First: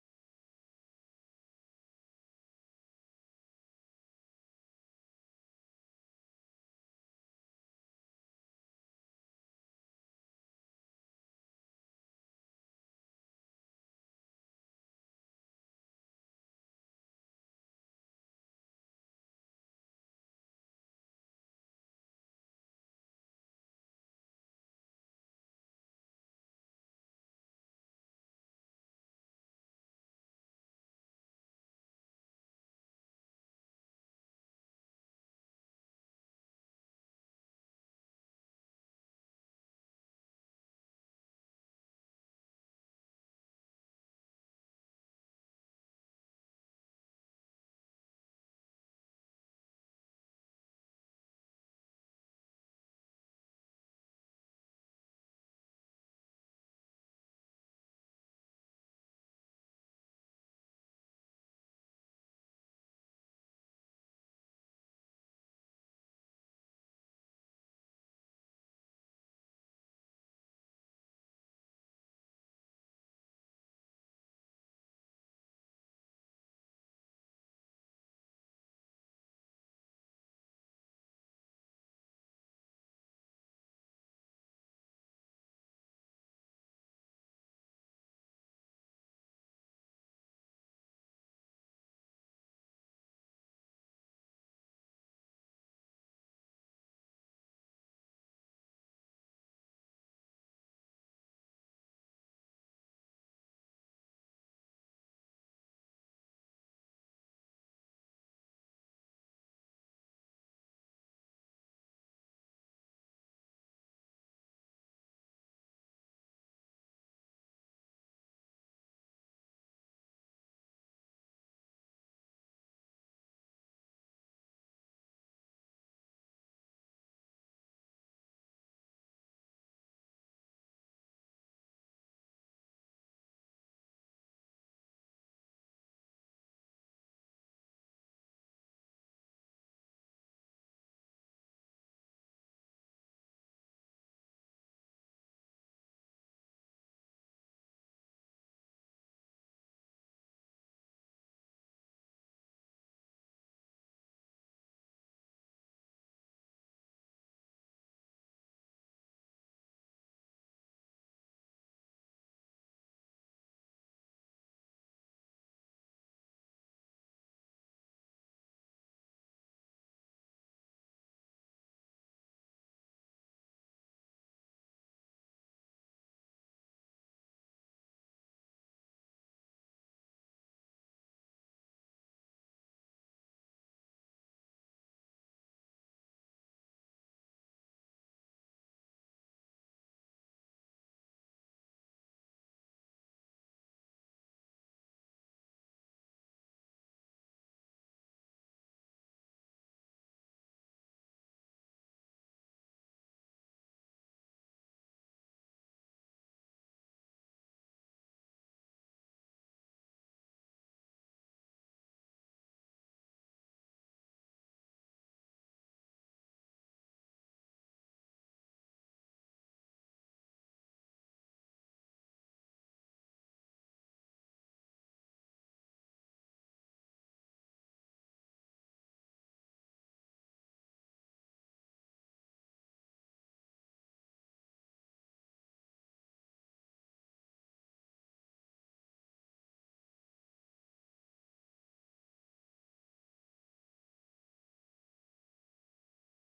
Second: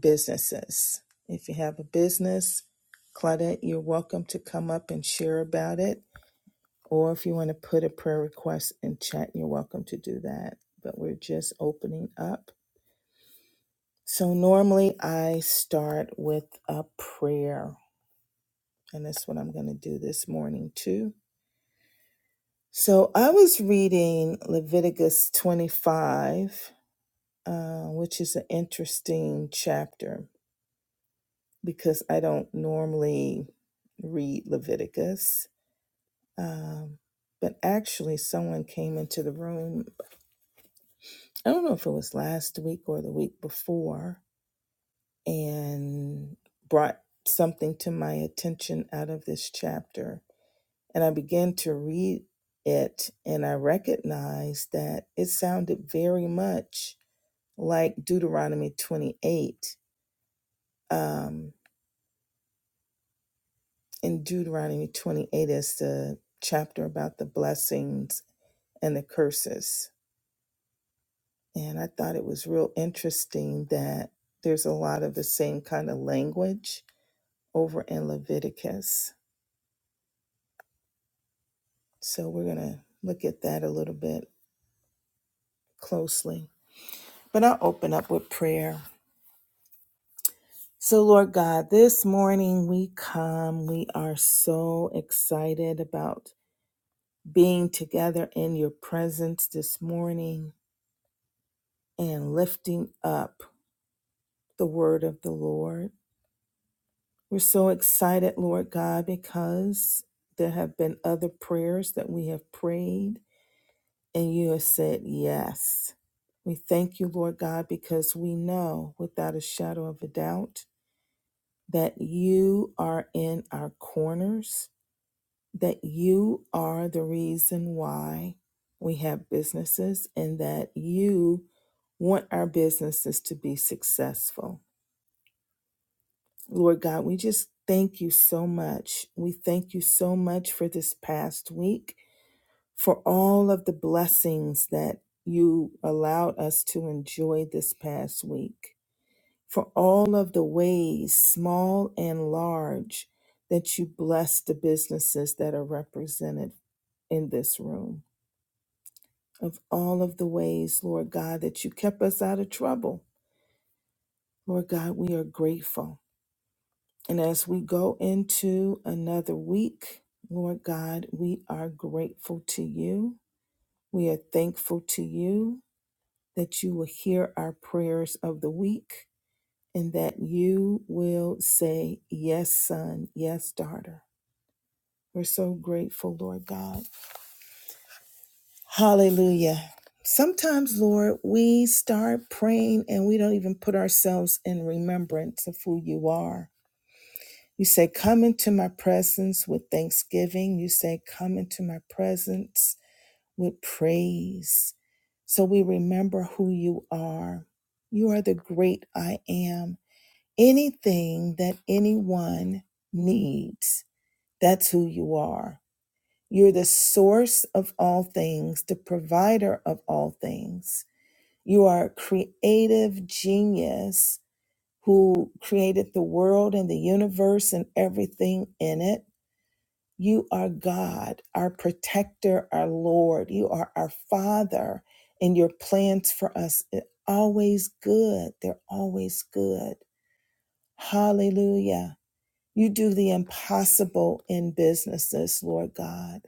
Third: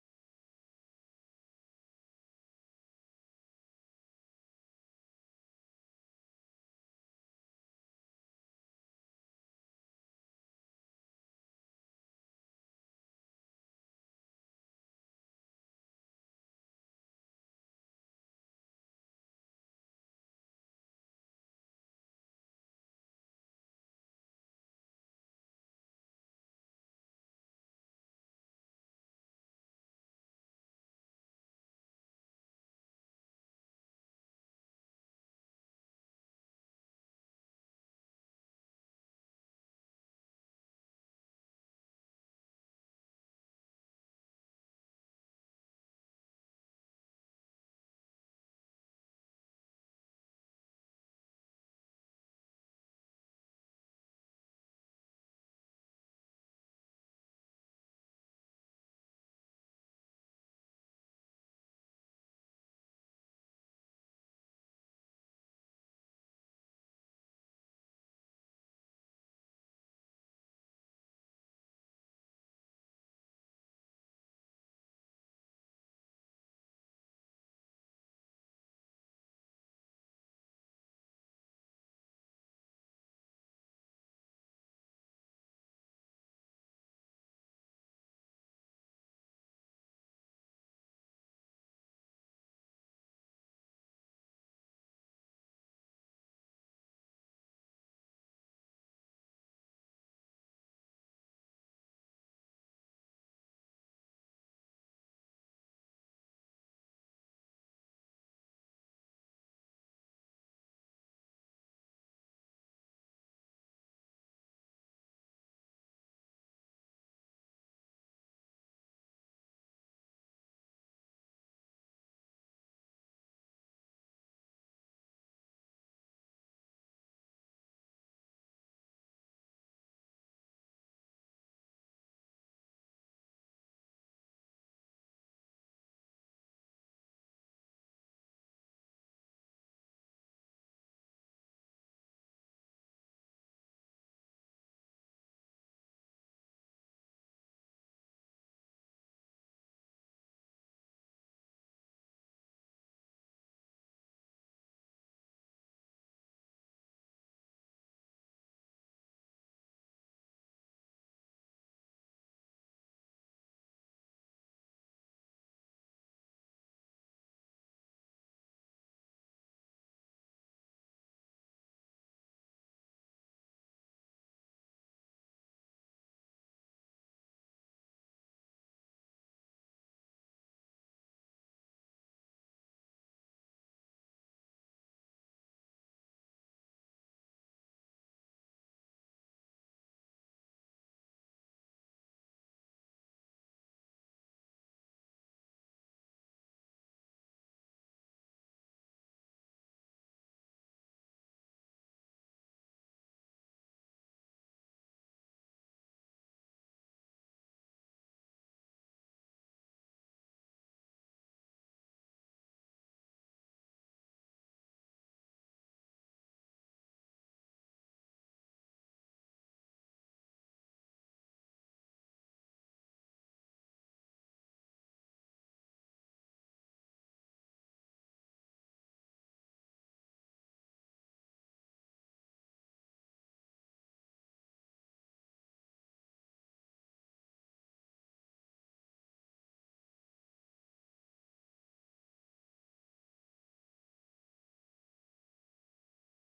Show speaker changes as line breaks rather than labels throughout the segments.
businesses. If you have a business, Claudette, you're welcome to come up and share about it. Or if you want to put a prayer request in chat, you're welcome to do that. But we're just opening up. So normally I start with a prayer, and that's what I'm going to do this morning too. So I was reading Leviticus 25, uh, which is an interesting chapter. because I don't normally read Leviticus. Um, but actually, someone came into the room, I don't know if it was last week or the week before, and brought something to my attention out of this chapter. And I began to read it, and I recognized that it sounded very much like Deuteronomy 28. Um, in Deuteronomy 28 as the chapter about the blessings and the curses. And I thought it was real interesting that there's a lot of the same kind of language over in Leviticus. So we're going to look at that a little bit closely. But I'll open up with prayer. So, Lord God, this morning we come. We are so excited about being together in your presence this morning and lifting up the word of the Lord. We're so excited, Lord God, because there have been other prayers that we have prayed and you have said yes. We thank you, Lord God, because we know without a shadow of a doubt that you are in our corners, that you are the reason why we have businesses, and that you want our businesses to be successful. Lord God, we just thank you so much. We thank you so much for this past week, for all of the blessings that you allowed us to enjoy this past week, for all of the ways, small and large, that you bless the businesses that are represented in this room. Of all of the ways, Lord God, that you kept us out of trouble. Lord God, we are grateful. And as we go into another week, Lord God, we are grateful to you. We are thankful to you that you will hear our prayers of the week and that you will say, Yes, son, yes, daughter. We're so grateful, Lord God. Hallelujah. Sometimes, Lord, we start praying and we don't even put ourselves in remembrance of who you are You say, Come into my presence with thanksgiving. You say, Come into my presence with praise. So we remember who you are. You are the great I am. Anything that anyone needs, that's who you are. You're the source of all things, the provider of all things. You are a creative genius who created the world and the universe and everything in it. You are God, our protector, our Lord. You are our Father, and your plans for us are always good. They're always good. Hallelujah. You do the impossible in businesses, Lord God.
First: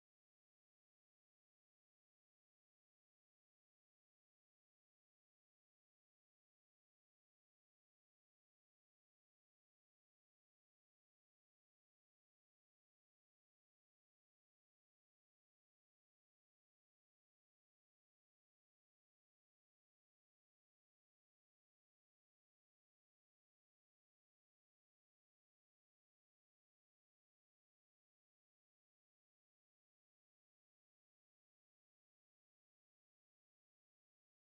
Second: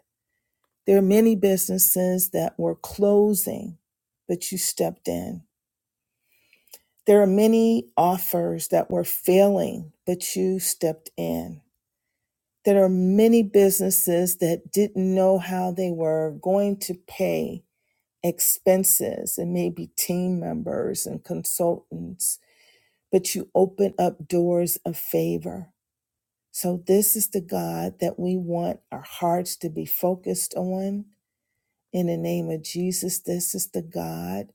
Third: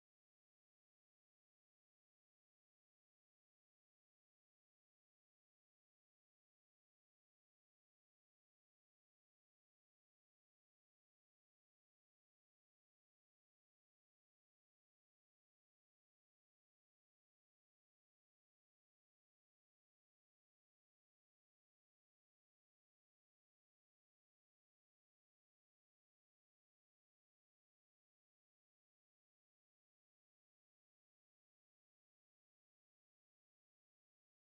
There are many businesses that were closing, but you stepped in. There are many offers that were failing, but you stepped in. There are many businesses that didn't know how they were going to pay expenses and maybe team members and consultants, but you open up doors of favor. So, this is the God that we want our hearts to be focused on. In the name of Jesus, this is the God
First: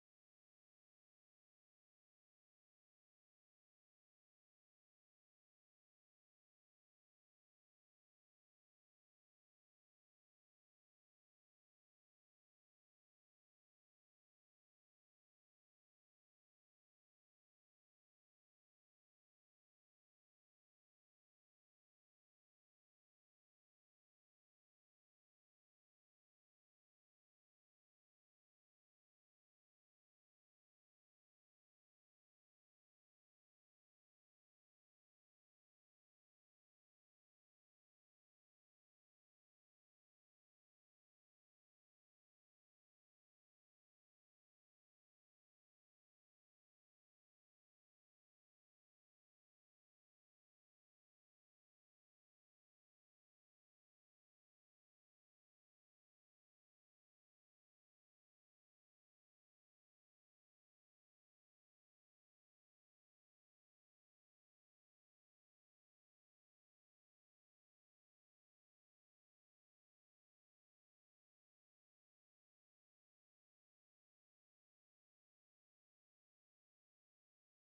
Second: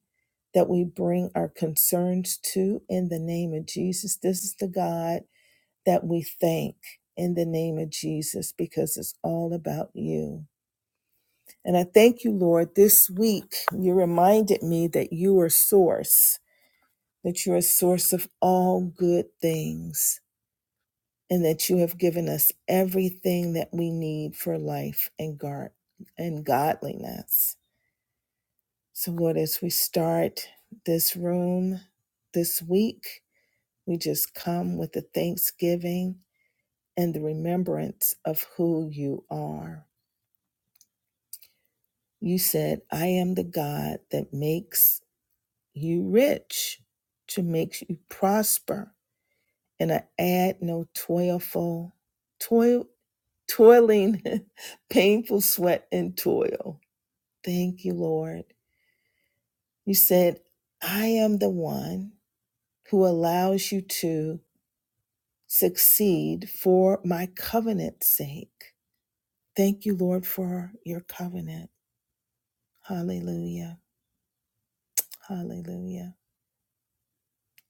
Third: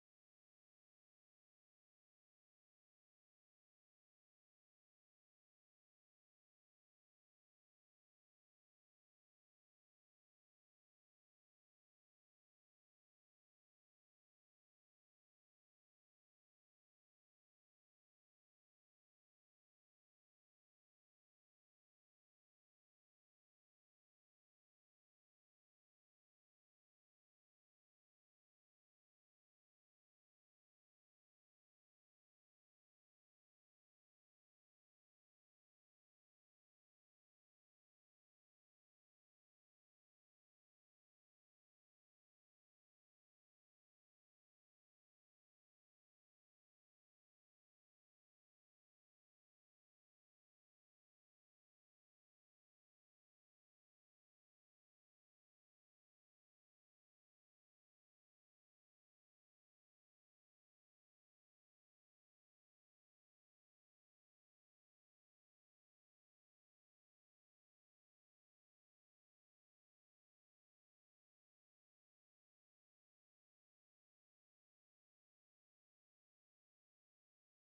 that we bring our concerns to. In the name of Jesus, this is the God that we thank in the name of Jesus because it's all about you. And I thank you, Lord, this week you reminded me that you are source, that you're a source of all good things, and that you have given us everything that we need for life and God and godliness. So Lord, as we start this room this week, we just come with the thanksgiving and the remembrance of who you are. You said, I am the God that makes you rich, to makes you prosper. And I add no toilful, toil, toiling, painful sweat and toil. Thank you, Lord. You said, I am the one who allows you to succeed for my covenant's sake. Thank you, Lord, for your covenant. Hallelujah. Hallelujah.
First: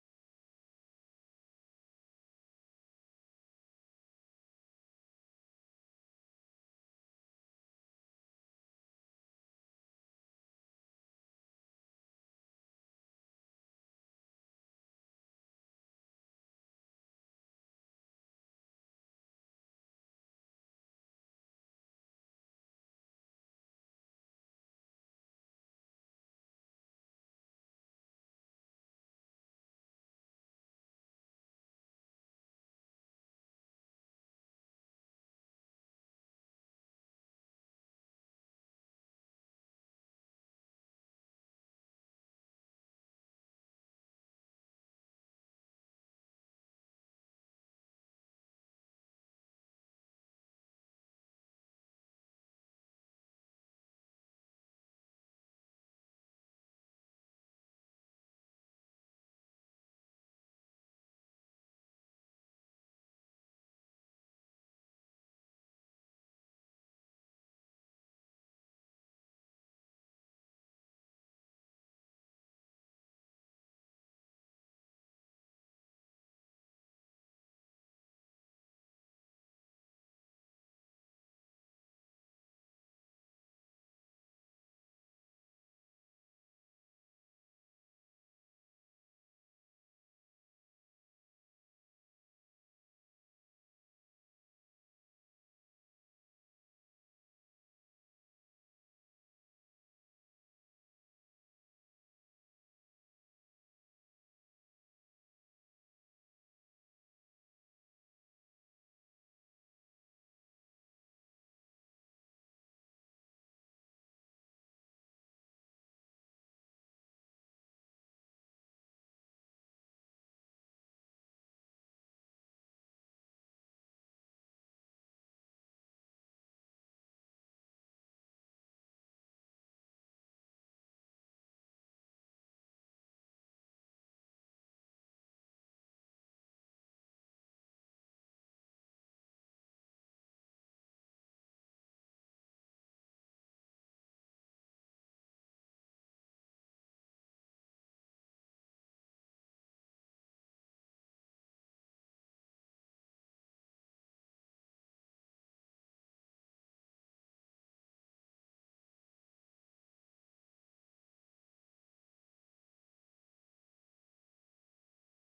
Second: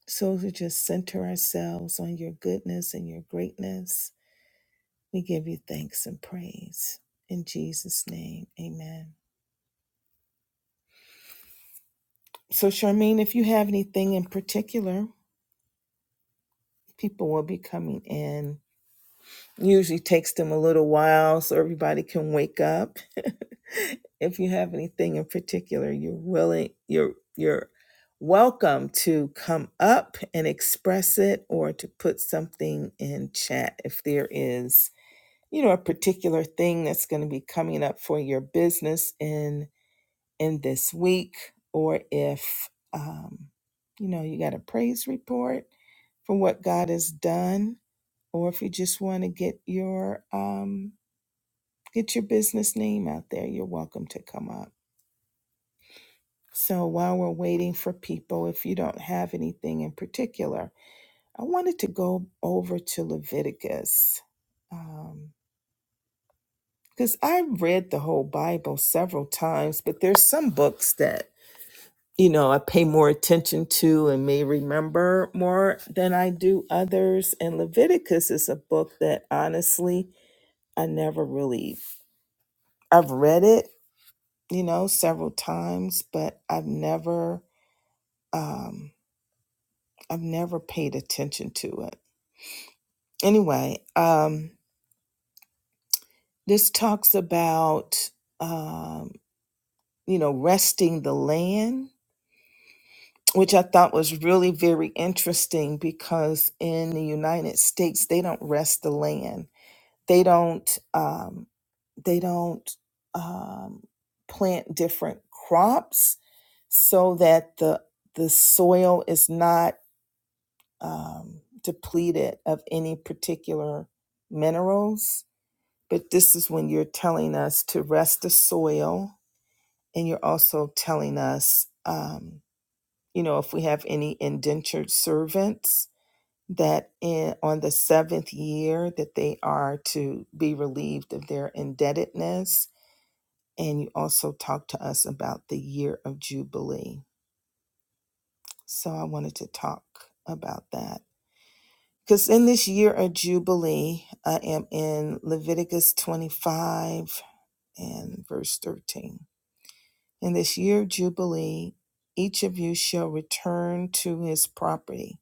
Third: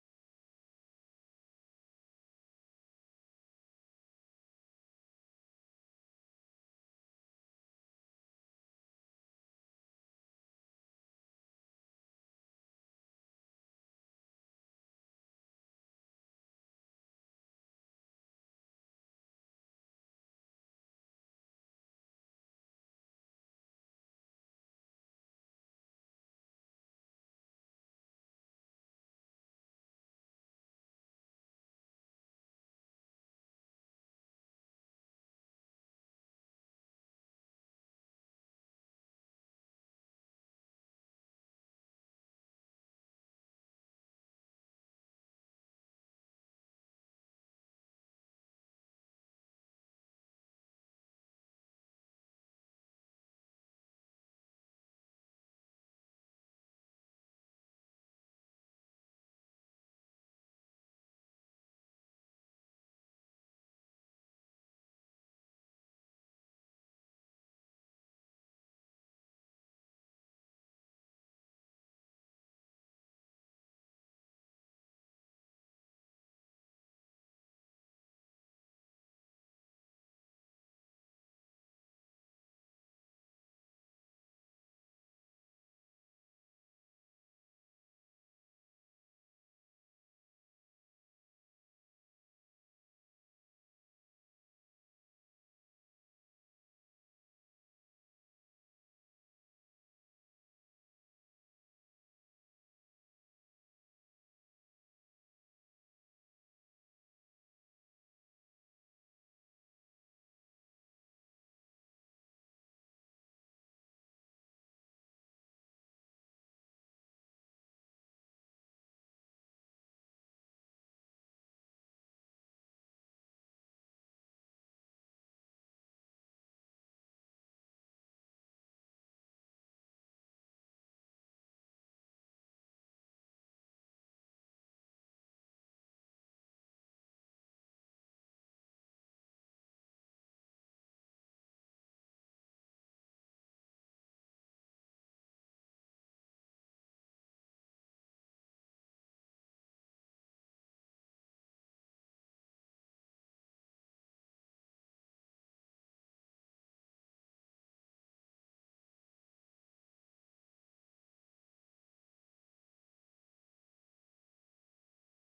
So to just center ourselves on your goodness and your greatness, we give you thanks and praise. In Jesus' name, amen. So, Charmaine, if you have anything in particular, people will be coming in. Usually takes them a little while so everybody can wake up. if you have anything in particular, you're willing, you're you're welcome to come up and express it or to put something in chat if there is you know a particular thing that's going to be coming up for your business in in this week or if um, you know you got a praise report for what god has done or if you just want to get your um, get your business name out there you're welcome to come up so while we're waiting for people if you don't have anything in particular i wanted to go over to leviticus Um, because I've read the whole Bible several times, but there's some books that, you know, I pay more attention to and may remember more than I do others. And Leviticus is a book that honestly, I never really, I've read it, you know, several times, but I've never, um, I've never paid attention to it. Anyway, um, this talks about, um, you know, resting the land which I thought was really very interesting because in the United States they don't rest the land. They don't um, they don't um, plant different crops so that the the soil is not um, depleted of any particular minerals. But this is when you're telling us to rest the soil, and you're also telling us. um, you know, if we have any indentured servants that in, on the seventh year that they are to be relieved of their indebtedness. And you also talked to us about the year of Jubilee. So I wanted to talk about that. Because in this year of Jubilee, I am in Leviticus 25 and verse 13. In this year of Jubilee, each of you shall return to his property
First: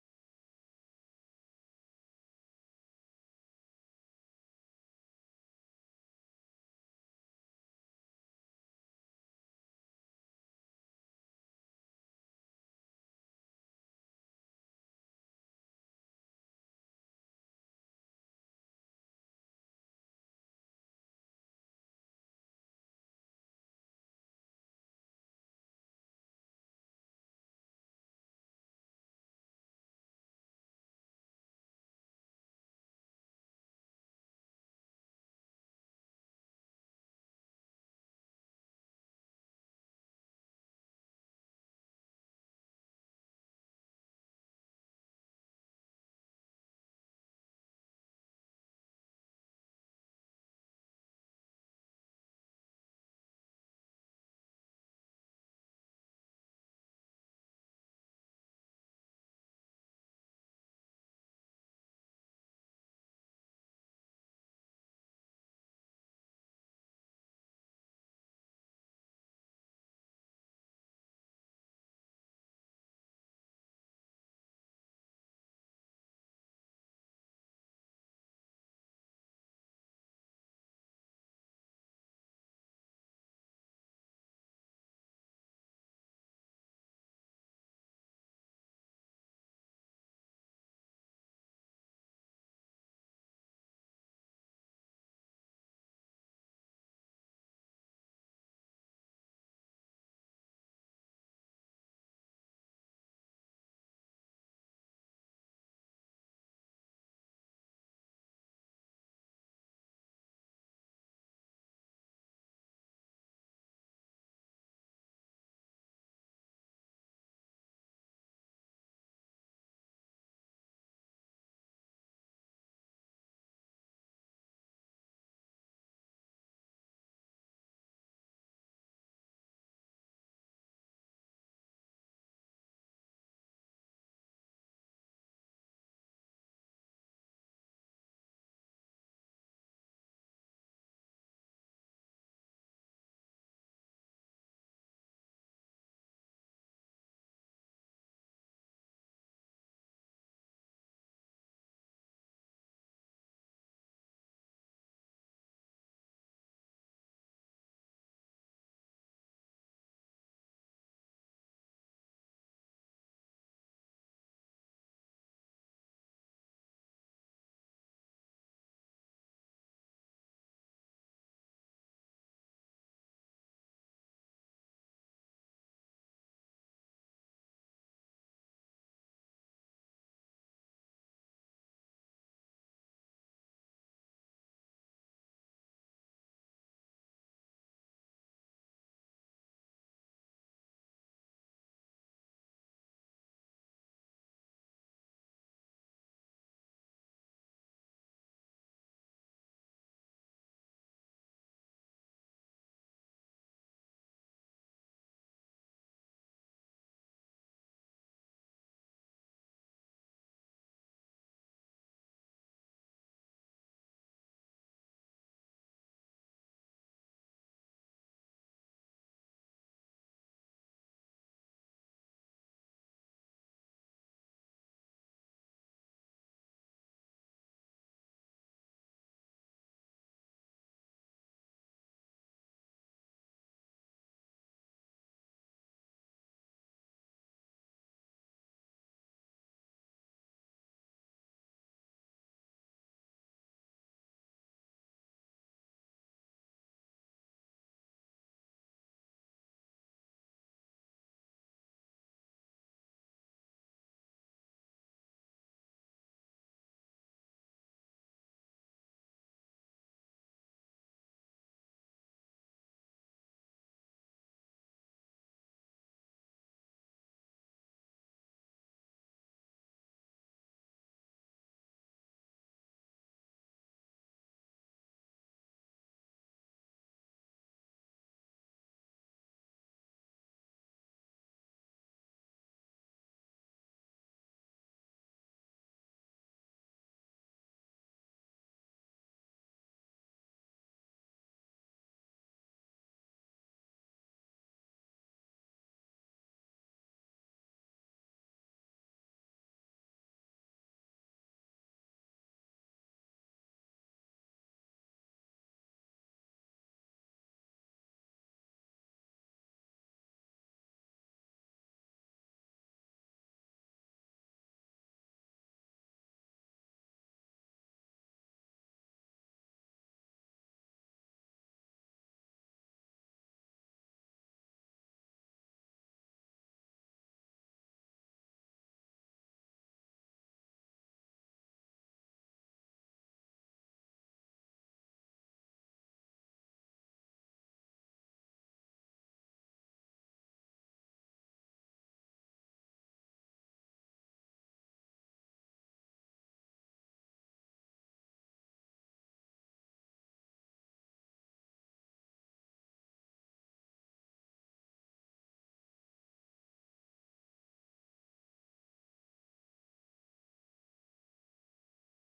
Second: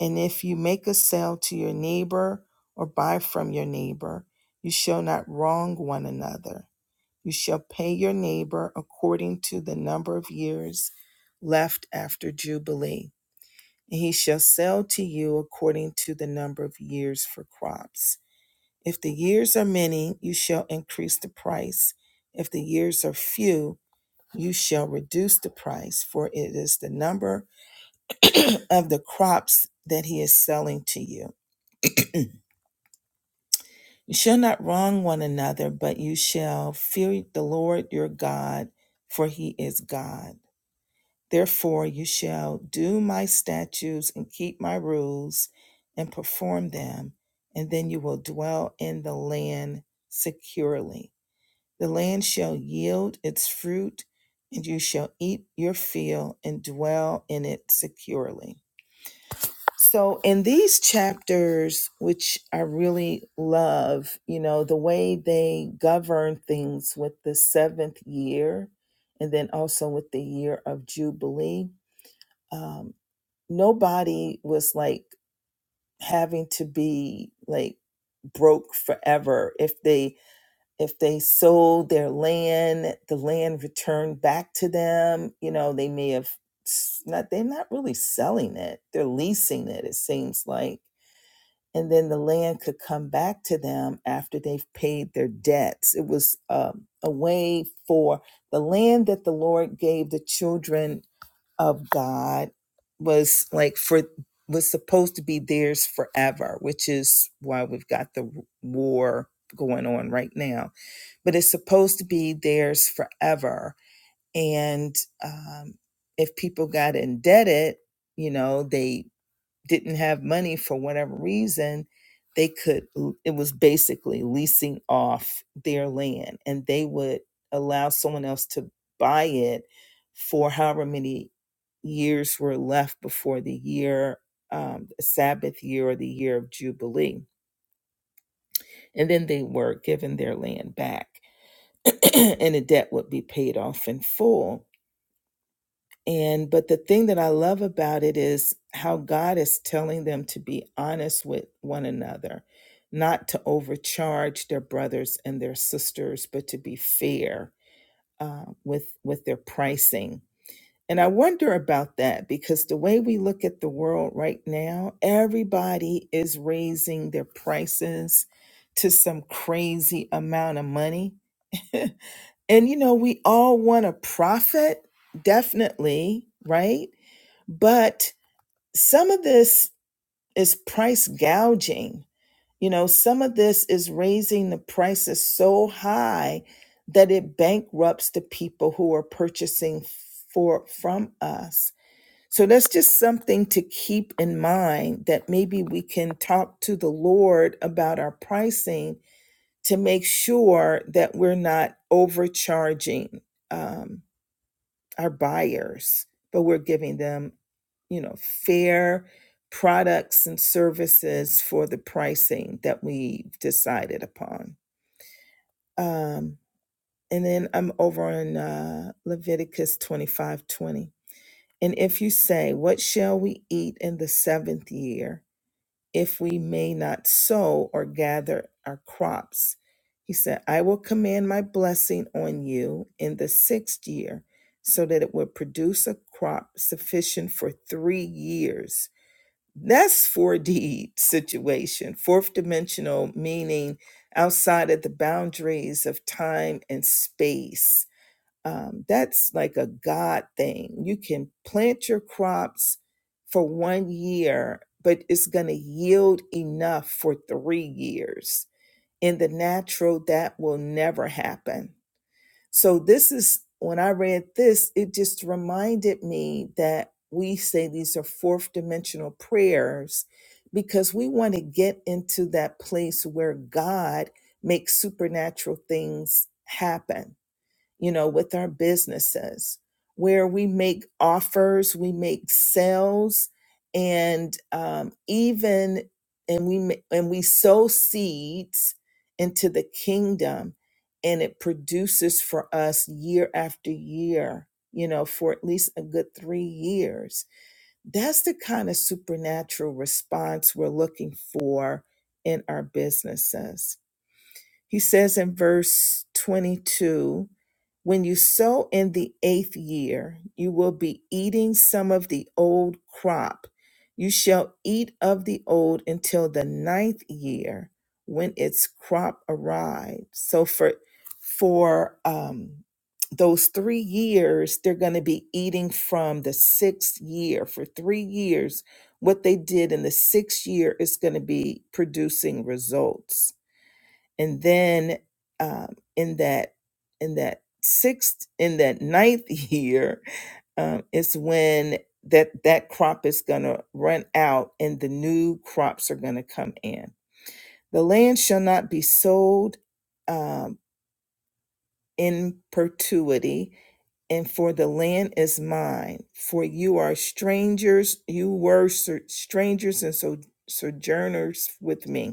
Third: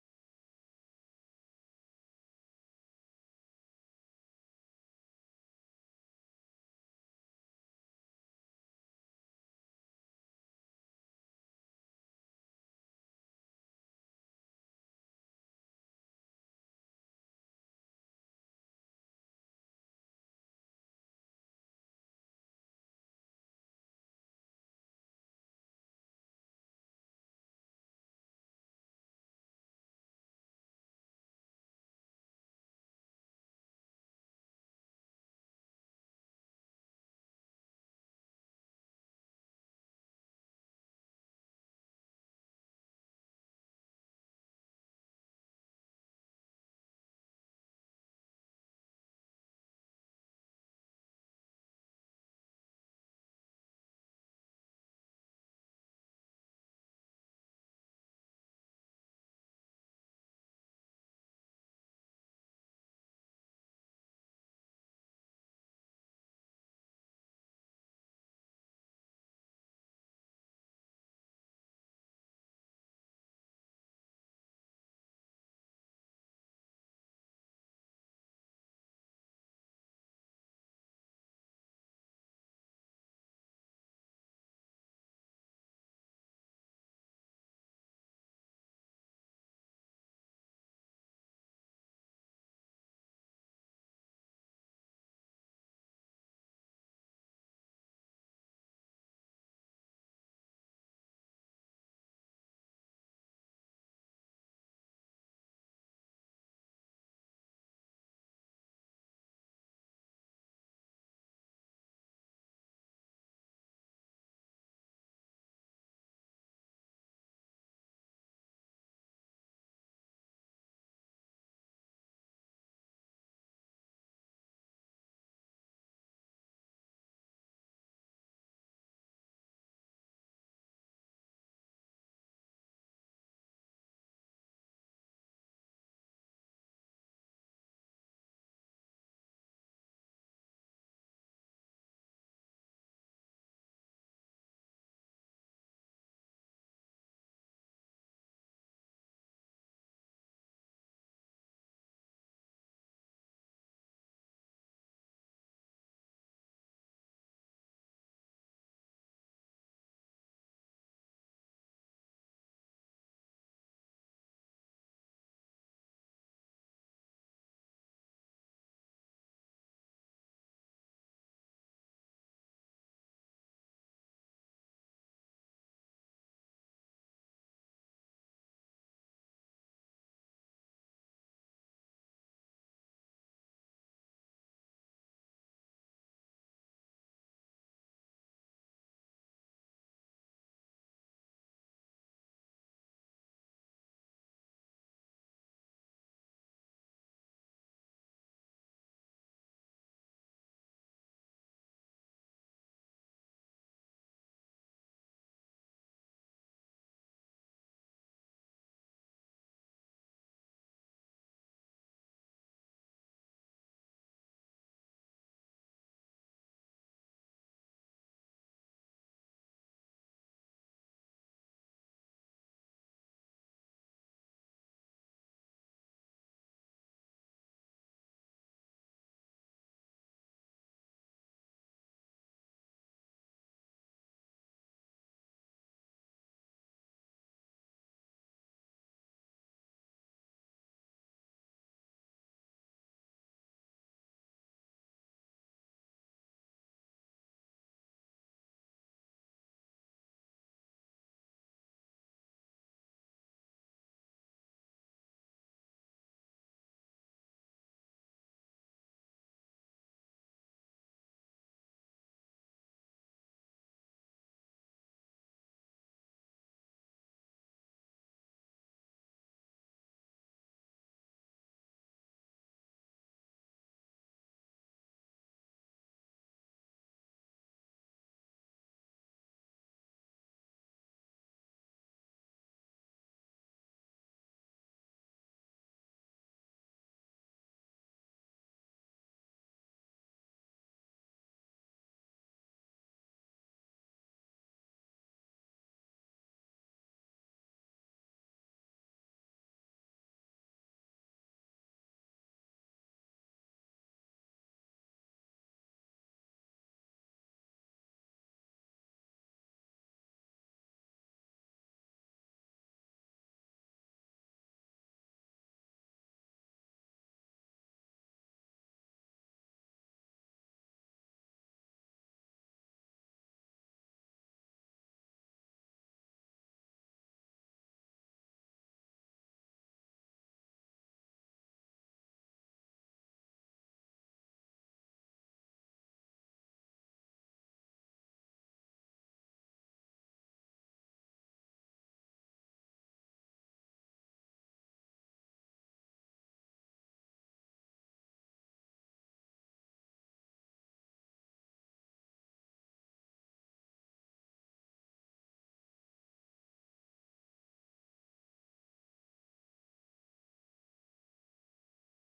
And if you make a sale to your neighbor or buy from your neighbor, you shall not wrong one another. You shall pay your neighbor according to the number of years left after Jubilee. And he shall sell to you according to the number of years for crops. If the years are many, you shall increase the price. If the years are few, you shall reduce the price, for it is the number of the crops that he is selling to you You shall not wrong one another, but you shall fear the Lord your God, for he is God. Therefore, you shall do my statutes and keep my rules and perform them, and then you will dwell in the land securely. The land shall yield its fruit, and you shall eat your fill and dwell in it securely. So, in these chapters, which I really love, you know, the way they govern things with the seventh year and then also with the year of Jubilee, um, nobody was like having to be like broke forever if they if they sold their land the land returned back to them you know they may have s- not they're not really selling it they're leasing it it seems like and then the land could come back to them after they've paid their debts. It was um, a way for the land that the Lord gave the children of God was like for was supposed to be theirs forever, which is why we've got the war going on right now. But it's supposed to be theirs forever, and um, if people got indebted, you know they didn't have money for whatever reason, they could, it was basically leasing off their land and they would allow someone else to buy it for however many years were left before the year, um, Sabbath year or the year of Jubilee. And then they were given their land back and the debt would be paid off in full And but the thing that I love about it is how God is telling them to be honest with one another, not to overcharge their brothers and their sisters, but to be fair uh, with with their pricing. And I wonder about that because the way we look at the world right now, everybody is raising their prices to some crazy amount of money. and you know, we all want to profit, definitely, right? But some of this is price gouging. You know, some of this is raising the prices so high that it bankrupts the people who are purchasing for from us. So that's just something to keep in mind that maybe we can talk to the Lord about our pricing to make sure that we're not overcharging um, our buyers, but we're giving them, you know, fair products and services for the pricing that we have decided upon. Um, and then I'm over on uh, Leviticus 25 20. And if you say, What shall we eat in the seventh year? if we may not sow or gather our crops. He said, I will command my blessing on you in the sixth year, so that it will produce a crop sufficient for three years. That's 4D situation, fourth dimensional, meaning outside of the boundaries of time and space um, that's like a God thing. You can plant your crops for one year, but it's going to yield enough for three years. In the natural, that will never happen. So, this is when I read this, it just reminded me that we say these are fourth dimensional prayers because we want to get into that place where God makes supernatural things happen you know, with our businesses where we make offers, we make sales, and um, even and we ma- and we sow seeds into the kingdom, and it produces for us year after year. You know, for at least a good three years. That's the kind of supernatural response we're looking for in our businesses. He says in verse 22 When you sow in the eighth year, you will be eating some of the old crop. You shall eat of the old until the ninth year when its crop arrives. So for for um those three years, they're going to be eating from the sixth year. For three years, what they did in the sixth year is going to be producing results and then um, in that in that sixth in that ninth year um, is when that that crop is going to run out and the new crops are going to come in the land shall not be sold um, in perpetuity and for the land is mine for you are strangers you were strangers and so sojourners with me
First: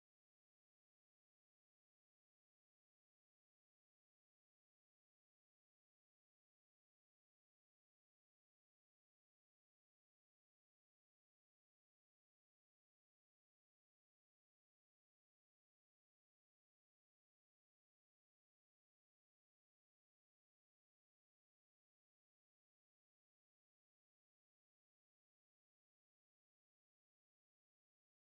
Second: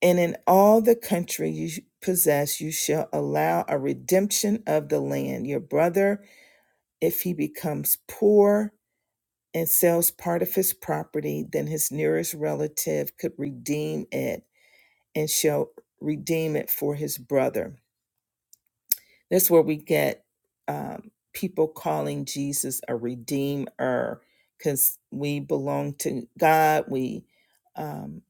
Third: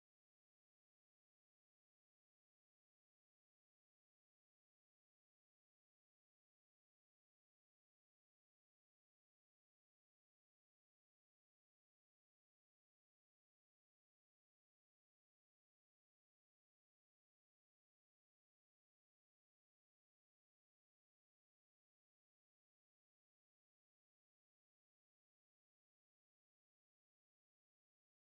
and in all the country you possess, you shall allow a redemption of the land. Your brother, if he becomes poor and sells part of his property, then his nearest relative could redeem it and shall redeem it for his brother. That's where we get um, people calling Jesus a redeemer because we belong to God. We um,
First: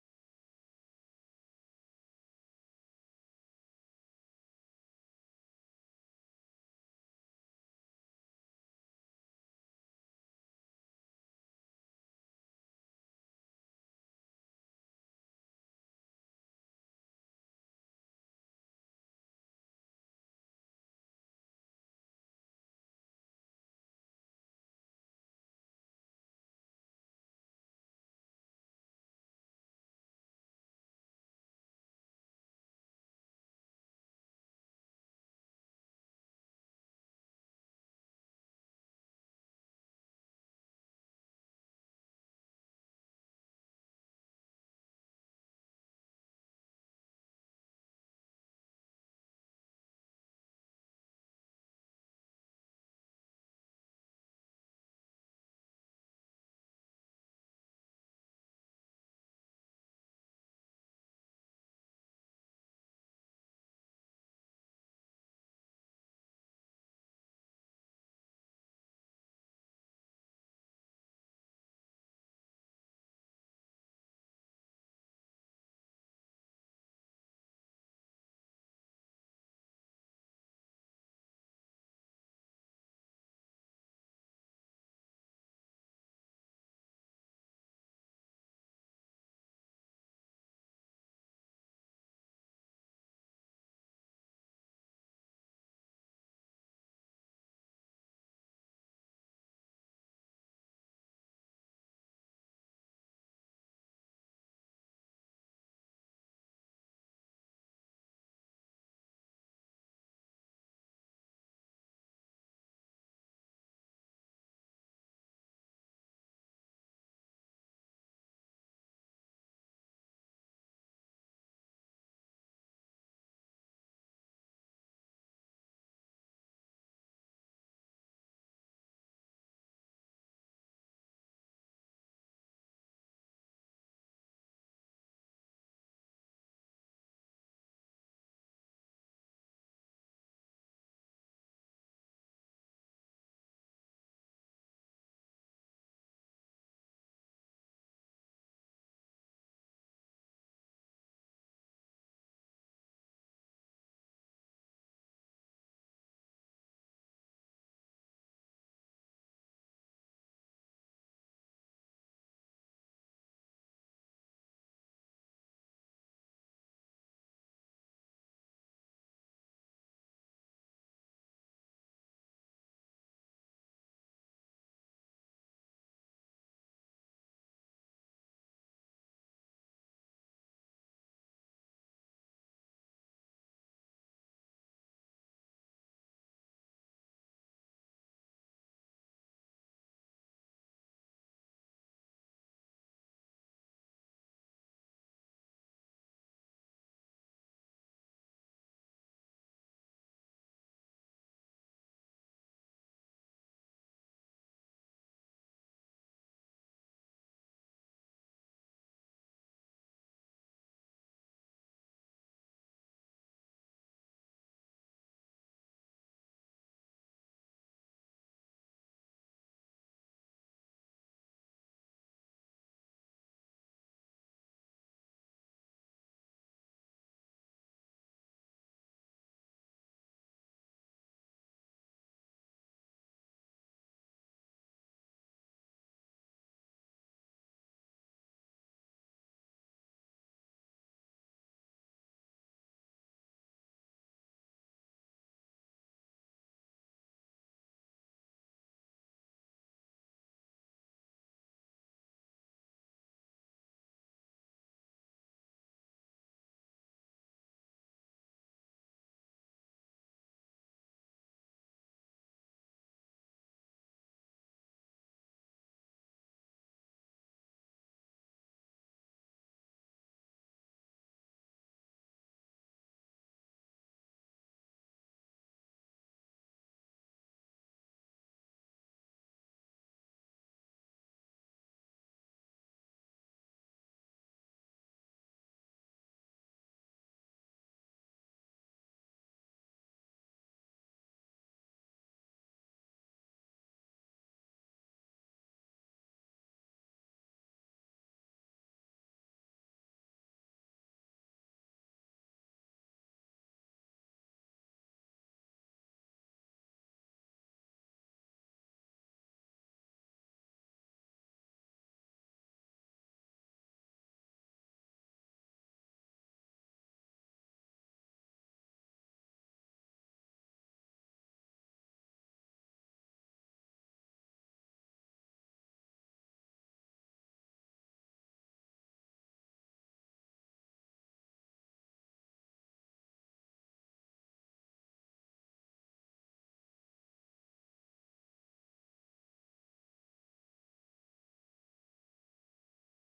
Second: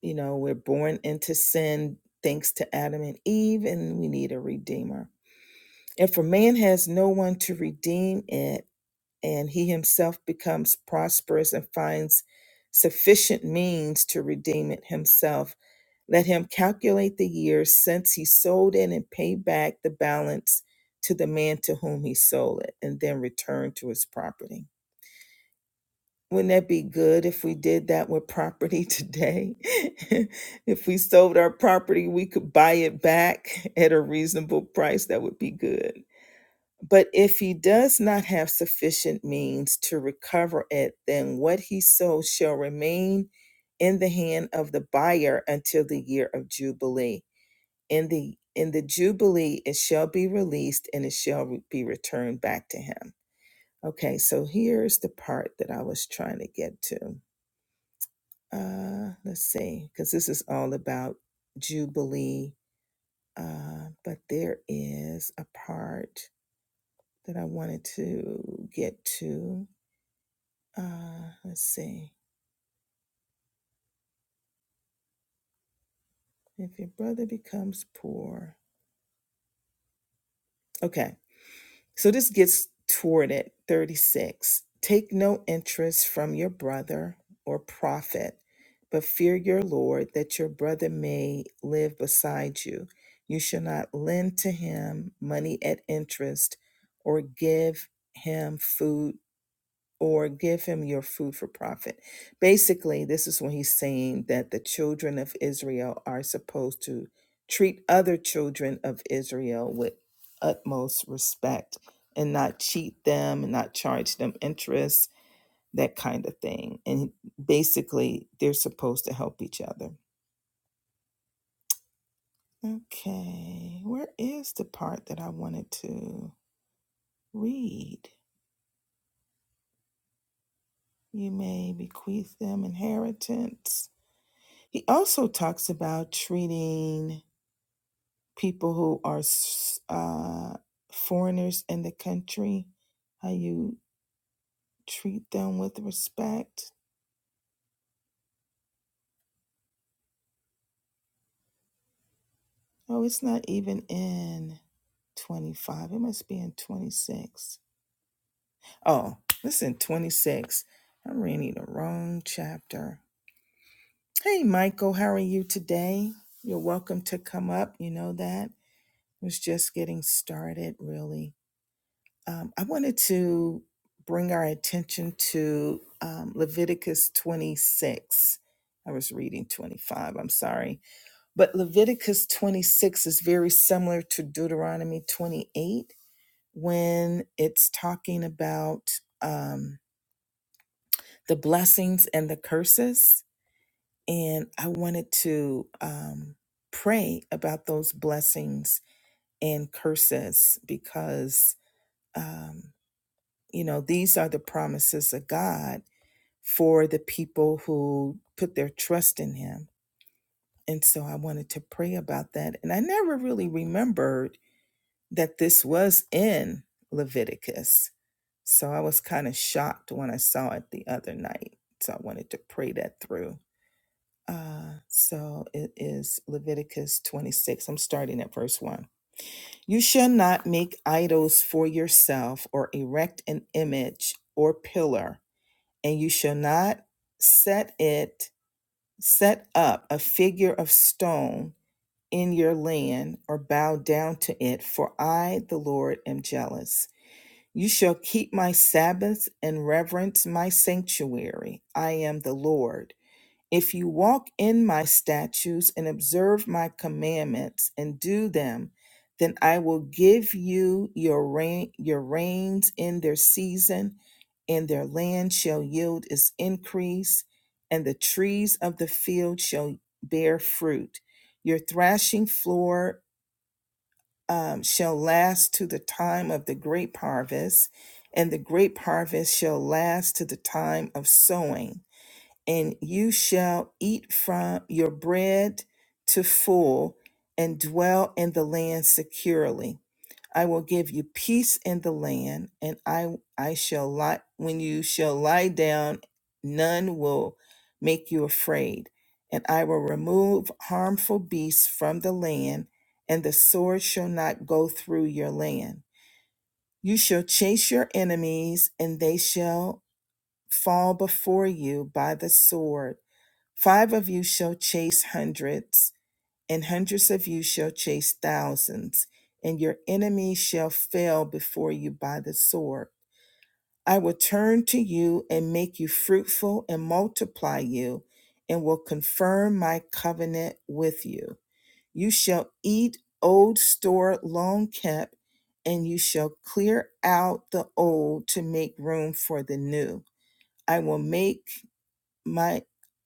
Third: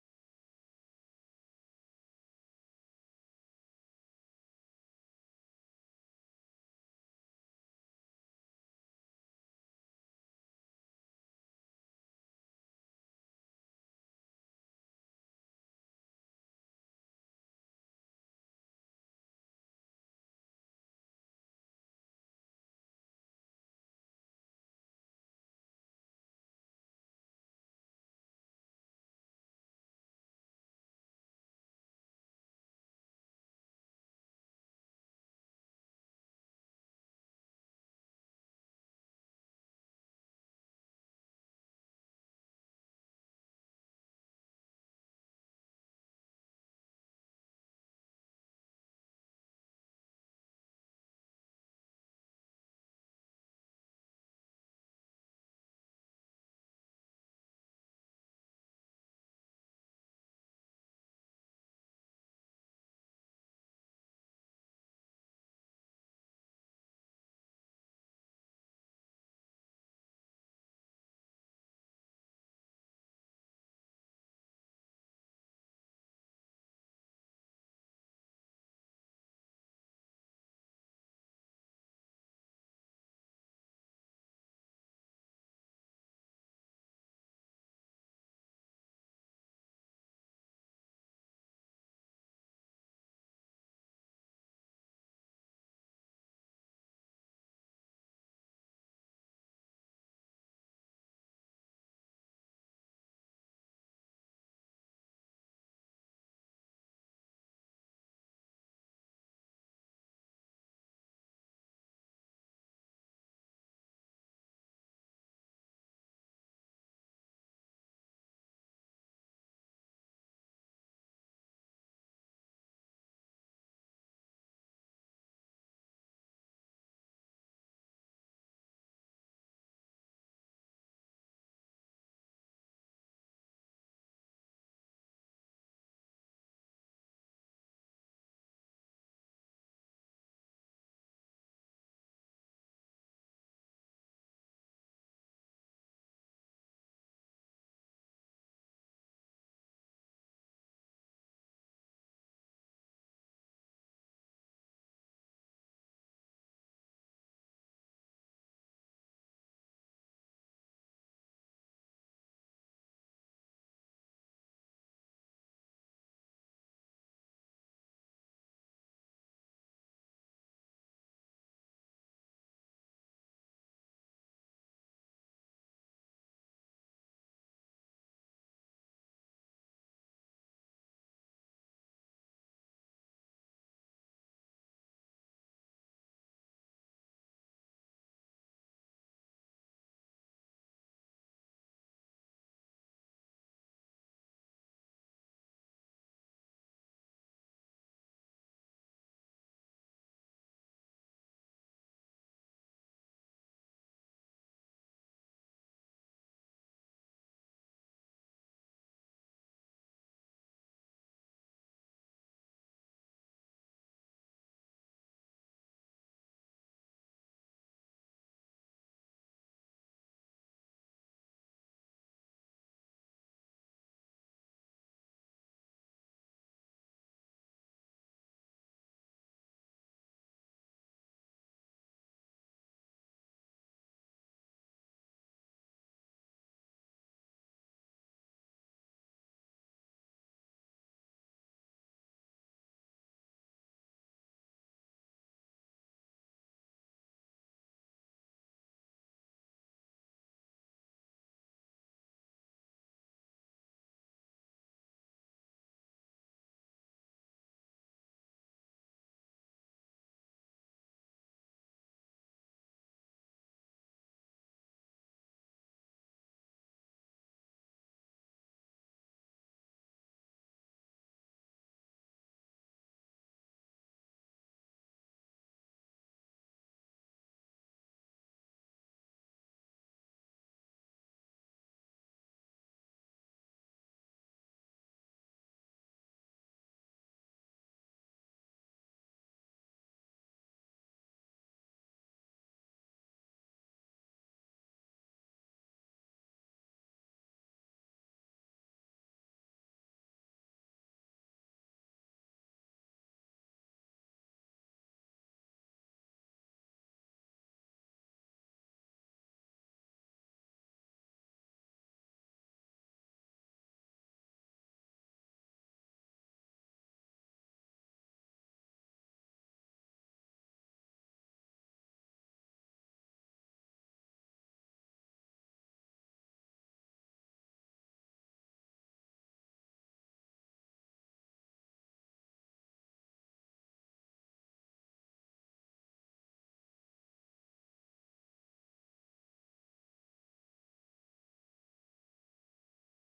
You know, we're born into sin thanks to Adam and Eve, and we need a redeemer. And for man has no one to redeem it, and he himself becomes prosperous and finds sufficient means to redeem it himself. Let him calculate the years since he sold it and pay back the balance to the man to whom he sold it, and then return to his property. Wouldn't that be good if we did that with property today? if we sold our property, we could buy it back at a reasonable price. That would be good. But if he does not have sufficient means to recover it, then what he sold shall remain in the hand of the buyer until the year of jubilee. In the in the jubilee, it shall be released and it shall be returned back to him. Okay, so here's the part that I was trying to get to uh let's see because this is all about jubilee uh but there is a part that i wanted to get to uh let's see if your brother becomes poor okay So this gets toward it 36. Take no interest from your brother or profit, but fear your Lord that your brother may live beside you. You shall not lend to him money at interest or give him food or give him your food for profit. Basically, this is when he's saying that the children of Israel are supposed to treat other children of Israel with utmost respect and not cheat them and not charge them interest, that kind of thing. And basically, they're supposed to help each other. Okay, where is the part that I wanted to read? You may bequeath them inheritance He also talks about treating people who are s- uh, foreigners in the country, how you treat them with respect. Oh, it's not even in 25. It must be in 26. Oh, it's in 26. I'm reading the wrong chapter. Hey, Michael, how are you today? You're welcome to come up. You know that. Was just getting started, really. Um, I wanted to bring our attention to um, Leviticus 26. I was reading 25, I'm sorry. But Leviticus 26 is very similar to Deuteronomy 28 when it's talking about um, the blessings and the curses. And I wanted to um, pray about those blessings and curses because. um, You know, these are the promises of God for the people who put their trust in Him. And so I wanted to pray about that. And I never really remembered that this was in Leviticus. So I was kind of shocked when I saw it the other night. So I wanted to pray that through. Uh, so it is Leviticus 26. I'm starting at verse 1. You shall not make idols for yourself or erect an image or pillar and you shall not set it set up a figure of stone in your land or bow down to it for i the lord am jealous you shall keep my sabbaths and reverence my sanctuary i am the lord if you walk in my statutes and observe my commandments and do them, then I will give you your rain, your rains in their season, and their land shall yield its increase, and the trees of the field shall bear fruit. Your thrashing floor um, shall last to the time of the grape harvest, and the grape harvest shall last to the time of sowing and you shall eat from your bread to full and dwell in the land securely. I will give you peace in the land, and I I shall lie when you shall lie down, none will make you afraid. And I will remove harmful beasts from the land, and the sword shall not go through your land. You shall chase your enemies, and they shall fall before you by the sword Five of you shall chase hundreds, and hundreds of you shall chase thousands, and your enemies shall fail before you by the sword. I will turn to you and make you fruitful and multiply you, and will confirm my covenant with you. You shall eat old store long kept, and you shall clear out the old to make room for the new. I will make my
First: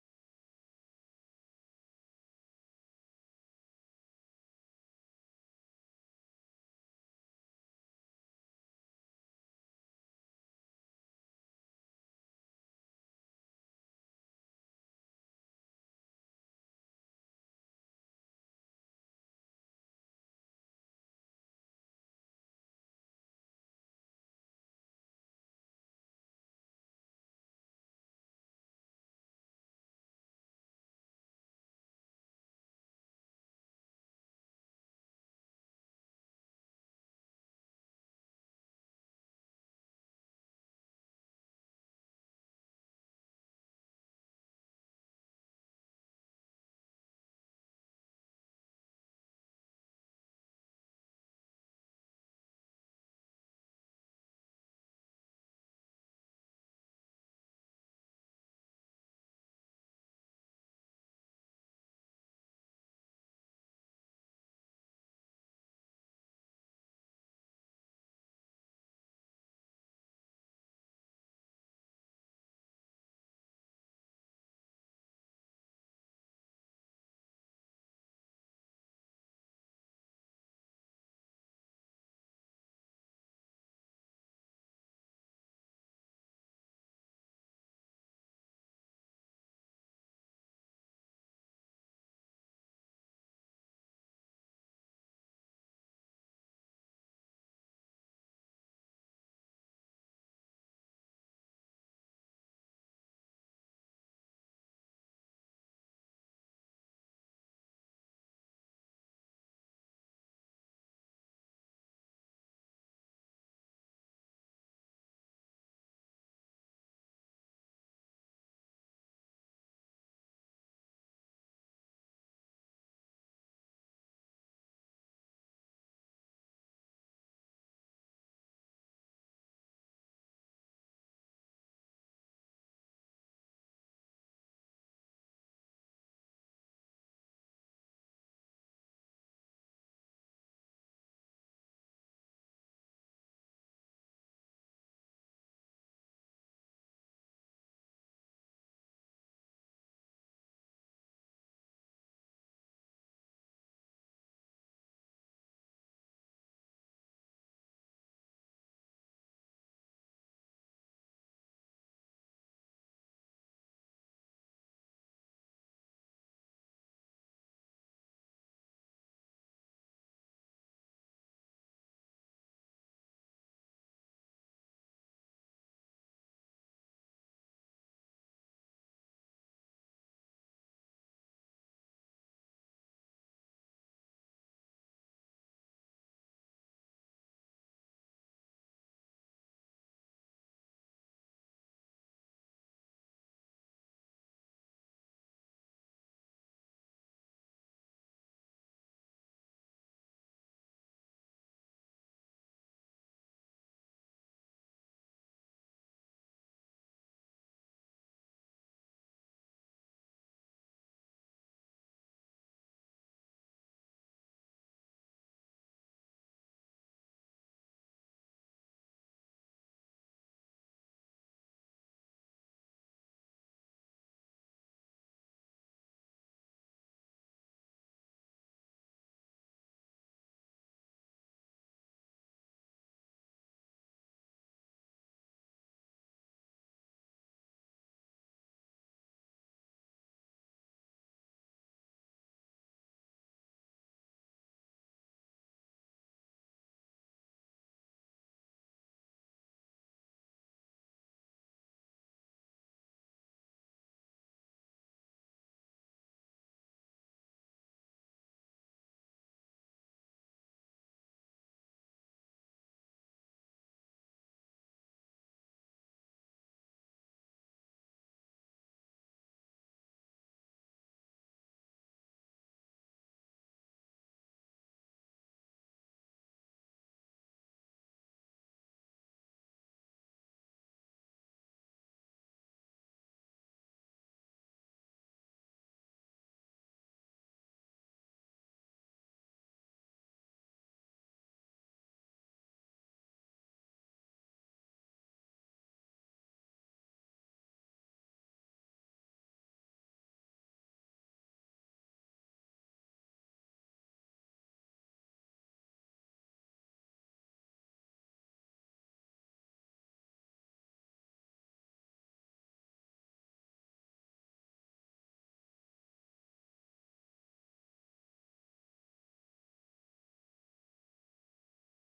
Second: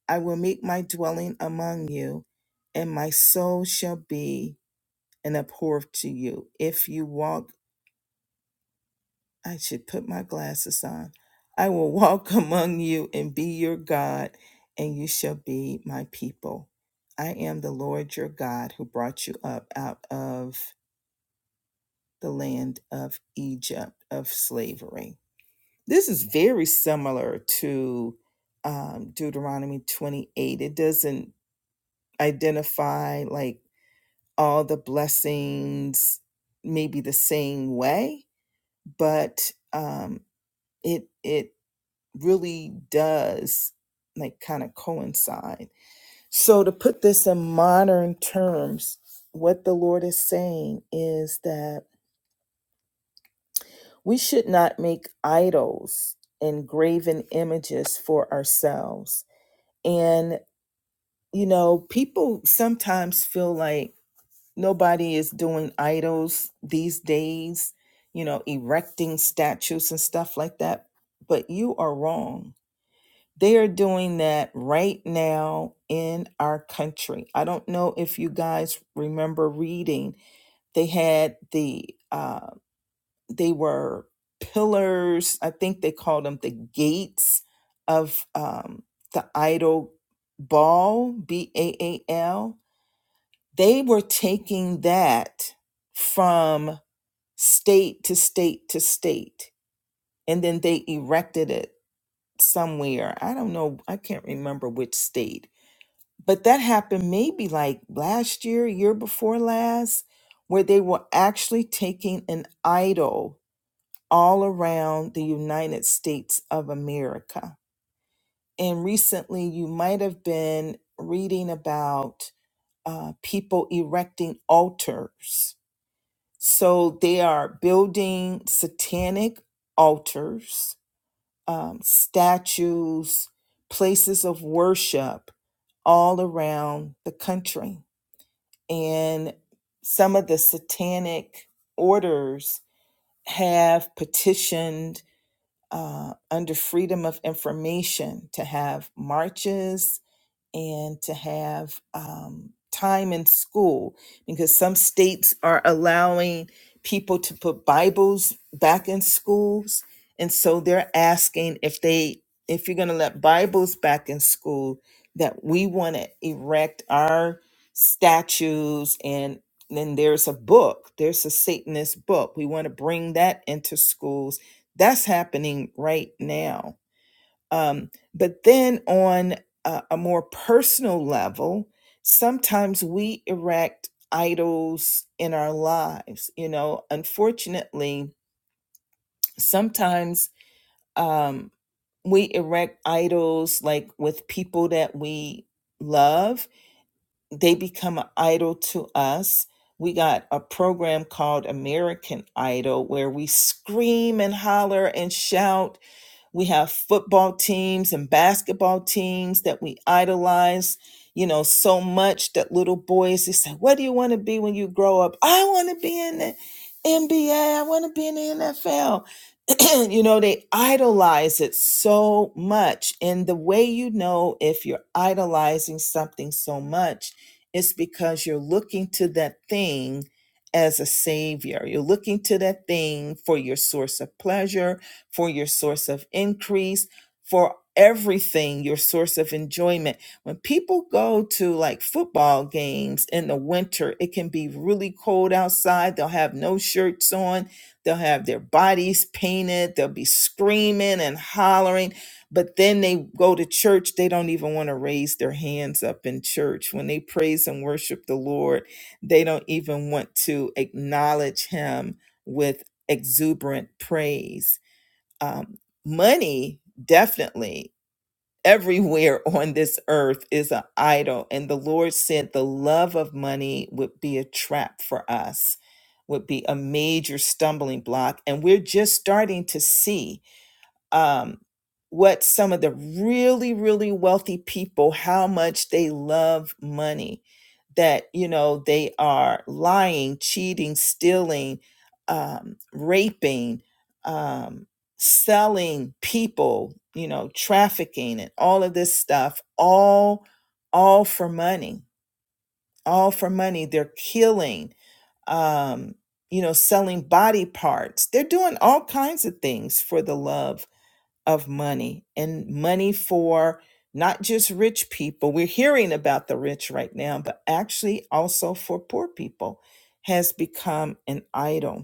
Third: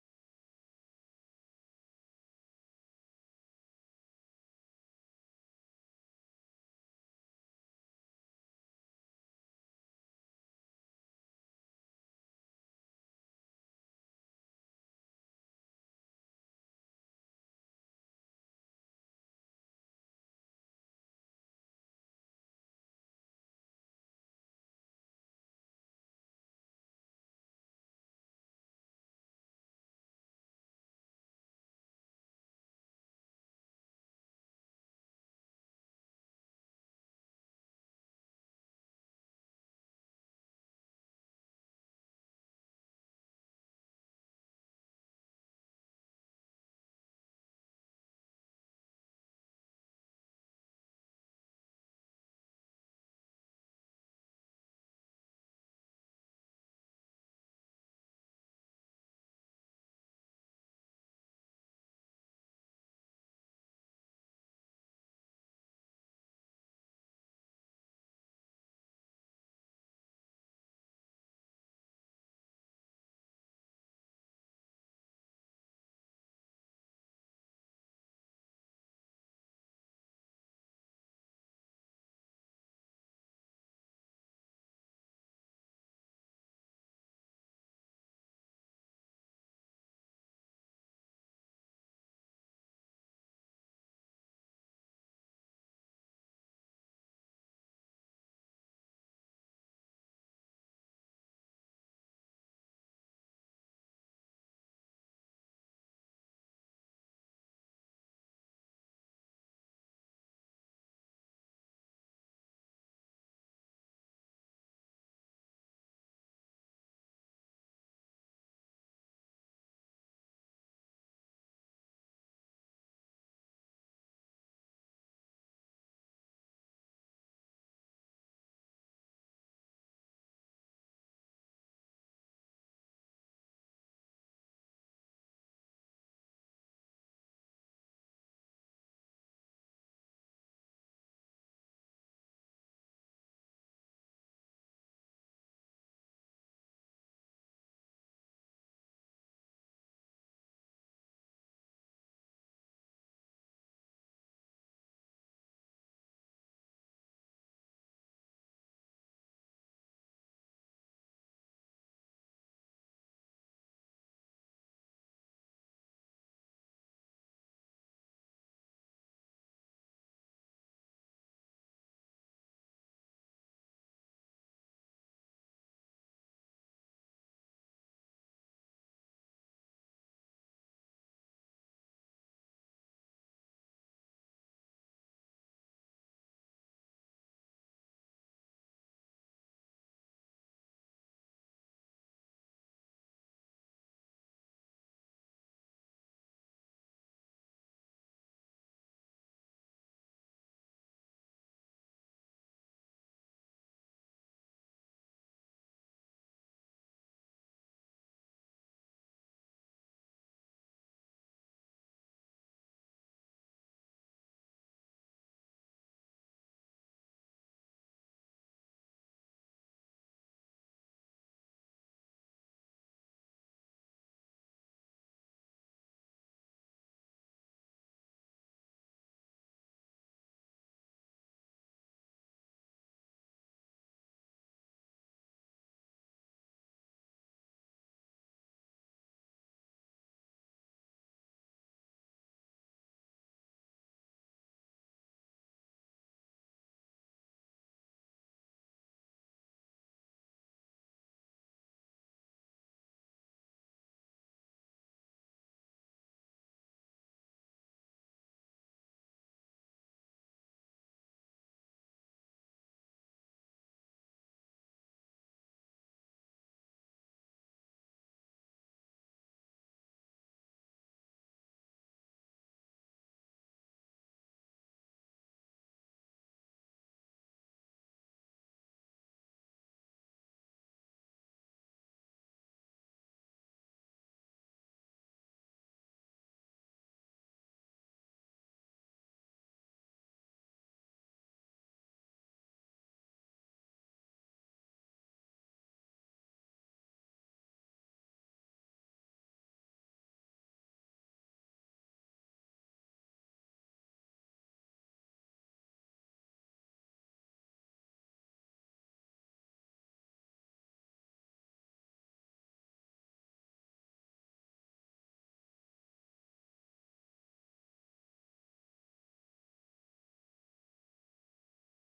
I will make my dwelling among you, and my soul shall be an abhor to you. If you walk, I should put my glasses on. I will walk among you and be your God, and you shall be my people. I am the Lord your God who brought you up out of the land of Egypt of slavery. This is very similar to um, Deuteronomy 28. It doesn't identify like all the blessings maybe the same way but um it it really does like kind of coincide so to put this in modern terms what the lord is saying is that we should not make idols and graven images for ourselves and you know people sometimes feel like nobody is doing idols these days, you know, erecting statues and stuff like that. But you are wrong. They are doing that right now in our country. I don't know if you guys remember reading. They had the, uh, they were pillars. I think they called them the gates of um, the idol ball, B A A L they were taking that from state to state to state, and then they erected it somewhere. I don't know, I can't remember which state, but that happened maybe like last year, year before last, where they were actually taking an idol all around the United States of America. And recently, you might have been reading about uh, people erecting altars So they are building satanic altars, um, statues, places of worship all around the country. And some of the satanic orders have petitioned uh, under Freedom of Information to have marches and to have um, time in school because some states are allowing people to put Bibles back in schools. And so they're asking if they, if you're going to let Bibles back in school, that we want to erect our statues and then there's a book, there's a Satanist book. We want to bring that into schools. That's happening right now um, but then on a, a more personal level, sometimes we erect idols in our lives. You know, unfortunately, sometimes um, we erect idols like with people that we love, they become an idol to us. We got a program called American Idol where we scream and holler and shout we have football teams and basketball teams that we idolize, you know, so much that little boys they say, "What do you want to be when you grow up?" I want to be in the NBA. I want to be in the NFL you know, they idolize it so much. And the way you know if you're idolizing something so much is because you're looking to that thing as a savior. You're looking to that thing for your source of pleasure, for your source of increase, for everything, your source of enjoyment. When people go to like football games in the winter, it can be really cold outside. They'll have no shirts on They'll have their bodies painted. They'll be screaming and hollering. But then they go to church. They don't even want to raise their hands up in church. When they praise and worship the Lord, they don't even want to acknowledge Him with exuberant praise. Um, money, definitely everywhere on this earth is an idol. And the Lord said the love of money would be a trap for us, would be a major stumbling block. And we're just starting to see um, what some of the really, really wealthy people, how much they love money, that, you know, they are lying, cheating, stealing, um, raping, um, selling people, you know, trafficking and all of this stuff, all, all for money, all for money. They're killing, um, you know, selling body parts. They're doing all kinds of things for the love of money and money for not just rich people. We're hearing about the rich right now, but actually also for poor people has become an idol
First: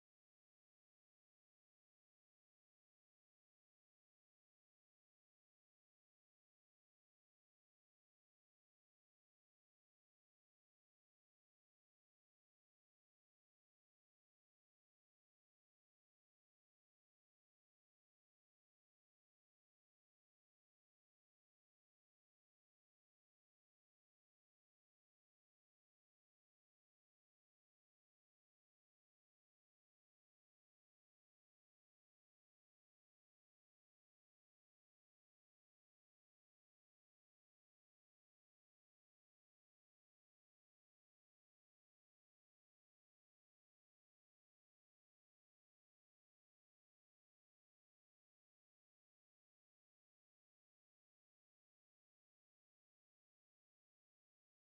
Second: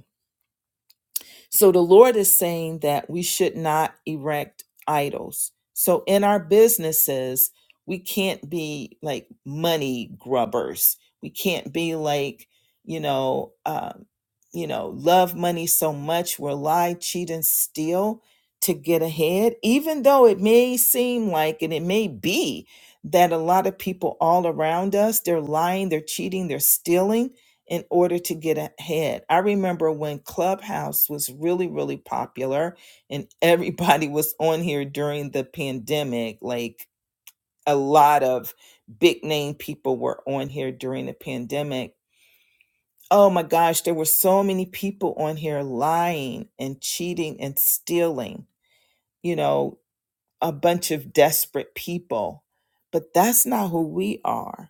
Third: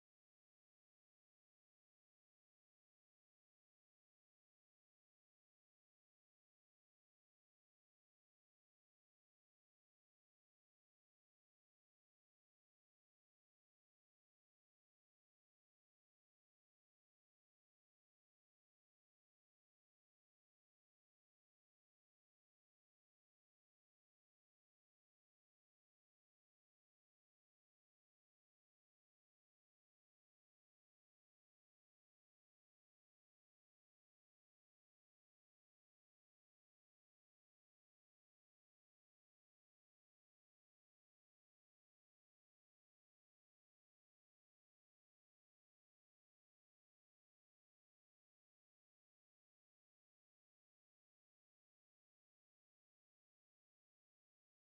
so the Lord is saying that we should not erect idols. So in our businesses, we can't be like money grubbers. We can't be like, you know, um, you know, love money so much we'll lie, cheat, and steal to get ahead. Even though it may seem like, and it may be that a lot of people all around us they're lying, they're cheating, they're stealing in order to get ahead. I remember when Clubhouse was really, really popular and everybody was on here during the pandemic. Like a lot of big name people were on here during the pandemic. Oh my gosh, there were so many people on here lying and cheating and stealing, you know, a bunch of desperate people. But that's not who we are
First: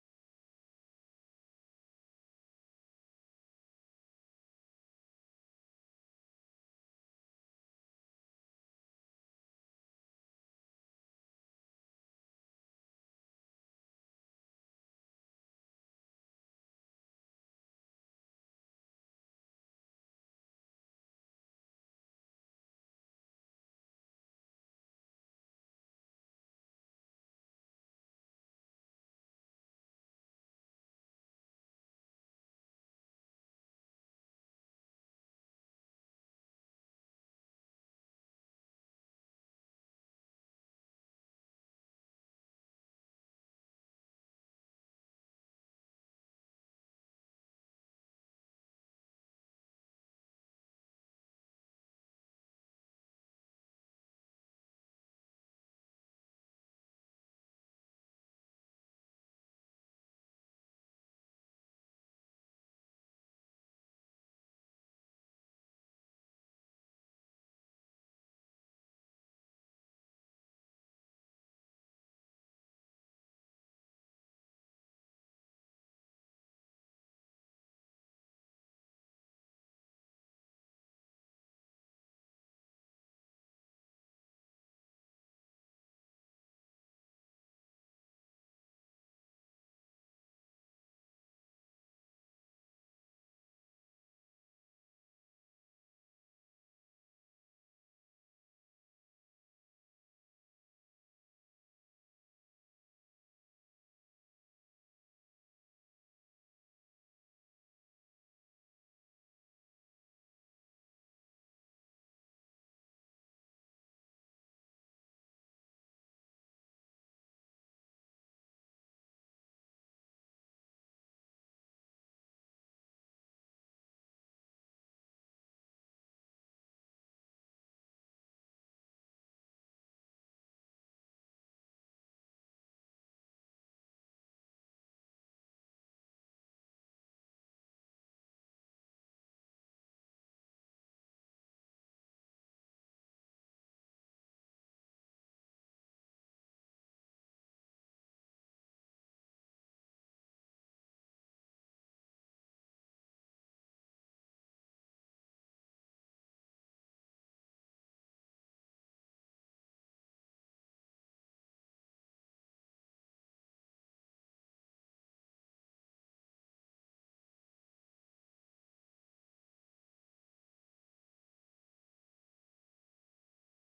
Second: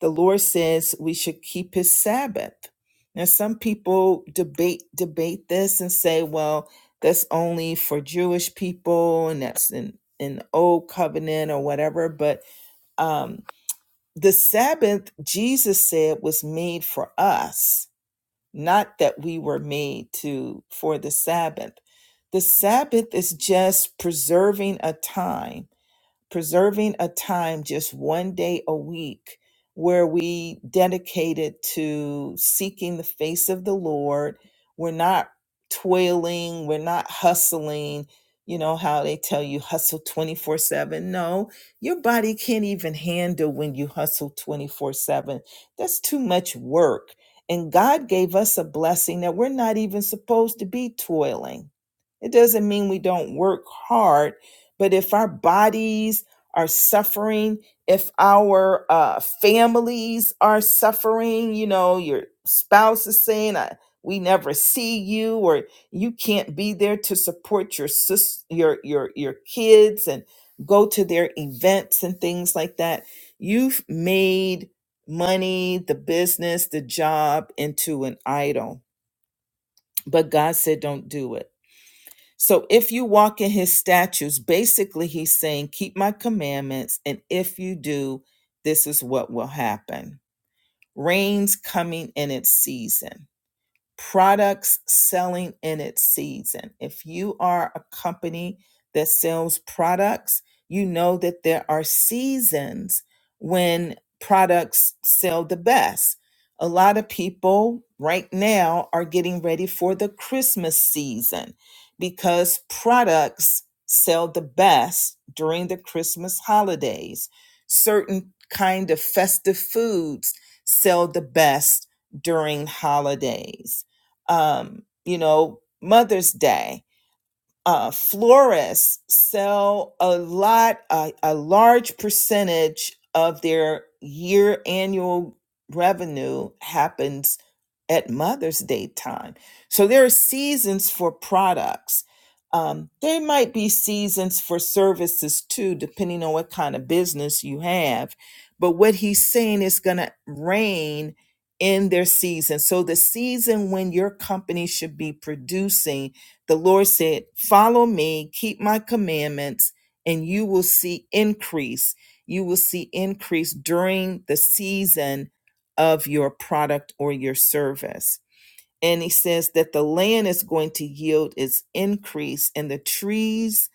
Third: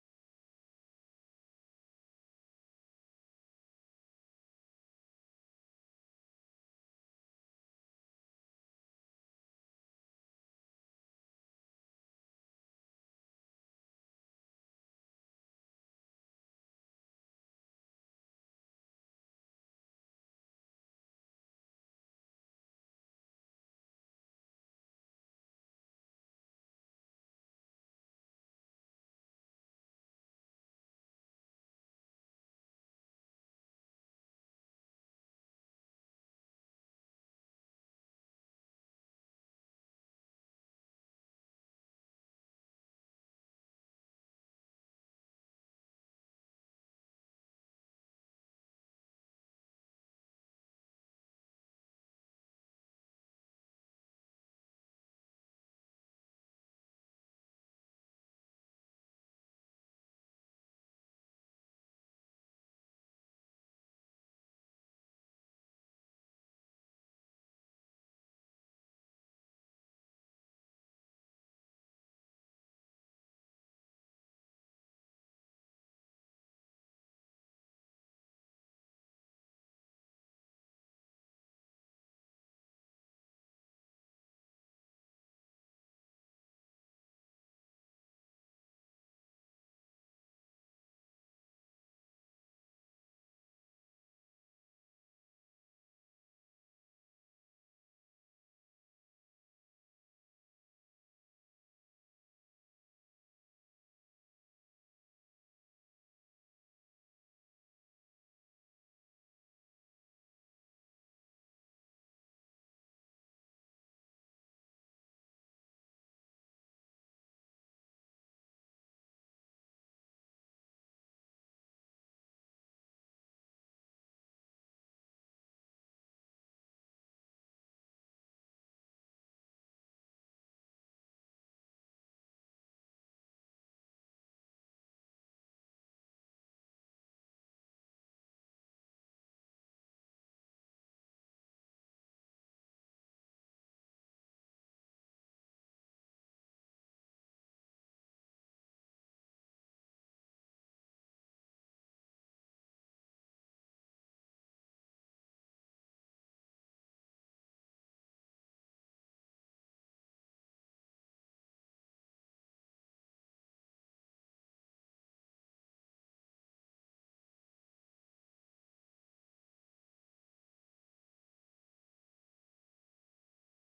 the Lord says we should keep his Sabbath. Now, some people debate debate this and say, well, that's only for Jewish people and that's in an old covenant or whatever. But um, the Sabbath, Jesus said, was made for us, not that we were made to for the Sabbath. The Sabbath is just preserving a time preserving a time just one day a week where we dedicated to seeking the face of the Lord. We're not toiling, we're not hustling. You know how they tell you hustle 24 7. No, your body can't even handle when you hustle 24 7. That's too much work. And God gave us a blessing that we're not even supposed to be toiling. It doesn't mean we don't work hard, but if our bodies are suffering, if our uh, families are suffering, you know, your spouse is saying, I, "We never see you," or you can't be there to support your sis, your your your kids, and go to their events and things like that. You've made money, the business, the job into an idol, but God said, "Don't do it." So if you walk in his statutes, basically he's saying, keep my commandments. And if you do, this is what will happen. Rain's coming in its season products selling in its season. If you are a company that sells products, you know that there are seasons when products sell the best. A lot of people right now are getting ready for the Christmas season because products sell the best during the Christmas holidays. Certain kind of festive foods sell the best during holidays um, you know, Mother's Day uh, florists sell a lot, a, a large percentage of their year annual revenue happens at Mother's Day time. So there are seasons for products. Um, there might be seasons for services too, depending on what kind of business you have. But what he's saying is going to reign in their season. So the season when your company should be producing the Lord said, Follow me, keep my commandments, and you will see increase. You will see increase during the season of your product or your service. And he says that the land is going to yield its increase, and the trees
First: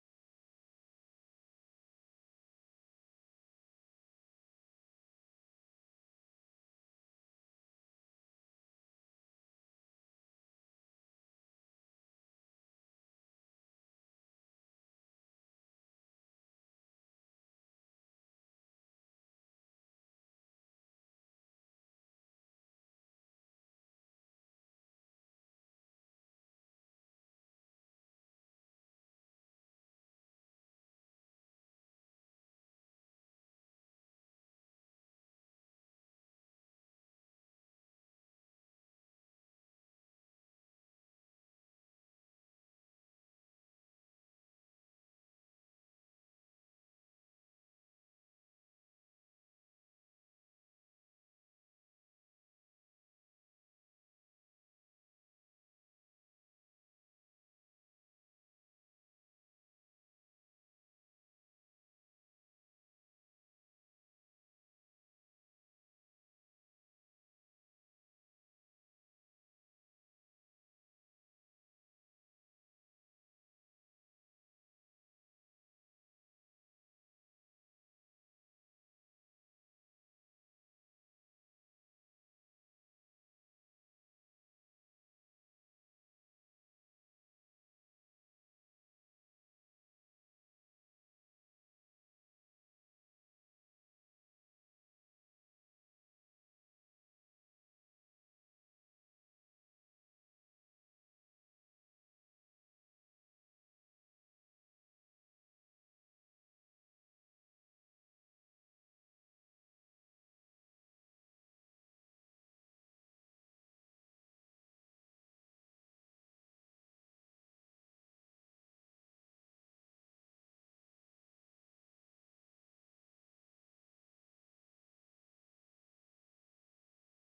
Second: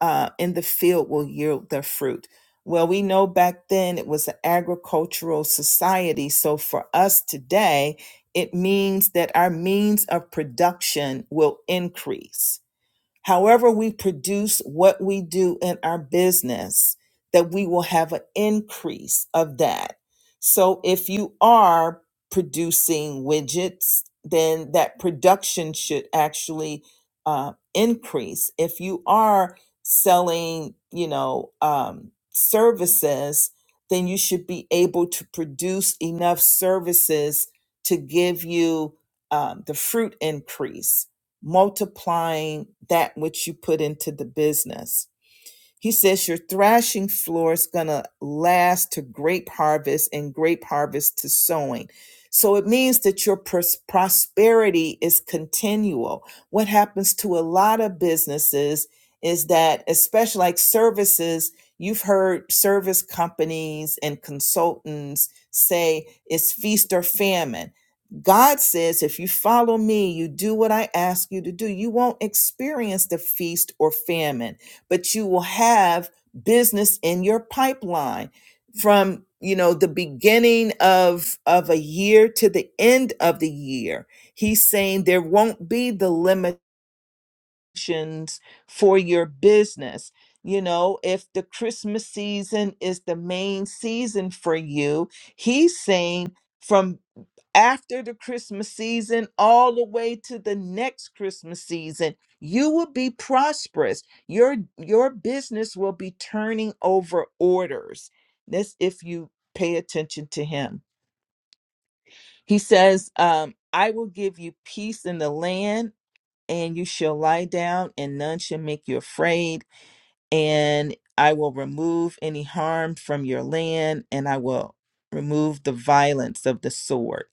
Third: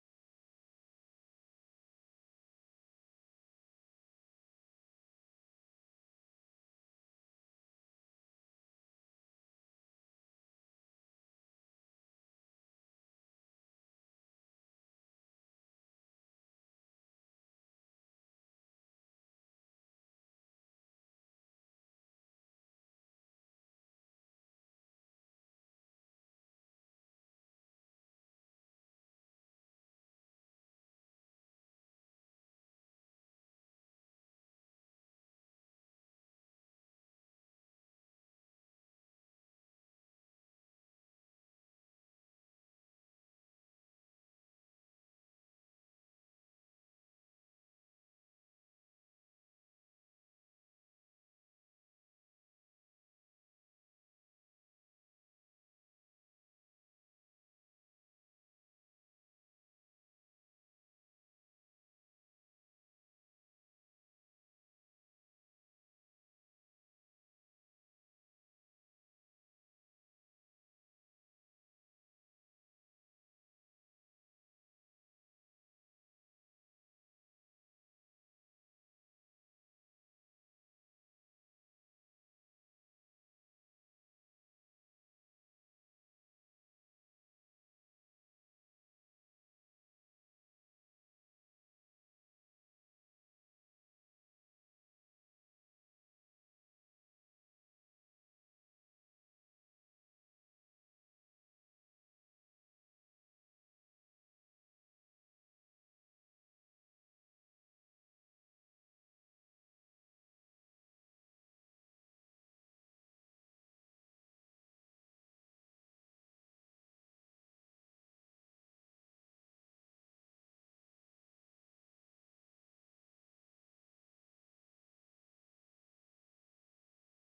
uh, in the field will yield their fruit. Well, we know back then it was an agricultural society. So for us today, it means that our means of production will increase however we produce what we do in our business, that we will have an increase of that. So if you are producing widgets, then that production should actually uh, increase. If you are selling, you know, um, services, then you should be able to produce enough services to give you um, the fruit increase multiplying that which you put into the business. He says your thrashing floor is going to last to grape harvest and grape harvest to sowing. So it means that your pros- prosperity is continual. What happens to a lot of businesses is that, especially like services, you've heard service companies and consultants say it's feast or famine. God says, if you follow me, you do what I ask you to do, you won't experience the feast or famine but you will have business in your pipeline from you know the beginning of of a year to the end of the year he's saying there won't be the limitations for your business you know if the christmas season is the main season for you he's saying from after the Christmas season, all the way to the next Christmas season, you will be prosperous. Your your business will be turning over orders. This if you pay attention to him. He says, um, I will give you peace in the land, and you shall lie down, and none shall make you afraid and I will remove any harm from your land, and I will remove the violence of the sword.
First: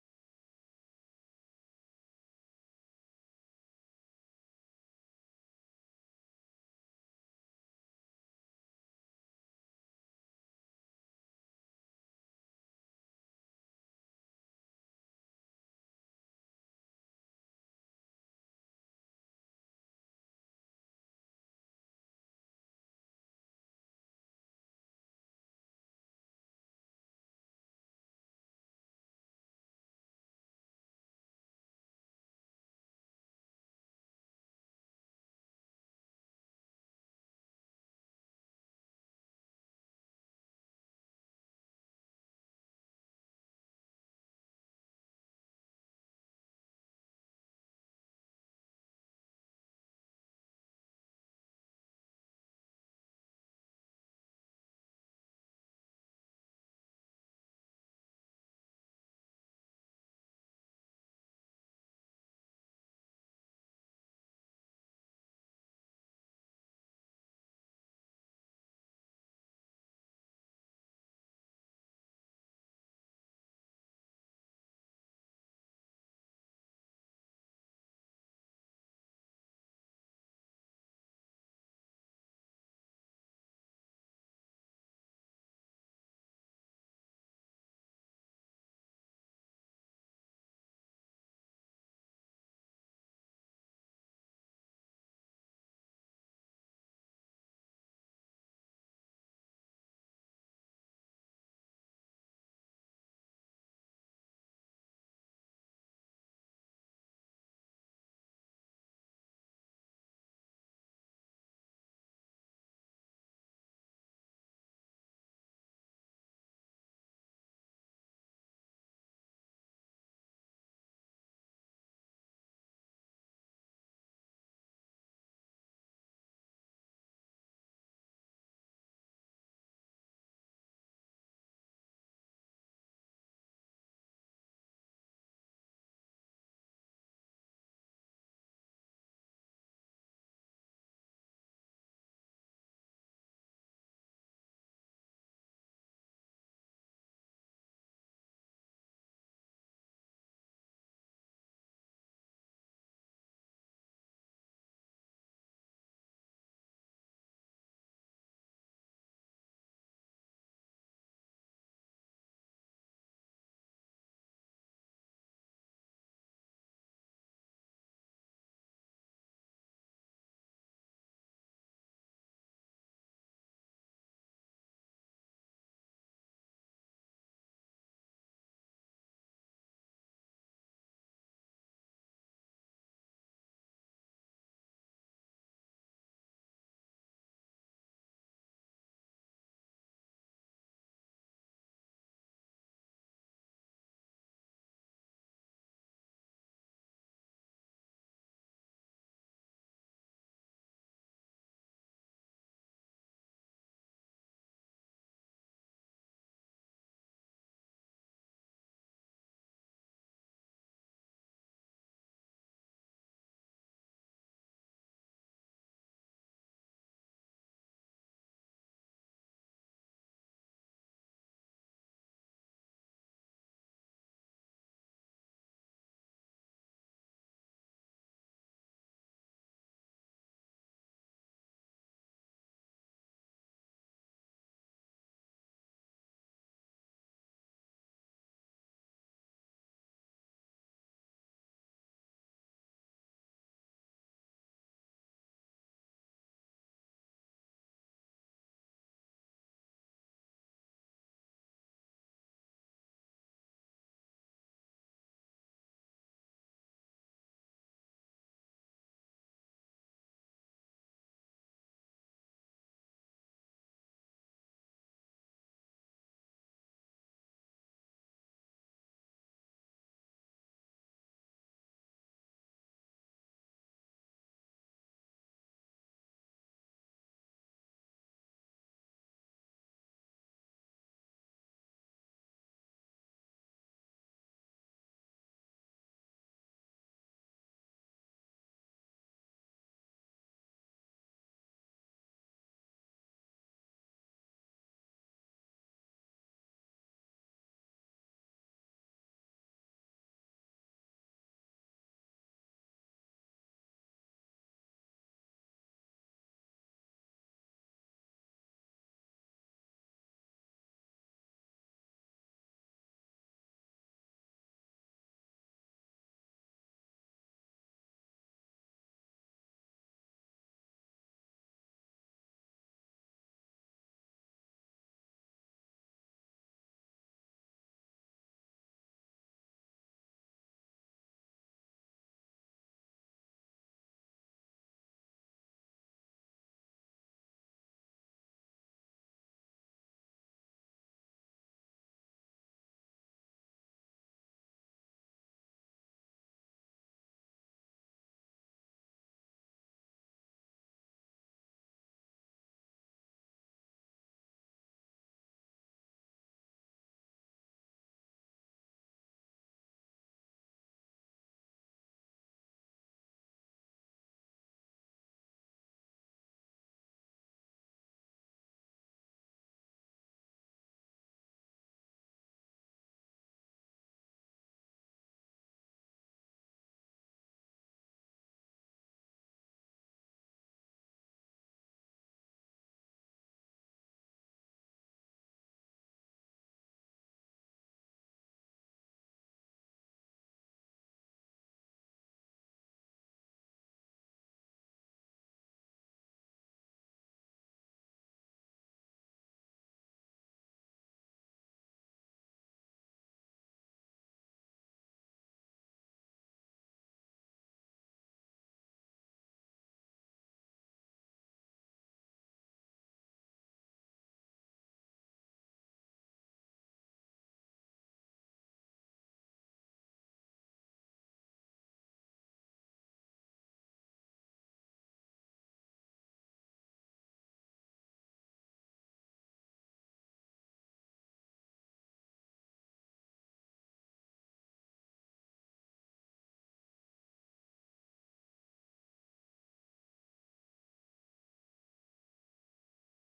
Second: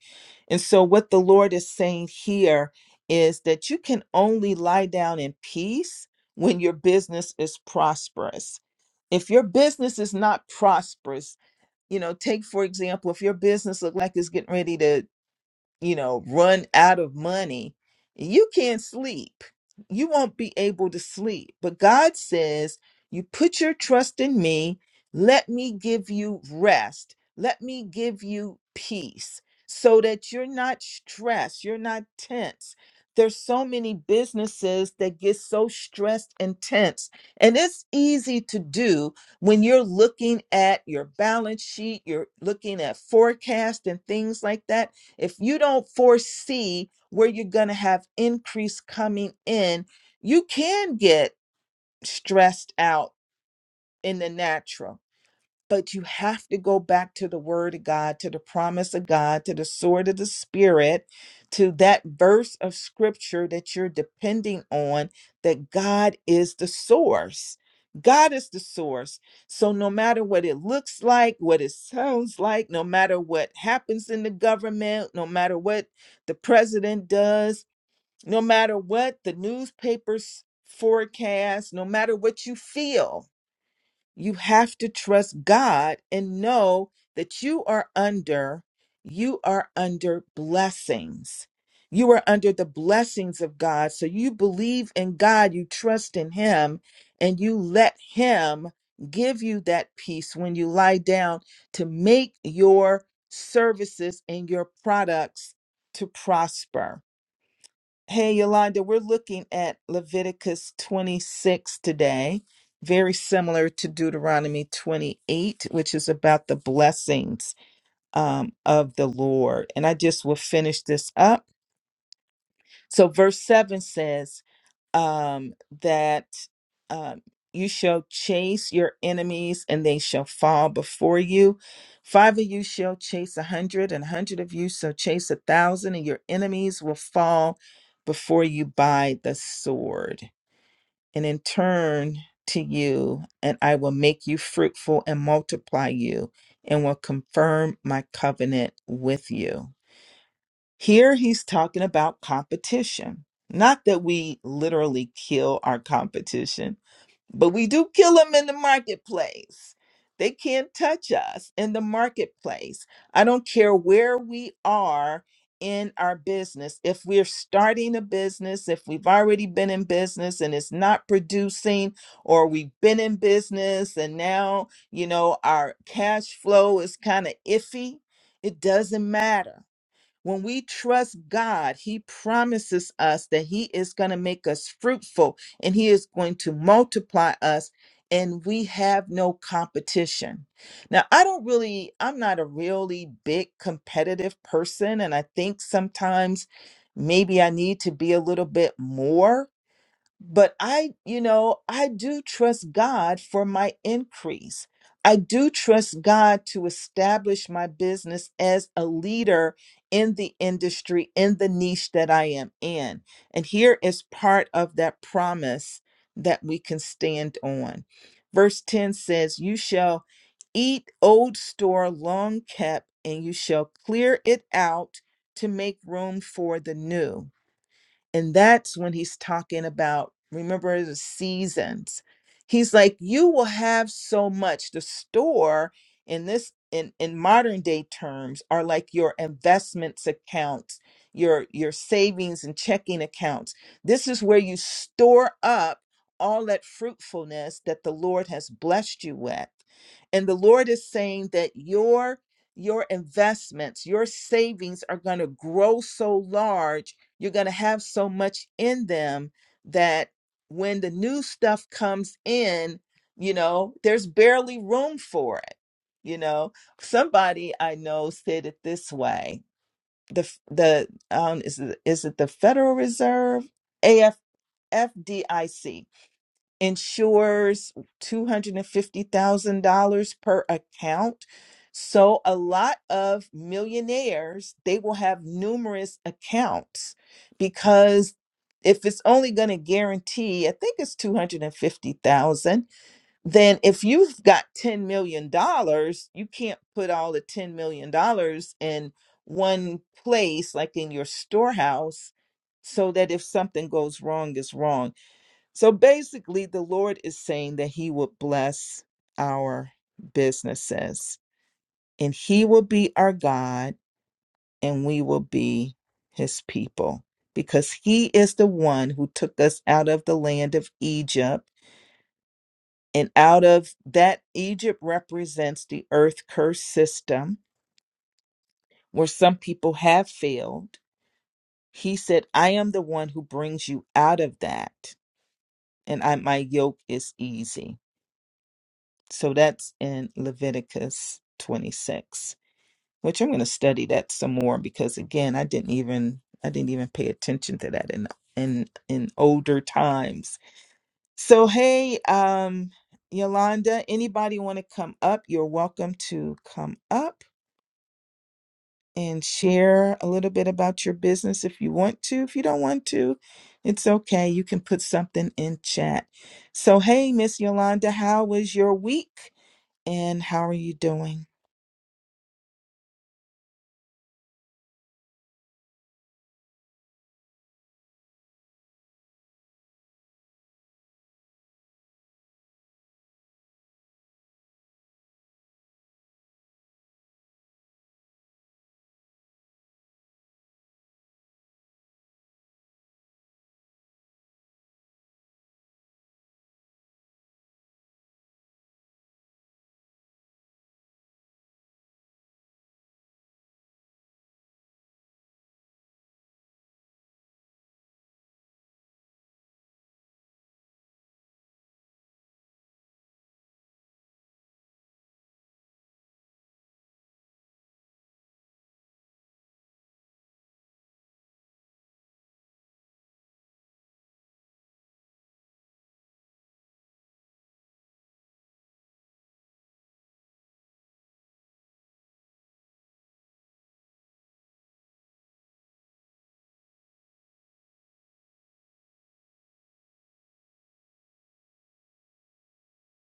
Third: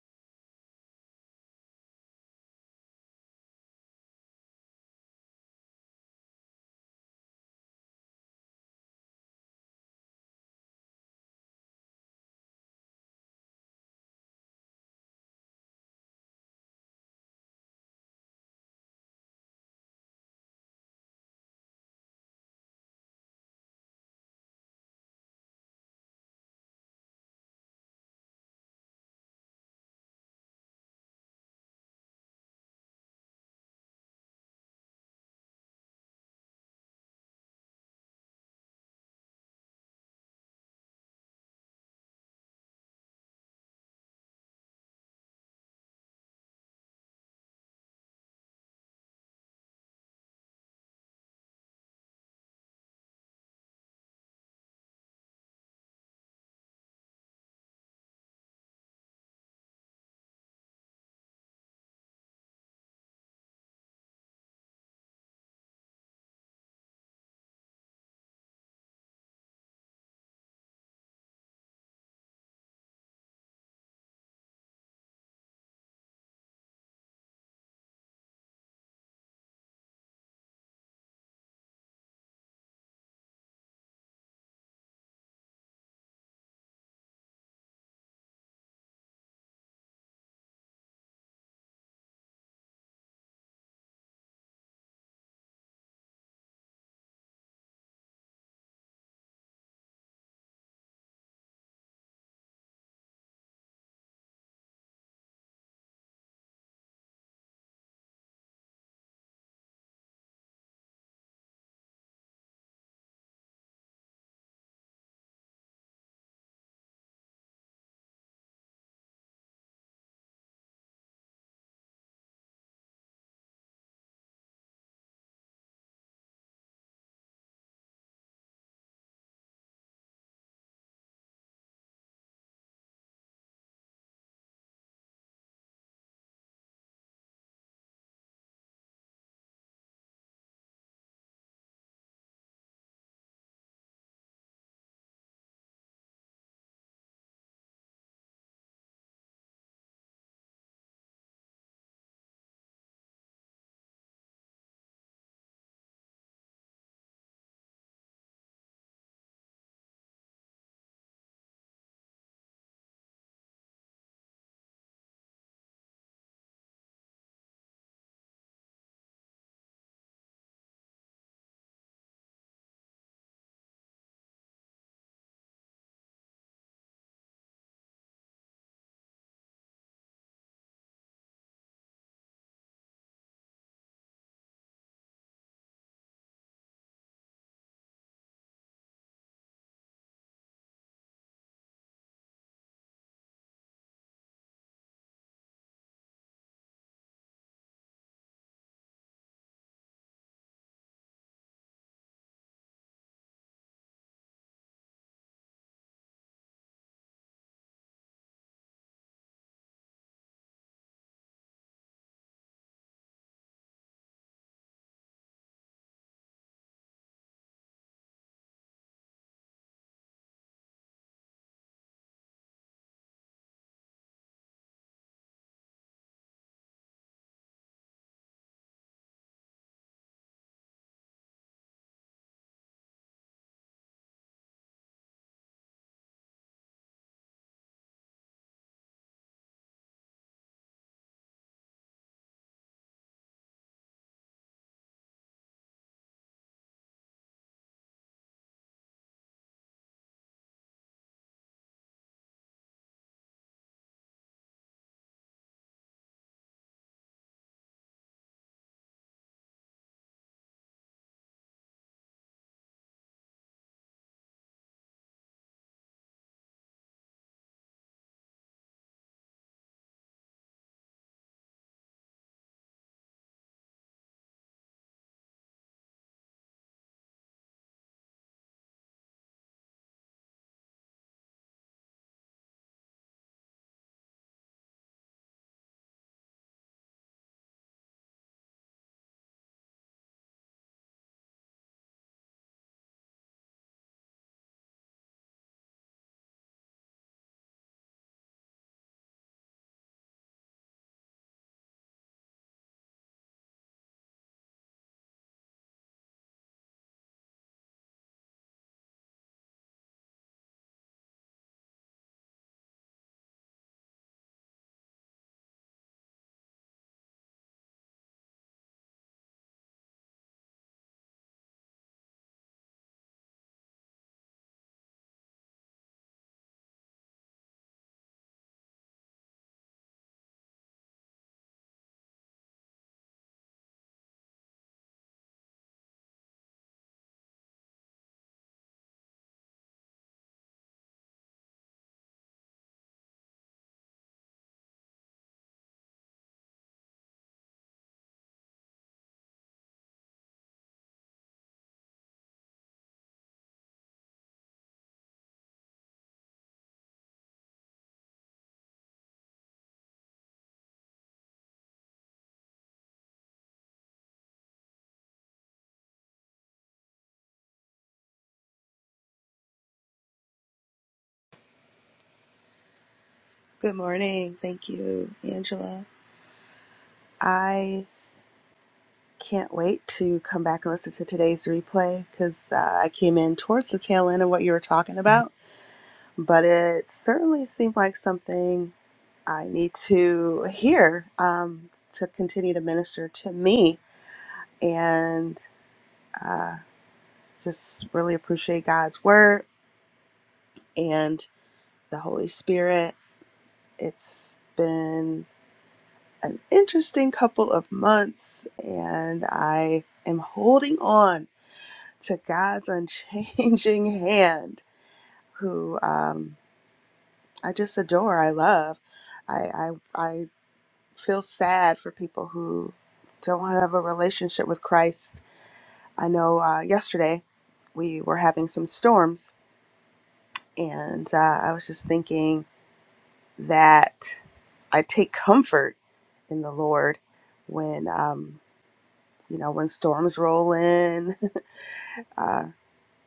And so, what the Lord is saying here is that you can only lie down in peace when your business is prosperous. If your business is not prosperous, you know, take for example, if your business look like it's getting ready to you know, run out of money, you can't sleep. You won't be able to sleep. But God says, You put your trust in me. Let me give you rest. Let me give you peace so that you're not stressed, you're not tense. There's so many businesses that get so stressed and tense. And it's easy to do when you're looking at your balance sheet, you're looking at forecast and things like that if you don't foresee where you're going to have increase coming in, you can get stressed out in the natural but you have to go back to the word of God, to the promise of God, to the sword of the spirit, to that verse of scripture that you're depending on, that God is the source. God is the source. So no matter what it looks like, what it sounds like, no matter what happens in the government, no matter what the president does, no matter what the newspapers forecast, no matter what you feel, you have to trust God and know that you are under you are under blessings. You are under the blessings of God. So you believe in God, you trust in him, and you let him give you that peace when you lie down to make your services and your products to prosper Hey, Yolanda, we're looking at Leviticus 26 today, very similar to Deuteronomy 28, which is about the blessings um, of the Lord. And I just will finish this up. So verse 7 says um, that um, you shall chase your enemies and they shall fall before you. Five of you shall chase a hundred, and a hundred of you shall chase a thousand, and your enemies will fall before you by the sword. And in turn to you, and I will make you fruitful and multiply you, and will confirm my covenant with you. Here he's talking about competition. Not that we literally kill our competition, but we do kill them in the marketplace. They can't touch us in the marketplace. I don't care where we are in our business. If we're starting a business, if we've already been in business and it's not producing, or we've been in business and now, you know, our cash flow is kind of iffy, it doesn't matter when we trust God, He promises us that He is going to make us fruitful and He is going to multiply us, and we have no competition. Now, I don't really, I'm not a really big competitive person, and I think sometimes maybe I need to be a little bit more but I, you know, I do trust God for my increase. I do trust God to establish my business as a leader in the industry, in the niche that I am in. And here is part of that promise that we can stand on. Verse 10 says, You shall eat old store long kept, and you shall clear it out to make room for the new. And that's when he's talking about, remember the seasons. He's like, you will have so much. The store in this in, in modern day terms are like your investments accounts, your your savings and checking accounts. This is where you store up all that fruitfulness that the Lord has blessed you with. And the Lord is saying that your your investments, your savings are going to grow so large you're going to have so much in them that when the new stuff comes in, you know, there's barely room for it. You know, somebody I know said it this way: the f- the um, is it, is it the Federal Reserve, A F F D I C insures $250,000 per account. So a lot of millionaires, they will have numerous accounts because if it's only going to guarantee, I think it's 250,000, then if you've got 10 million dollars, you can't put all the 10 million dollars in one place like in your storehouse so that if something goes wrong, it's wrong so basically, the Lord is saying that He will bless our businesses and He will be our God and we will be His people because He is the one who took us out of the land of Egypt. And out of that, Egypt represents the earth curse system where some people have failed. He said, I am the one who brings you out of that, and I, my yoke is easy. So that's in Leviticus 26, which I'm going to study that some more because again, I didn't even I didn't even pay attention to that in in in older times. So hey, um Yolanda, anybody want to come up? You're welcome to come up and share a little bit about your business if you want to. If you don't want to, it's okay. You can put something in chat. So hey, Miss Yolanda, how was your week and how are you doing?
Good morning. Thank you, Angela. I can't wait to come back and listen to today's replay because uh, I came in towards the tail end of what you were talking about, but it certainly seemed like something I need to hear um, to continue to minister to me and just really appreciate God's word and the Holy Spirit. It's been an interesting couple of months, and I am holding on to God's unchanging hand, who um, I just adore. I love. I, I I feel sad for people who don't have a relationship with Christ. I know. Uh, yesterday, we were having some storms, and uh, I was just thinking that I take comfort in the Lord when. Um, you know, when storms roll in. Uh,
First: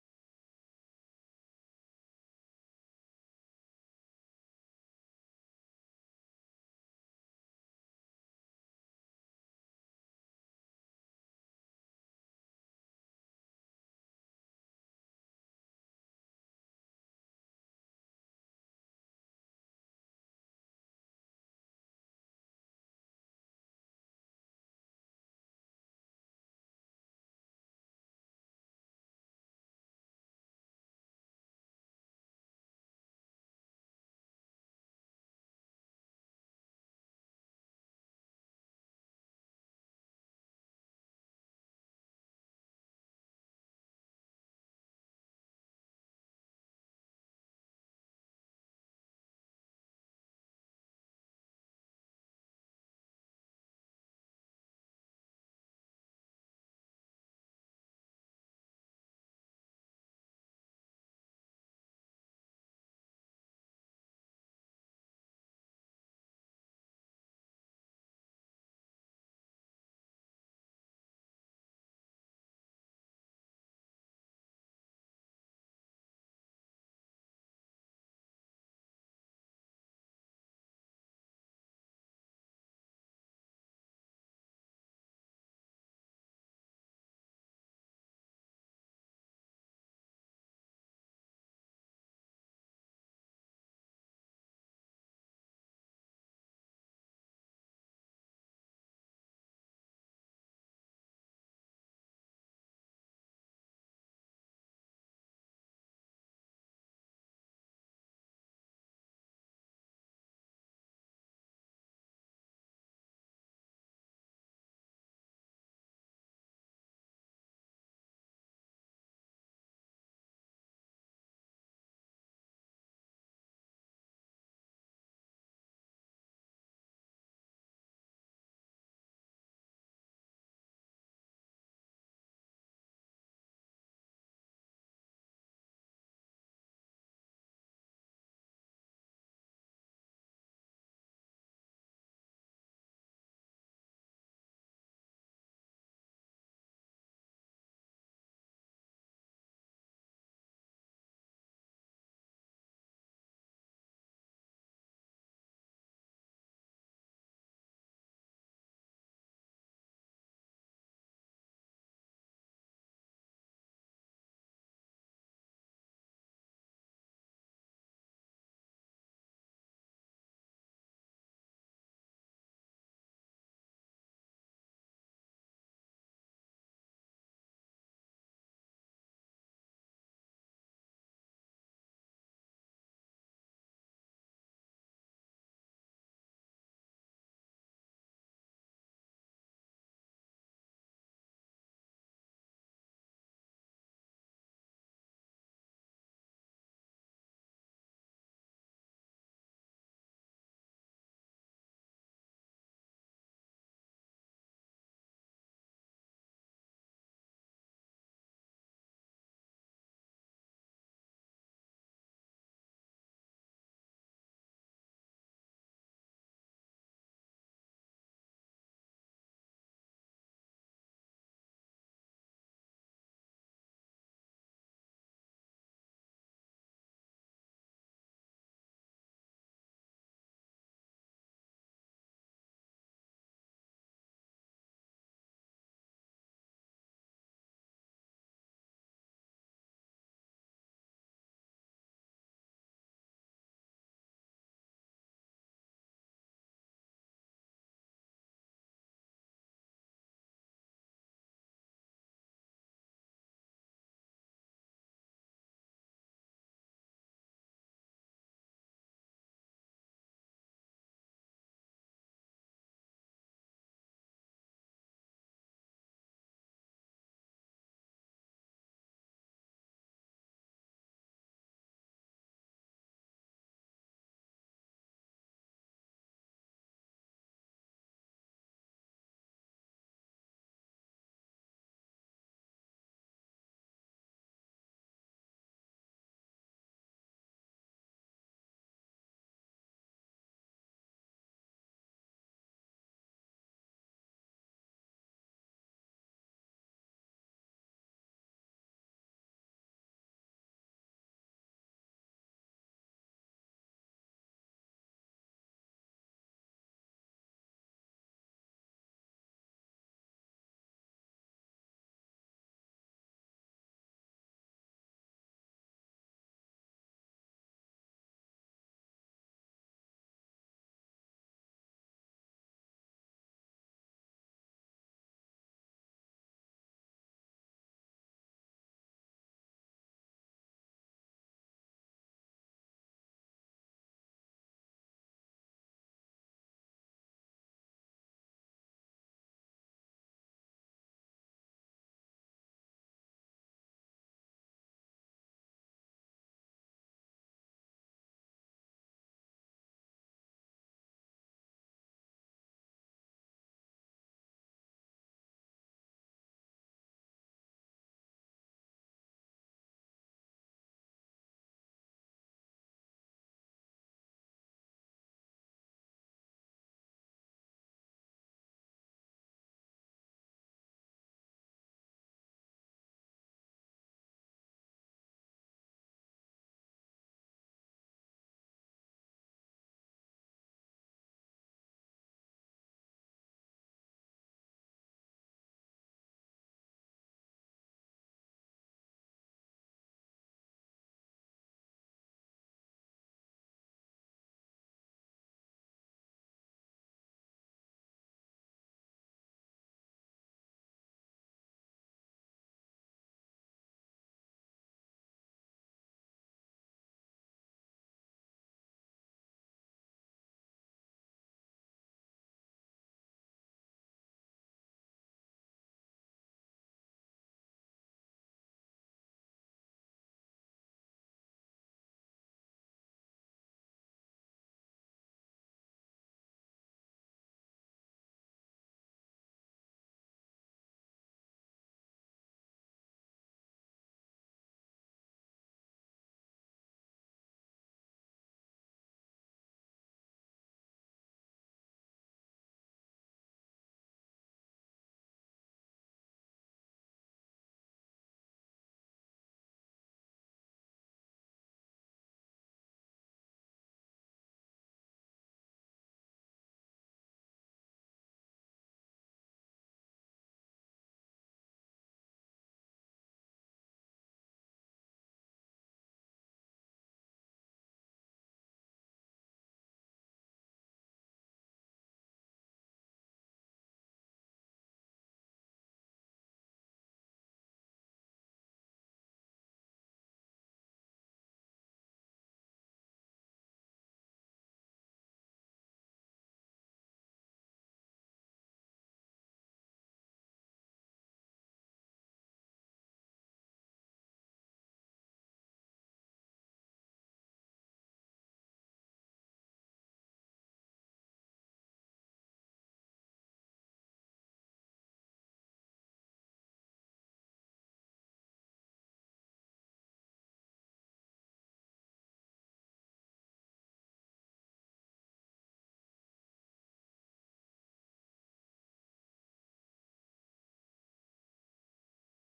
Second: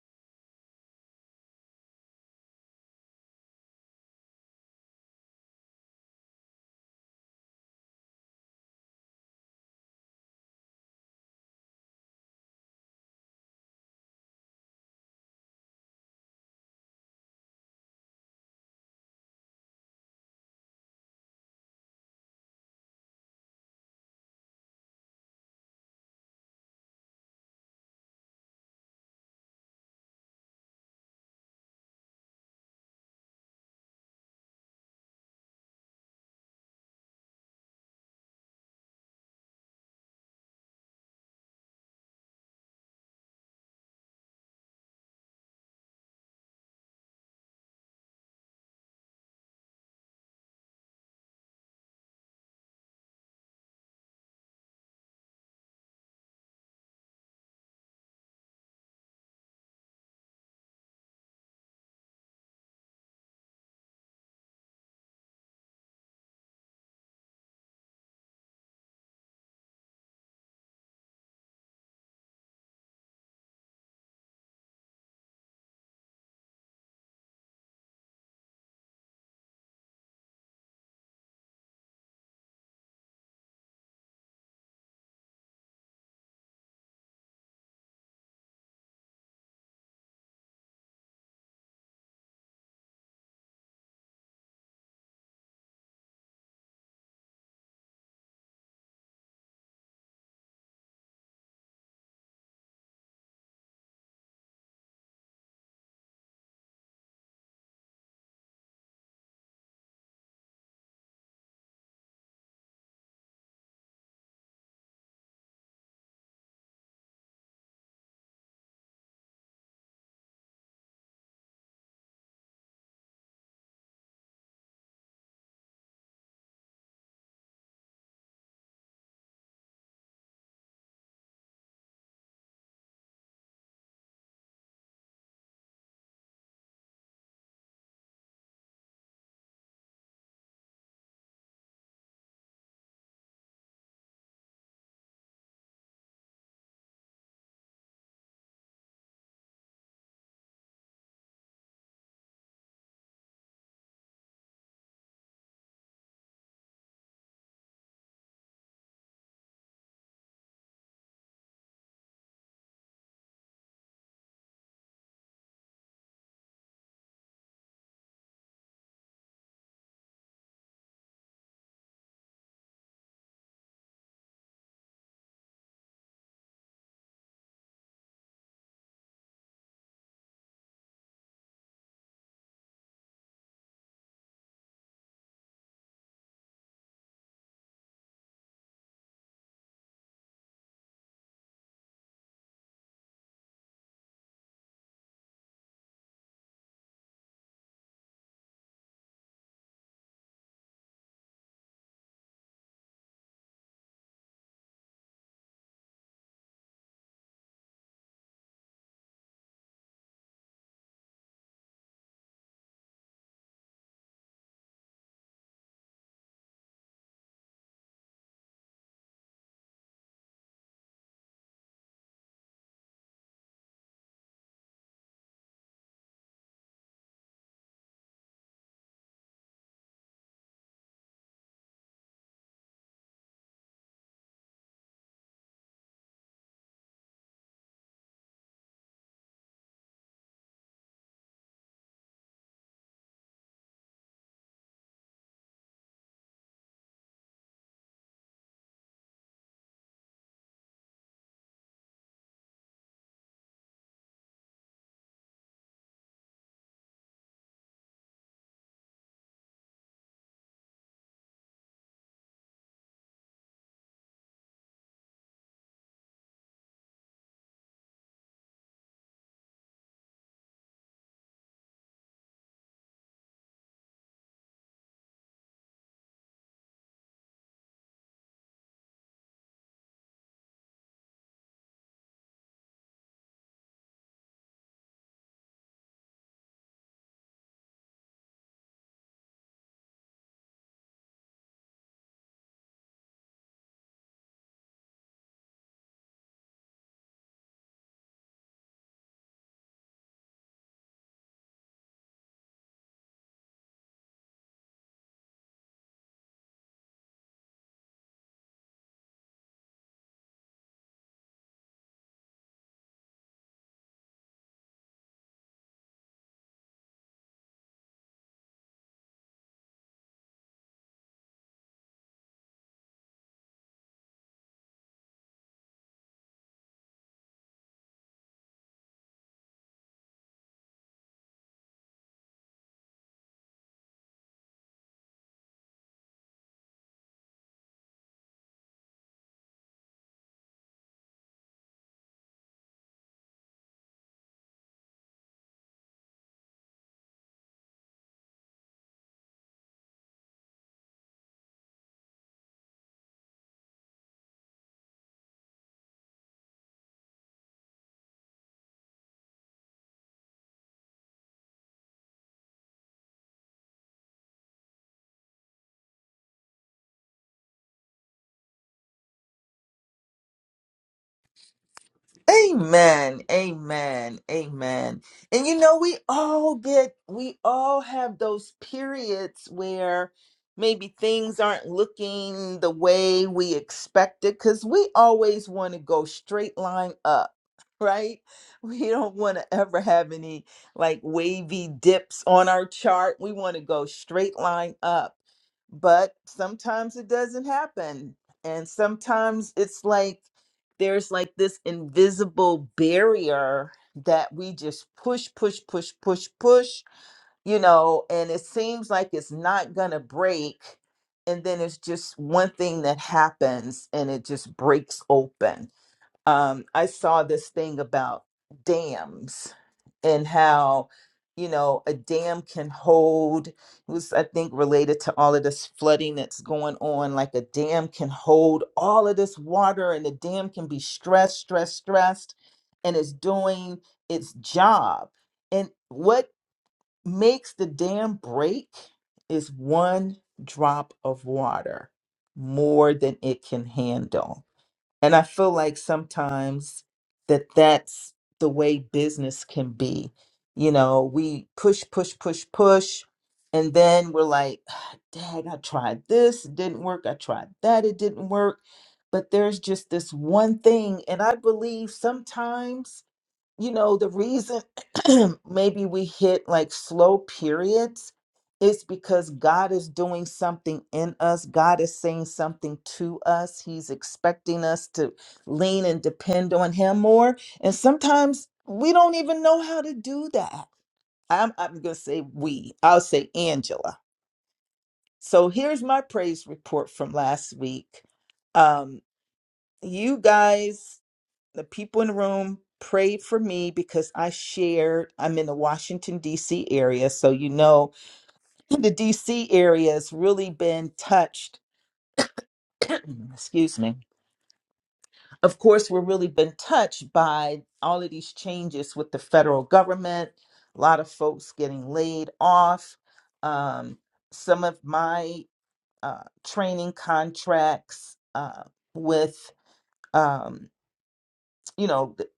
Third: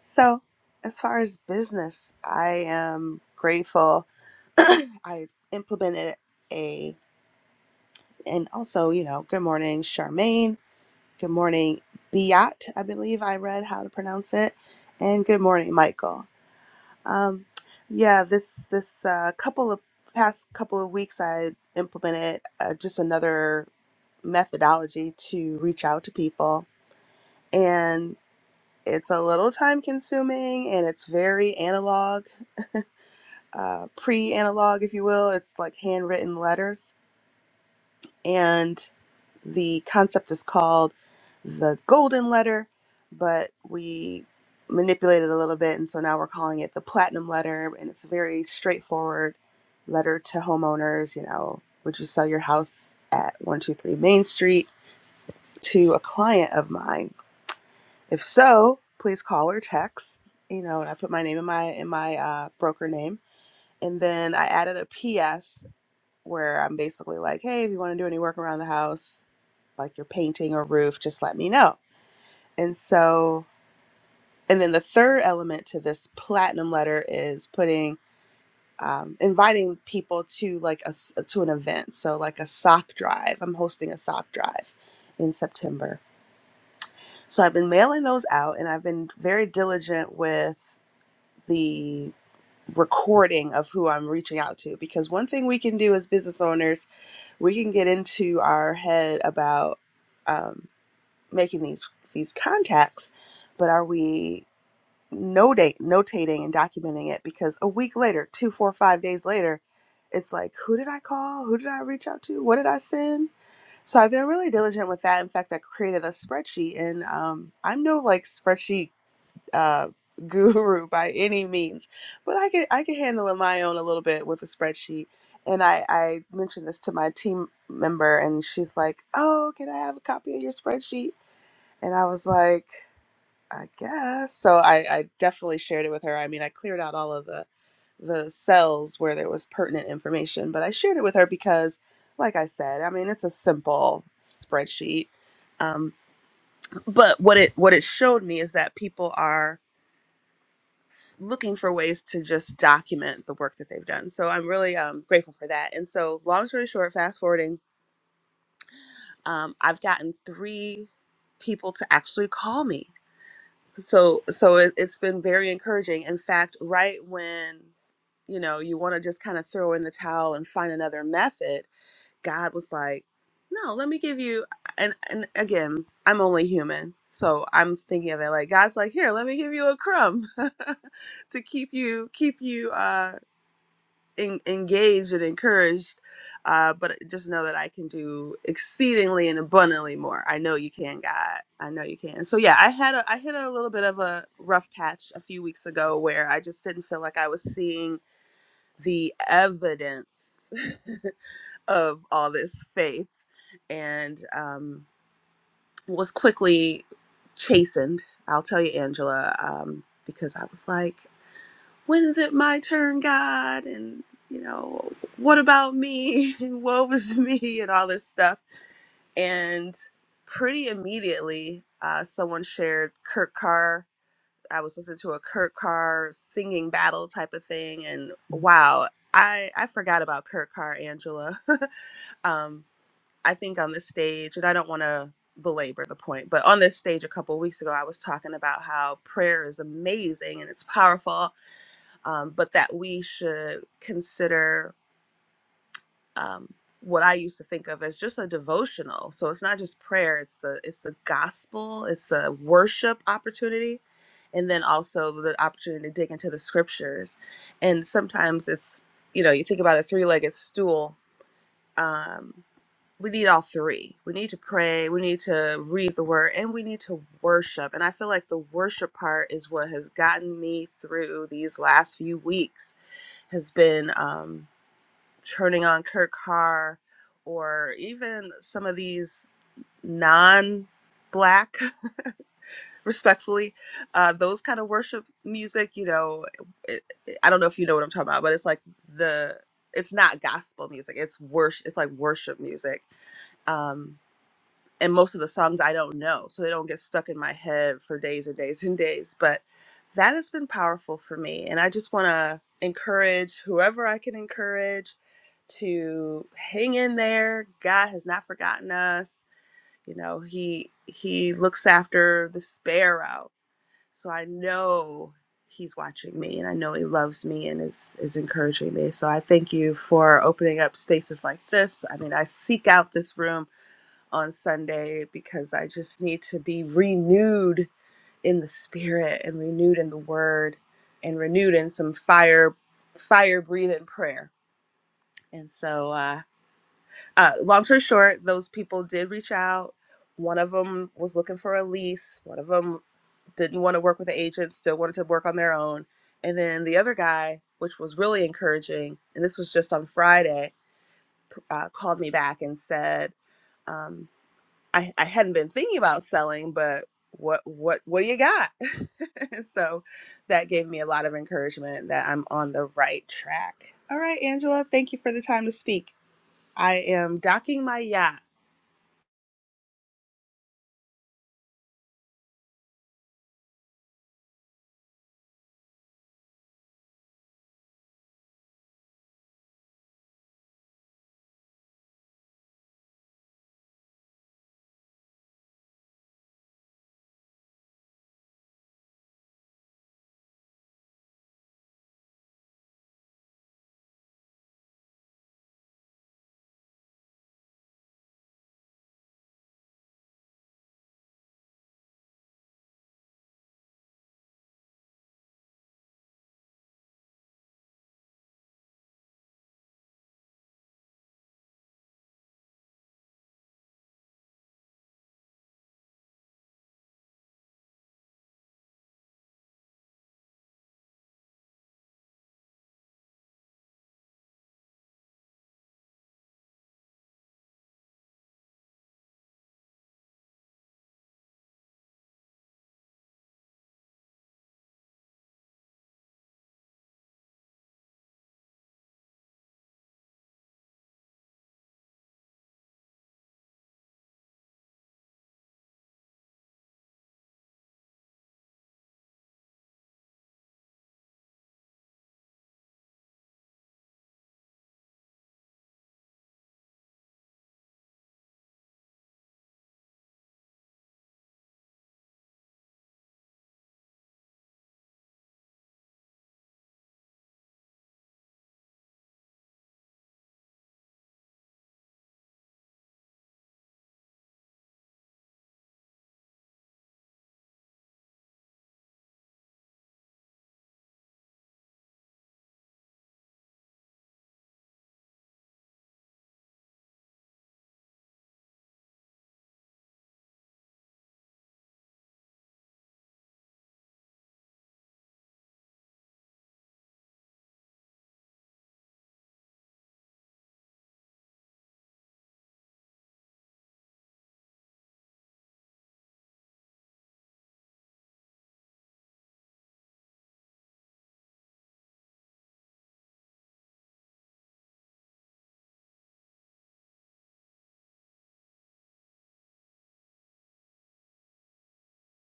so, as far as business, I am grateful. I implemented a, and also, you know, good morning, Charmaine. Good morning, Biat. I believe I read how to pronounce it. And good morning, Michael. Um, yeah, this this uh, couple of past couple of weeks, I implemented uh, just another methodology to reach out to people and. It's a little time consuming and it's very analog, uh, pre analog, if you will. It's like handwritten letters. And the concept is called the golden letter, but we manipulated a little bit. And so now we're calling it the platinum letter. And it's a very straightforward letter to homeowners. You know, would you sell your house at 123 Main Street to a client of mine? If so, please call or text. You know, and I put my name in my in my uh, broker name, and then I added a PS where I'm basically like, hey, if you want to do any work around the house, like your painting or roof, just let me know. And so, and then the third element to this platinum letter is putting, um, inviting people to like a s- to an event. So like a sock drive. I'm hosting a sock drive in September. So I've been mailing those out, and I've been very diligent with. the recording of who I'm reaching out to. Because one thing we can do as business owners, we can get into our head about um, making these these contacts, but are we notate notating and documenting it? Because a week later, two, four, five days later, it's like, who did I call? Who did I reach out to? What did I send? So I've been really diligent with that. In fact, I created a spreadsheet, and um, I'm no like spreadsheet uh, guru by any means, but I can I can handle it my own a little bit with a spreadsheet. And I, I mentioned this to my team member, and she's like, "Oh, can I have a copy of your spreadsheet?" And I was like, "I guess." So I, I definitely shared it with her. I mean, I cleared out all of the the cells where there was pertinent information, but I shared it with her because, like I said, I mean, it's a simple spreadsheet. Um, but what it what it showed me is that people are looking for ways to just document the work that they've done. So I'm really um, grateful for that. And so, long story short, fast forwarding, um, I've gotten three people to actually call me. So so it, it's been very encouraging. In fact, right when you know you want to just kind of throw in the towel and find another method, God was like, "No, let me give you." And and again, I'm only human, so I'm thinking of it like God's like, "Here, let me give you a crumb." to keep you keep you uh en- engaged and encouraged. Uh, but just know that I can do exceedingly and abundantly more. I know you can, God. I know you can. So yeah, I had a I hit a little bit of a rough patch a few weeks ago where I just didn't feel like I was seeing the evidence of all this faith, and um, was quickly chastened. I'll tell you, Angela, um, because I was like when is it my turn, God? And, you know, what about me? And woe is me and all this stuff. And pretty immediately, uh, someone shared Kurt Carr. I was listening to a Kurt Carr singing battle type of thing. And wow, I, I forgot about Kurt Carr, Angela. um, I think on this stage, and I don't want to belabor the point, but on this stage a couple weeks ago, I was talking about how prayer is amazing and it's powerful um, but that we should consider um, what I used to think of as just a devotional. So it's not just prayer; it's the it's the gospel, it's the worship opportunity, and then also the opportunity to dig into the scriptures. And sometimes it's you know you think about a three-legged stool. Um, we need all three. We need to pray. We need to read the word, and we need to worship. And I feel like the worship part is what has gotten me through these last few weeks has been um, turning on Kirk Carr or even some of these non black, respectfully, uh, those kind of worship music, you know, it, it- I don't know if you know what I'm talking about, but it's like the, it's not gospel music. It's worship. It's like worship music. Um, and most of the songs I don't know, so they don't get stuck in my head for days and days and days. But that has been powerful for me, and I just want to encourage whoever I can encourage to hang in there. God has not forgotten us. You know, he he looks after the sparrow. So I know he's watching me and I know he loves me and is is encouraging me. So I thank you for opening up spaces like this. I mean, I seek out this room on Sunday because I just need to be renewed in the spirit and renewed in the word and renewed in some fire fire breathing prayer. And so uh, uh long story short, those people did reach out. One of them was looking for a lease, one of them didn't want to work with the agent, still wanted to work on their own. And then the other guy, which was really encouraging, and this was just on Friday, uh, called me back and said, um, I, I hadn't been thinking about selling, but what what what do you got? so that gave me a lot of encouragement that I'm on the right track. All right, Angela, thank you for the time to speak. I am docking my yacht.
Amen. Amen. Amen. And you know, we all get, we all have those periods where maybe things aren't looking the way we expected because we always want to go straight line up right? We don't want to ever have any like wavy dips on our chart. We want to go straight line up. But sometimes it doesn't happen. And sometimes it's like there's like this invisible barrier that we just push, push, push, push, push, you know, and it seems like it's not going to break. And then it's just one thing that happens and it just breaks open um, I saw this thing about dams and how, you know, a dam can hold, it was, I think, related to all of this flooding that's going on. Like a dam can hold all of this water and the dam can be stressed, stressed, stressed, and it's doing its job. And what makes the dam break is one drop of water more than it can handle and I feel like sometimes that that's the way business can be. You know, we push, push, push, push. And then we're like, "Ah, dang, I tried this, it didn't work. I tried that, it didn't work. But there's just this one thing. And I believe sometimes you know, the reason maybe we hit like slow periods is because God is doing something in us. God is saying something to us. He's expecting us to lean and depend on Him more. And sometimes we don't even know how to do that. I'm, I'm going to say we, I'll say Angela. So here's my praise report from last week. Um, you guys the people in the room prayed for me because I shared. I'm in the Washington, D.C. area. So, you know, the D.C. area has really been touched. Excuse me. Of course, we're really been touched by all of these changes with the federal government, a lot of folks getting laid off. Um, some of my uh, training contracts uh, with, um, you know, the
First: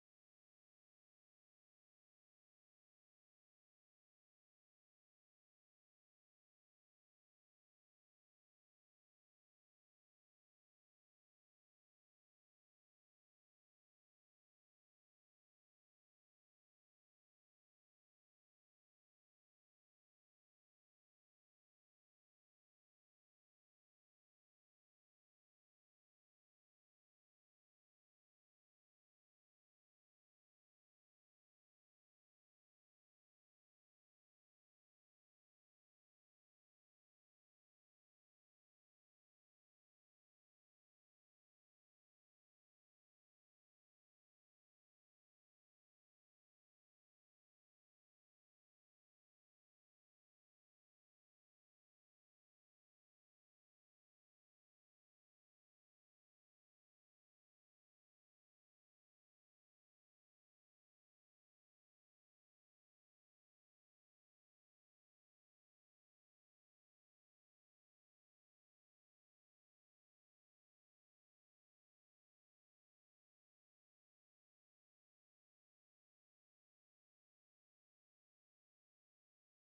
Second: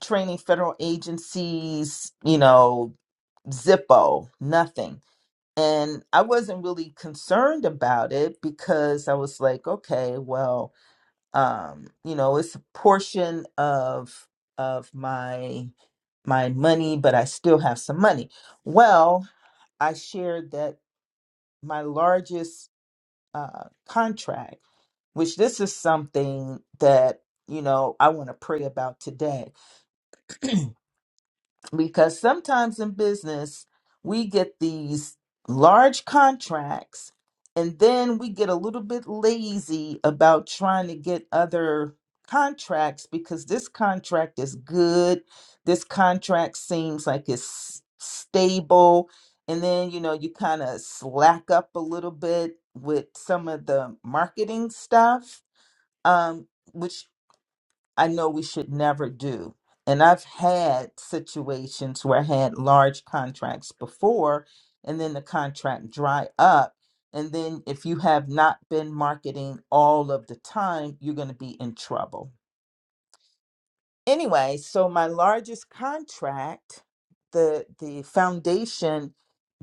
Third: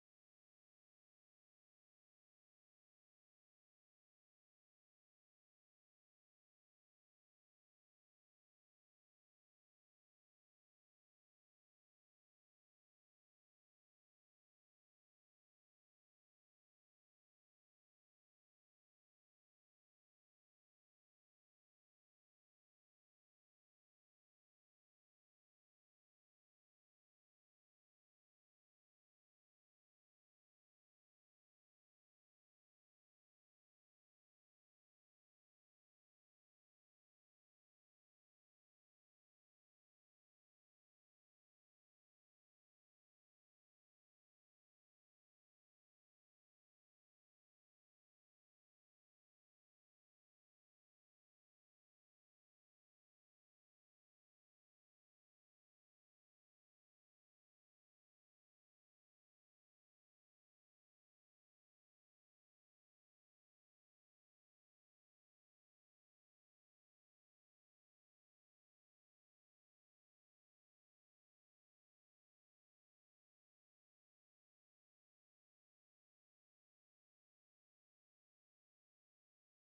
training federal agencies, you know, Zippo, nothing. And I wasn't really concerned about it because I was like, okay, well, um, you know, it's a portion of of my my money, but I still have some money. Well, I shared that my largest uh, contract, which this is something that you know I want to pray about today. because sometimes in business we get these large contracts and then we get a little bit lazy about trying to get other contracts because this contract is good this contract seems like it's stable and then you know you kind of slack up a little bit with some of the marketing stuff um, which I know we should never do. And I've had situations where I had large contracts before, and then the contract dry up. And then if you have not been marketing all of the time, you're going to be in trouble. Anyway, so my largest contract, the the foundation,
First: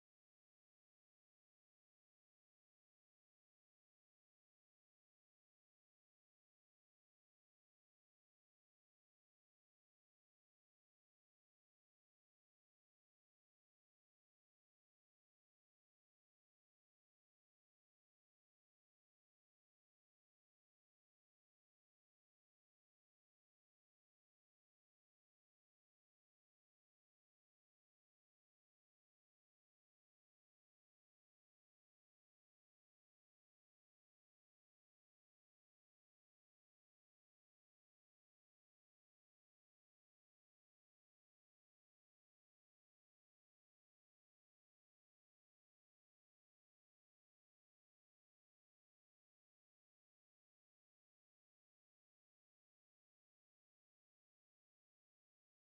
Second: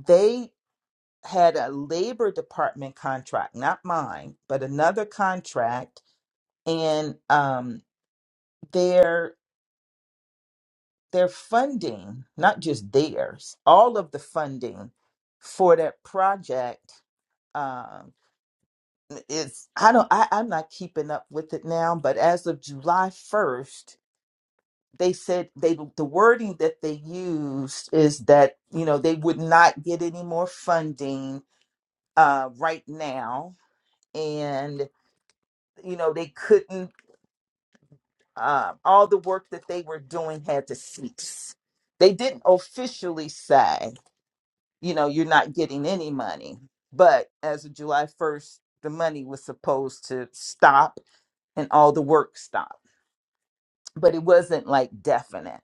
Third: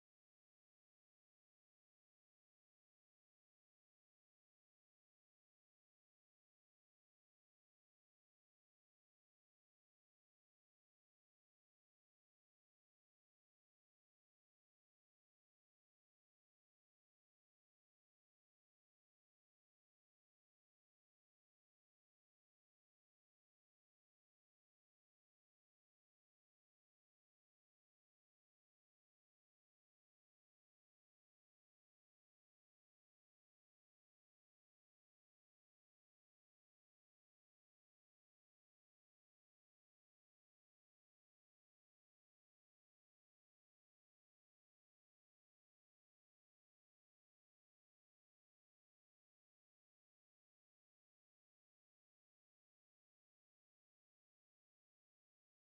they had a labor department contract, not mine, but another contract, and um, their. their funding, not just theirs, all of the funding for that project um it's i don't I, i'm not keeping up with it now but as of july 1st they said they the wording that they used is that you know they would not get any more funding uh right now and you know they couldn't uh, all the work that they were doing had to cease they didn't officially say you know you're not getting any money but as of july 1st the money was supposed to stop and all the work stopped but it wasn't like definite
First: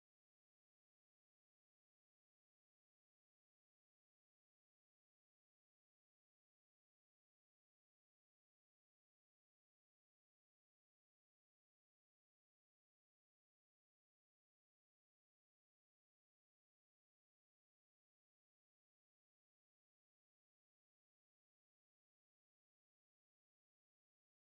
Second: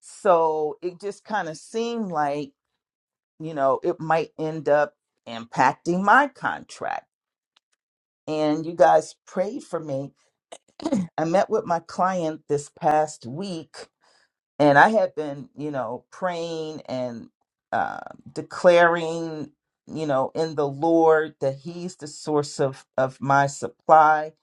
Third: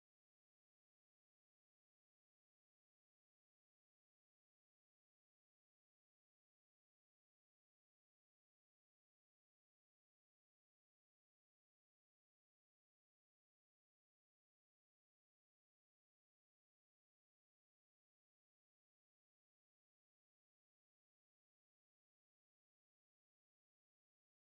so it just kind of seemed like you know it might end up impacting my contract and you guys prayed for me i met with my client this past week and I had been, you know, praying and uh, declaring, you know, in the Lord that He's the source of of my supply,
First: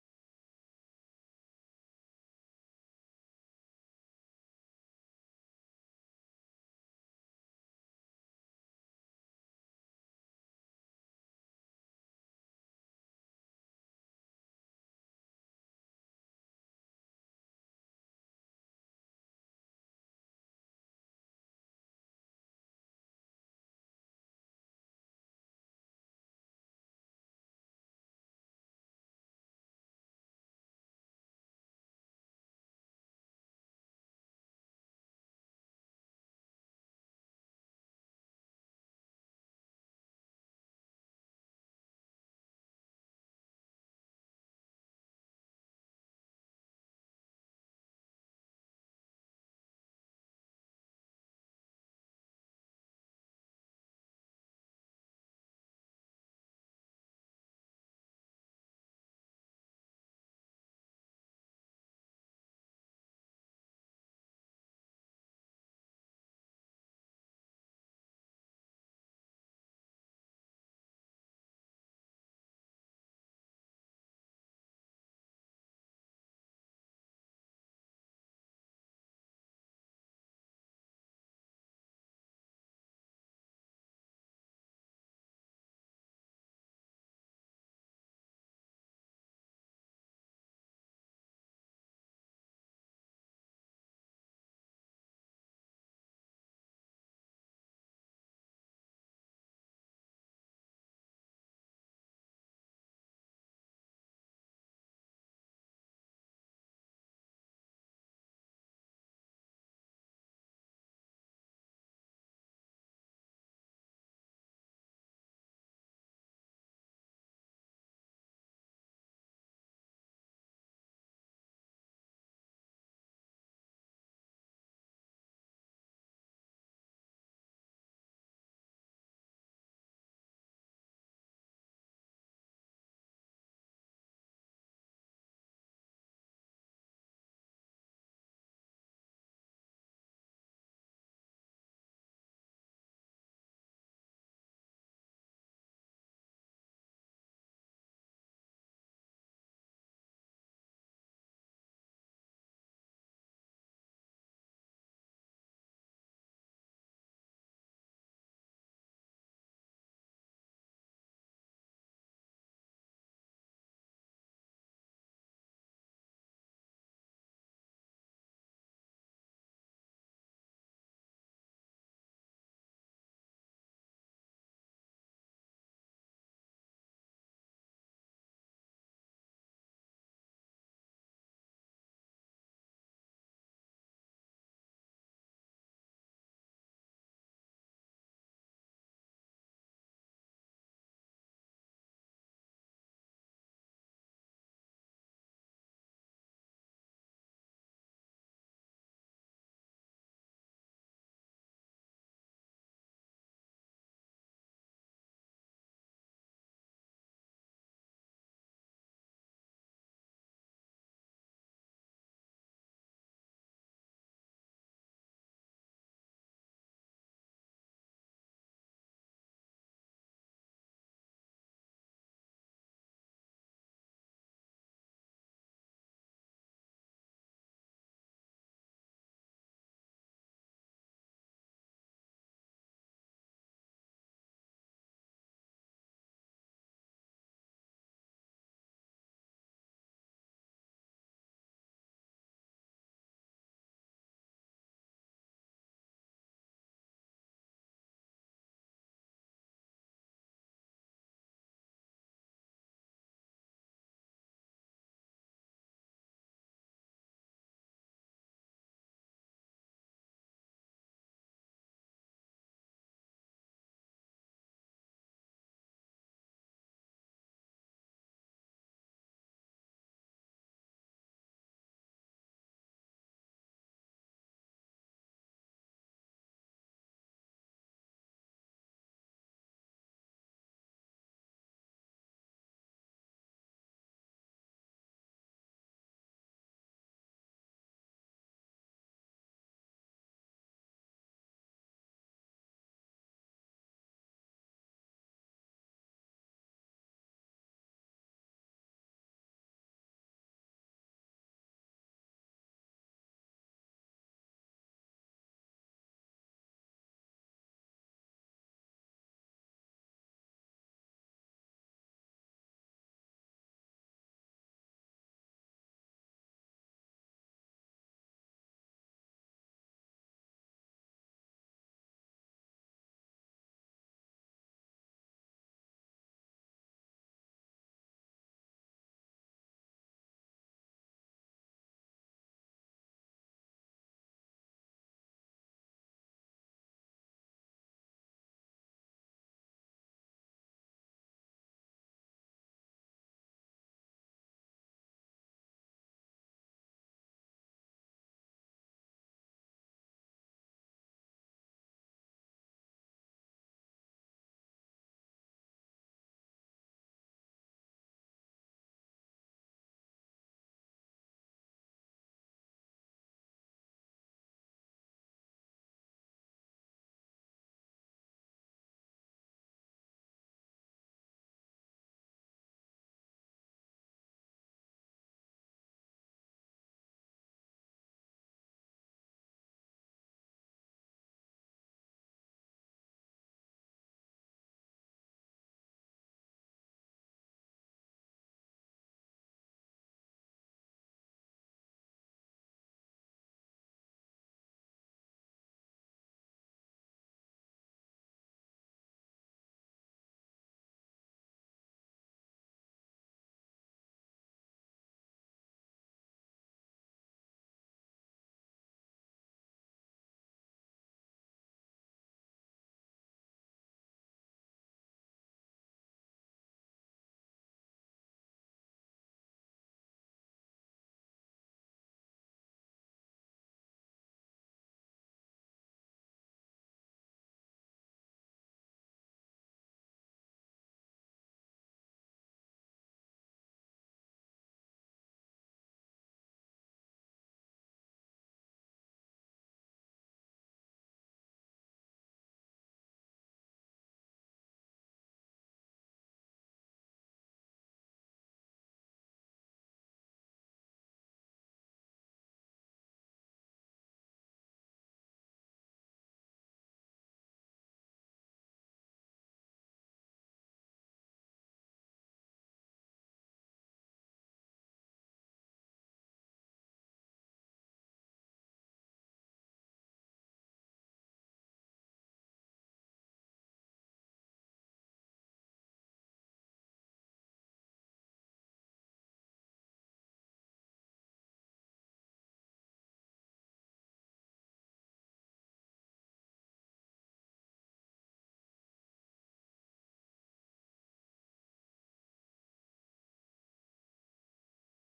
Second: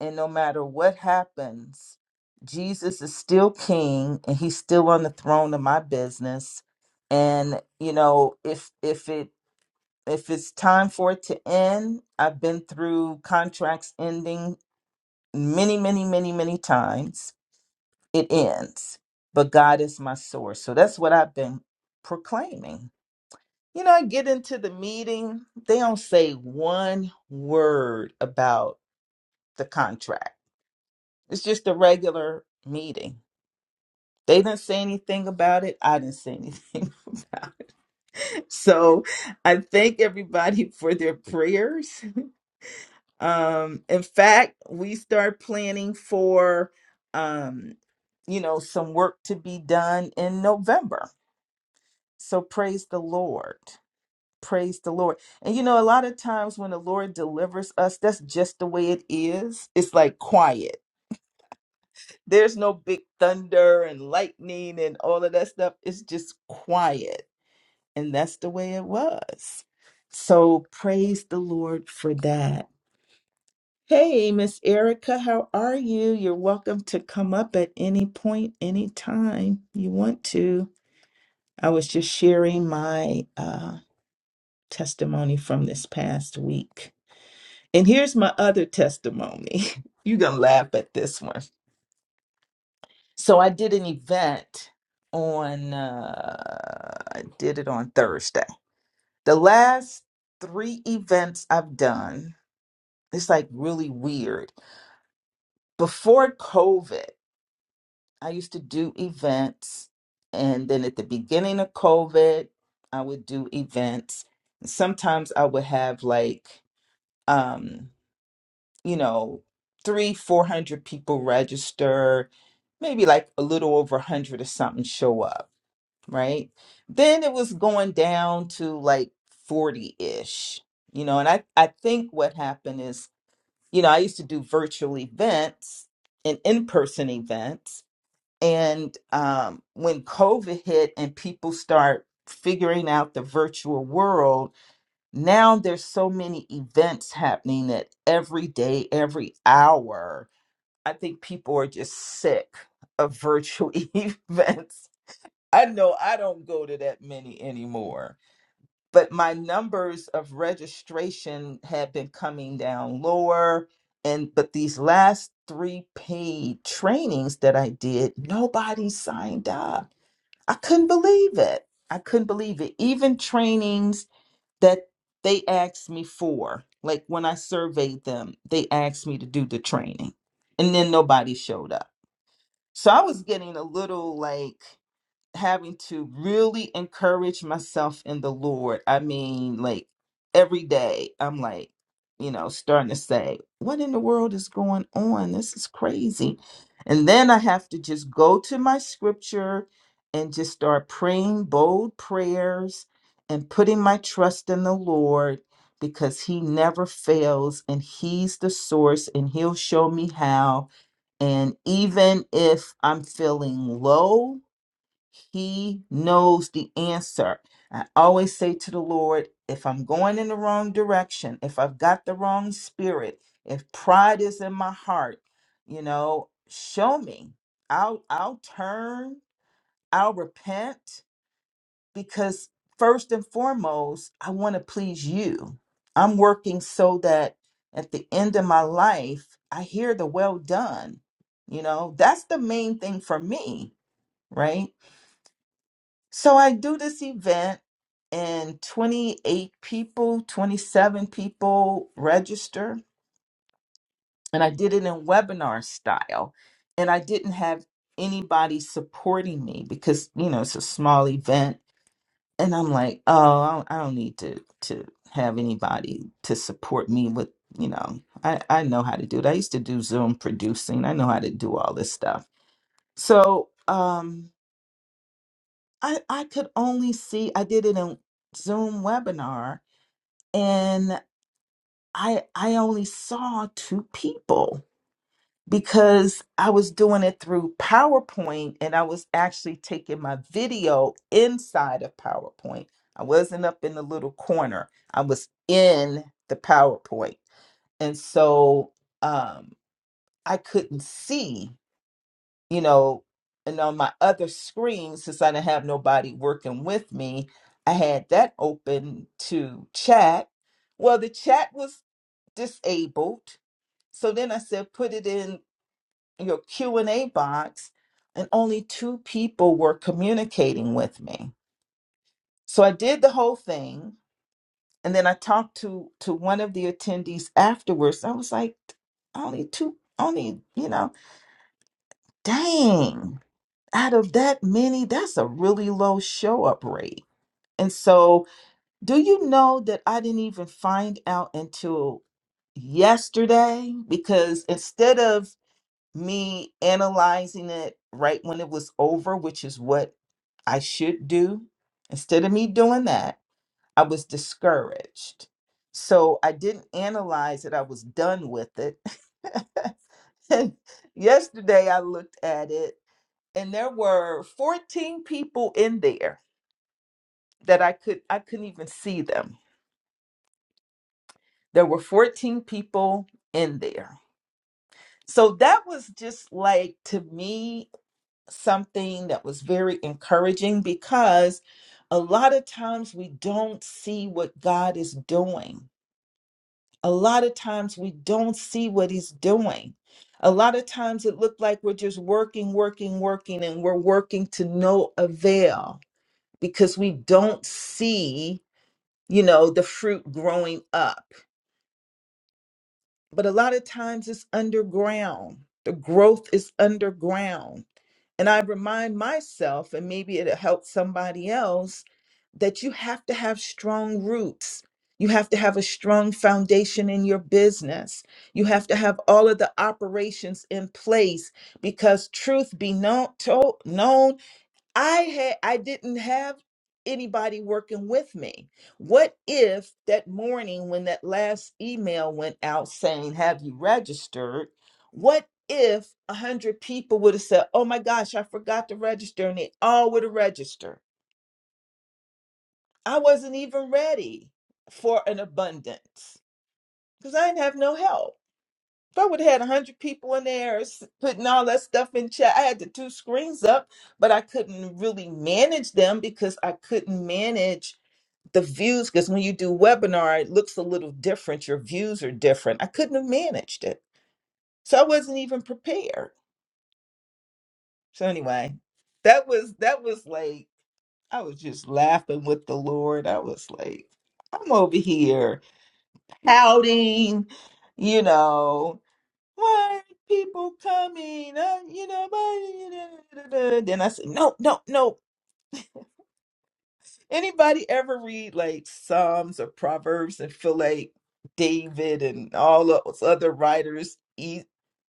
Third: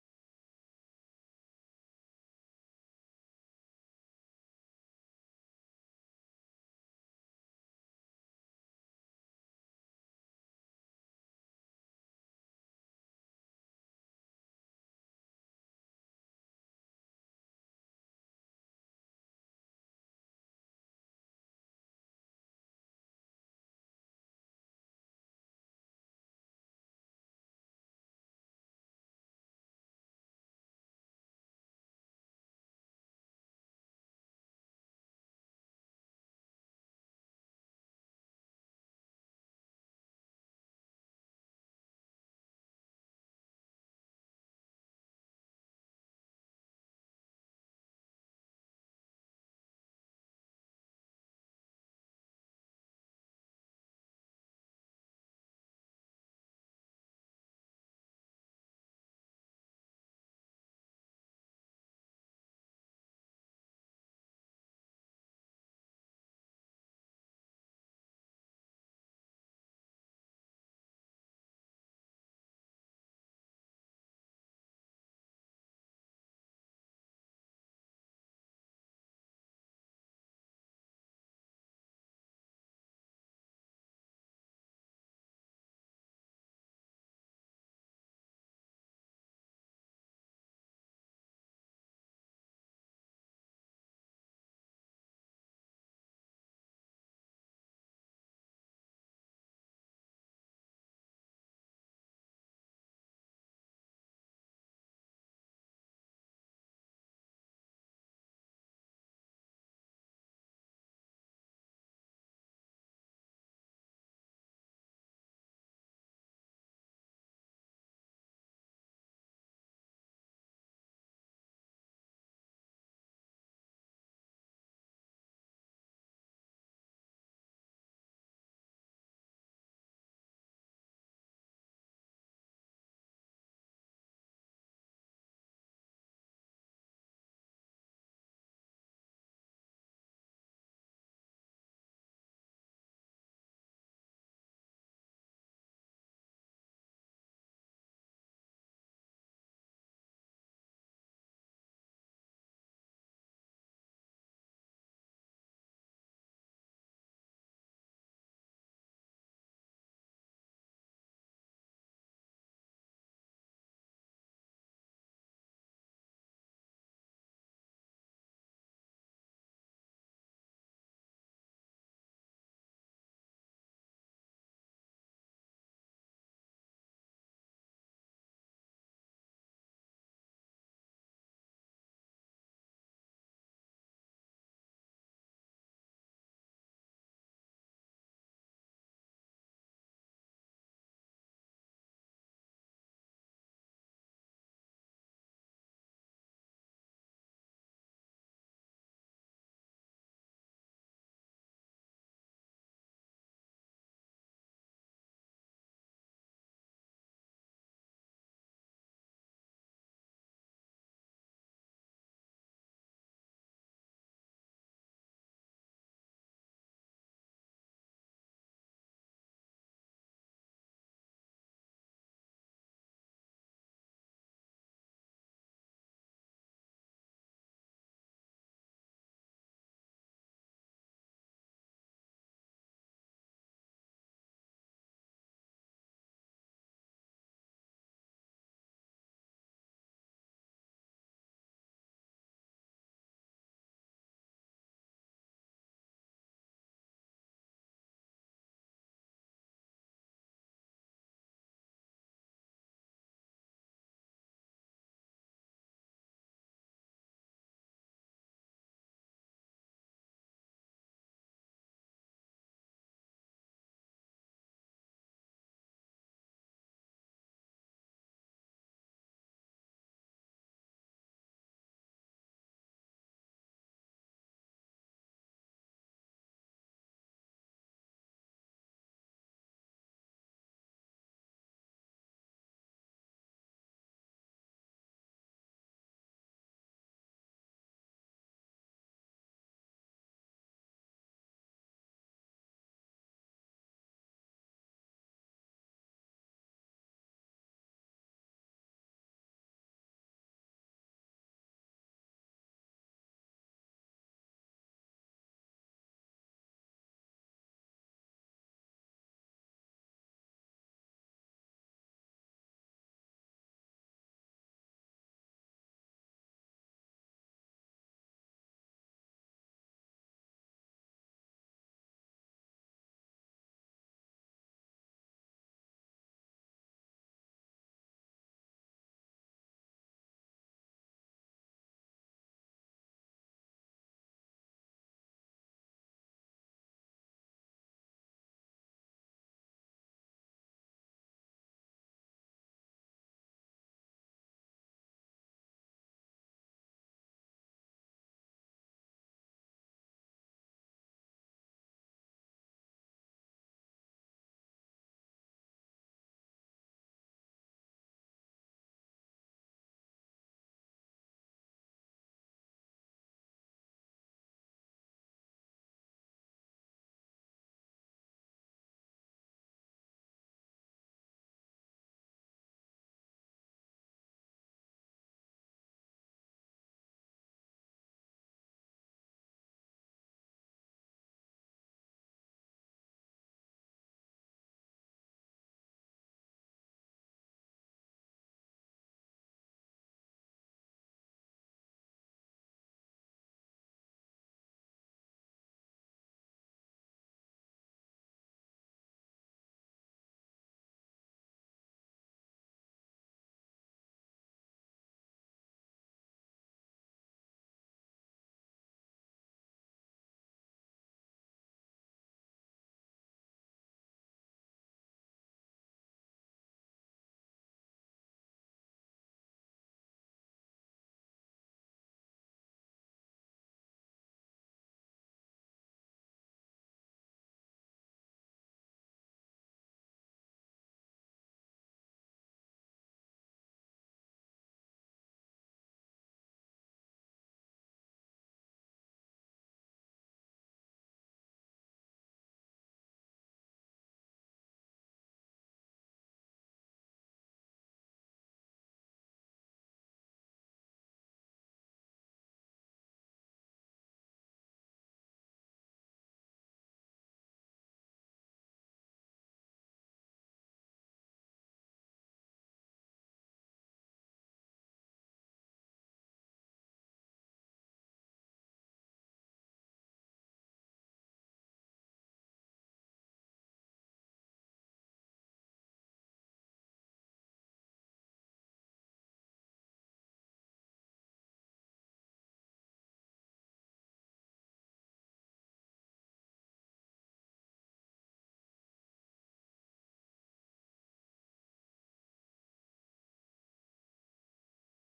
and no matter what happens, Jesus is still King, and He's still on the throne of my business. And you know, if if it if it's time for it to end, I've been through contracts ending many, many, many, many times it ends. But God is my source. So that's what I've been proclaiming. You know, I get into the meeting, they don't say one word about the contract. It's just a regular meeting. They didn't say anything about it. I didn't say anything. so I thank everybody for their prayers. Um, in fact, we start planning for um, you know, some work to be done in November So praise the Lord. Praise the Lord. And you know, a lot of times when the Lord delivers us, that's just the way it is. It's like quiet. There's no big thunder and lightning and all of that stuff. It's just quiet. And that's the way it was. So praise the Lord for that. Hey, Miss Erica, how are you? You're welcome to come up at any point, any time you want to. I was just sharing my um testimony from this past week. And here's my other testimony. You're going to laugh at this one. So I did an event on, uh, I did it on Thursday. The last three events I've done, it's like really weird. Before COVID, I used to do events. And then at the beginning of COVID, I would do events. Sometimes I would have like, um, you know, three, four hundred people register, maybe like a little over a hundred or something show up, right? Then it was going down to like 40-ish, you know, and I, I think what happened is, you know, I used to do virtual events and in-person events. And um, when COVID hit and people start figuring out the virtual world, now there's so many events happening that every day, every hour, I think people are just sick of virtual events. I know I don't go to that many anymore, but my numbers of registration have been coming down lower. And but these last three paid trainings that I did, nobody signed up. I couldn't believe it. I couldn't believe it. Even trainings that they asked me for. Like when I surveyed them, they asked me to do the training and then nobody showed up. So I was getting a little like having to really encourage myself in the Lord. I mean, like every day, I'm like, you know, starting to say, what in the world is going on? This is crazy. And then I have to just go to my scripture and just start praying bold prayers and putting my trust in the Lord because he never fails and he's the source and he'll show me how. And even if I'm feeling low, he knows the answer. I always say to the Lord, if I'm going in the wrong direction, if I've got the wrong spirit, if pride is in my heart, you know, show me. I'll I'll turn, I'll repent because first and foremost, I want to please you. I'm working so that at the end of my life, I hear the well done. You know, that's the main thing for me, right? So I do this event, and 28 people, 27 people register. And I did it in webinar style. And I didn't have anybody supporting me because, you know, it's a small event. And I'm like, oh, I don't, I don't need to, to have anybody to support me with, you know, I, I know how to do it. I used to do Zoom producing, I know how to do all this stuff. So, um, I, I could only see I did it in Zoom webinar and I I only saw two people because I was doing it through PowerPoint and I was actually taking my video inside of PowerPoint. I wasn't up in the little corner. I was in the PowerPoint. And so um I couldn't see. you know, and on my other screen, since I didn't have nobody working with me, I had that open to chat. Well, the chat was disabled. So then I said, put it in your Q&A box. And only two people were communicating with me. So I did the whole thing. And then I talked to, to one of the attendees afterwards. I was like, only two, only, you know, dang. out of that many, that's a really low show up rate. And so, do you know that I didn't even find out until yesterday? Because instead of me analyzing it right when it was over, which is what I should do, instead of me doing that, I was discouraged. So, I didn't analyze it, I was done with it. And yesterday, I looked at it and there were 14 people in there that I could I couldn't even see them. There were 14 people in there. So that was just like to me something that was very encouraging because a lot of times we don't see what God is doing. A lot of times we don't see what he's doing. A lot of times it looked like we're just working, working, working, and we're working to no avail because we don't see you know, the fruit growing up. But a lot of times it's underground. The growth is underground. And I remind myself, and maybe it'll help somebody else, that you have to have strong roots. You have to have a strong foundation in your business. You have to have all of the operations in place because truth be known, told, known I had I didn't have anybody working with me. What if that morning when that last email went out saying, "Have you registered?" What if a hundred people would have said, "Oh my gosh, I forgot to register," and they all would have registered? I wasn't even ready for an abundance because I didn't have no help. If I would have had 100 people in there s- putting all that stuff in chat, I had the two screens up, but I couldn't really manage them because I couldn't manage the views. Because when you do webinar, it looks a little different. Your views are different. I couldn't have managed it. So I wasn't even prepared. So anyway, that was that was like I was just laughing with the Lord. I was like, I'm over here pouting, you know, why are people coming? Uh, you know, why- Then I said, no, no, no. Anybody ever read like Psalms or Proverbs and feel like David and all of those other writers, e-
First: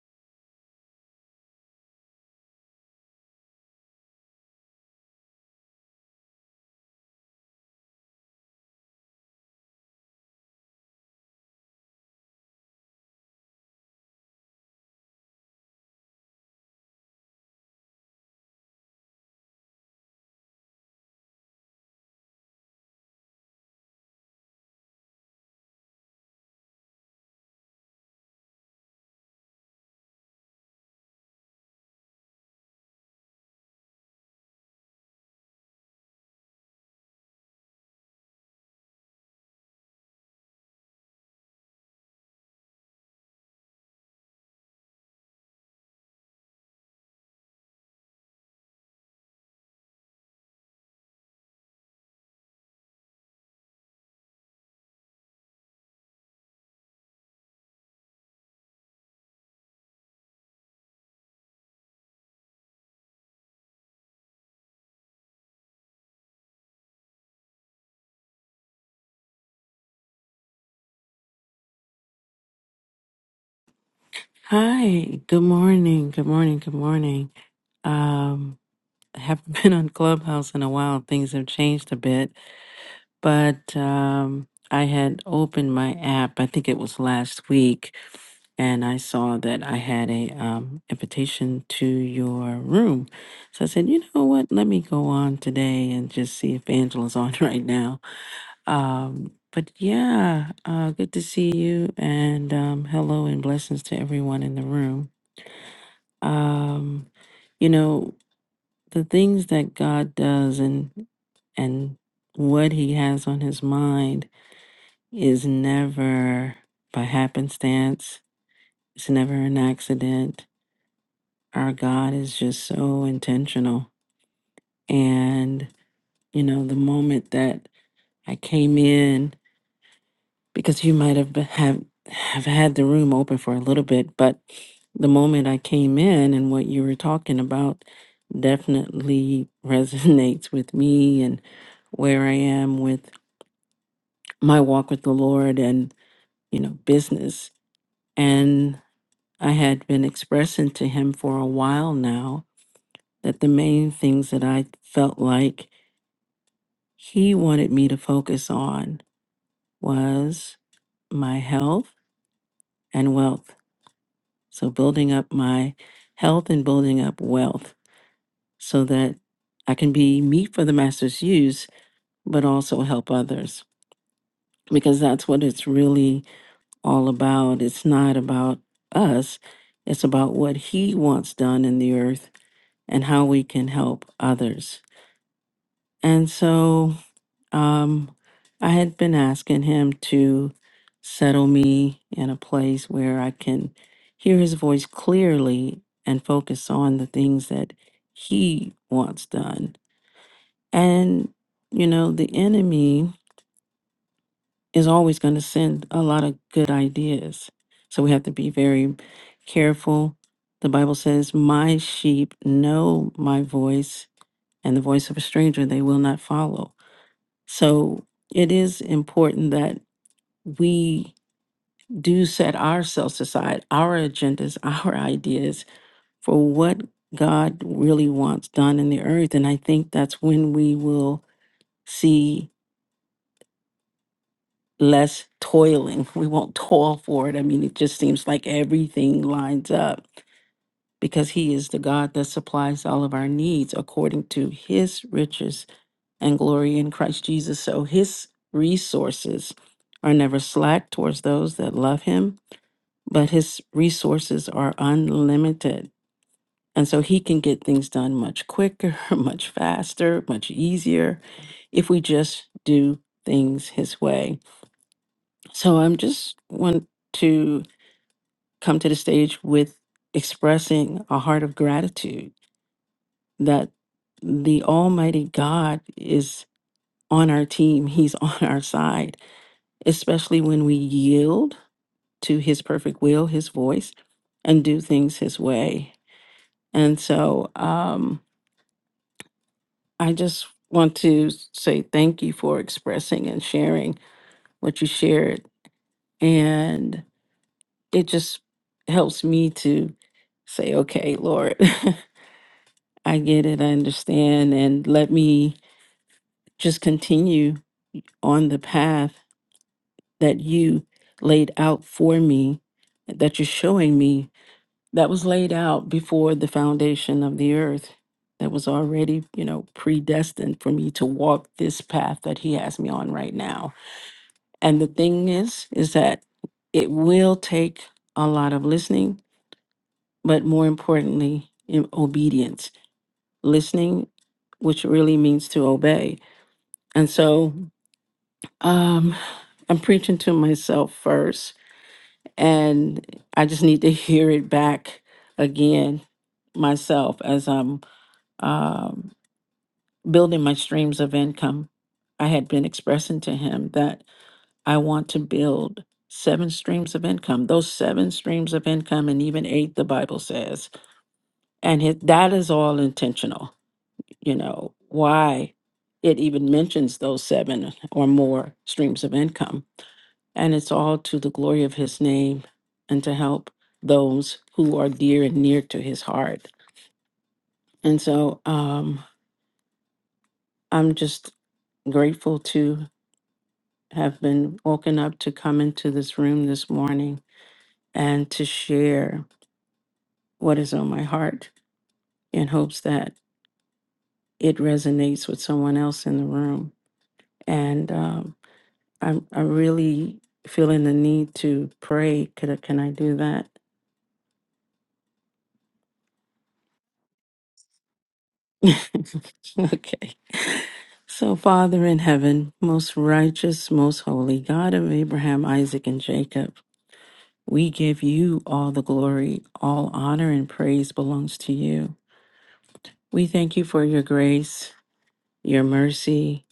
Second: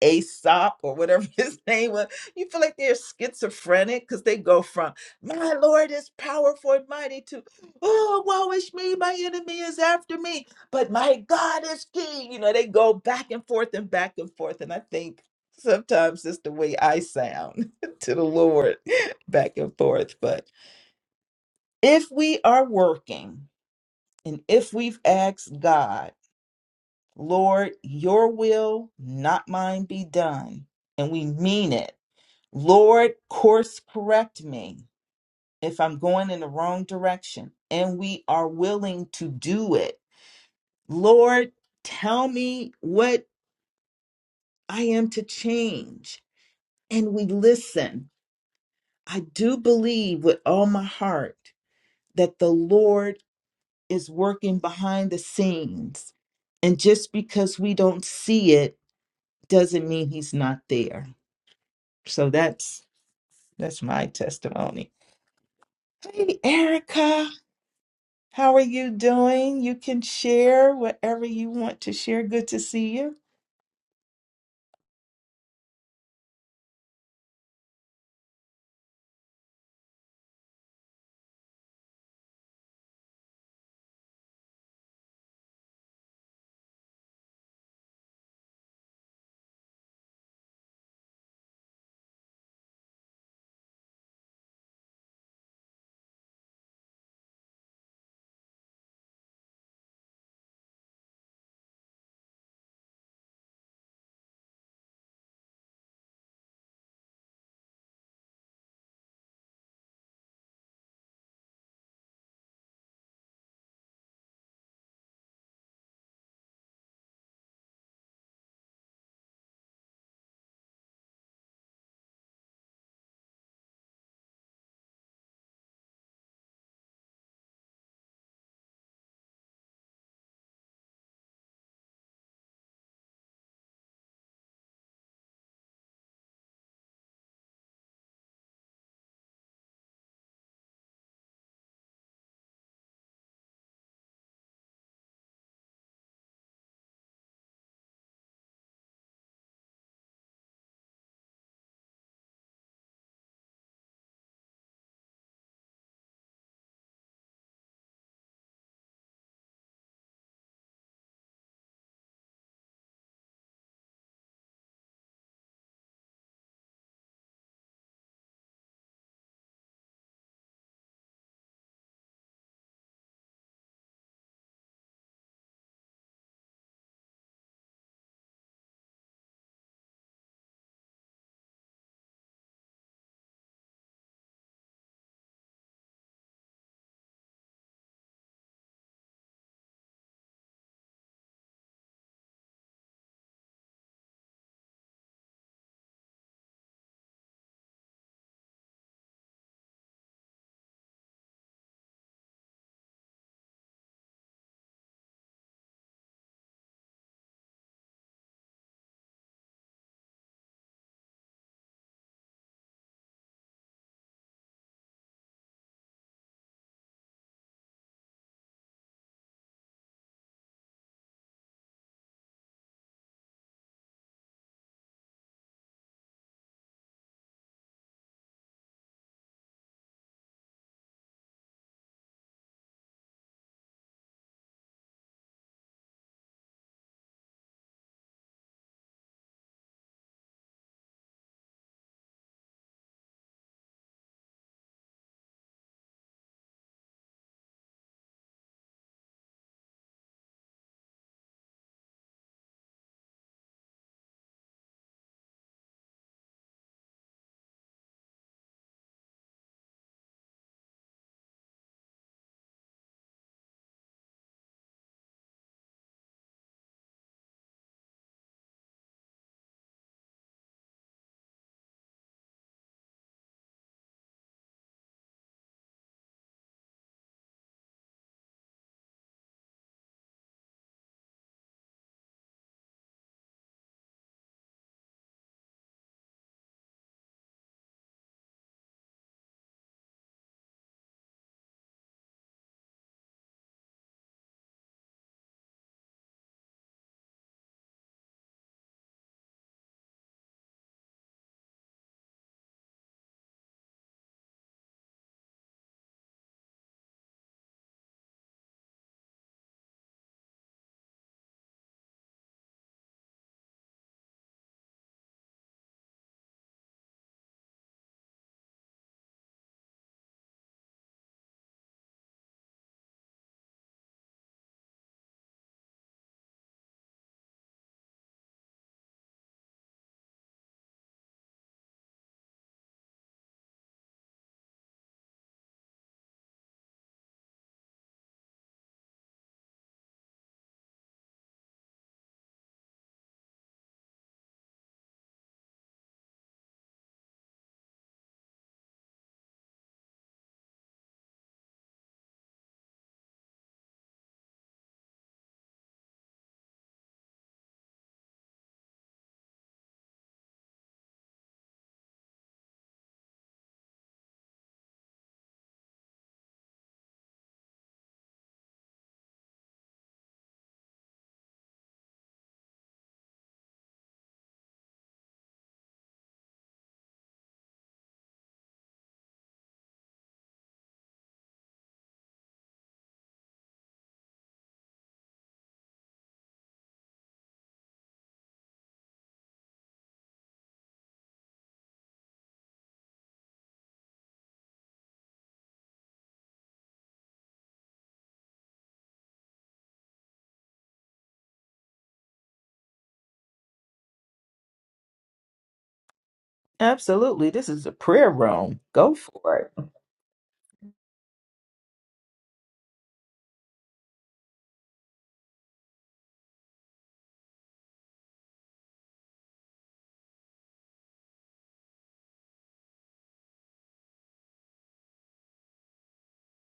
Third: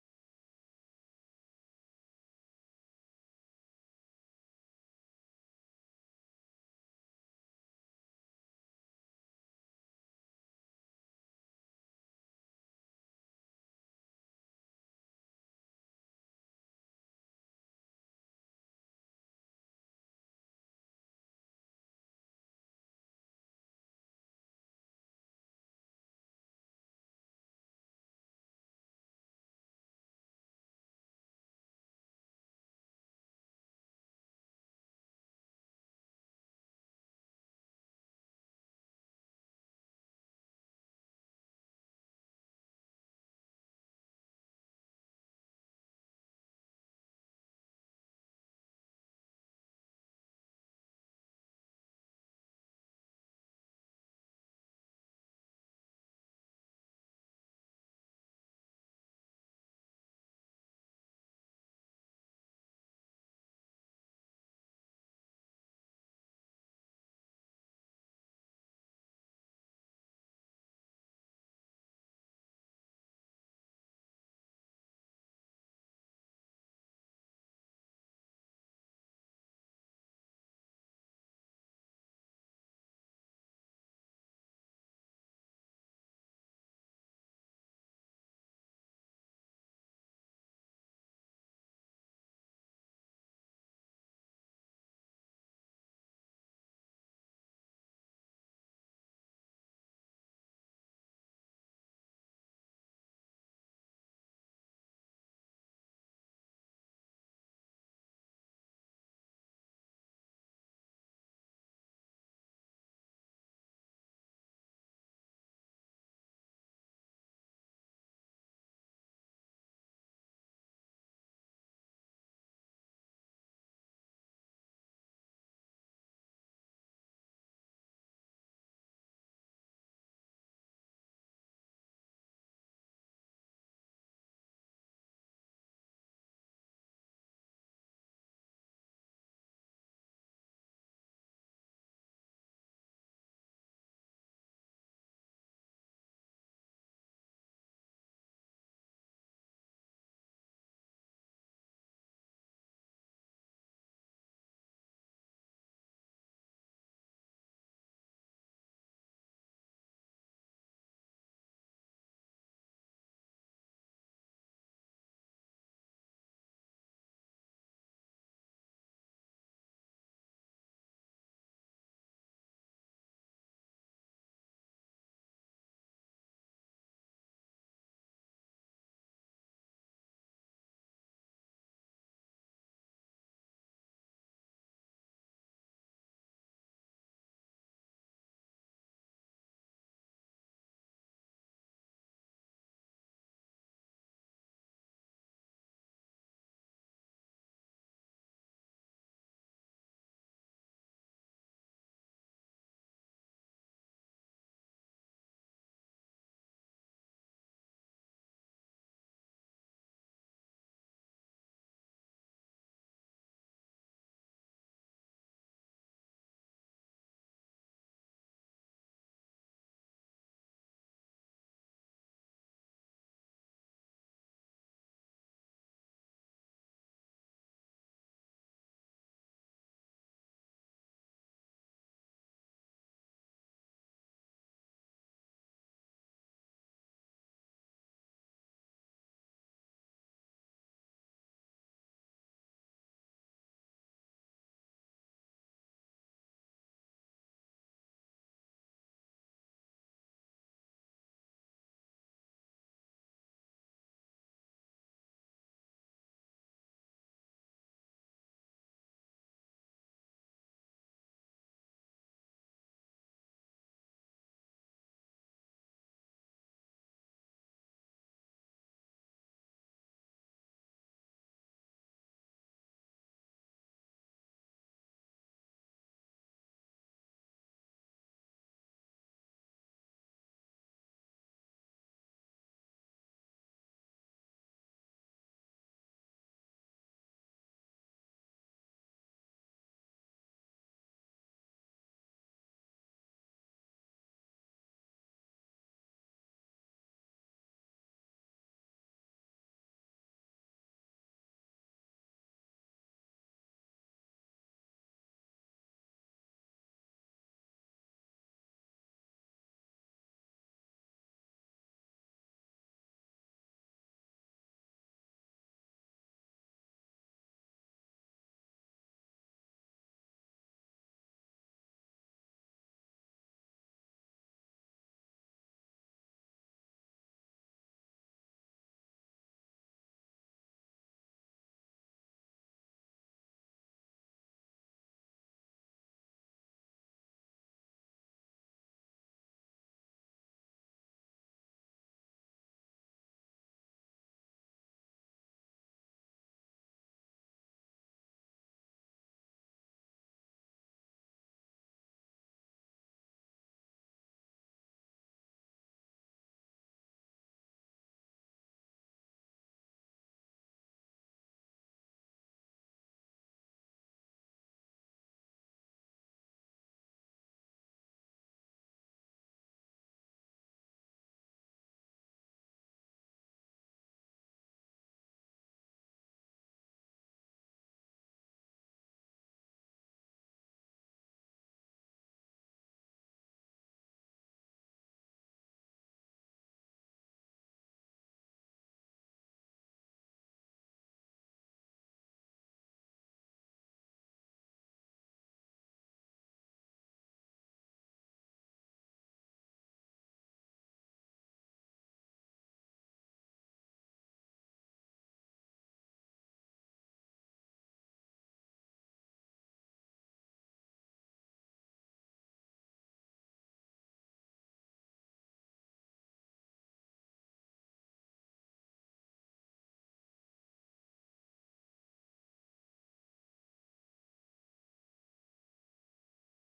Aesop or whatever his name was, you feel like they're schizophrenic because they go from "My Lord is powerful and mighty" to "Oh, woe is me, my enemy is after me, but my God is King." You know, they go back and forth and back and forth, and I think sometimes it's the way I sound to the Lord, back and forth, but. If we are working and if we've asked God, Lord, your will, not mine, be done, and we mean it, Lord, course correct me if I'm going in the wrong direction, and we are willing to do it, Lord, tell me what I am to change, and we listen. I do believe with all my heart that the Lord is working behind the scenes. And just because we don't see it doesn't mean he's not there. So that's that's my testimony. Hey Erica, how are you doing? You can share whatever you want to share. Good to see you.
Hi, good morning, good morning, good morning. Um, I haven't been on Clubhouse in a while. Things have changed a bit, but um, I had opened my app, I think it was last week, and I saw that I had a um, invitation to your room. So I said, you know what? Let me go on today and just see if Angela's on right now. Um, but yeah, uh, good to see you, and um, hello and blessings to everyone in the room. Um, you know, the things that God does and and what he has on his mind is never by happenstance. It's never an accident. Our God is just so intentional. And, you know, the moment that I came in because you might have been- have have had the room open for a little bit, but the moment I came in and what you were talking about definitely resonates with me and where I am with my walk with the Lord and you know business and I had been expressing to him for a while now that the main things that I felt like he wanted me to focus on was my health and wealth So building up my health and building up wealth so that I can be meat for the master's use, but also help others because that's what it's really all about. It's not about us, it's about what he wants done in the earth and how we can help others. And so Um, I had been asking him to settle me in a place where I can hear his voice clearly and focus on the things that he wants done. And, you know, the enemy is always going to send a lot of good ideas. So we have to be very careful. The Bible says, My sheep know my voice, and the voice of a stranger they will not follow. So it is important that we do set ourselves aside, our agendas, our ideas for what God really wants done in the earth. And I think that's when we will see less toiling. We won't toil for it. I mean, it just seems like everything lines up because He is the God that supplies all of our needs according to His riches and glory in Christ Jesus. So His resources are never slack towards those that love Him but his resources are unlimited. And so he can get things done much quicker, much faster, much easier if we just do things his way. So I'm just want to come to the stage with expressing a heart of gratitude that the Almighty God is on our team, He's on our side, especially when we yield to His perfect will, His voice, and do things His way And so um, I just want to say thank you for expressing and sharing what you shared. And it just helps me to say, okay, Lord, I get it, I understand. And let me just continue on the path that you laid out for me, that you're showing me that was laid out before the foundation of the earth that was already you know predestined for me to walk this path that he has me on right now and the thing is is that it will take a lot of listening but more importantly in obedience listening which really means to obey and so um i'm preaching to myself first and i just need to hear it back again myself as i'm um, building my streams of income. I had been expressing to him that I want to build seven streams of income, those seven streams of income, and even eight, the Bible says. And it, that is all intentional, you know, why it even mentions those seven or more streams of income. And it's all to the glory of his name and to help those who are dear and near to his heart. And so um, I'm just grateful to have been woken up to come into this room this morning and to share what is on my heart in hopes that it resonates with someone else in the room. And um, I'm, I'm really feeling the need to pray. Could I, can I do that?
Absolutely. This is a prayer room. Go for it.
okay. So, Father in heaven, most righteous, most holy God of Abraham, Isaac, and Jacob, we give you all the glory, all honor, and praise belongs to you. We thank you for your grace, your mercy,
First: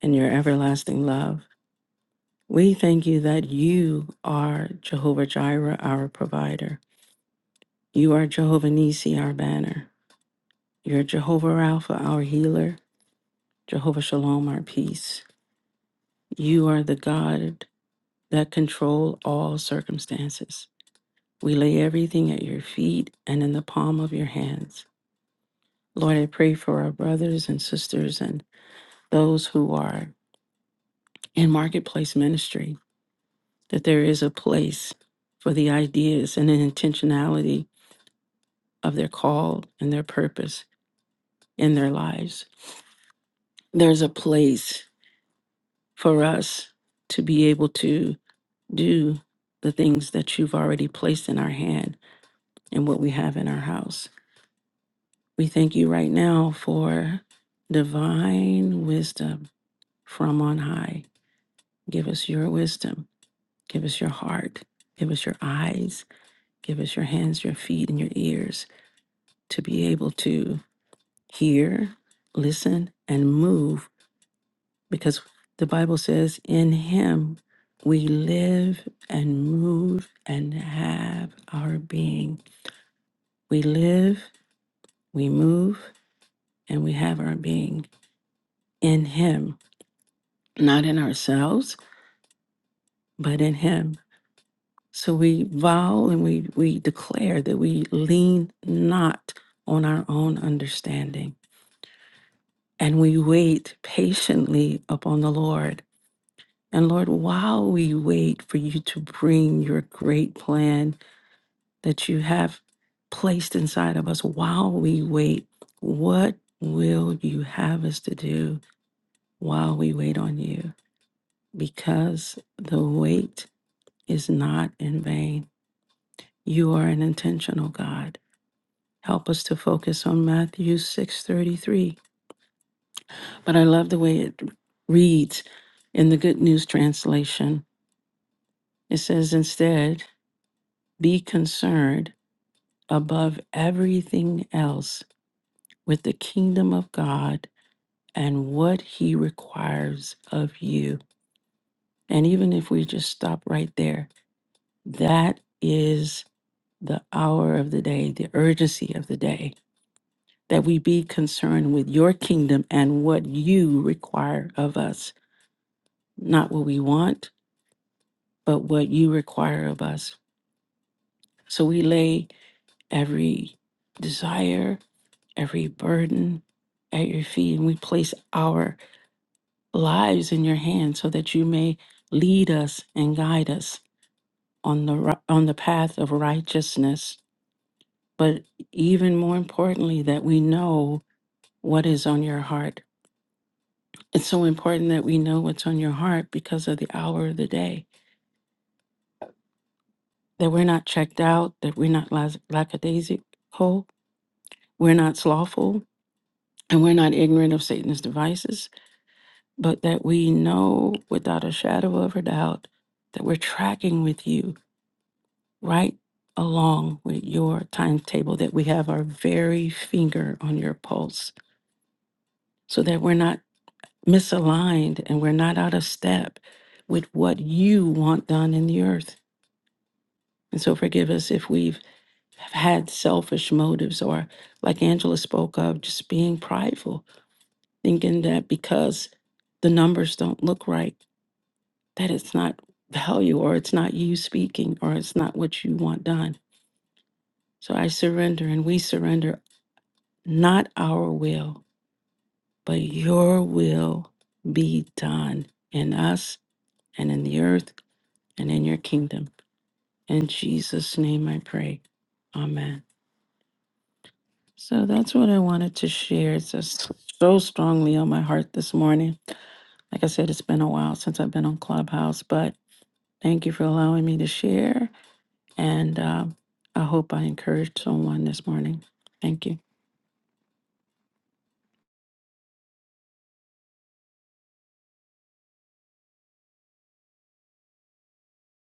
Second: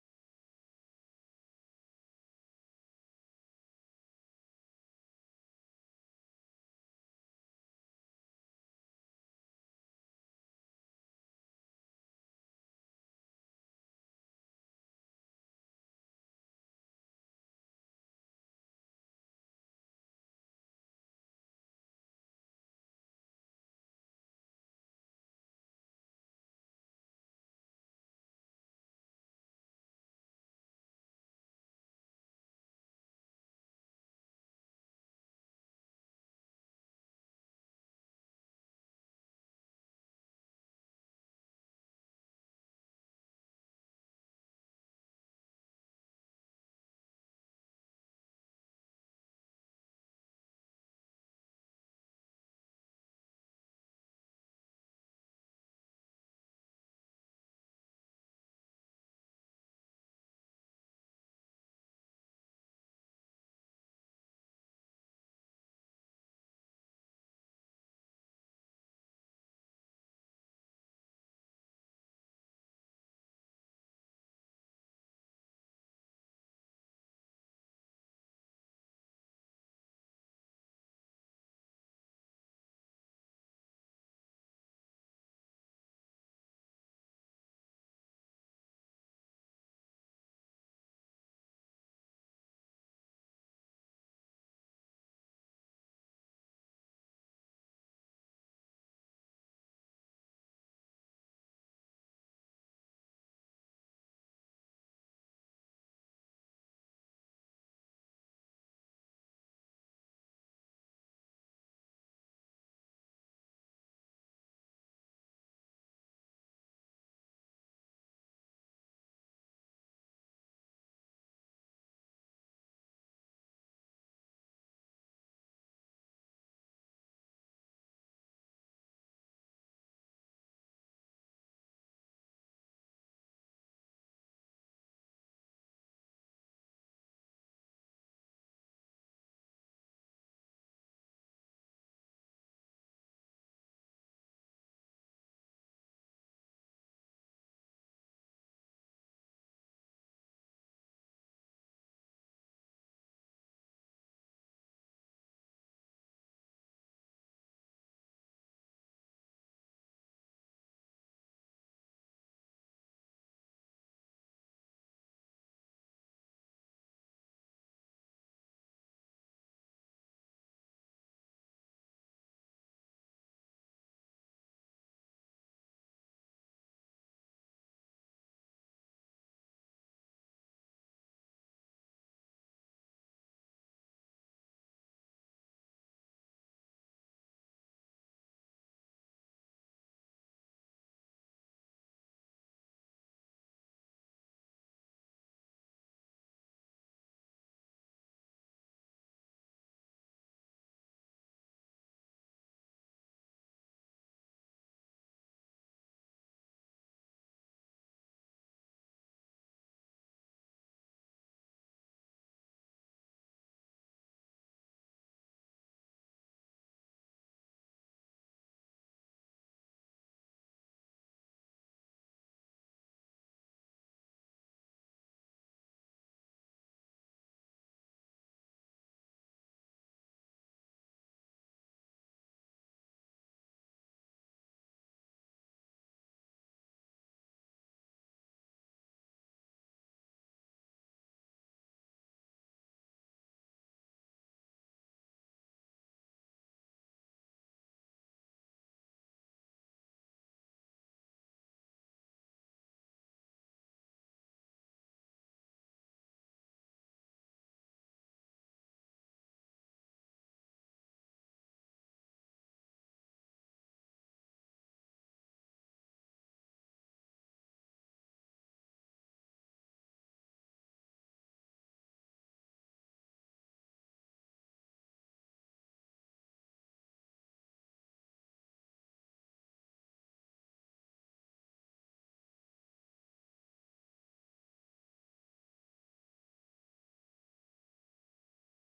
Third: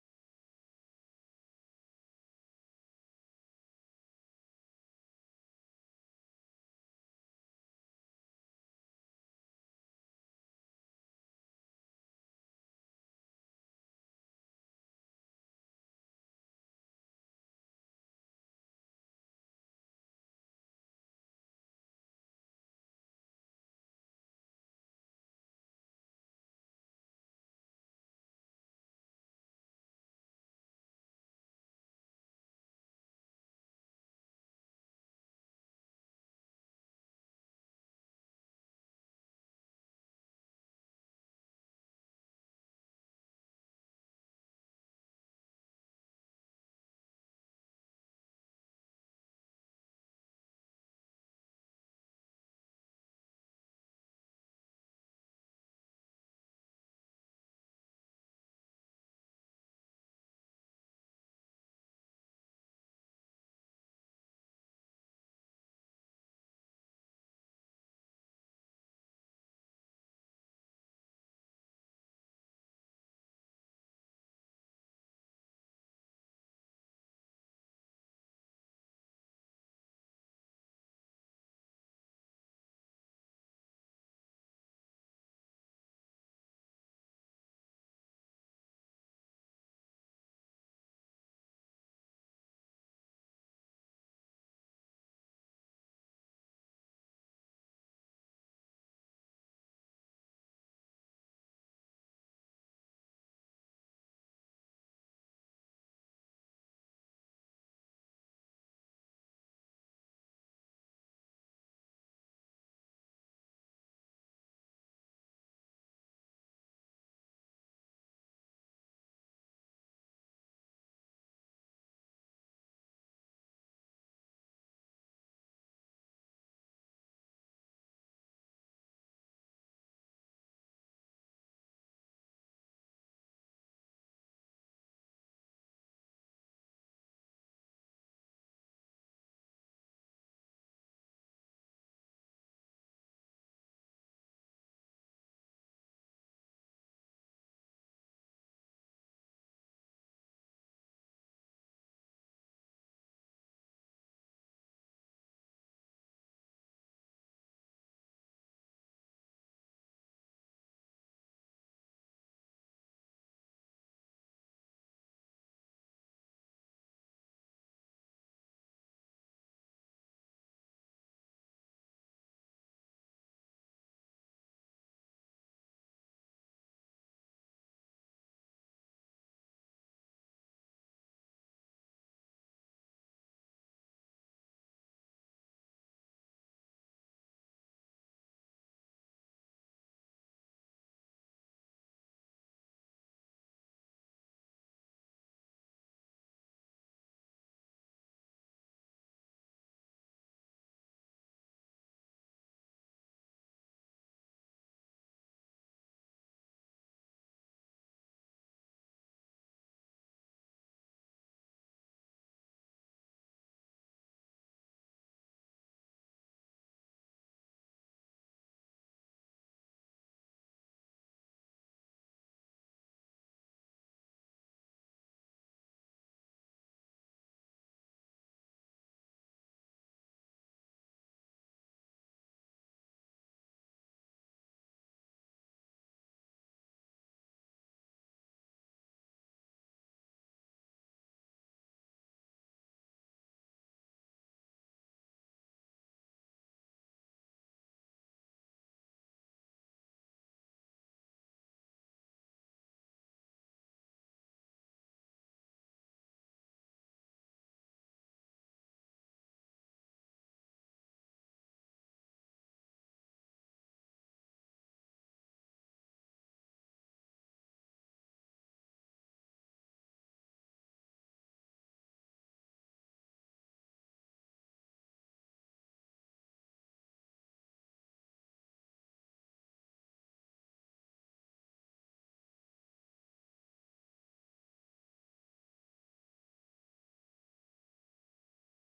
and your everlasting love. We thank you that you are Jehovah Jireh, our provider. You are Jehovah Nisi, our banner. You're Jehovah Rapha, our healer. Jehovah Shalom, our peace. You are the God that control all circumstances. We lay everything at your feet and in the palm of your hands. Lord, I pray for our brothers and sisters and those who are in marketplace ministry that there is a place for the ideas and the intentionality of their call and their purpose in their lives. There's a place for us to be able to do the things that you've already placed in our hand and what we have in our house. We thank you right now for divine wisdom from on high. Give us your wisdom, give us your heart, give us your eyes, give us your hands, your feet, and your ears to be able to hear, listen, and move because the Bible says, in Him we live and move and have our being. We live, we move, and we have our being in Him, not in ourselves, but in Him. So we vow and we, we declare that we lean not on our own understanding and we wait patiently upon the Lord And Lord, while we wait for you to bring your great plan that you have placed inside of us, while we wait, what will you have us to do while we wait on you? Because the wait is not in vain. You are an intentional God. Help us to focus on Matthew 6:33. But I love the way it reads in the Good News translation. It says instead, be concerned above everything else with the kingdom of God and what he requires of you. And even if we just stop right there, that is the hour of the day, the urgency of the day, that we be concerned with your kingdom and what you require of us, not what we want, but what you require of us. So we lay every desire, every burden at your feet, and we place our lives in your hands so that you may lead us and guide us on the ri- on the path of righteousness but even more importantly that we know what is on your heart it's so important that we know what's on your heart because of the hour of the day that we're not checked out that we're not las- lackadaisical we're not slothful and we're not ignorant of satan's devices but that we know without a shadow of a doubt that we're tracking with you right along with your timetable, that we have our very finger on your pulse so that we're not misaligned and we're not out of step with what you want done in the earth. And so forgive us if we've had selfish motives or, like Angela spoke of, just being prideful, thinking that because the numbers don't look right, that it's not value or it's not you speaking or it's not what you want done. So I surrender and we surrender Not our will, but your will be done in us and in the earth and in your kingdom. In Jesus' name I pray. Amen. So that's what I wanted to share. It's just so strongly on my heart this morning. Like I said, it's been a while since I've been on Clubhouse, but thank you for allowing me to share. And um, I hope I encouraged someone this morning. Thank you.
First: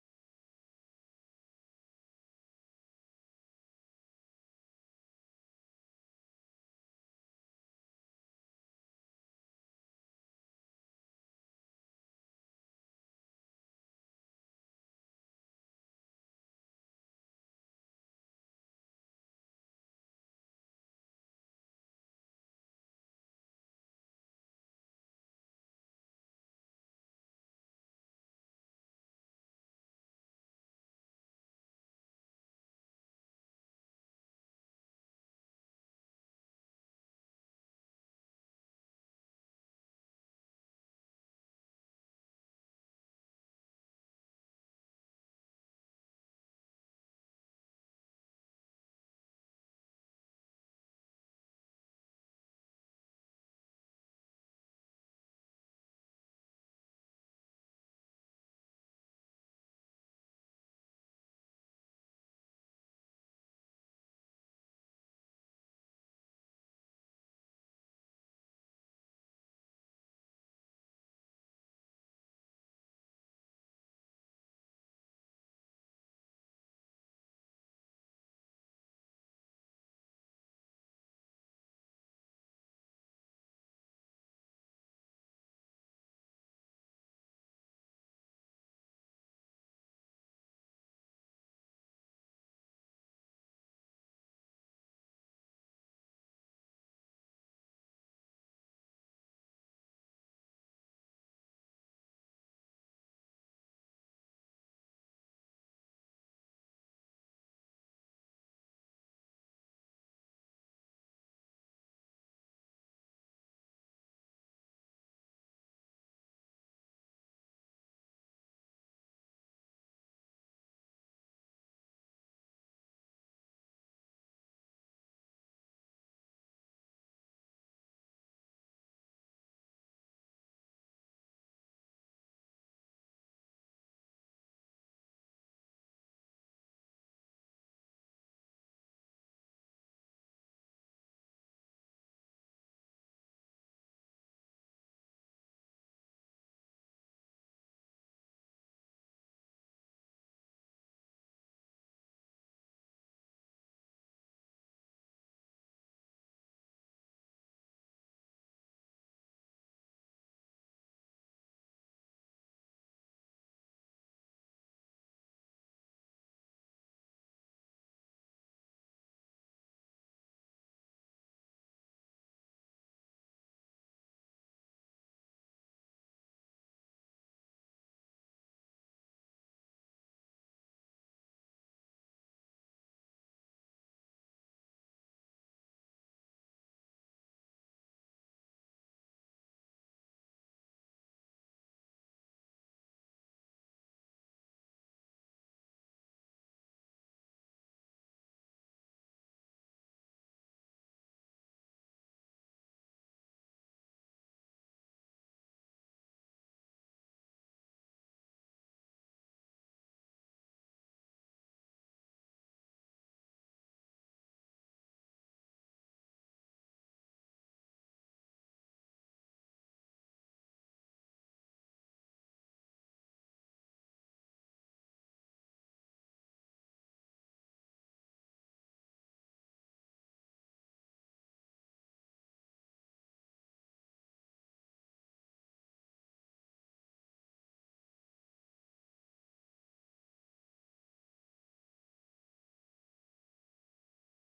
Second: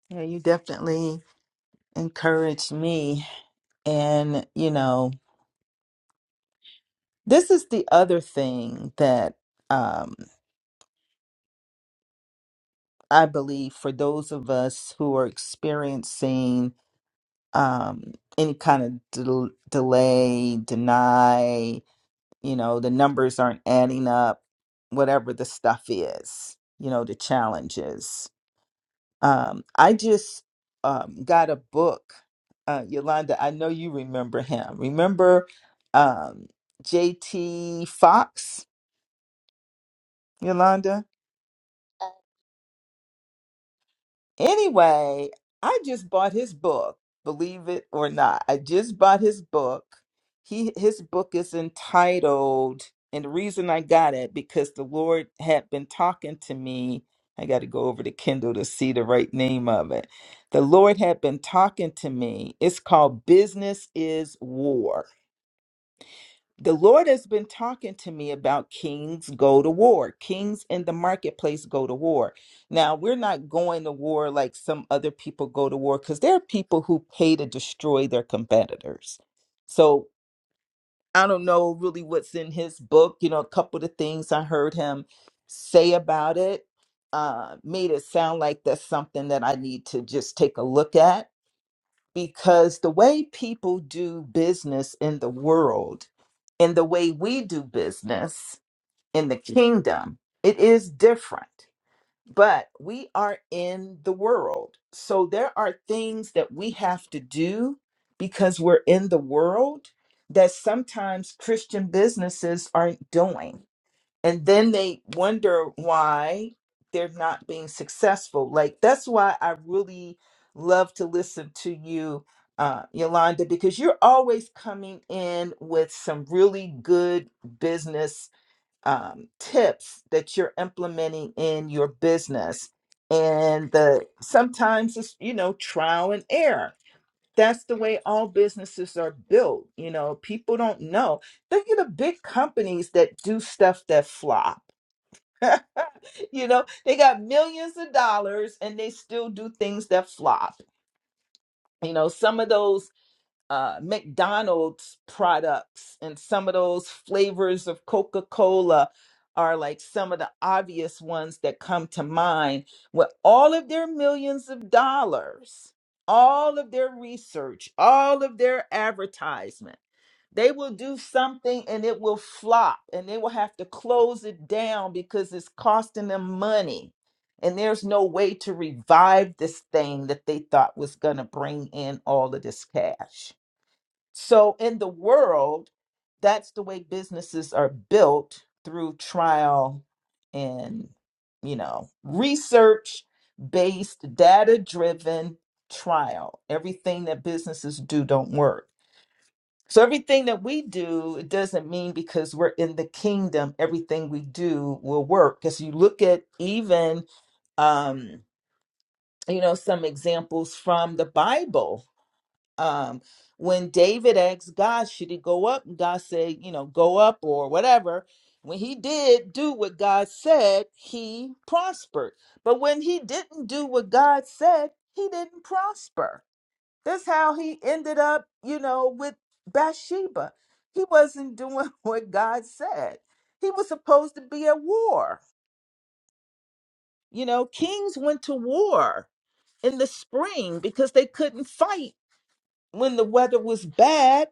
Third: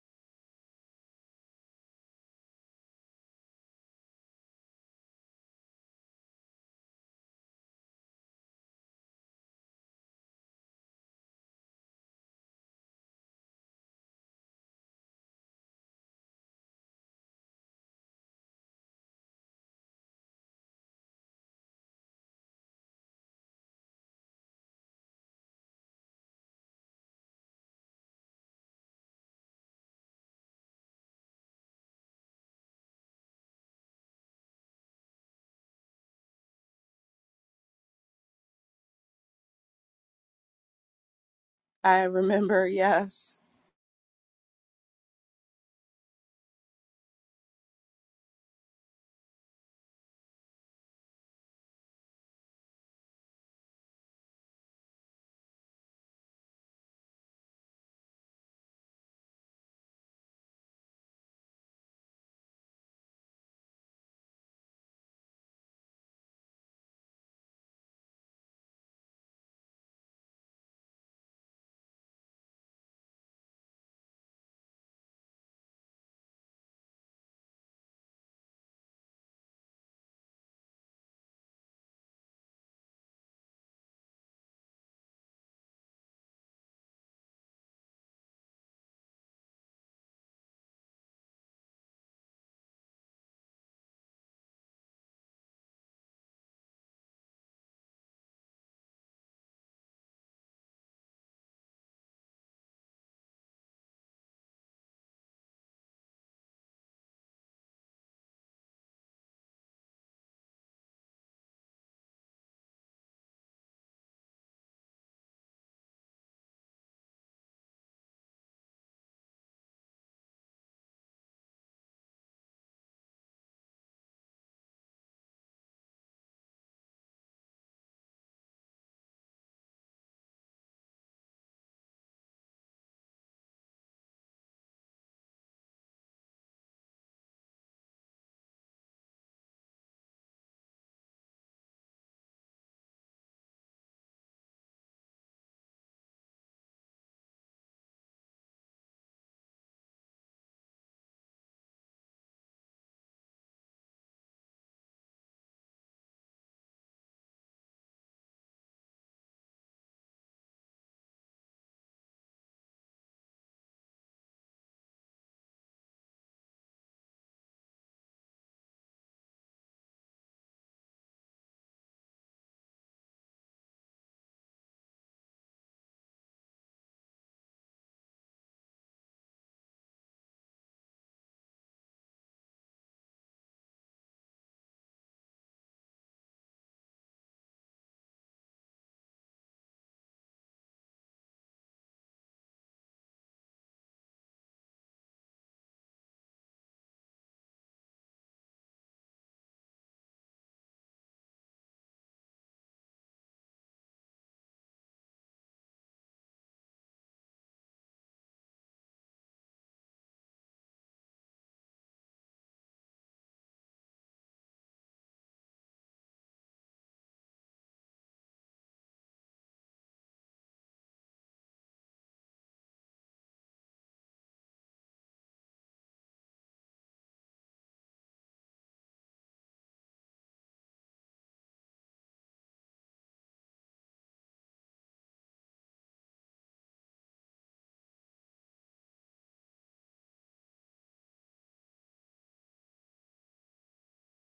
Yeah, you definitely encouraged me. And, you know, this is the other thing that um, I believe for those of us who are experiencing um, any kind of del- delay, deny, you know, the numbers aren't adding up, whatever the stuff is, you know, the challenges. Um, I just um, got a book, uh, Yolanda. I know you remember him. Remember um, J.T. Fox, Yolanda?
I remember, yes.
Anyway, I just bought his book, believe it or not. I just bought his book. He his book is entitled, and the reason I got it because the Lord had been talking to me. I got to go over to Kindle to see the right name of it. The Lord had been talking to me. It's called Business is War the Lord has been talking to me about kings go to war. Kings in the marketplace go to war. Now, we're not going to war like some other people go to war because there are people who pay to destroy their competitors. So I don't know really what's in his book. You know, a couple of the things I heard him say about it uh, made it sound like that's something that I need to just take a look at because the way people do business in the world and the way we do business in the kingdom, it is different. But we are in the world. So there are things that we have to do because we're in the world that sometimes Christian businesses aren't doing and then they wonder why they're not being successful like that's why i really love to listen to you uh, yolanda because you're always coming in with some really good business um, tips that you're implementing in your business and the sometimes it's you know trial and error that's the way all businesses are built you know people don't know look at the big companies that do stuff that flop you know, they got millions of dollars and they still do things that flop. You know, some of those uh, McDonald's products and some of those flavors of Coca Cola are like some of the obvious ones that come to mind with all of their millions of dollars, all of their research, all of their advertisement. They will do something and it will flop and they will have to close it down because it's costing them money. And there's no way to revive this thing that they thought was going to bring in all of this cash. So in the world, that's the way businesses are built through trial and, you know, research based, data driven trial. Everything that businesses do don't work. So everything that we do, it doesn't mean because we're in the kingdom, everything we do will work. Because you look at even um, you know, some examples from the Bible um when david asked god should he go up and god said you know go up or whatever when he did do what god said he prospered but when he didn't do what god said he didn't prosper that's how he ended up you know with bathsheba he wasn't doing what god said he was supposed to be at war you know kings went to war in the spring because they couldn't fight when the weather was bad,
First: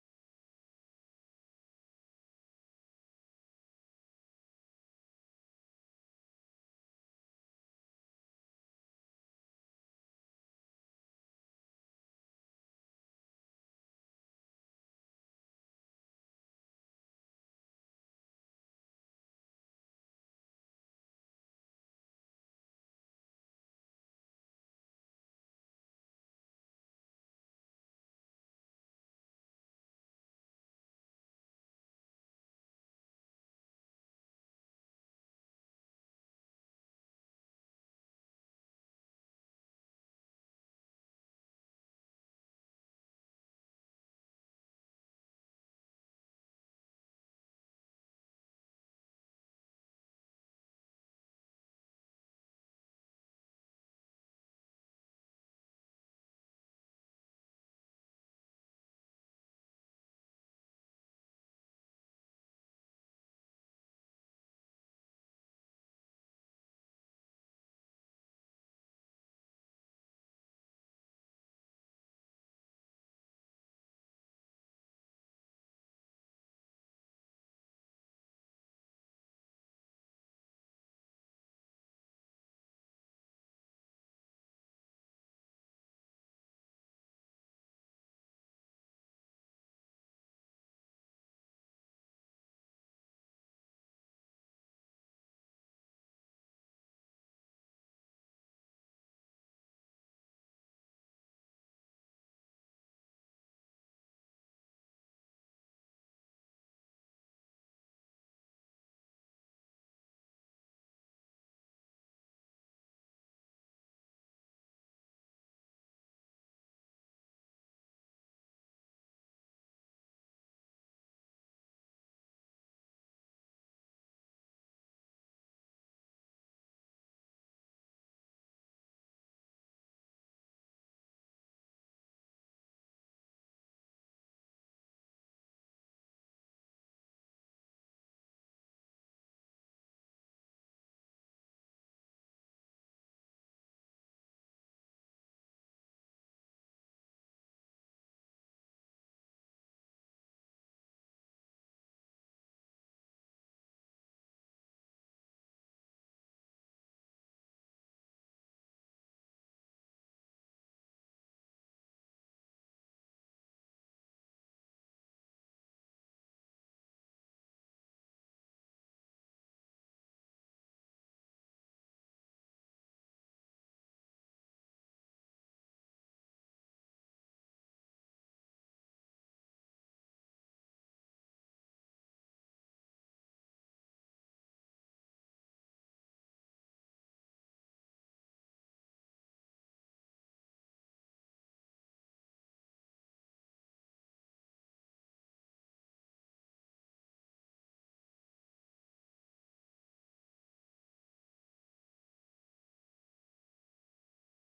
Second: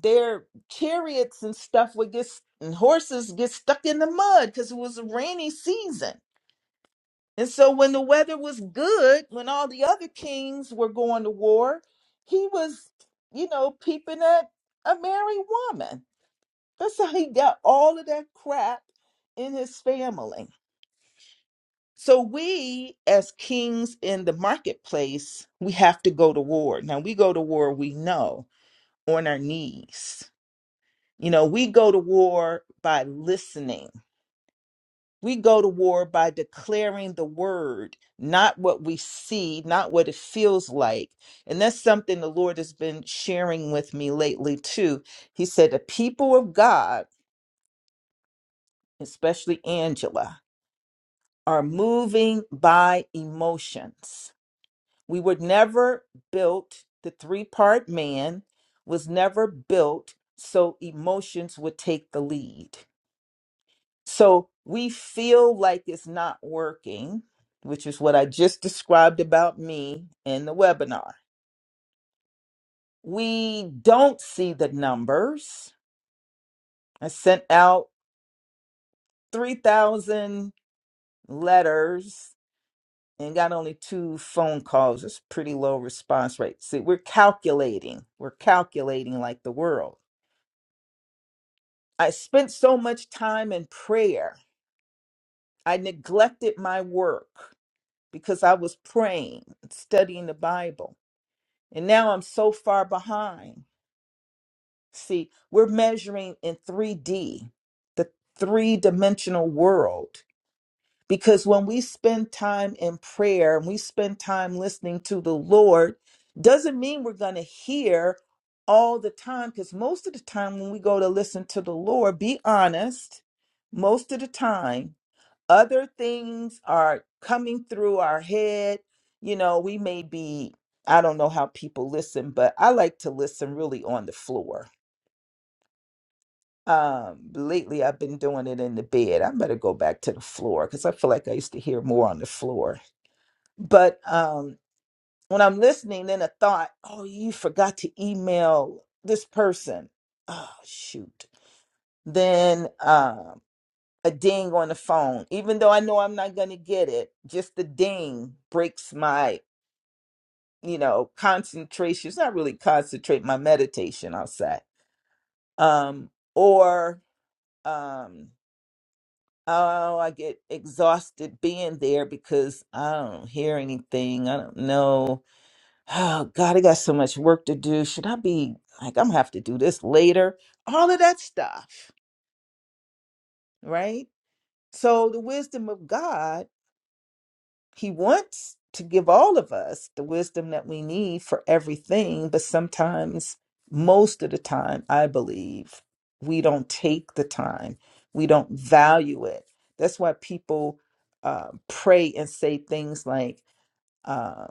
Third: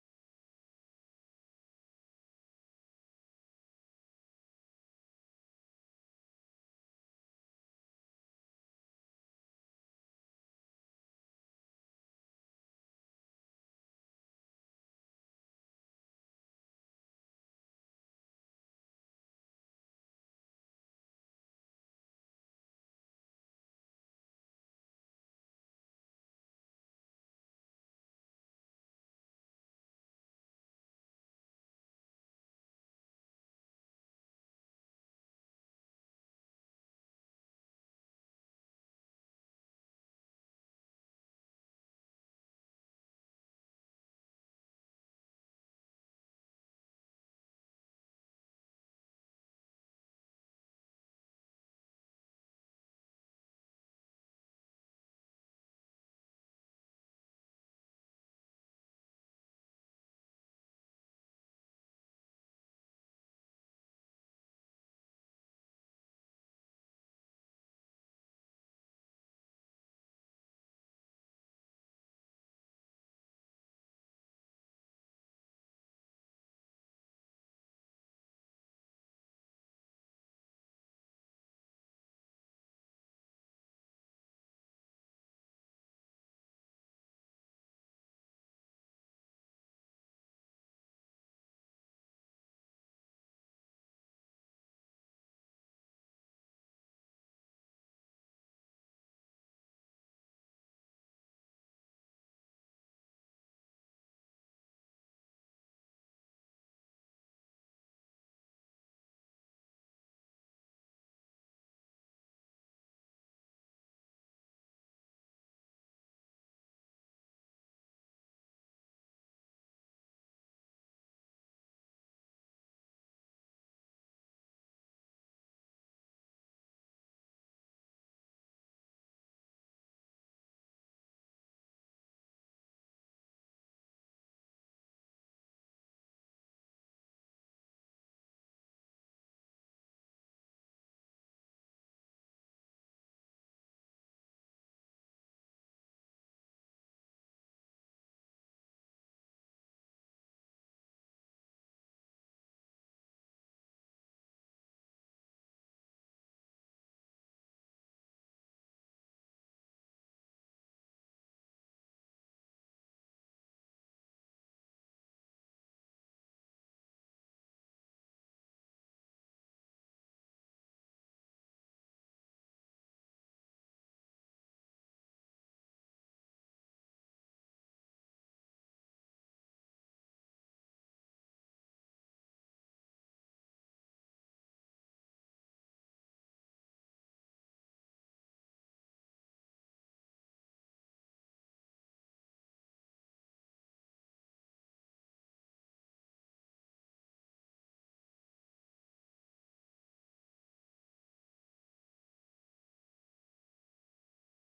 their chariots and stuff would get and horses get stuck in the mud because it was a rainy season. And so when the weather was good, when all the other kings were going to war, he was, you know, peeping at a married woman. That's how he got all of that crap in his family. So we as kings in the marketplace, we have to go to war. Now we go to war, we know, on our knees You know, we go to war by listening. We go to war by declaring the word, not what we see, not what it feels like. And that's something the Lord has been sharing with me lately, too. He said, The people of God, especially Angela, are moving by emotions. We were never built, the three part man was never built so emotions would take the lead So we feel like it's not working, which is what I just described about me in the webinar. We don't see the numbers. I sent out 3,000 letters and got only two phone calls. It's pretty low response rate. See, we're calculating. We're calculating like the world. I spent so much time in prayer. I neglected my work because I was praying, studying the Bible. And now I'm so far behind. See, we're measuring in 3D, the three dimensional world. Because when we spend time in prayer and we spend time listening to the Lord, doesn't mean we're going to hear all the time. Because most of the time, when we go to listen to the Lord, be honest, most of the time, other things are coming through our head. You know, we may be, I don't know how people listen, but I like to listen really on the floor. Um, lately I've been doing it in the bed. I better go back to the floor because I feel like I used to hear more on the floor. But um when I'm listening, then a thought, oh, you forgot to email this person. Oh shoot. Then uh, a ding on the phone, even though I know I'm not going to get it. Just the ding breaks my, you know, concentration. It's not really concentrate my meditation, I'll say. Um, or um, oh, I get exhausted being there because I don't hear anything. I don't know. Oh God, I got so much work to do. Should I be like I'm gonna have to do this later? All of that stuff, right? So the wisdom of God He wants to give all of us the wisdom that we need for everything, but sometimes, most of the time, I believe, we don't take the time, we don't value it. That's why people uh, pray and say things like, uh,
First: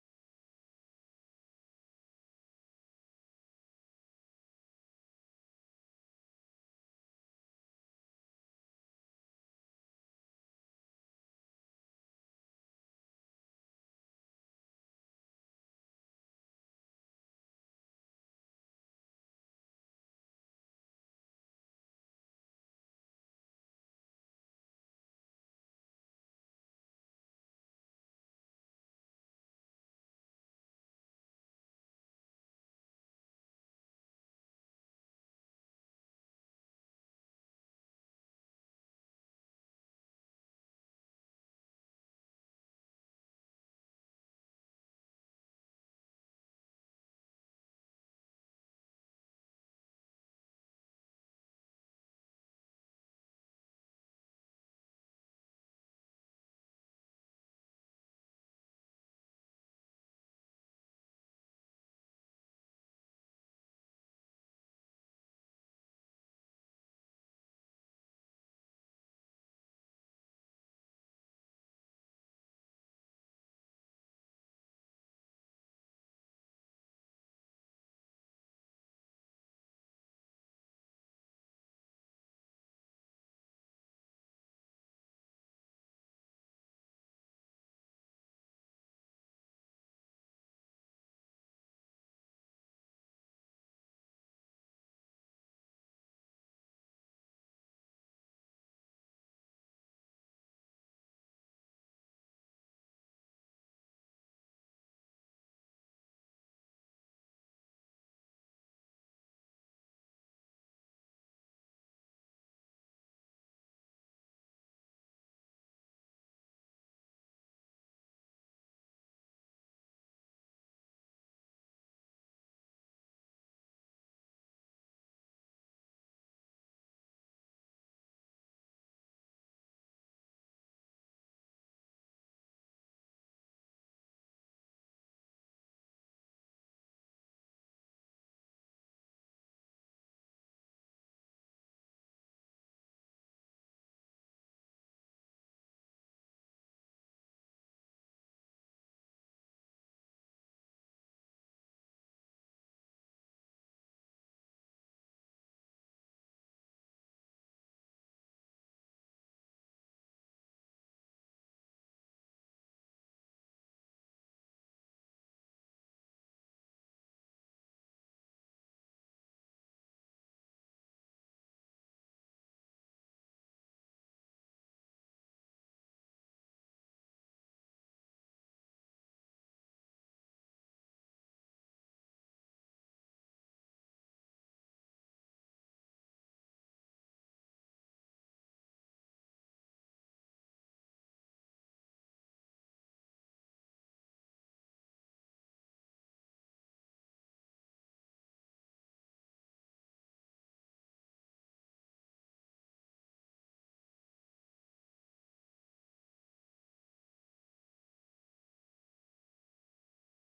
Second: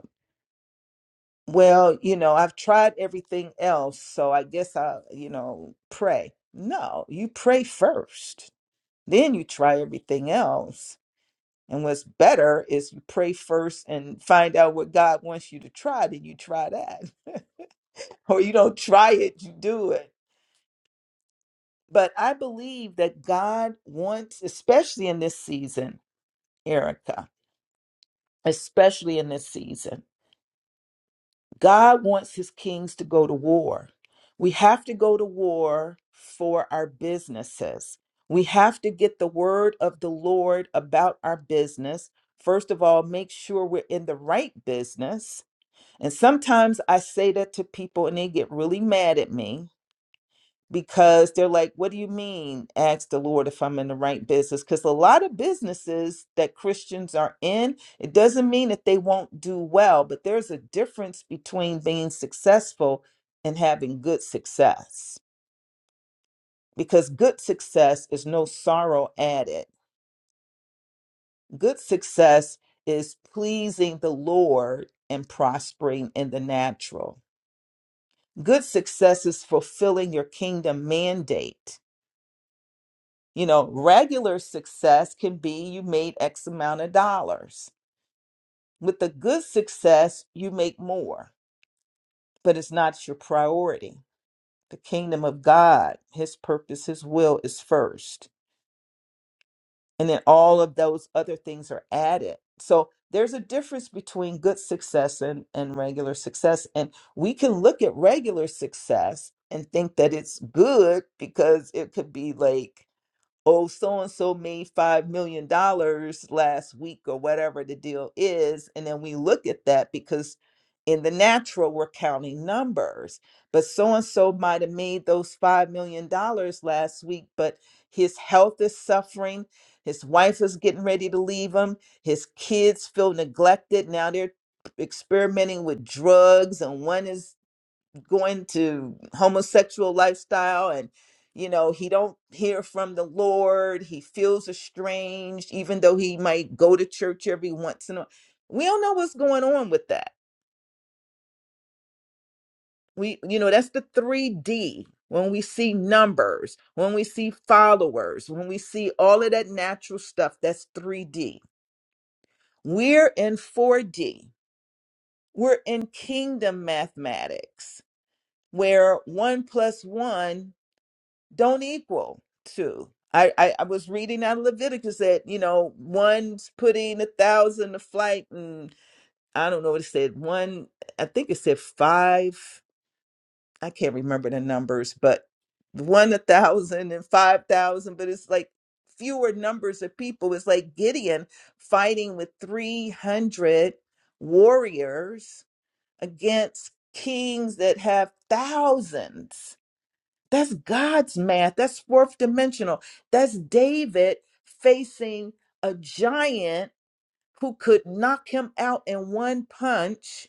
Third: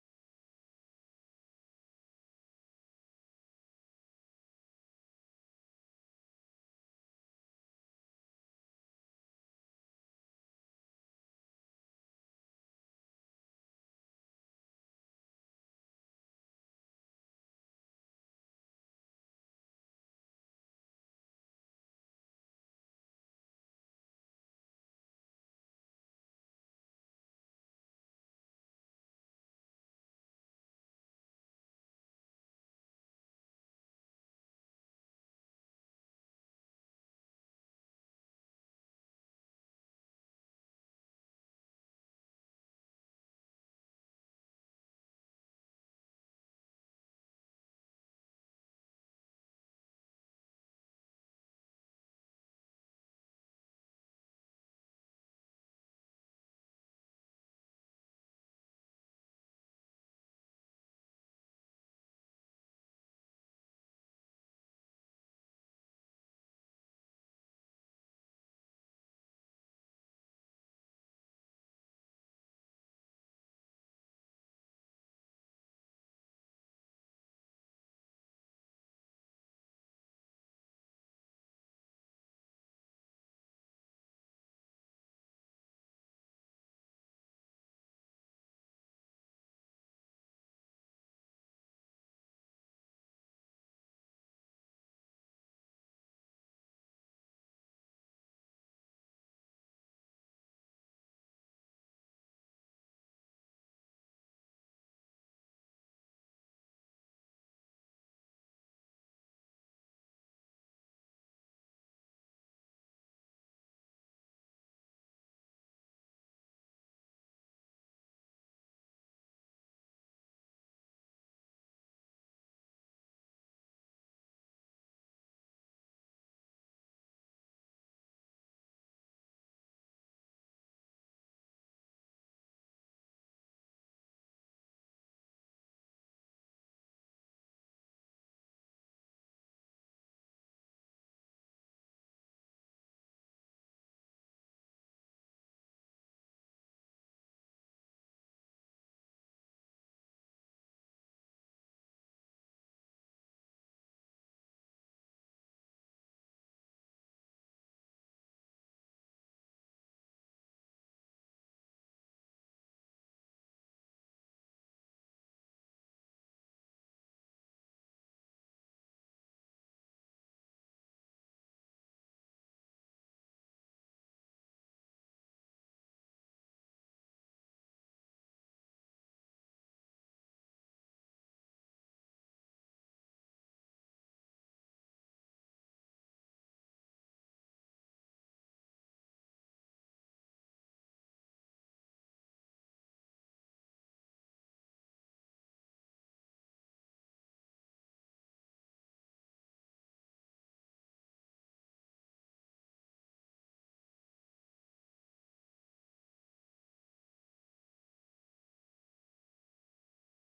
well, you know, I've tried everything else, so I guess I'll, you know, pray. No, you pray first, then you try everything else and what's better is you pray first and find out what God wants you to try, then you try that. or you don't try it, you do it. But I believe that God wants, especially in this season, Erica, especially in this season, God wants his kings to go to war. We have to go to war for our businesses. We have to get the word of the Lord about our business. First of all, make sure we're in the right business And sometimes I say that to people and they get really mad at me because they're like, What do you mean? Ask the Lord if I'm in the right business. Because a lot of businesses that Christians are in, it doesn't mean that they won't do well, but there's a difference between being successful and having good success. Because good success is no sorrow added, good success is pleasing the Lord and prospering in the natural Good success is fulfilling your kingdom mandate. You know, regular success can be you made X amount of dollars. With the good success, you make more, but it's not your priority. The kingdom of God, His purpose, His will is first. And then all of those other things are added. So there's a difference between good success and, and regular success. And we can look at regular success and think that it's good because it could be like oh, so and so made $5 million dollars last week or whatever the deal is. And then we look at that because in the natural, we're counting numbers. But so and so might have made those $5 million dollars last week, but his health is suffering. His wife is getting ready to leave him. His kids feel neglected. Now they're experimenting with drugs, and one is going to homosexual lifestyle and you know he don't hear from the lord he feels estranged even though he might go to church every once in a while. we don't know what's going on with that we you know that's the 3d when we see numbers when we see followers when we see all of that natural stuff that's 3d we're in 4d we're in kingdom mathematics where one plus one don't equal two. I, I, I was reading out of Leviticus that, you know, one's putting a thousand to flight and I don't know what it said. One, I think it said five. I can't remember the numbers, but one a thousand and five thousand, but it's like fewer numbers of people. It's like Gideon fighting with 300 warriors against kings that have thousands that's God's math. That's fourth dimensional. That's David facing a giant who could knock him out in one punch,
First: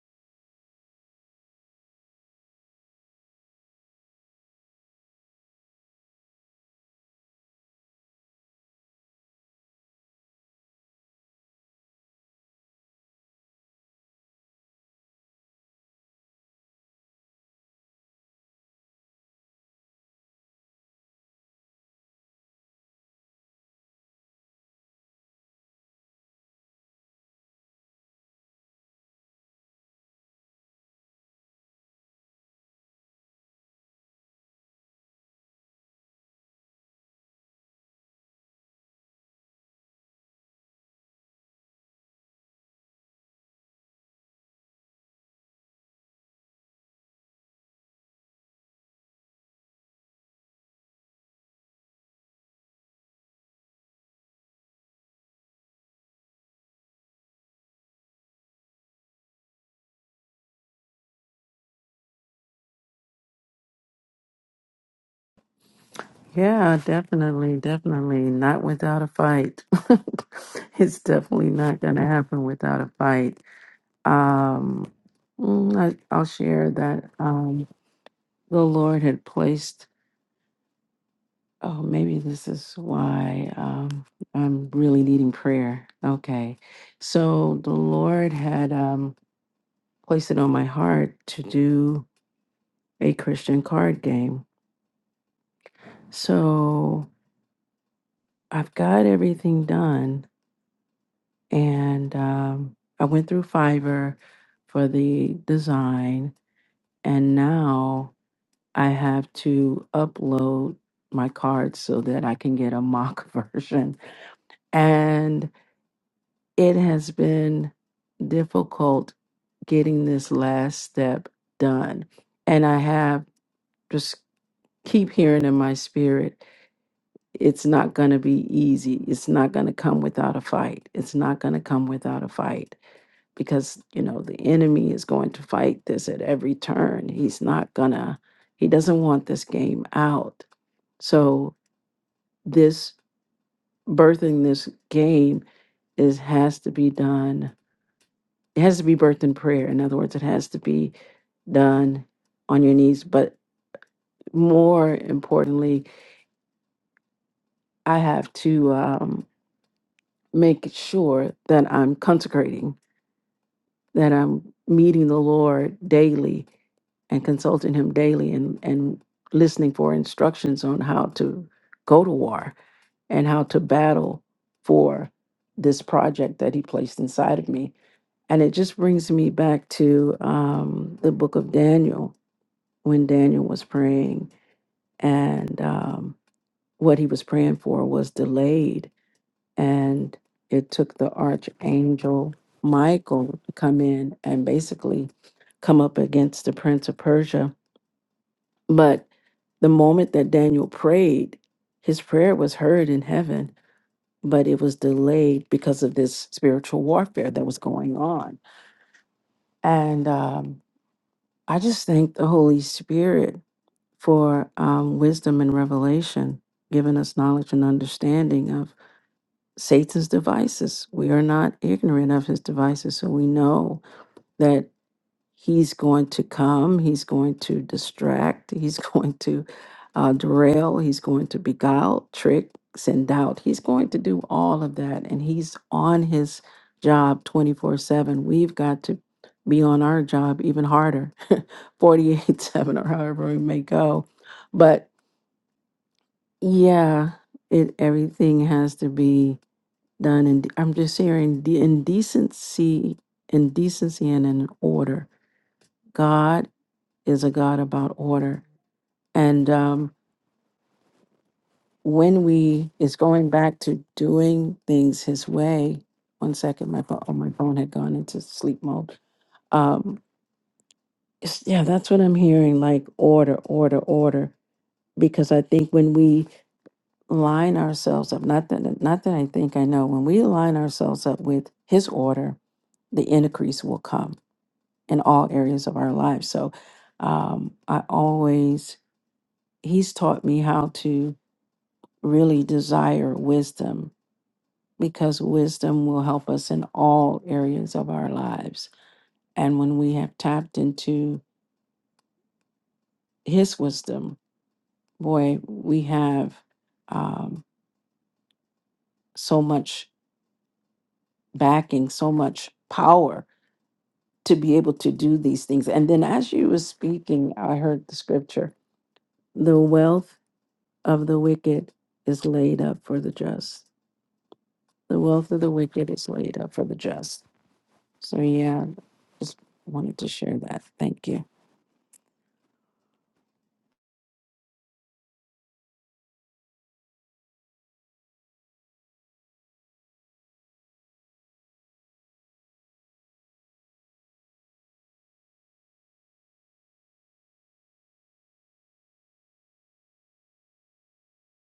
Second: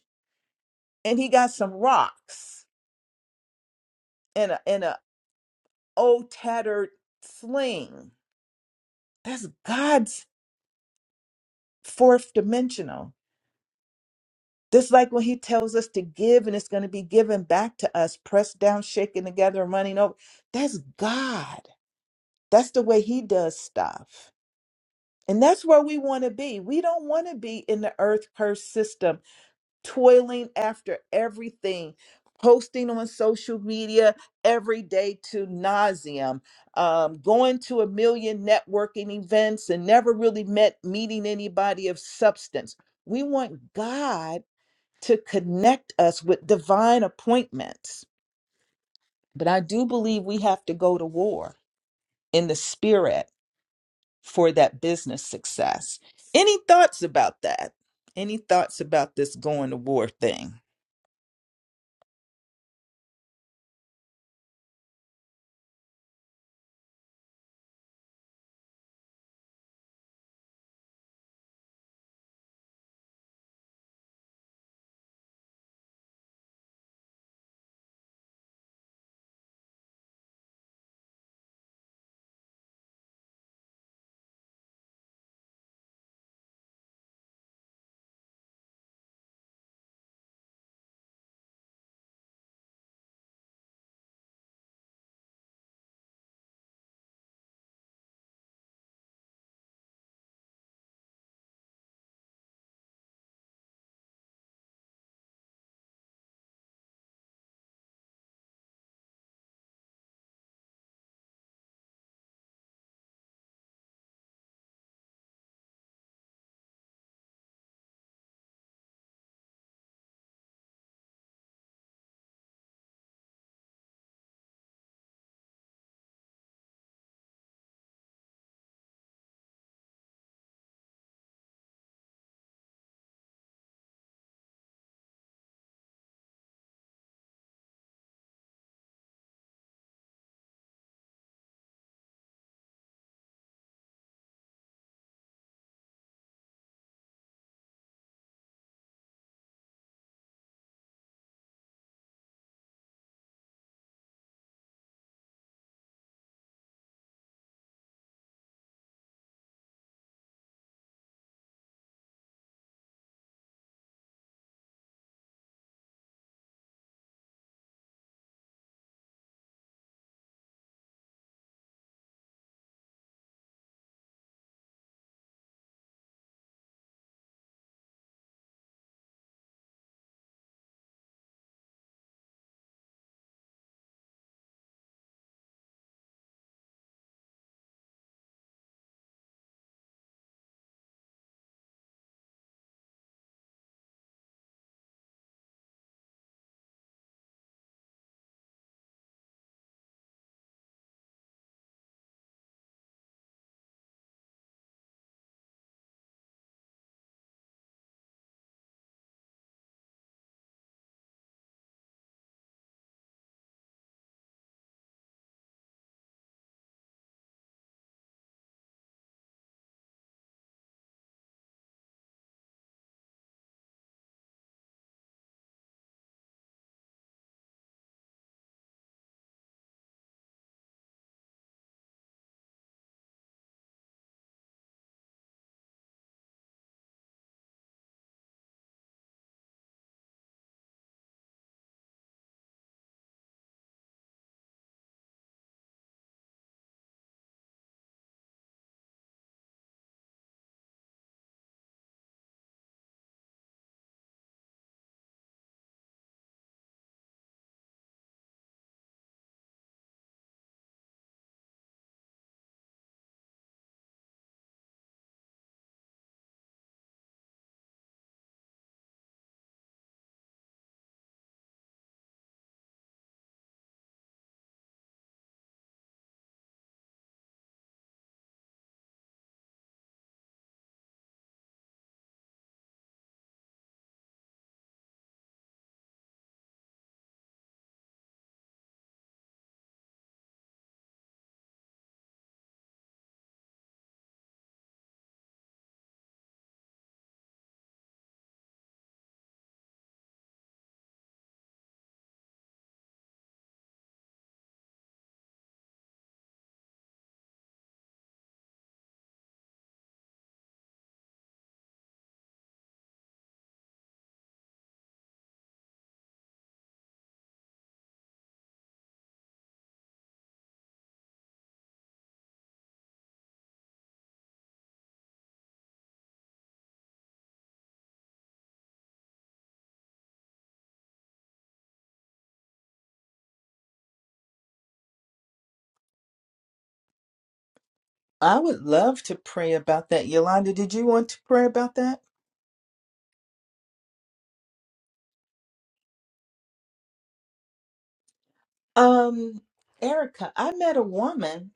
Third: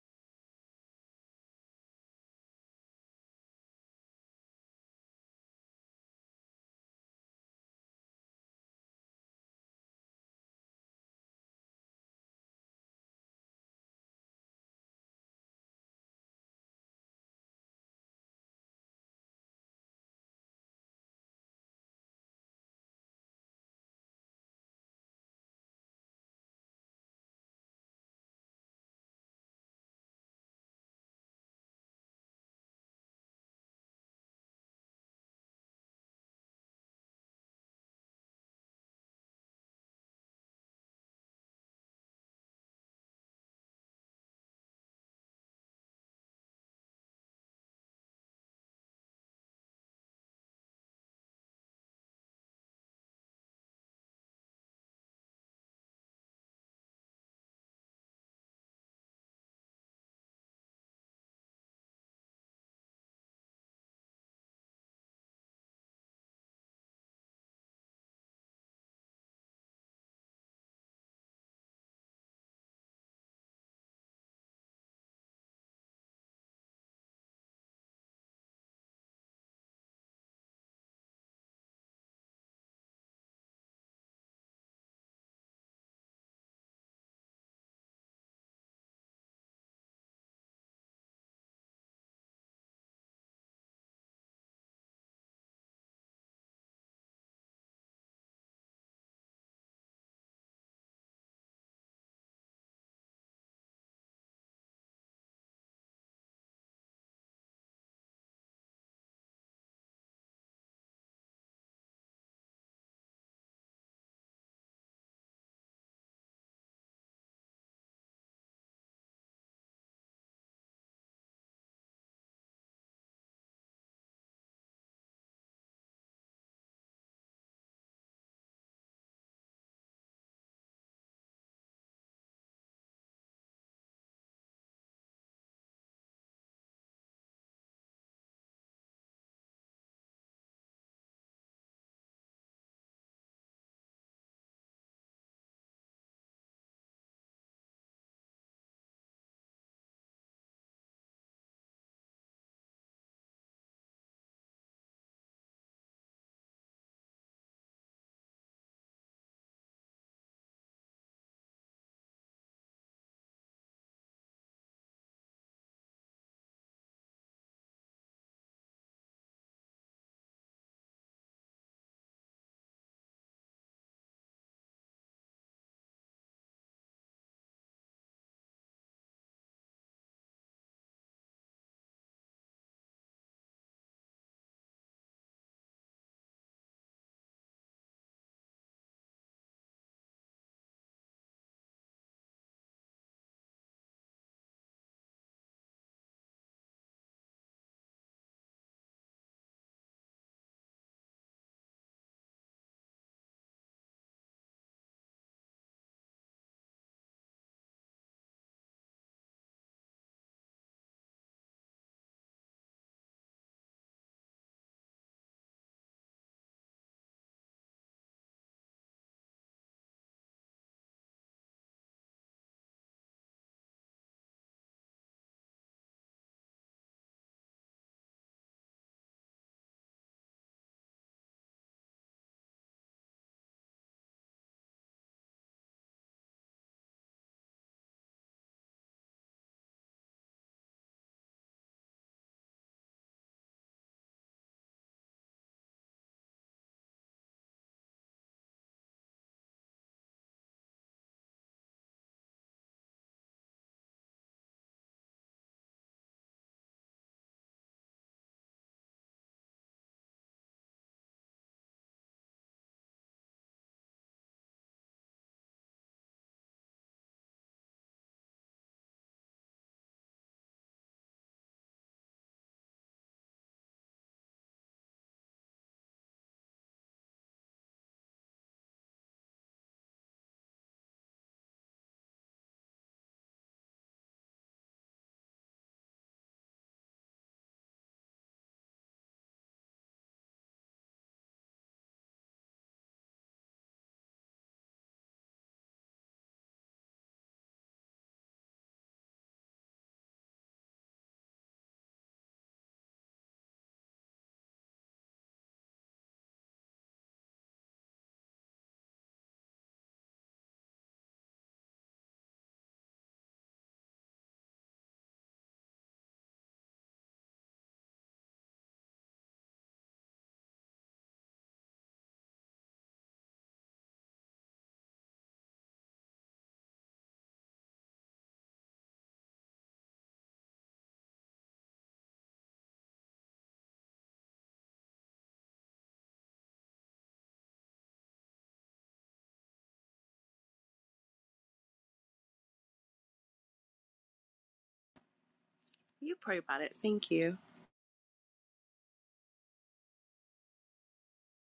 and he got some rocks and a and a old tattered sling. That's God's fourth dimensional. Just like when he tells us to give and it's going to be given back to us, pressed down, shaken together, and running over. That's God. That's the way he does stuff. And that's where we want to be. We don't want to be in the earth curse system, toiling after everything, posting on social media every day to nauseum, um, going to a million networking events and never really met meeting anybody of substance. We want God to connect us with divine appointments. But I do believe we have to go to war in the spirit for that business success. Any thoughts about that? Any thoughts about this going to war thing?
Yeah, definitely, definitely. Not without a fight. it's definitely not going to happen without a fight. Um, mm, I, I'll share that um, the Lord had placed, oh, maybe this is why um, I'm really needing prayer. Okay. So the Lord had um, placed it on my heart to do a Christian card game. So I've got everything done and um, I went through Fiverr for the design, and now I have to upload my cards so that I can get a mock version. And it has been difficult getting this last step done, and I have just keep hearing in my spirit it's not going to be easy it's not going to come without a fight it's not going to come without a fight because you know the enemy is going to fight this at every turn he's not gonna he doesn't want this game out so this birthing this game is has to be done it has to be birthed in prayer in other words it has to be done on your knees but more importantly i have to um, make sure that i'm consecrating that I'm meeting the Lord daily and consulting Him daily and, and listening for instructions on how to go to war and how to battle for this project that He placed inside of me. And it just brings me back to um, the book of Daniel when Daniel was praying and um, what he was praying for was delayed and it took the archangel Michael to come in and basically come up against the prince of Persia. But the moment that Daniel prayed, his prayer was heard in heaven, but it was delayed because of this spiritual warfare that was going on. And um, I just thank the Holy Spirit for um, wisdom and revelation, giving us knowledge and understanding of. Satan's devices. We are not ignorant of his devices. So we know that he's going to come, he's going to distract, he's going to uh, derail, he's going to beguile, trick, send doubt. He's going to do all of that. And he's on his job 24 7. We've got to be on our job even harder 48 7 or however we may go. But yeah, it everything has to be done and I'm just hearing the indecency, indecency and in order. God is a God about order. And um, when we is going back to doing things his way, one second, my phone, oh, my phone had gone into sleep mode. Um, it's- yeah, that's what I'm hearing, like order, order, order. Because I think when we line ourselves up, not that not that I think I know, when we line ourselves up with his order, the increase will come in all areas of our lives. So um, I always, he's taught me how to really desire wisdom because wisdom will help us in all areas of our lives. And when we have tapped into his wisdom, boy, we have um, so much backing, so much power to be able to do these things. And then as you were speaking, I heard the scripture, the wealth of the wicked is laid up for the just. The wealth of the wicked is laid up for the just. So, yeah, just wanted to share that. Thank you.
I would love to pray about that. Yolanda, did you want to pray about that?
You pray about it. Thank you.
Um, Erica, I met a woman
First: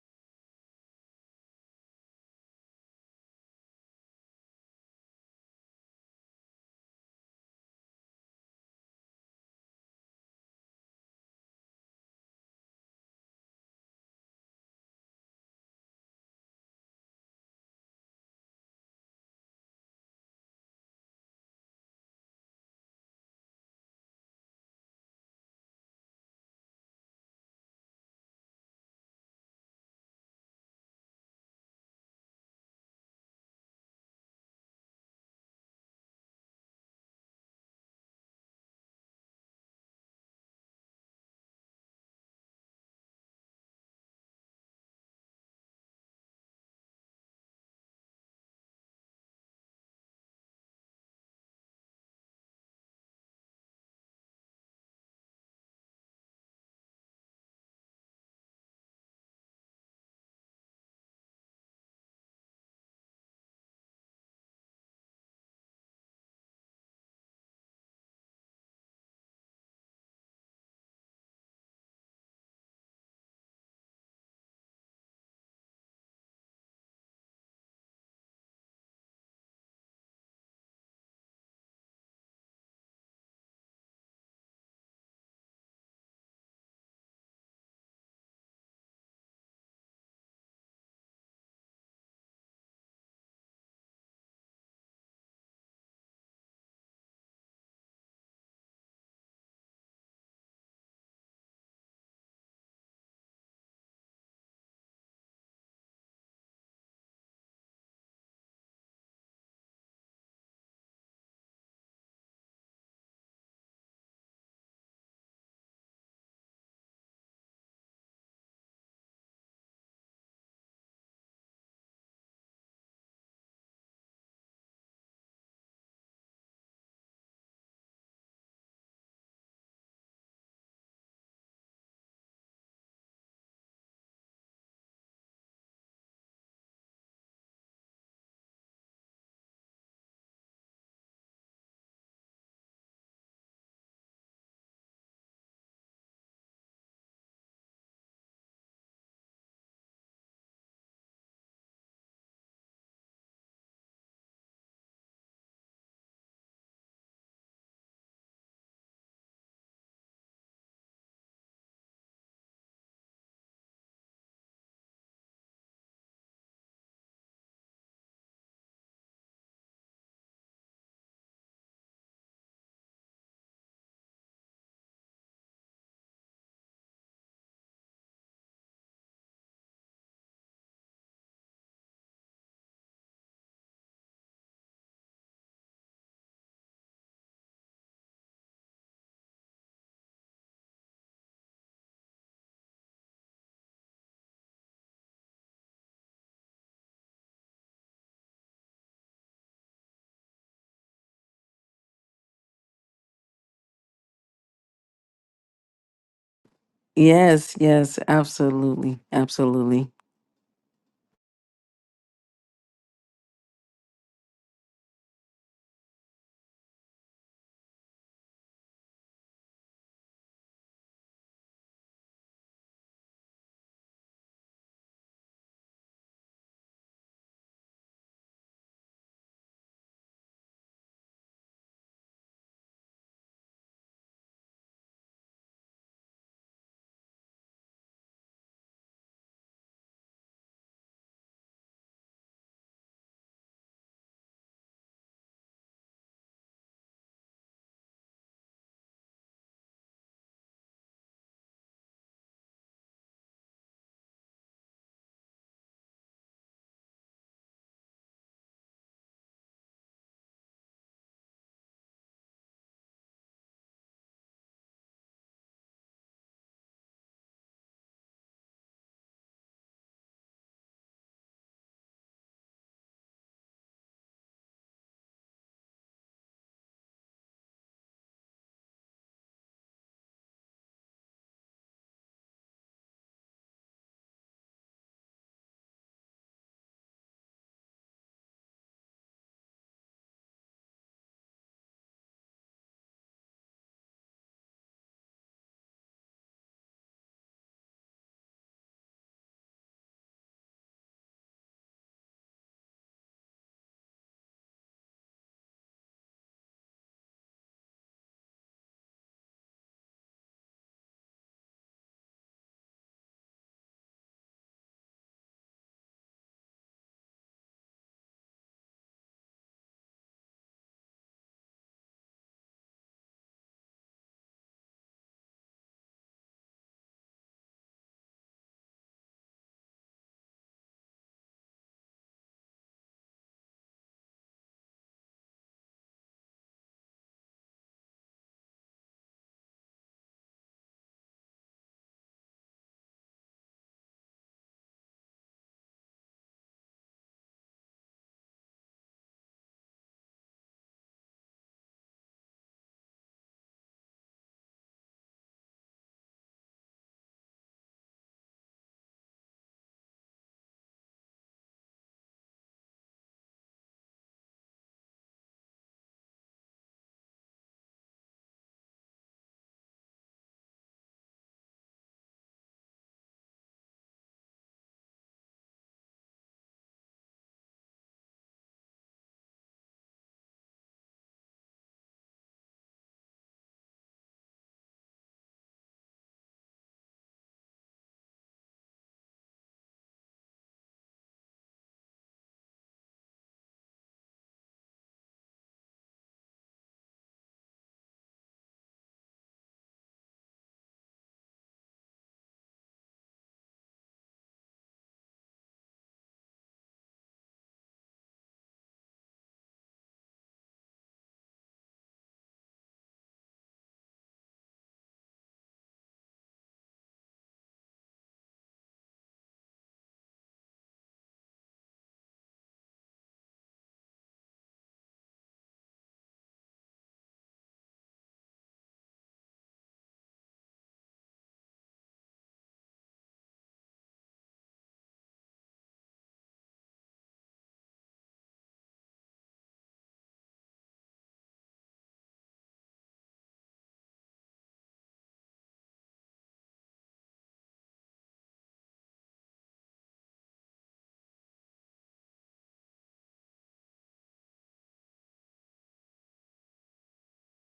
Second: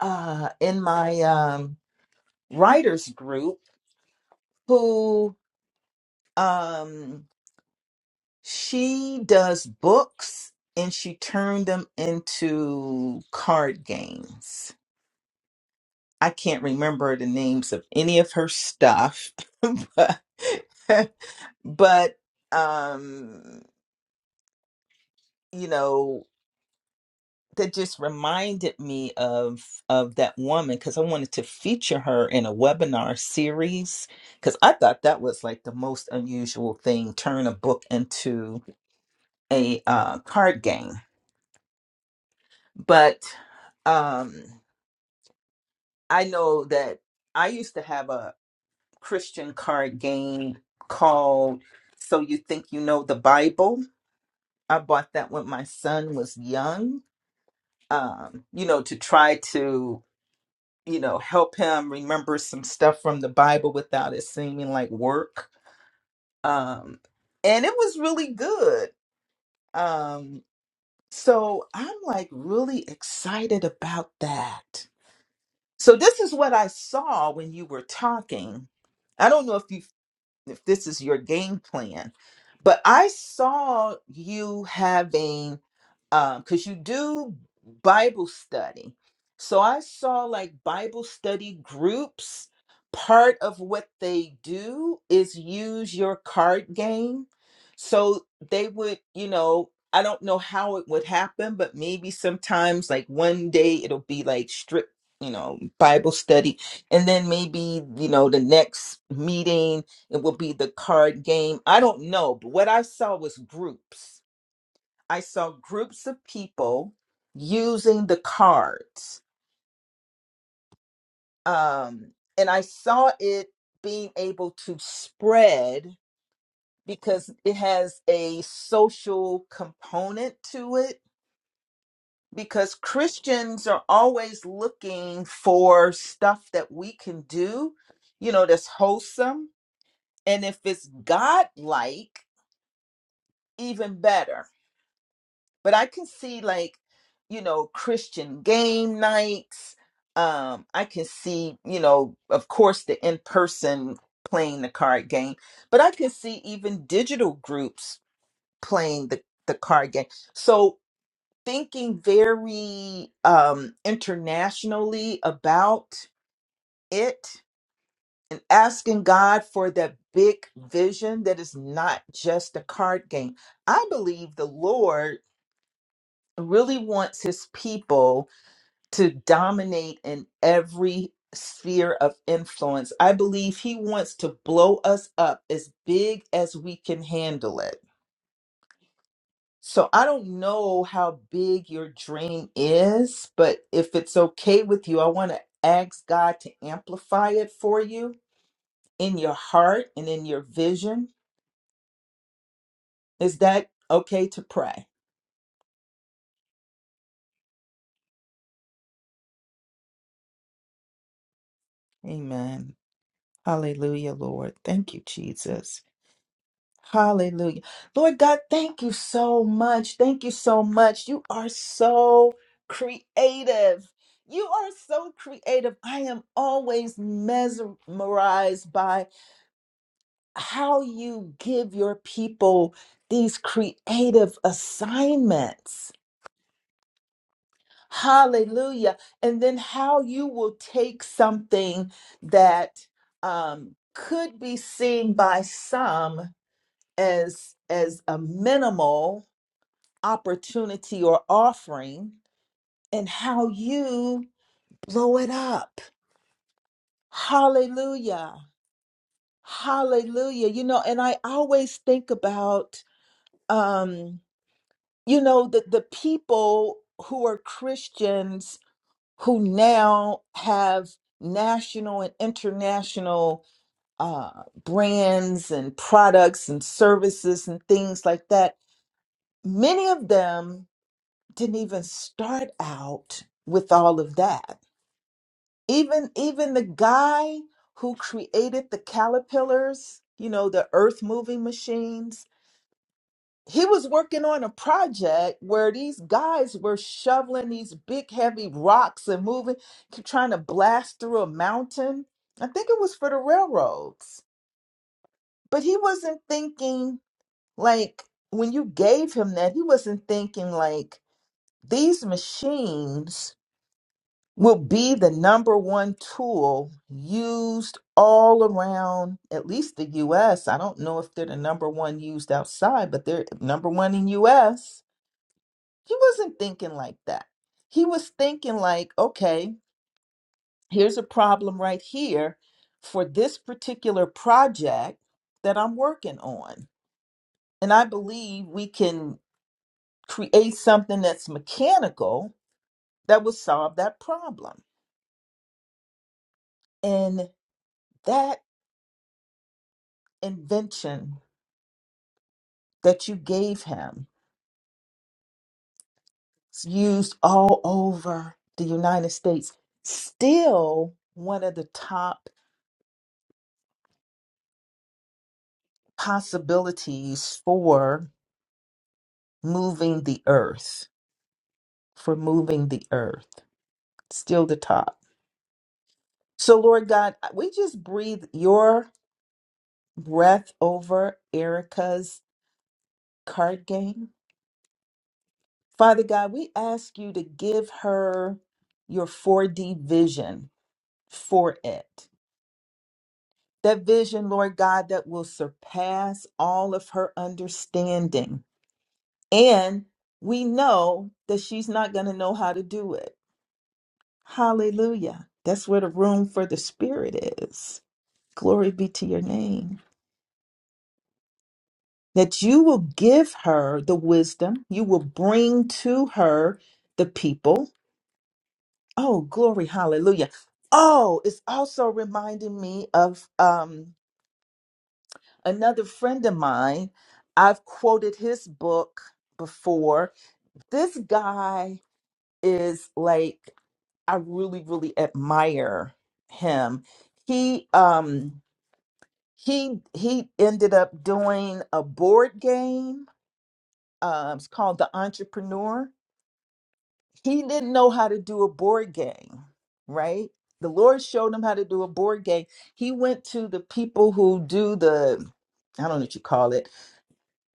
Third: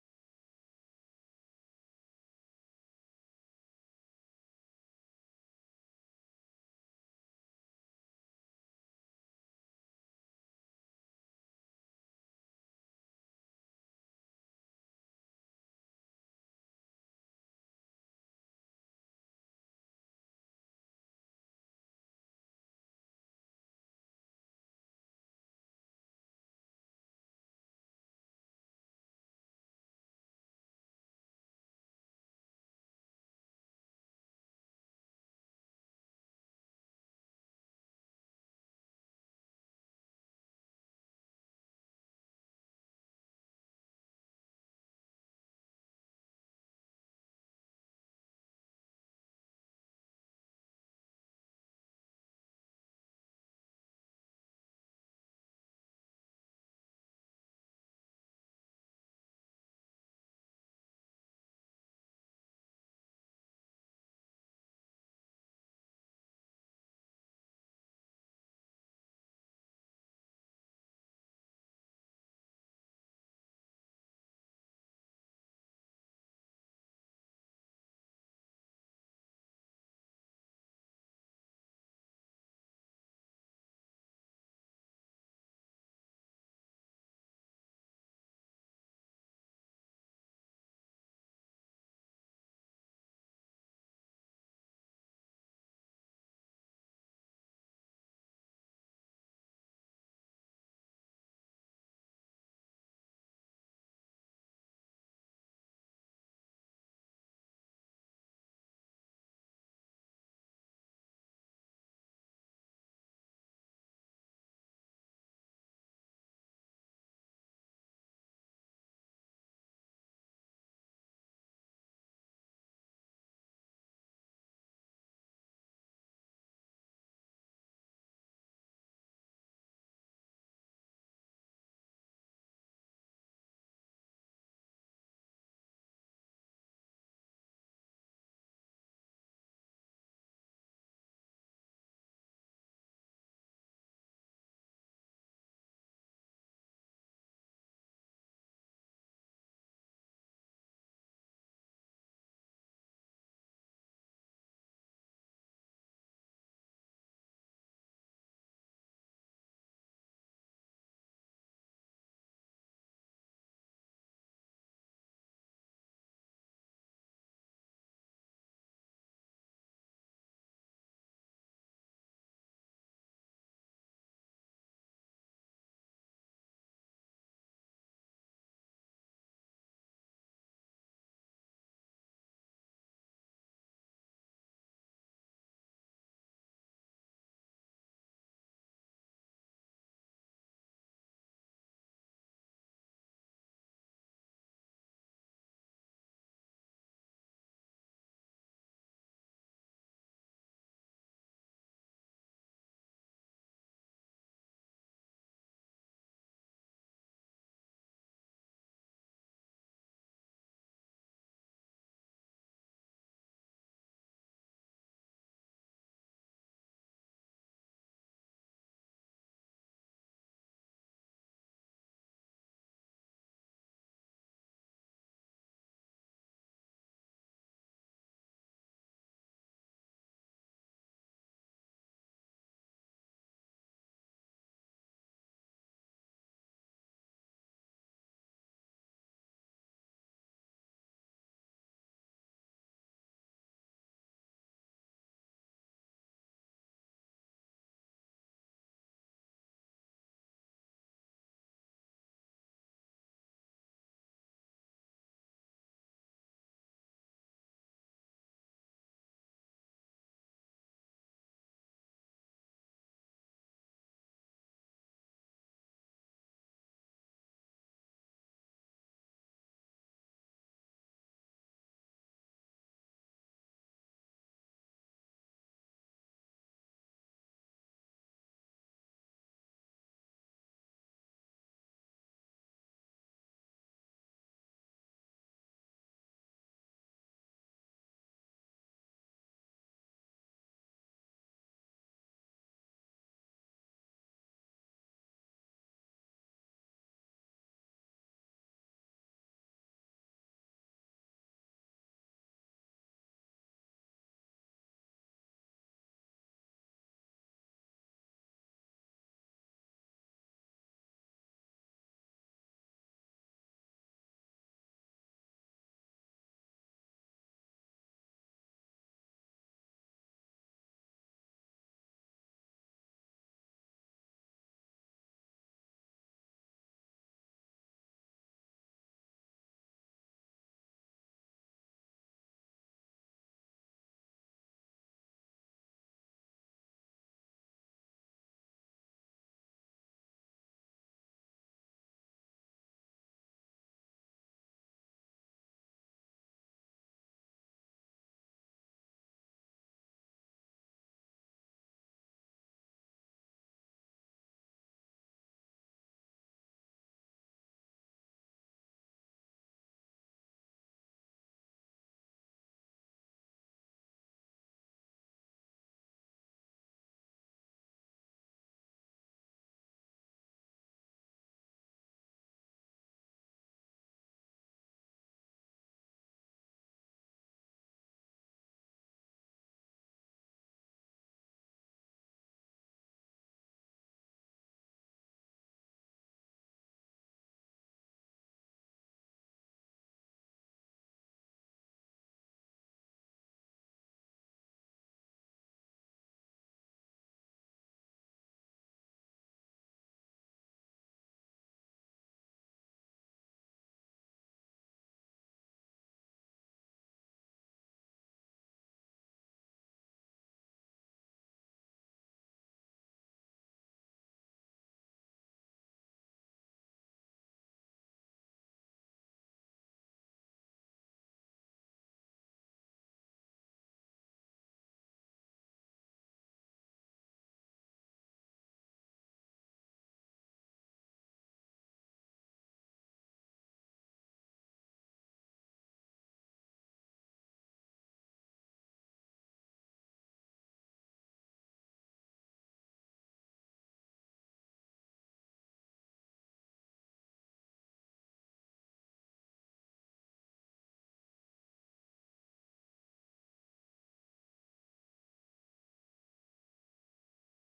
uh in my um writers group who um she does books and she turned them into card games. I can't remember the names of any of her stuff, but, but um, you know, that just reminded me of of that woman because I wanted to feature her in a webinar series because I thought that was like the most unusual thing, turn a book into a uh, card game. But um, I know that I used to have a. Christian card game called So You Think You Know the Bible. I bought that when my son was young, um, you know, to try to, you know, help him remember some stuff from the Bible without it seeming like work. Um, and it was really good. Um, so I'm like really excited about that. So this is what I saw when you were talking. I don't know if you if this is your game plan. But I saw you having, because you do Bible study. So I saw like Bible study groups. Part of what they do is use your card game. So they would, you know, I don't know how it would happen, but maybe sometimes like one day it'll be like strict, you know, Bible study. And then maybe, you know, the next meeting it will be the card game. I don't know, but what I saw was groups. I saw groups of people using the cards. Um, and I saw it being able to spread because it has a social component to it. Because Christians are always looking for stuff that we can do, you know, that's wholesome. And if it's God like, even better but I can see like, you know, Christian game nights. Um, I can see, you know, of course, the in person playing the card game, but I can see even digital groups playing the, the card game. So thinking very um, internationally about it and asking God for that big vision that is not just a card game. I believe the Lord really wants his people to dominate in every sphere of influence. I believe he wants to blow us up as big as we can handle it. So I don't know how big your dream is, but if it's okay with you, I want to ask God to amplify it for you in your heart and in your vision. Is that okay to pray?
Yes, yes, absolutely. Absolutely.
Amen. Hallelujah, Lord. Thank you, Jesus. Hallelujah. Lord God, thank you so much. Thank you so much. You are so creative. You are so creative. I am always mesmerized by how you give your people these creative assignments. Hallelujah. And then how you will take something that um, could be seen by some as as a minimal opportunity or offering and how you blow it up. Hallelujah. Hallelujah. You know, and I always think about um you know the the people who are Christians who now have national and international uh brands and products and services and things like that. Many of them didn't even start out with all of that even even the guy who created the caterpillars you know the earth moving machines he was working on a project where these guys were shoveling these big heavy rocks and moving trying to blast through a mountain i think it was for the railroads but he wasn't thinking like when you gave him that he wasn't thinking like these machines will be the number one tool used all around at least the US. I don't know if they're the number one used outside, but they're number one in US. He wasn't thinking like that. He was thinking like, okay, here's a problem right here for this particular project that I'm working on. And I believe we can create something that's mechanical that will solve that problem. And that invention that you gave him is used all over the United States. Still, one of the top possibilities for moving the earth, for moving the earth, still the top. So, Lord God, we just breathe your breath over Erica's card game. Father God, we ask you to give her your 4D vision for it that vision, Lord God, that will surpass all of her understanding. And we know that she's not going to know how to do it. Hallelujah. That's where the room for the Spirit is. Glory be to your name. That you will give her the wisdom, you will bring to her the people. Oh, glory, hallelujah. Oh, it's also reminding me of um. Another friend of mine, I've quoted his book before. This guy is like I really really admire him. He um he he ended up doing a board game. Um, it's called The Entrepreneur. He didn't know how to do a board game, right? The Lord showed him how to do a board game. He went to the people who do the I don't know what you call it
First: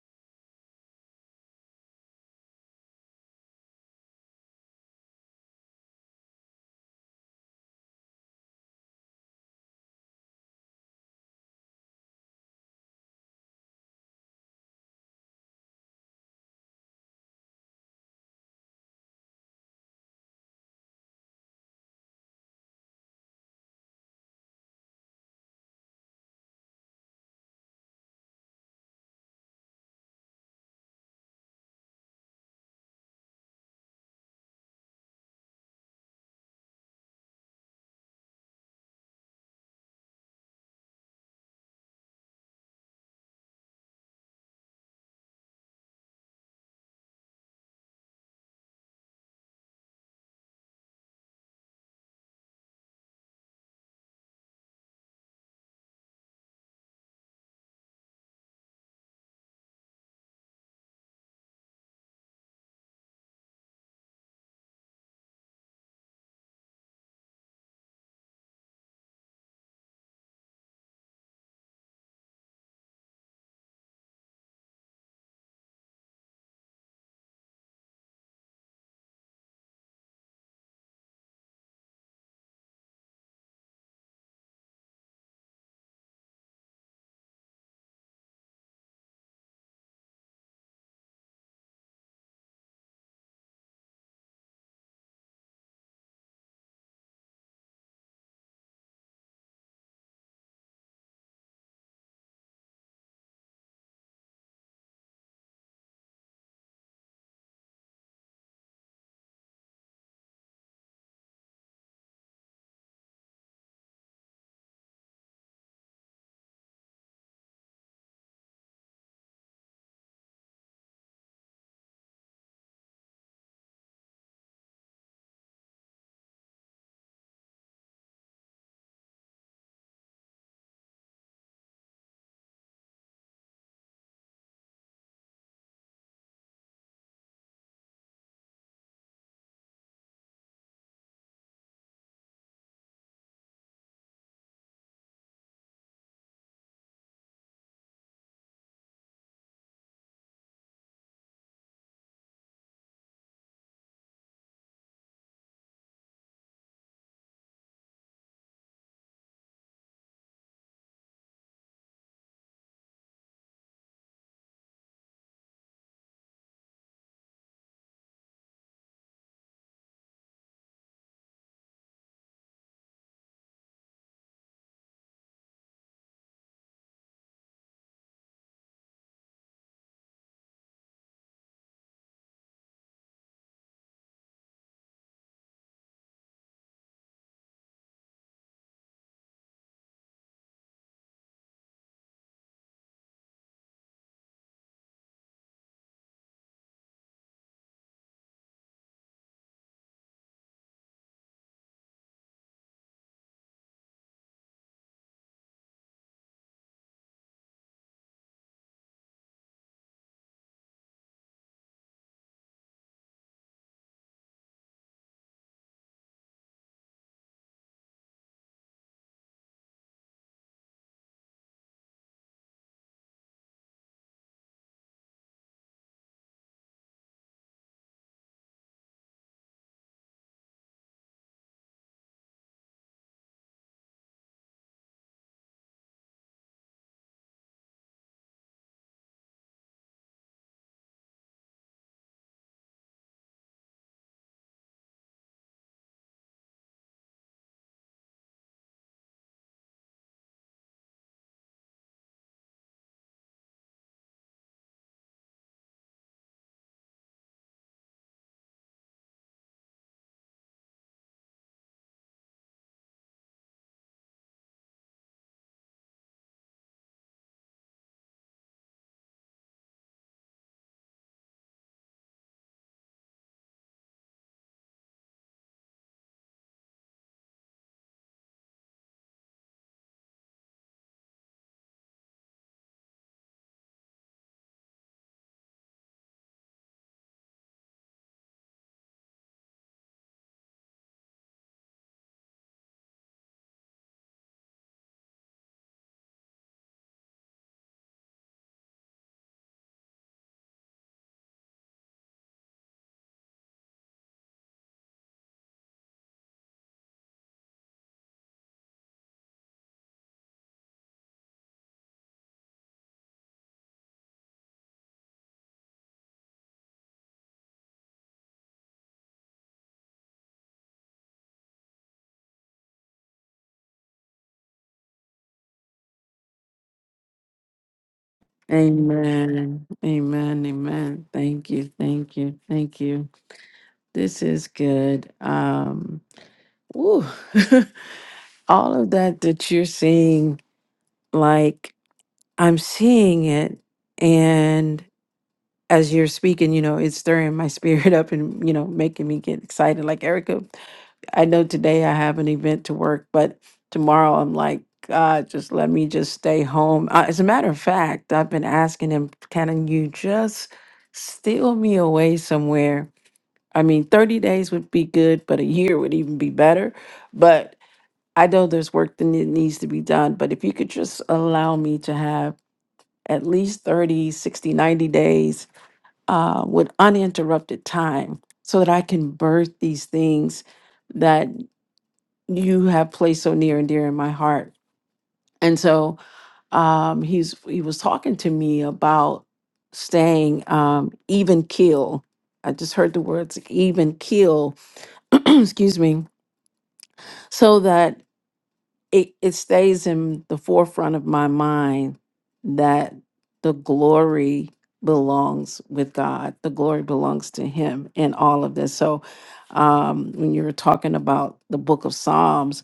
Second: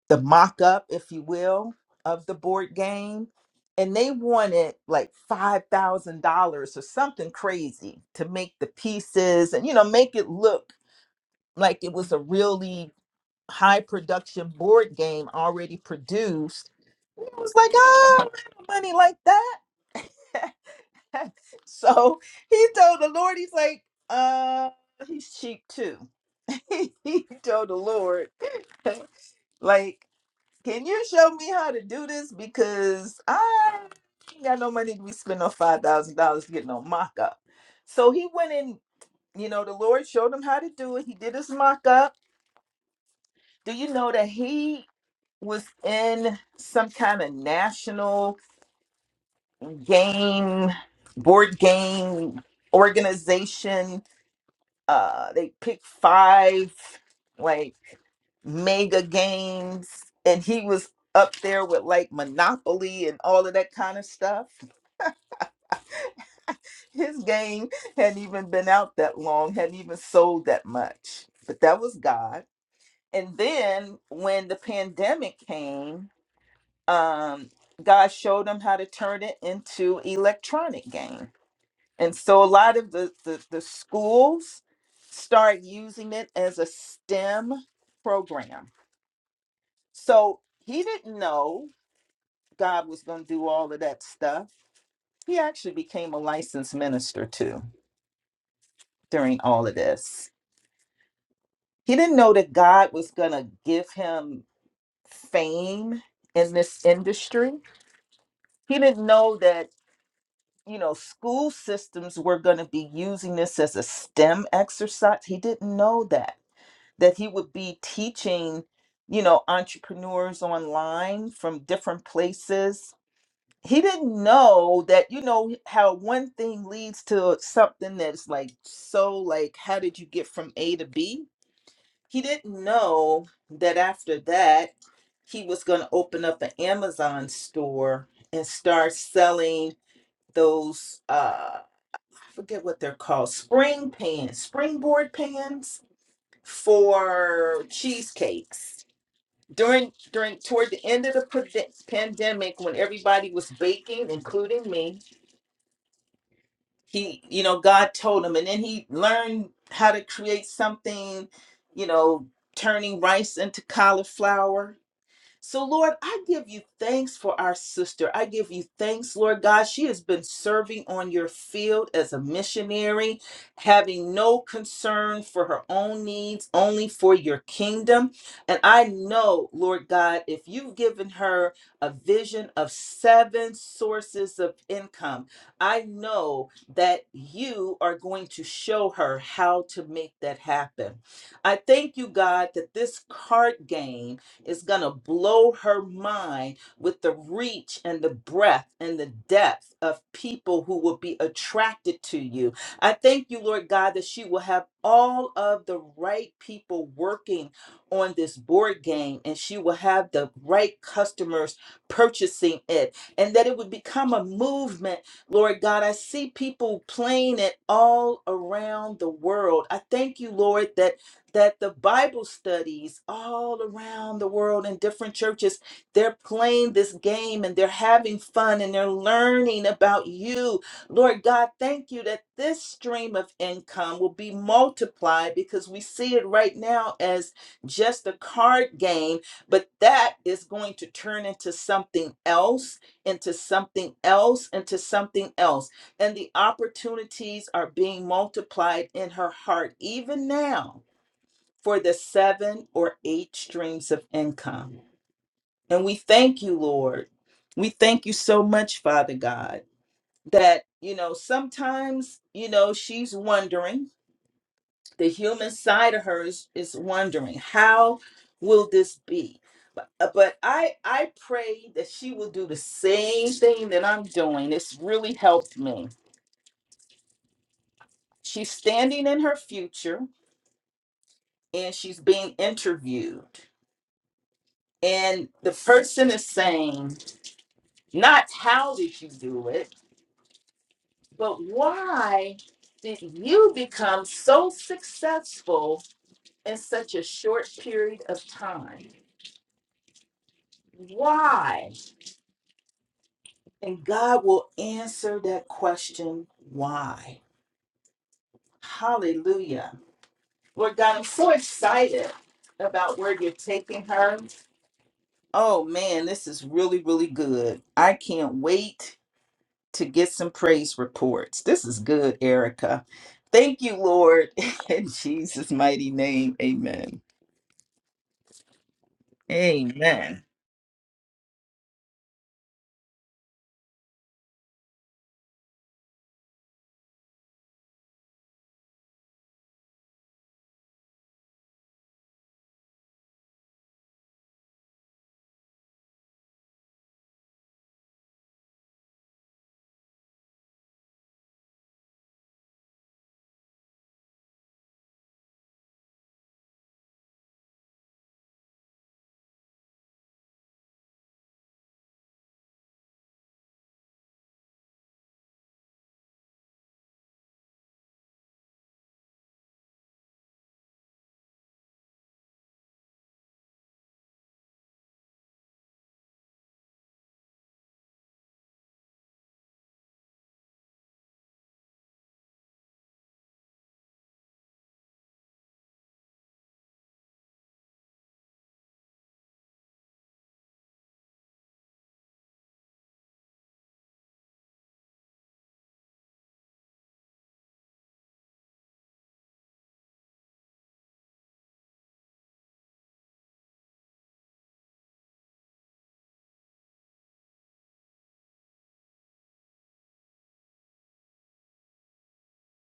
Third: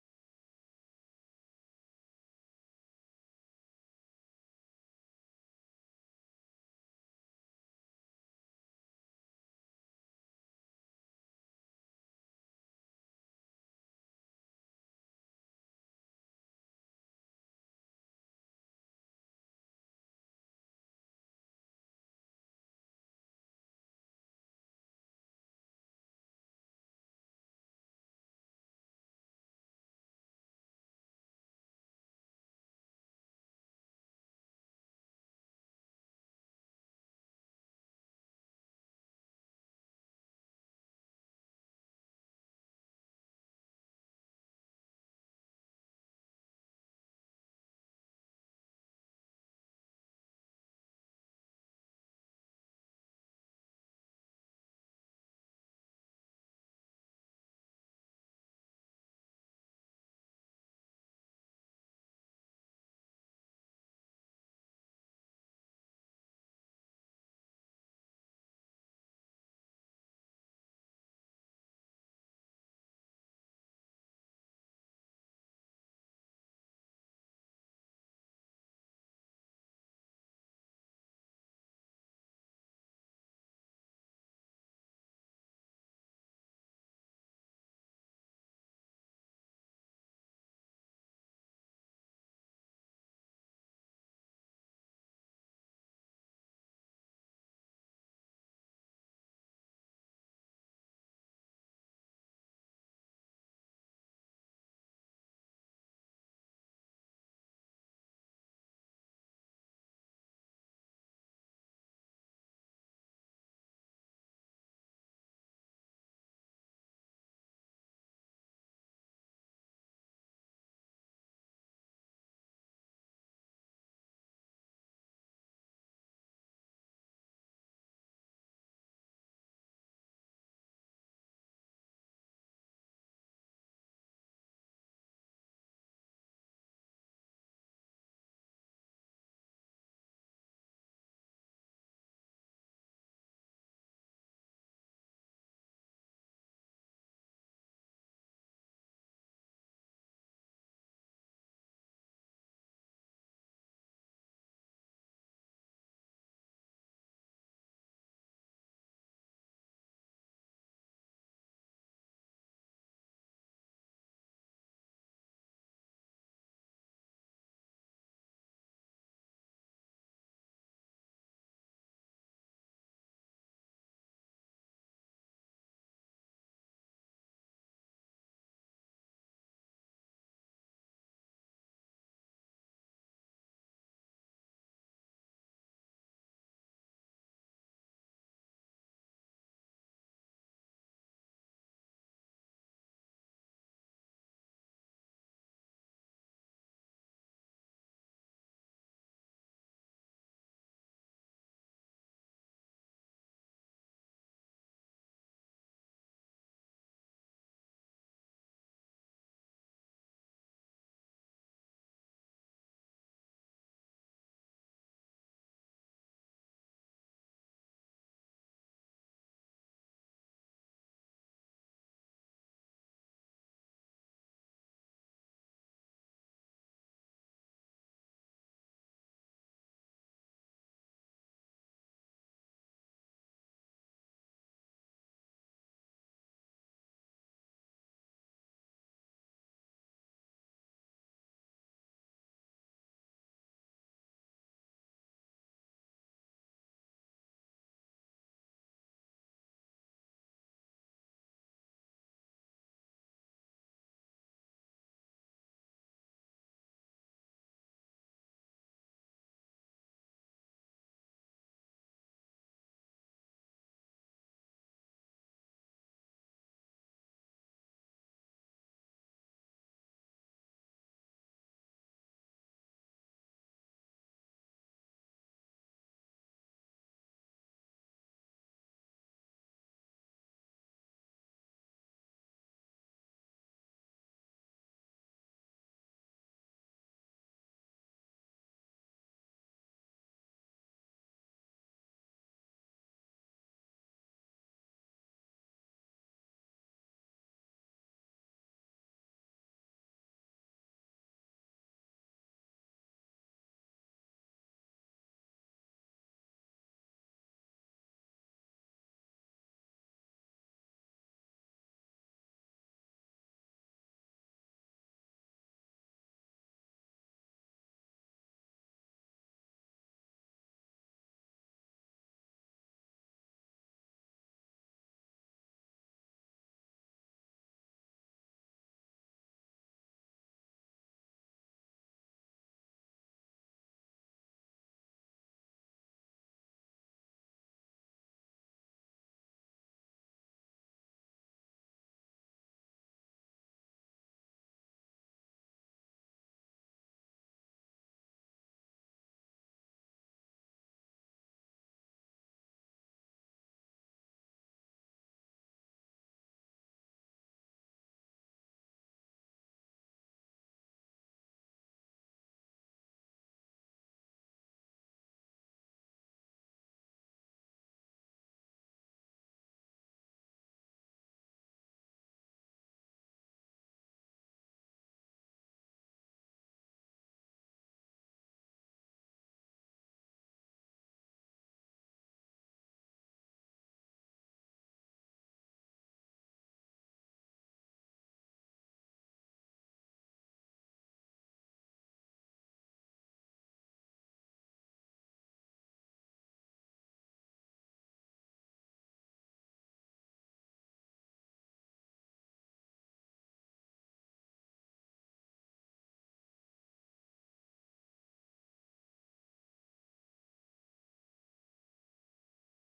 the mock up, if you will, of the board game. And they wanted like $5,000 or something crazy to make the pieces and, you know, make it look like it was a really high production board game already produced. And It was like, oh, I don't have money like that. so he told the Lord, he's like, uh, he's cheap too. he told the Lord, like can you show me how to do this? Because I ain't got no money to be spending on five thousand dollars to get no mock up. So he went in, you know, the Lord showed him how to do it. He did his mock up. Do you know that he was in some kind of national game board game organization uh they picked five like mega games and he was up there with like monopoly and all of that kind of stuff his game hadn't even been out that long hadn't even sold that much but that was god and then when the pandemic came um god showed him how to turn it into electronic games And so a lot of the, the, the schools start using it as a STEM program. So he didn't know God was going to do all of that stuff. He actually became a licensed minister too during all of this. He didn't know that God was going to give him fame in this industry. He didn't know that, you know, school systems were going to be using this as a STEM exercise. He didn't know that that he would be teaching, you know, entrepreneurs online from different places. He didn't know that, you know, how one thing leads to something that's like so like how did you get from A to B? He didn't know that after that he was going to open up an Amazon store and start selling those uh I forget what they're called, spring pans, springboard pans for cheesecakes during during toward the end of the pande- pandemic when everybody was baking including me he you know god told him and then he learned how to create something you know turning rice into cauliflower so, Lord, I give you thanks for our sister. I give you thanks, Lord God. She has been serving on your field as a missionary, having no concern for her own needs, only for your kingdom. And I know, Lord God, if you've given her a vision of seven sources of income, I know that you are going to show her how to make that happen. I thank you, God, that this card game is going to blow her mind with the reach and the breadth and the depth of people who will be attracted to you. I thank you, Lord God, that she will have all of the right people working on this board game and she will have the right customers purchasing it and that it would become a movement. Lord God, I see people playing it all around the world. I thank you, Lord, that that the Bible studies all around the world in different churches, they're playing this game and they're having fun and they're learning about you. Lord God, thank you that this stream of income will be multiplied because we see it right now as just a card game, but that is going to turn into something else, into something else, into something else. And the opportunities are being multiplied in her heart even now for the seven or eight streams of income. And we thank you, Lord. We thank you so much, Father God, that, you know, sometimes, you know, she's wondering, the human side of her is, is wondering, how will this be? But, uh, but I, I pray that she will do the same thing that I'm doing. It's really helped me. She's standing in her future and she's being interviewed. And the person is saying, Not how did you do it, but why did you become so successful in such a short period of time? Why? And God will answer that question, why? Hallelujah. Lord God, I'm so excited about where you're taking her. Oh man, this is really, really good. I can't wait to get some praise reports. This is good, Erica. Thank you, Lord, in Jesus' mighty name. Amen.
Amen.
Amen.
Amen. Amen. Thank you. Thank you. Thank you. This is good. Um woo. all of that that you're seeing like I'm seeing it and as you're speaking, you know, it's stirring my spirit up and, you know, making me get excited. Like, Erica, I know today I have an event to work, but tomorrow I'm like, God, just let me just stay home. Uh, as a matter of fact, I've been asking him, can you just steal me away somewhere? I mean, 30 days would be good, but a year would even be better. But I know there's work that ne- needs to be done. But if you could just allow me to have at least 30, 60, 90 days uh, with uninterrupted time so that I can birth these things that you have placed so near and dear in my heart. And so um, he's he was talking to me about staying um, even keel. I just heard the words even keel, excuse me, so that it, it stays in the forefront of my mind that the glory belongs with God. The glory belongs to Him in all of this. So, um, when you were talking about the book of Psalms,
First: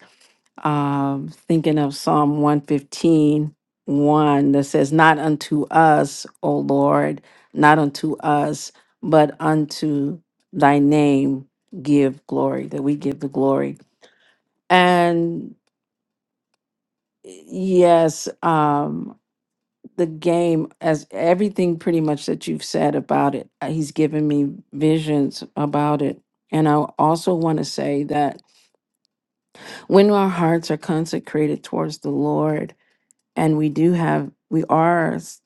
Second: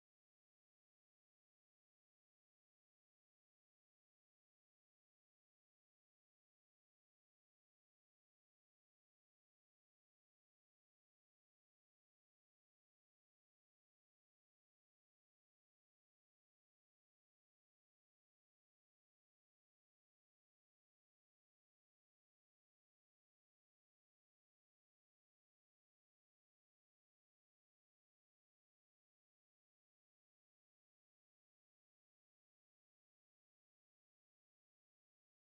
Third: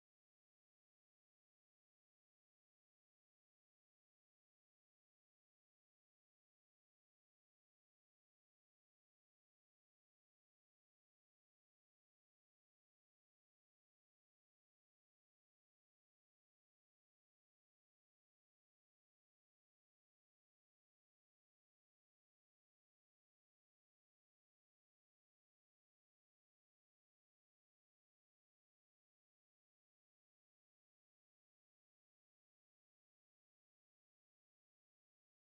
um, thinking of Psalm one fifteen one that says, Not unto us, O Lord, not unto us, but unto thy name give glory, that we give the glory. And Yes, um, the game, as everything pretty much that you've said about it, uh, he's given me visions about it. And I also want to say that when our hearts are consecrated towards the Lord, and we do have, we are s-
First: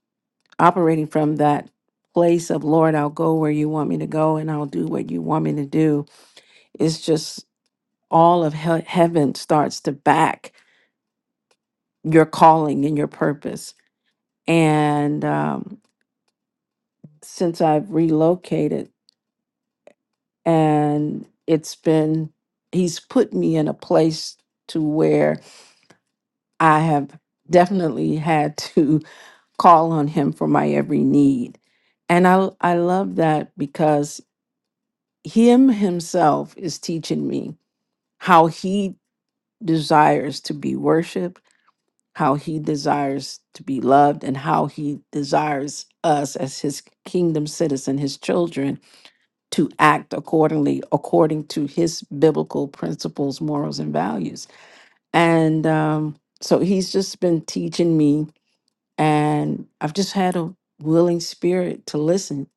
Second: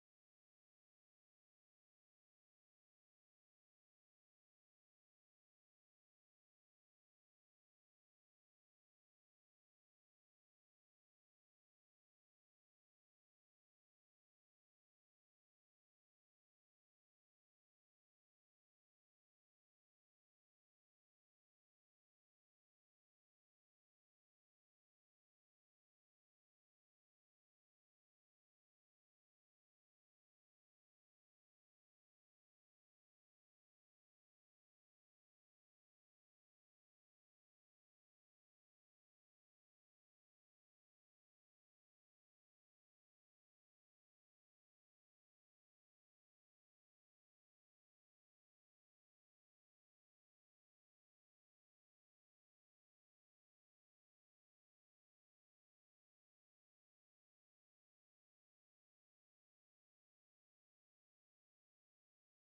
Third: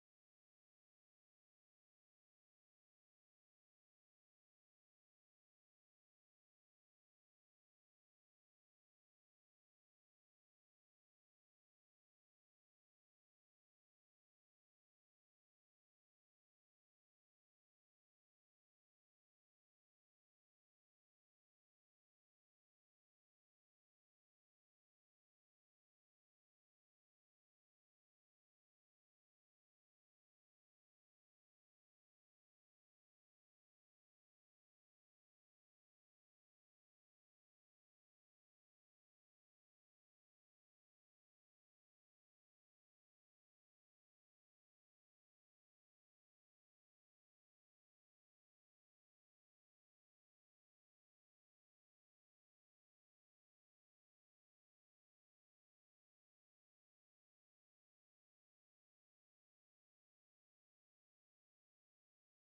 operating from that place of, Lord, I'll go where you want me to go and I'll do what you want me to do. It's just all of he- heaven starts to back your calling and your purpose. And, um, since I've relocated and it's been he's put me in a place to where I have definitely had to call on him for my every need. And I I love that because him himself is teaching me how he desires to be worshiped, how he desires to be loved and how he desires us as his kingdom citizen, his children to act accordingly, according to his biblical principles, morals, and values. And um, so he's just been teaching me, and I've just had a willing spirit to listen.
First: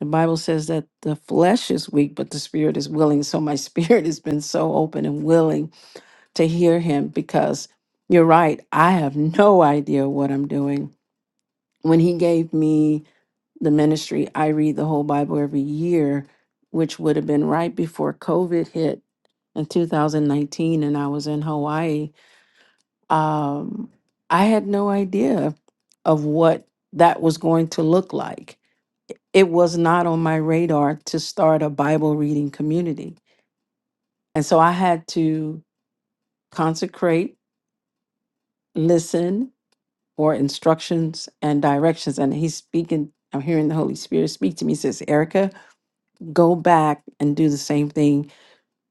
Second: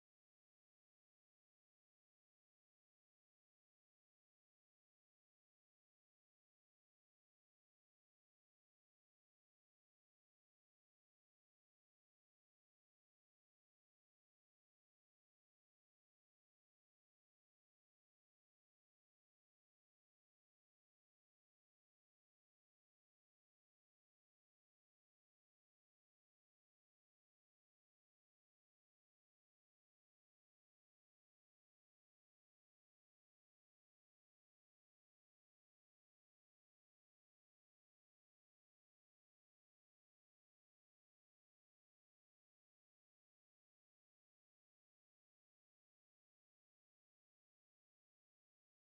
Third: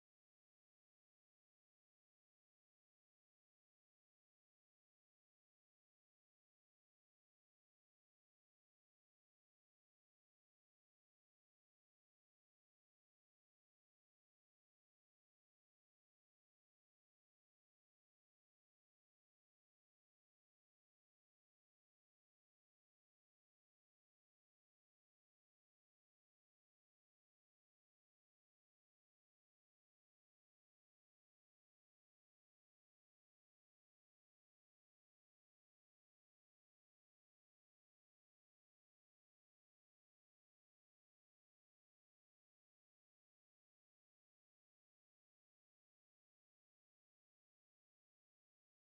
The Bible says that the flesh is weak, but the spirit is willing. So my spirit has been so open and willing to hear him because you're right. I have no idea what I'm doing. When he gave me the ministry I read the whole Bible every year, which would have been right before COVID hit in 2019 and I was in Hawaii. Um, I had no idea of what that was going to look like. It was not on my radar to start a Bible reading community. And so I had to consecrate, listen for instructions and directions. And he's speaking, I'm hearing the Holy Spirit speak to me, He says, Erica, go back and do the same thing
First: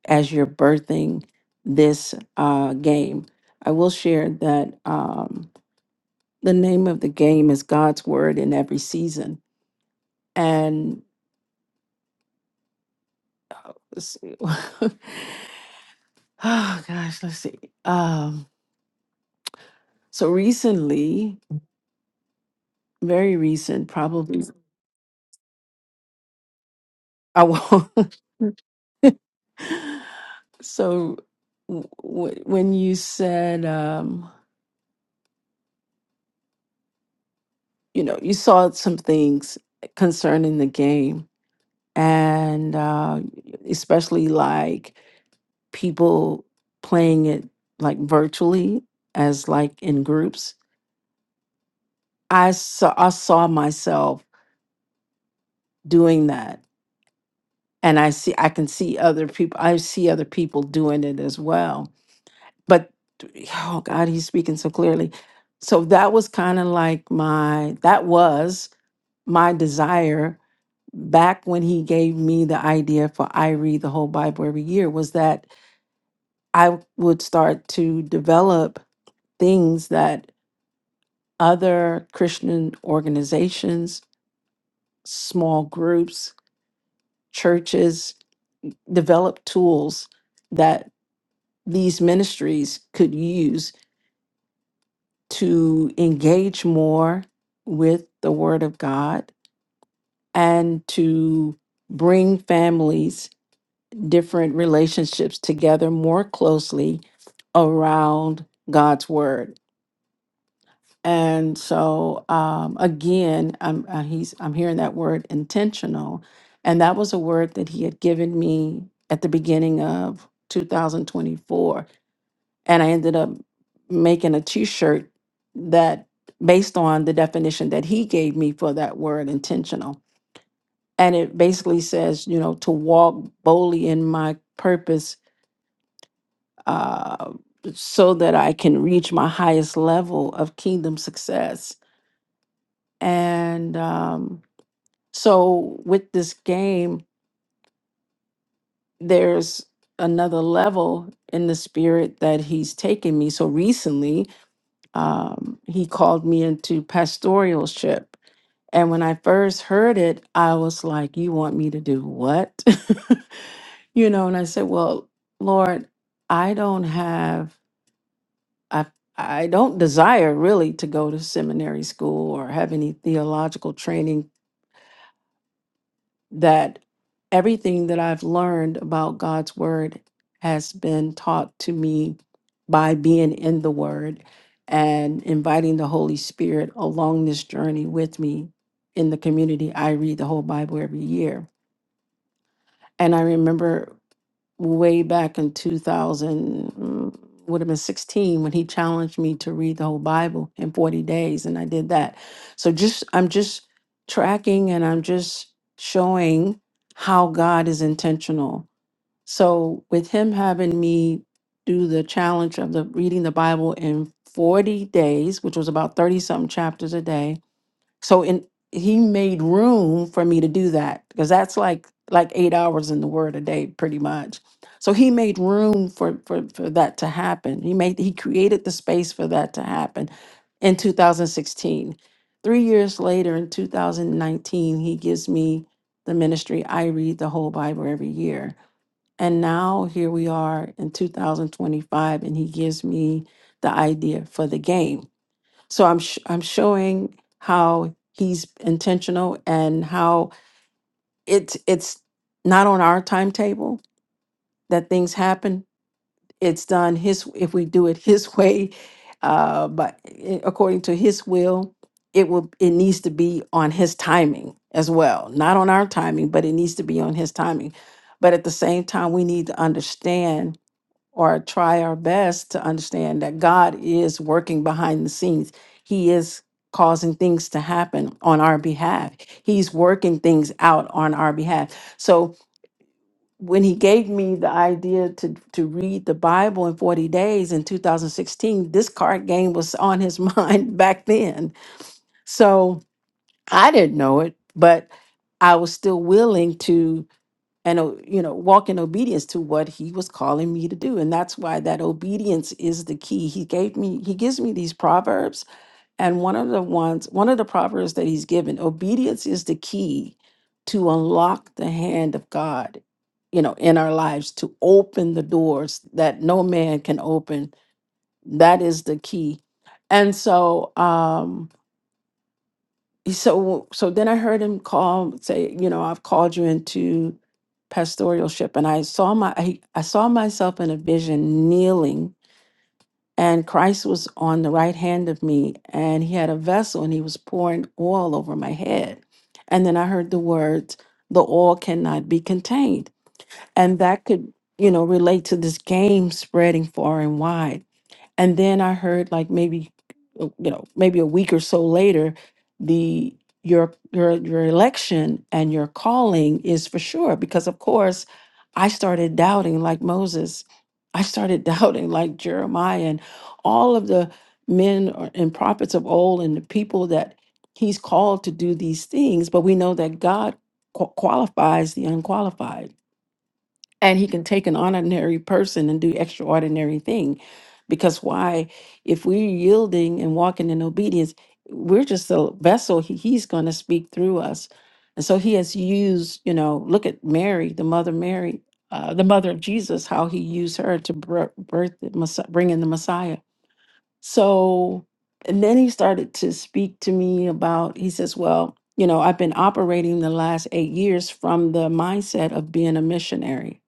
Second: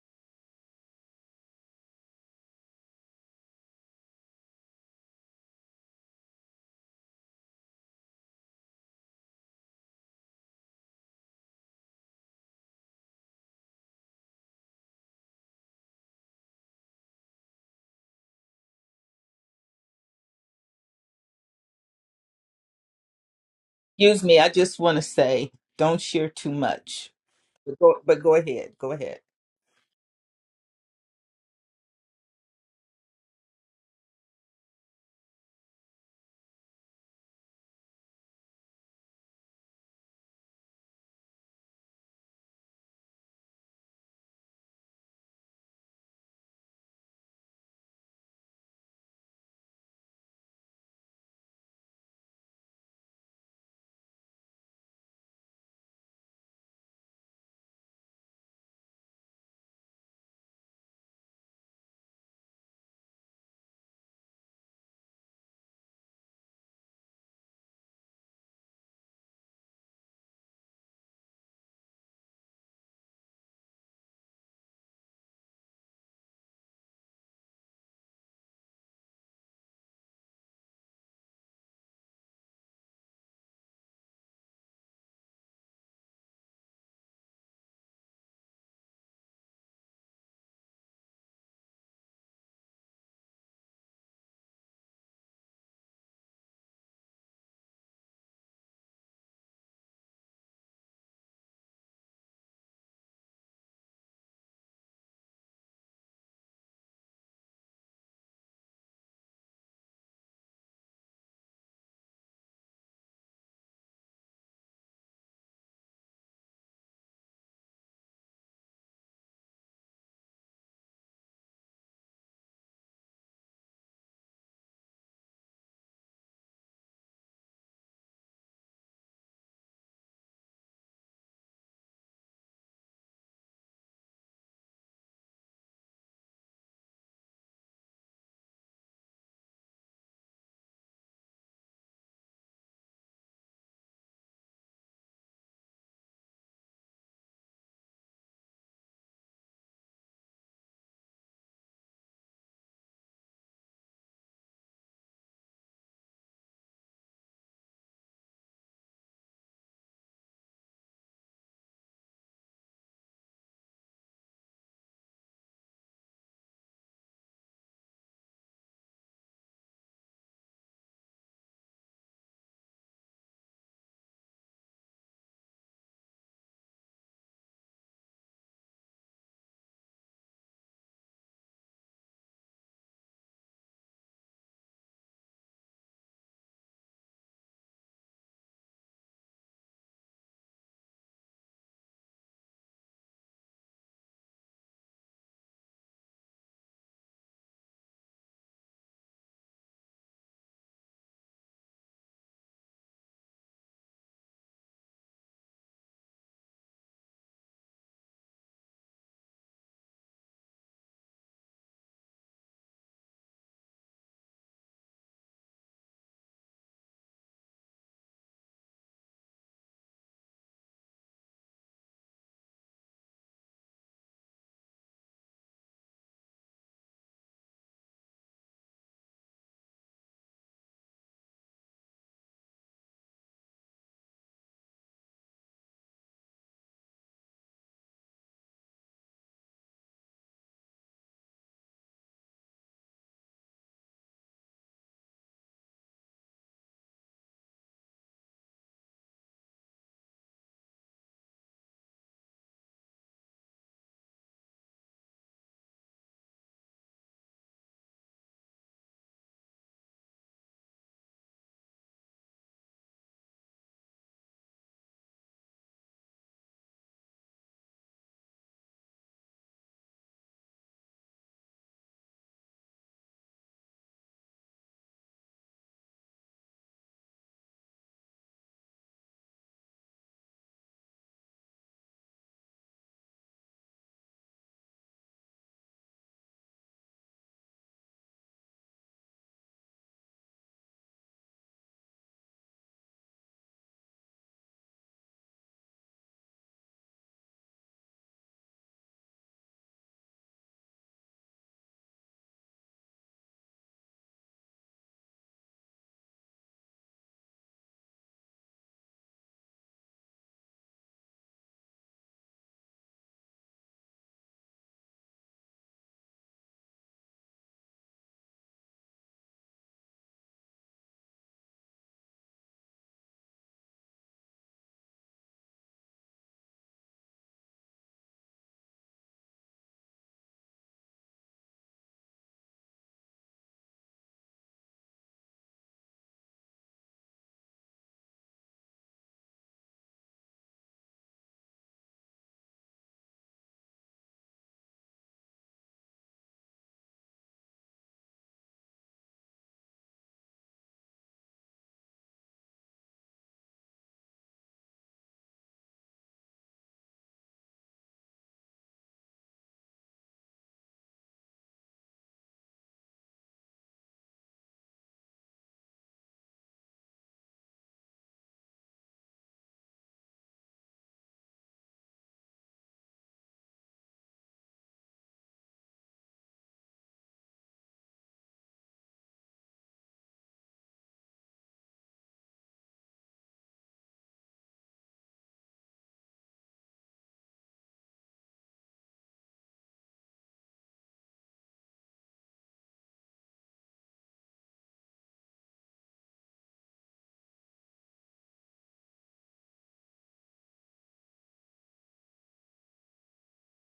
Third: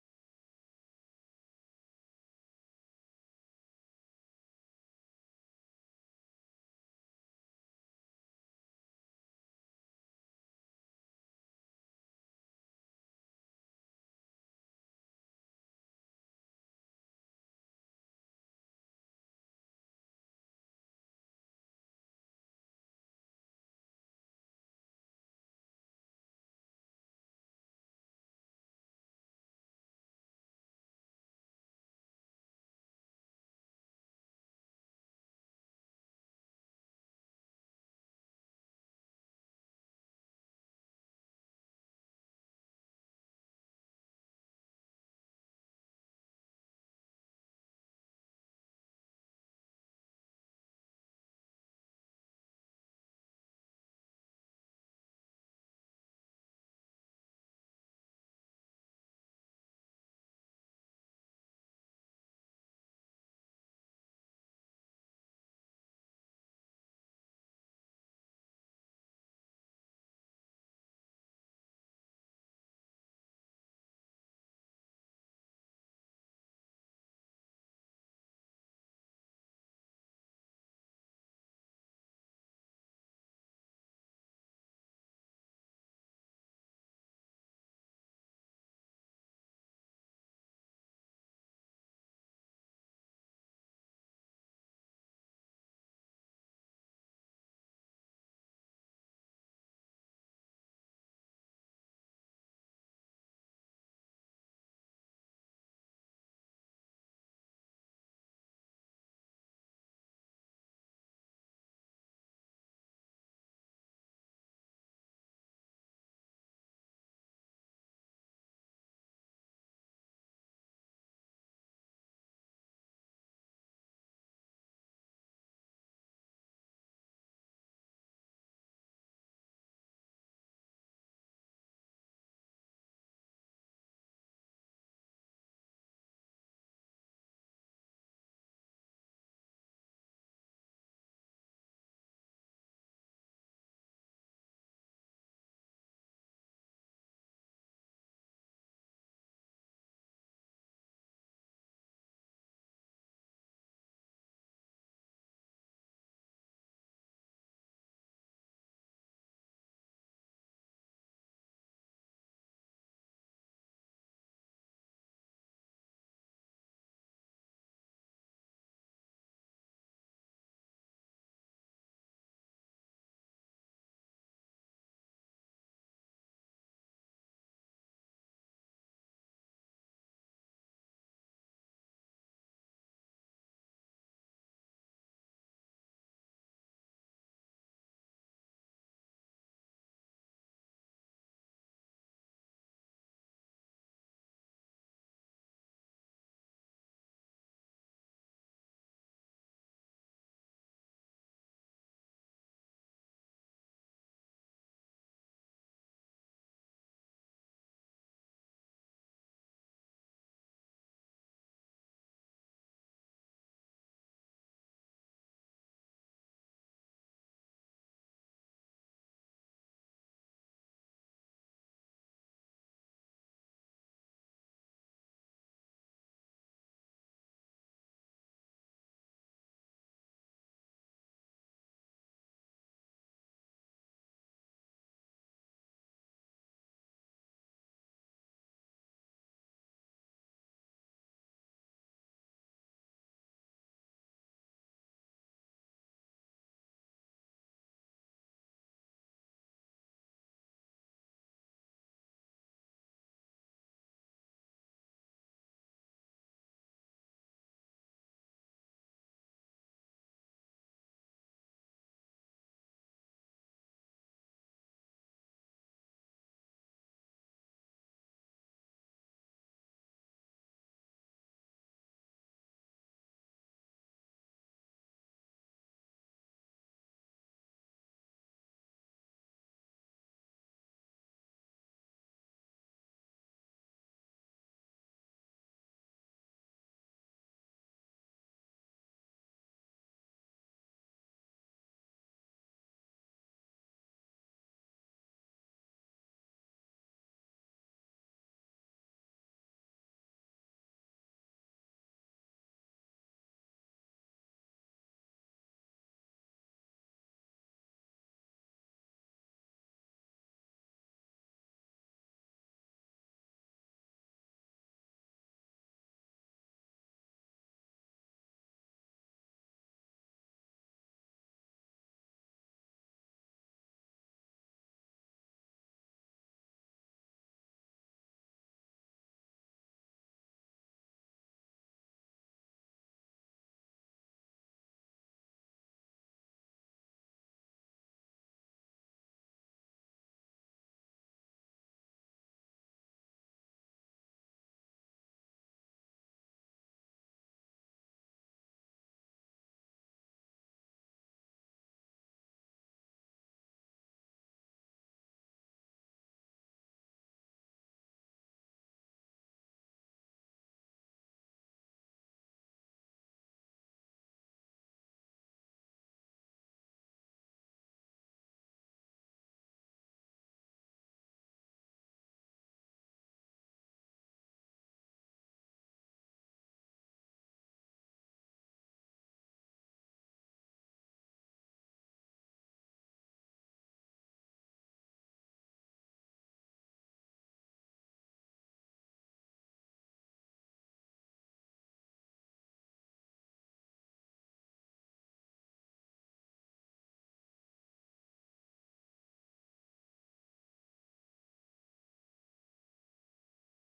as you're birthing this uh, game. I will share that um, the name of the game is God's Word in Every Season. And let's see. oh gosh, let's see. Um, so recently, very recent,
Excuse me,
probably.
I just want to say don't share too much.
I
But
won't.
go, but go ahead. Go ahead.
so w- w- when you said, um, you know, you saw some things concerning the game and uh, especially like people playing it like virtually as like in groups i saw i saw myself doing that and i see i can see other people i see other people doing it as well but oh god he's speaking so clearly so that was kind of like my that was my desire back when he gave me the idea for i read the whole bible every year was that I would start to develop things that other Christian organizations, small groups, churches develop tools that these ministries could use to engage more with the Word of God and to bring families, different relationships together more closely around God's Word And so um, again, I'm uh, he's I'm hearing that word intentional, and that was a word that he had given me at the beginning of 2024, and I ended up making a T-shirt that based on the definition that he gave me for that word intentional, and it basically says, you know, to walk boldly in my purpose. Uh, so that I can reach my highest level of kingdom success And um, so with this game, there's another level in the spirit that he's taken me. So recently, um, he called me into pastoralship. And when I first heard it, I was like, You want me to do what? you know, and I said, Well, Lord, I don't have, I, I don't desire really to go to seminary school or have any theological training that everything that I've learned about God's word has been taught to me by being in the word and inviting the Holy Spirit along this journey with me in the community. I read the whole Bible every year. And I remember way back in 2000 mm, would have been 16 when he challenged me to read the whole bible in 40 days and i did that so just i'm just tracking and i'm just showing how god is intentional so with him having me do the challenge of the reading the bible in 40 days which was about 30 something chapters a day so in he made room for me to do that because that's like like eight hours in the word a day, pretty much. So he made room for for for that to happen. He made he created the space for that to happen in 2016. Three years later, in 2019, he gives me the ministry. I read the whole Bible every year. And now here we are in 2025, and he gives me the idea for the game. So I'm sh- I'm showing how he's intentional and how it's it's not on our timetable that things happen. It's done his if we do it his way, uh, but i- according to his will, it will it needs to be on his timing as well, not on our timing, but it needs to be on his timing. But at the same time, we need to understand or try our best to understand that God is working behind the scenes. He is causing things to happen on our behalf. He's working things out on our behalf. So when he gave me the idea to to read the Bible in 40 days in 2016, this card game was on his mind back then. So I didn't know it, but I was still willing to and o- you know walk in obedience to what he was calling me to do and that's why that obedience is the key he gave me he gives me these proverbs and one of the ones one of the proverbs that he's given obedience is the key to unlock the hand of god you know in our lives to open the doors that no man can open that is the key and so um so so then I heard him call say, you know, I've called you into pastoralship, and I saw my I, I saw myself in a vision kneeling, and Christ was on the right hand of me, and he had a vessel, and he was pouring oil over my head, and then I heard the words, "The oil cannot be contained," and that could you know relate to this game spreading far and wide and then I heard like maybe uh, you know, maybe a week or so later, the your your your election and your calling is for sure because of course I started doubting like Moses. I started doubting like Jeremiah and all of the men or- and prophets of old and the people that he's called to do these things, but we know that God qua- qualifies the unqualified and he can take an ordinary person and do extraordinary thing because why if we're yielding and walking in obedience we're just a vessel he, he's going to speak through us and so he has used you know look at mary the mother mary uh, the mother of jesus how he used her to bir- birth the Messi- bring in the messiah so and then he started to speak to me about he says well you know i've been operating the last eight years from the mindset of being a missionary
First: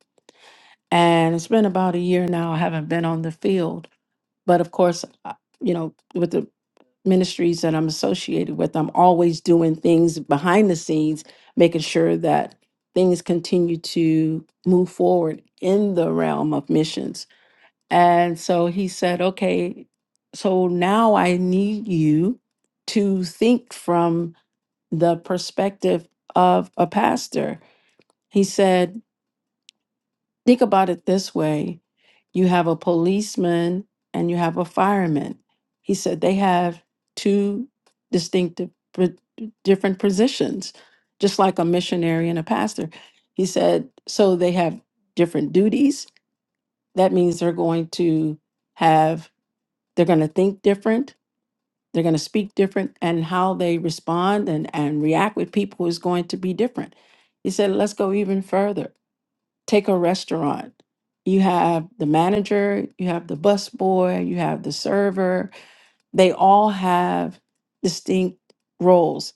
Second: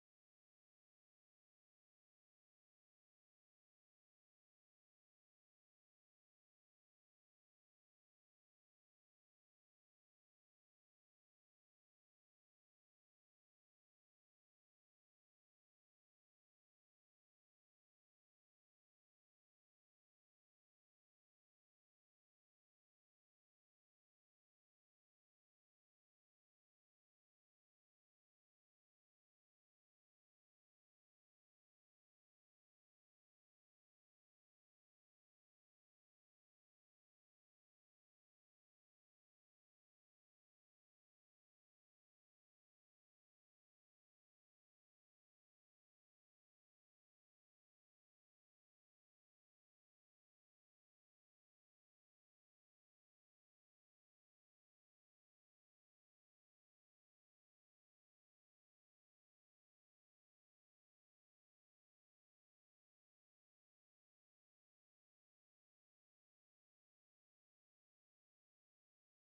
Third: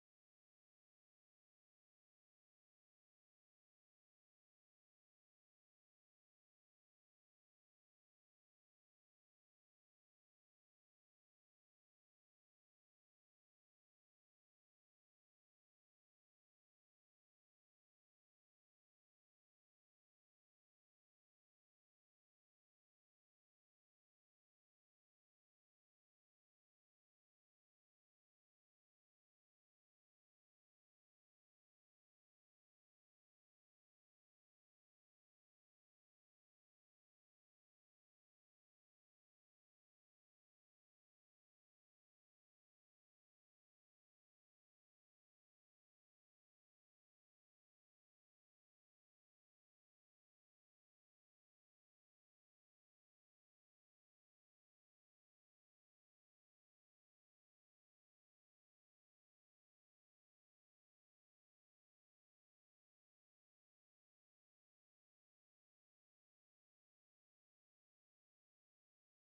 and it's been about a year now. I haven't been on the field, but of course, I- you know, with the ministries that I'm associated with, I'm always doing things behind the scenes, making sure that things continue to move forward in the realm of missions. And so he said, okay, so now I need you to think from the perspective of a pastor. He said, Think about it this way you have a policeman and you have a fireman. He said they have two distinctive, pr- different positions, just like a missionary and a pastor. He said, so they have different duties. That means they're going to have, they're going to think different, they're going to speak different, and how they respond and, and react with people is going to be different. He said, let's go even further. Take a restaurant. You have the manager, you have the busboy, you have the server. They all have distinct roles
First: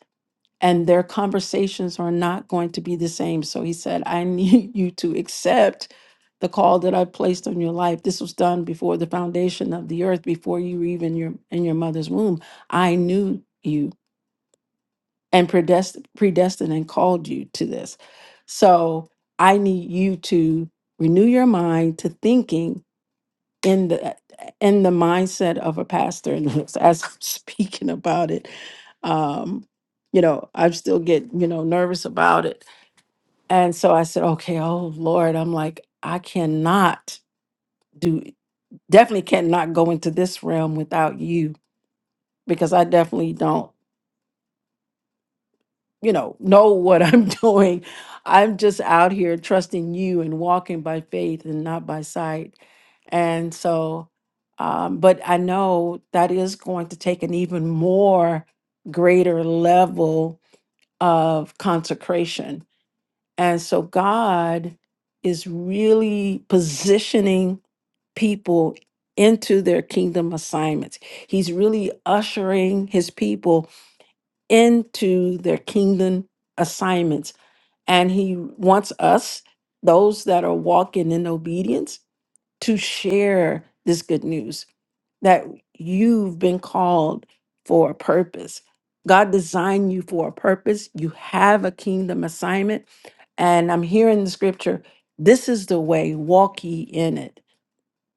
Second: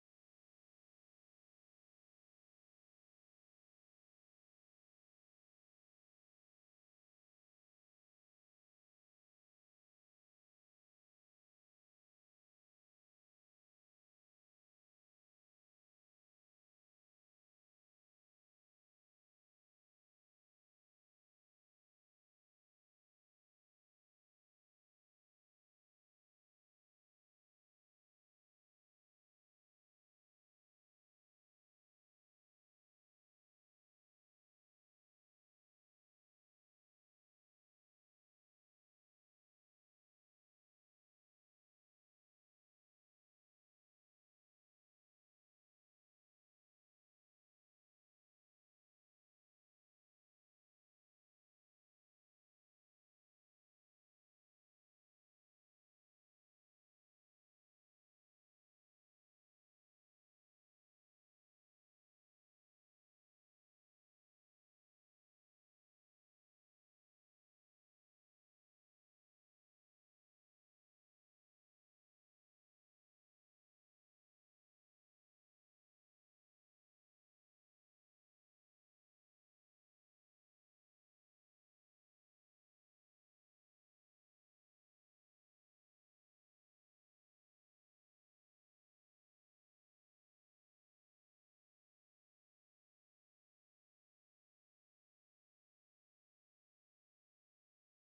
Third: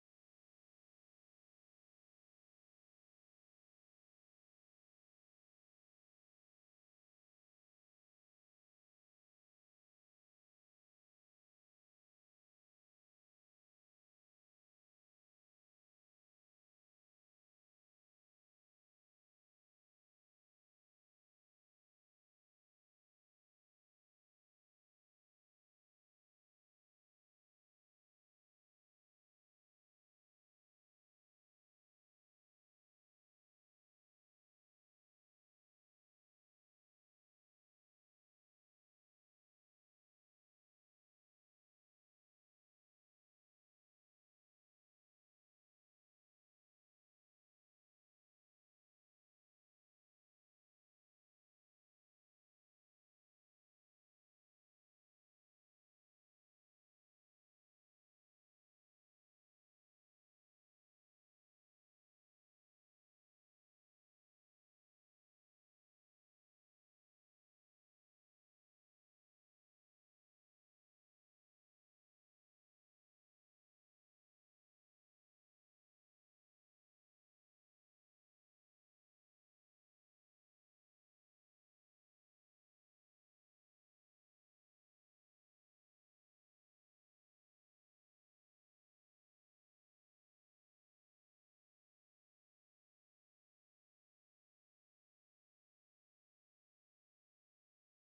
and their conversations are not going to be the same. So he said, I need you to accept the call that I placed on your life. This was done before the foundation of the earth, before you were even your in your mother's womb. I knew you and predestined, predestined and called you to this. So I need you to renew your mind to thinking in the in the mindset of a pastor. And as I'm speaking about it, um, you know, I still get you know nervous about it. And so I said, okay, oh Lord, I'm like, I cannot do, definitely cannot go into this realm without you because I definitely don't. you know, know what I'm doing. I'm just out here trusting you and walking by faith and not by sight. And so, um, but I know that is going to take an even more greater level of consecration. And so, God is really positioning people into their kingdom assignments. He's really ushering his people into their kingdom assignments and he wants us, those that are walking in obedience, to share this good news that you've been called for a purpose. God designed you for a purpose. You have a kingdom assignment. And I'm hearing the scripture this is the way, walk ye in it,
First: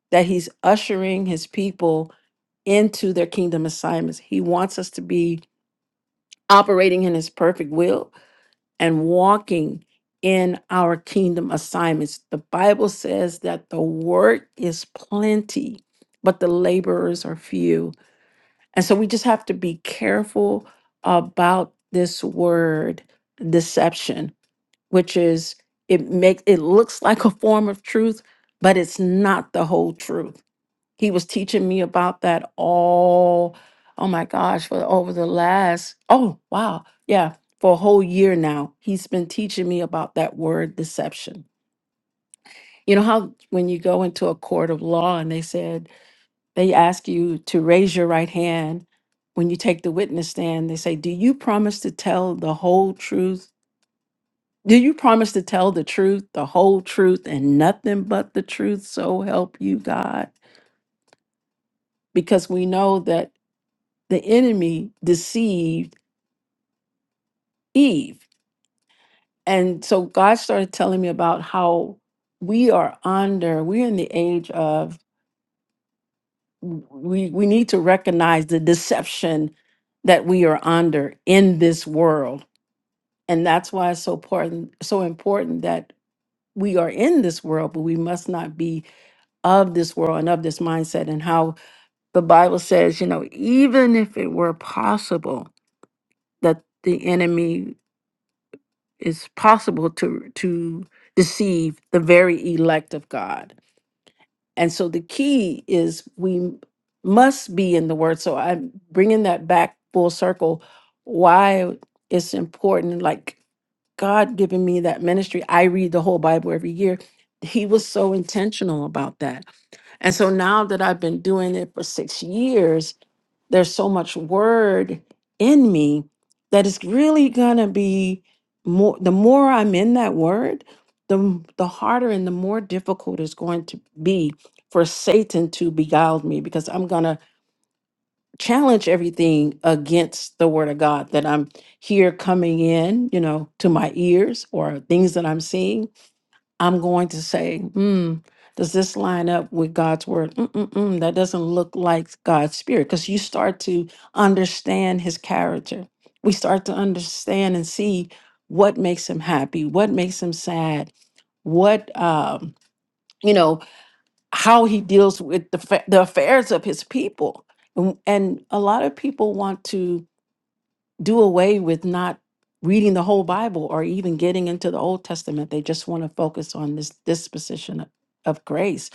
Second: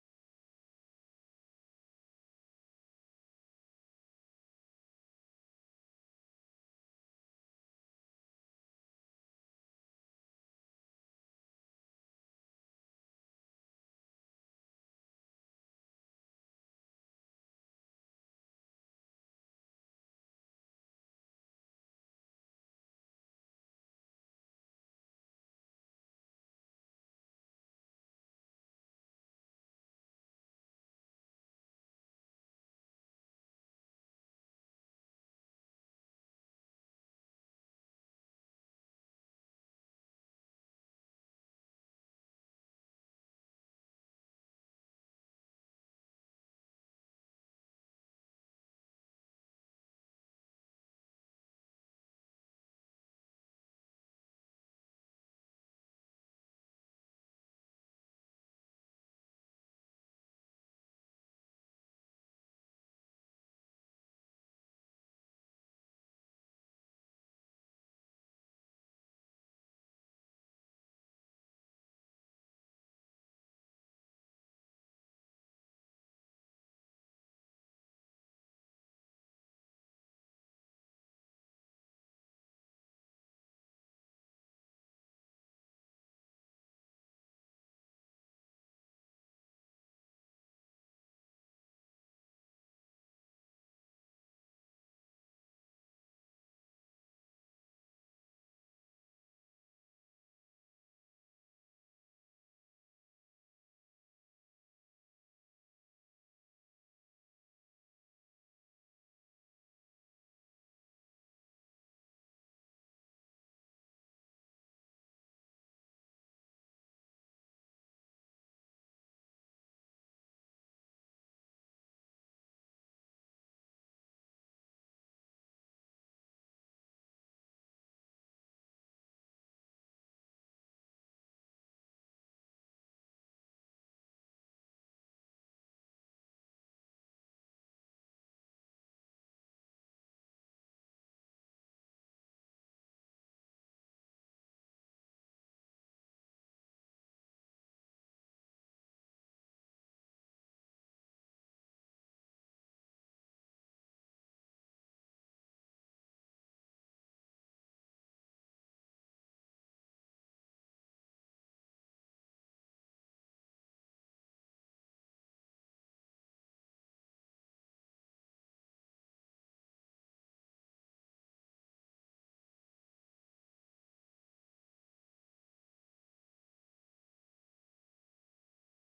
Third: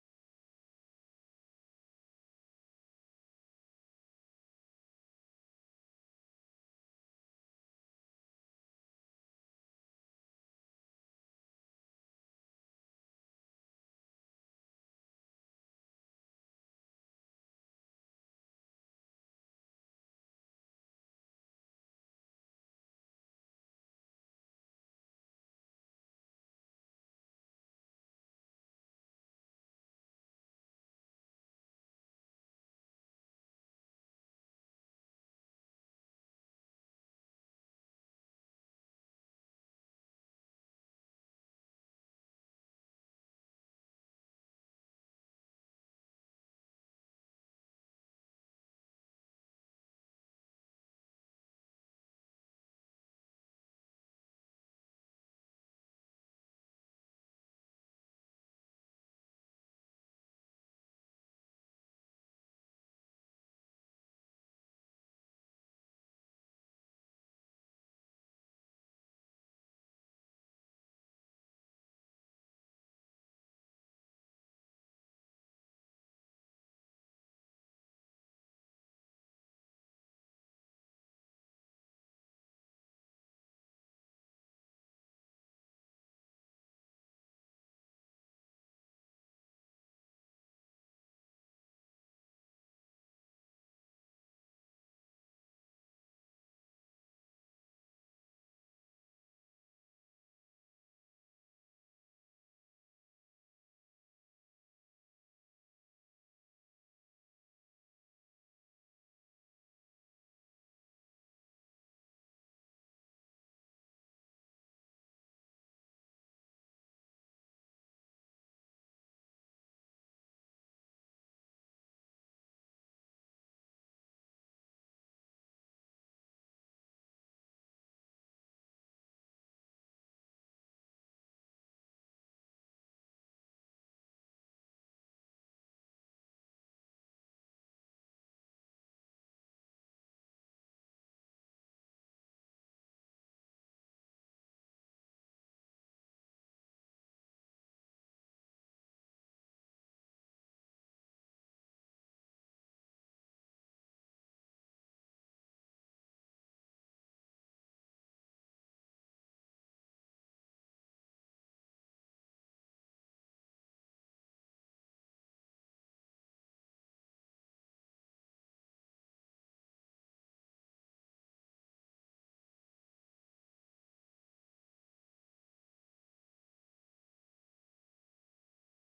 that he's ushering his people into their kingdom assignments. He wants us to be operating in his perfect will and walking in our kingdom assignments. The Bible says that the work is plenty, but the laborers are few. And so we just have to be careful about this word deception, which is it makes it looks like a form of truth, but it's not the whole truth. He was teaching me about that all, oh my gosh, for over the last, oh wow, yeah, for a whole year now. He's been teaching me about that word deception. You know how when you go into a court of law and they said, they ask you to raise your right hand when you take the witness stand, they say, Do you promise to tell the whole truth? Do you promise to tell the truth, the whole truth, and nothing but the truth? So help you, God. Because we know that the enemy deceived Eve. And so God started telling me about how we are under, we're in the age of we we need to recognize the deception that we are under in this world. And that's why it's so important, so important that we are in this world, but we must not be of this world and of this mindset. And how the Bible says, you know, even if it were possible that the enemy it's possible to to deceive the very elect of God. And so the key is we must be in the word. So I'm bringing that back full circle why it's important like God giving me that ministry. I read the whole Bible every year. He was so intentional about that. And so now that I've been doing it for 6 years, there's so much word in me that it's really going to be more the more i'm in that word the the harder and the more difficult it's going to be for satan to beguile me because i'm going to challenge everything against the word of god that i'm here coming in you know to my ears or things that i'm seeing I'm going to say, hmm, does this line up with God's word? Mm-mm-mm, that doesn't look like God's spirit because you start to understand his character. We start to understand and see what makes him happy, what makes him sad, what, um, you know, how he deals with the, fa- the affairs of his people. And, and a lot of people want to do away with not reading the whole Bible or even getting into the Old Testament. They just want to focus on this disposition of, of grace.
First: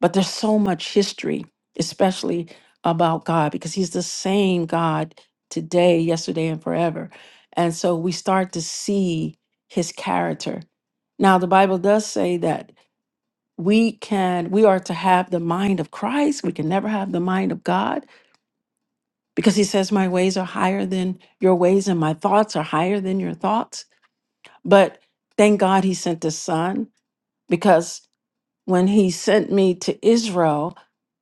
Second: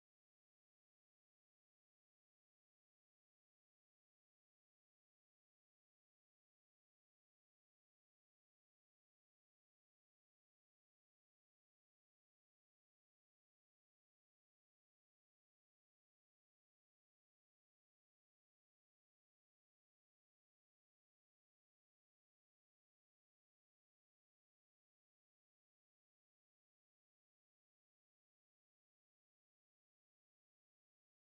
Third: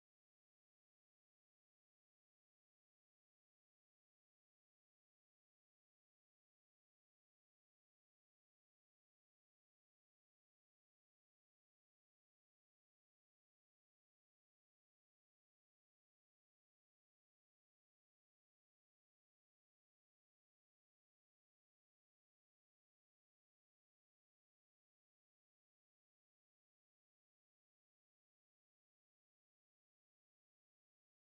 But there's so much history, especially about God, because He's the same God today, yesterday, and forever. And so we start to see His character. Now, the Bible does say that we can we are to have the mind of Christ. We can never have the mind of God because he says my ways are higher than your ways and my thoughts are higher than your thoughts but thank god he sent his son because when he sent me to israel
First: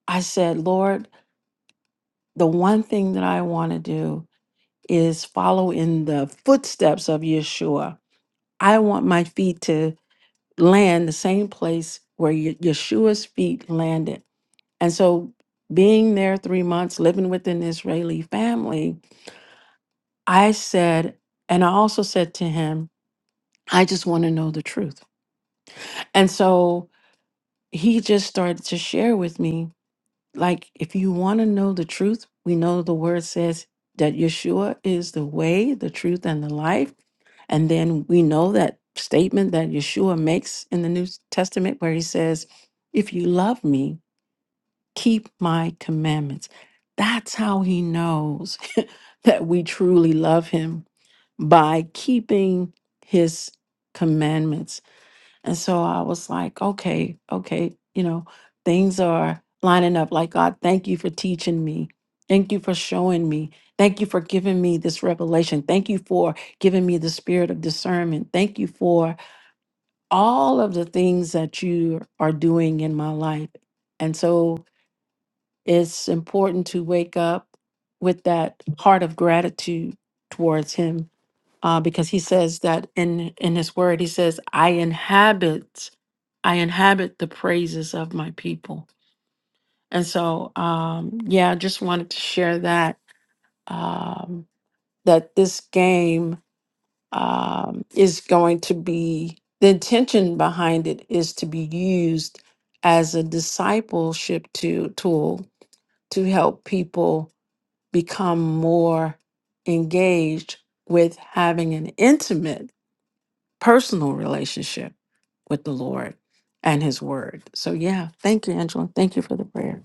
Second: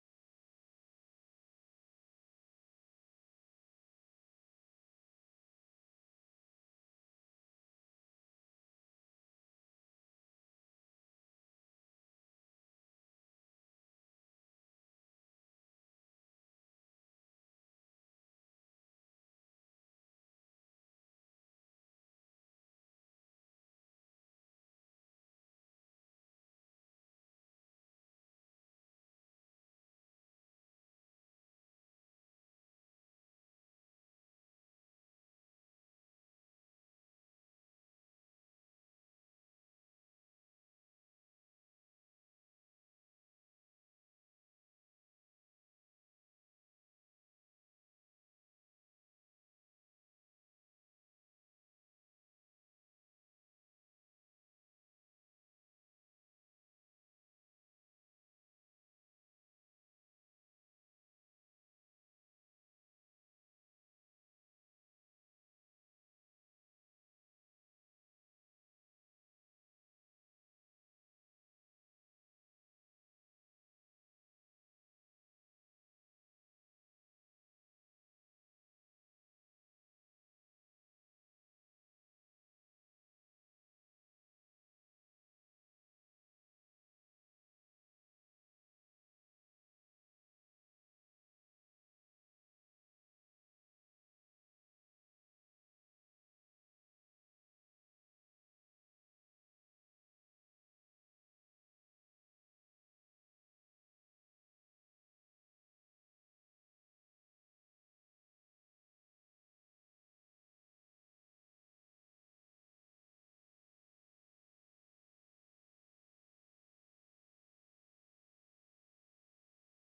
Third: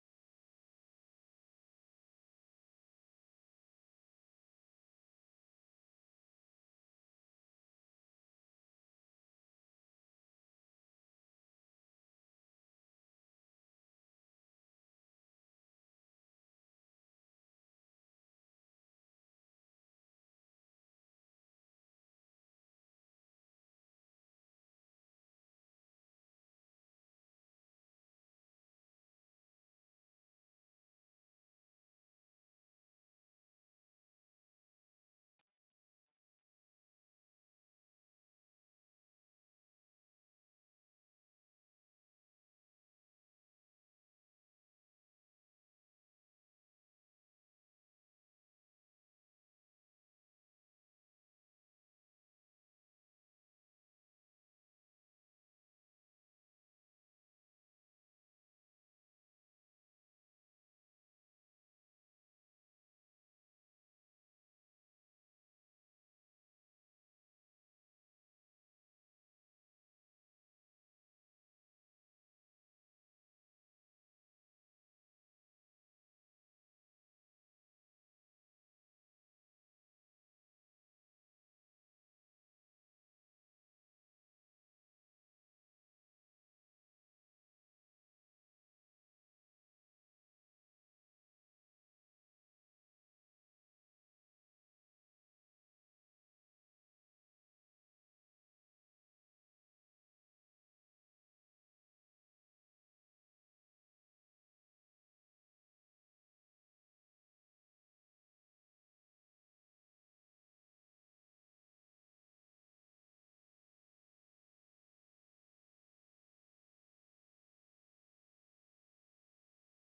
i said lord the one thing that i want to do is follow in the footsteps of yeshua i want my feet to land the same place where Ye- yeshua's feet landed and so being there three months living with an israeli family I said, and I also said to him, I just want to know the truth. And so he just started to share with me, like, if you want to know the truth, we know the word says that Yeshua is the way, the truth, and the life. And then we know that statement that Yeshua makes in the New Testament where he says, If you love me, keep my commandments. That's how he knows that we truly love him by keeping his commandments. And so I was like, okay, okay, you know, things are lining up. Like, God, thank you for teaching me. Thank you for showing me. Thank you for giving me this revelation. Thank you for giving me the spirit of discernment. Thank you for all of the things that you are doing in my life. And so it's important to wake up with that heart of gratitude towards Him uh, because he says that in in his word he says i inhabit i inhabit the praises of my people and so um yeah I just wanted to share that um that this game um is going to be the intention behind it is to be used as a discipleship to, tool to help people become more engaged with having an intimate personal relationship with the Lord and His Word. So, yeah, thank you, Angela. Thank you for the prayer.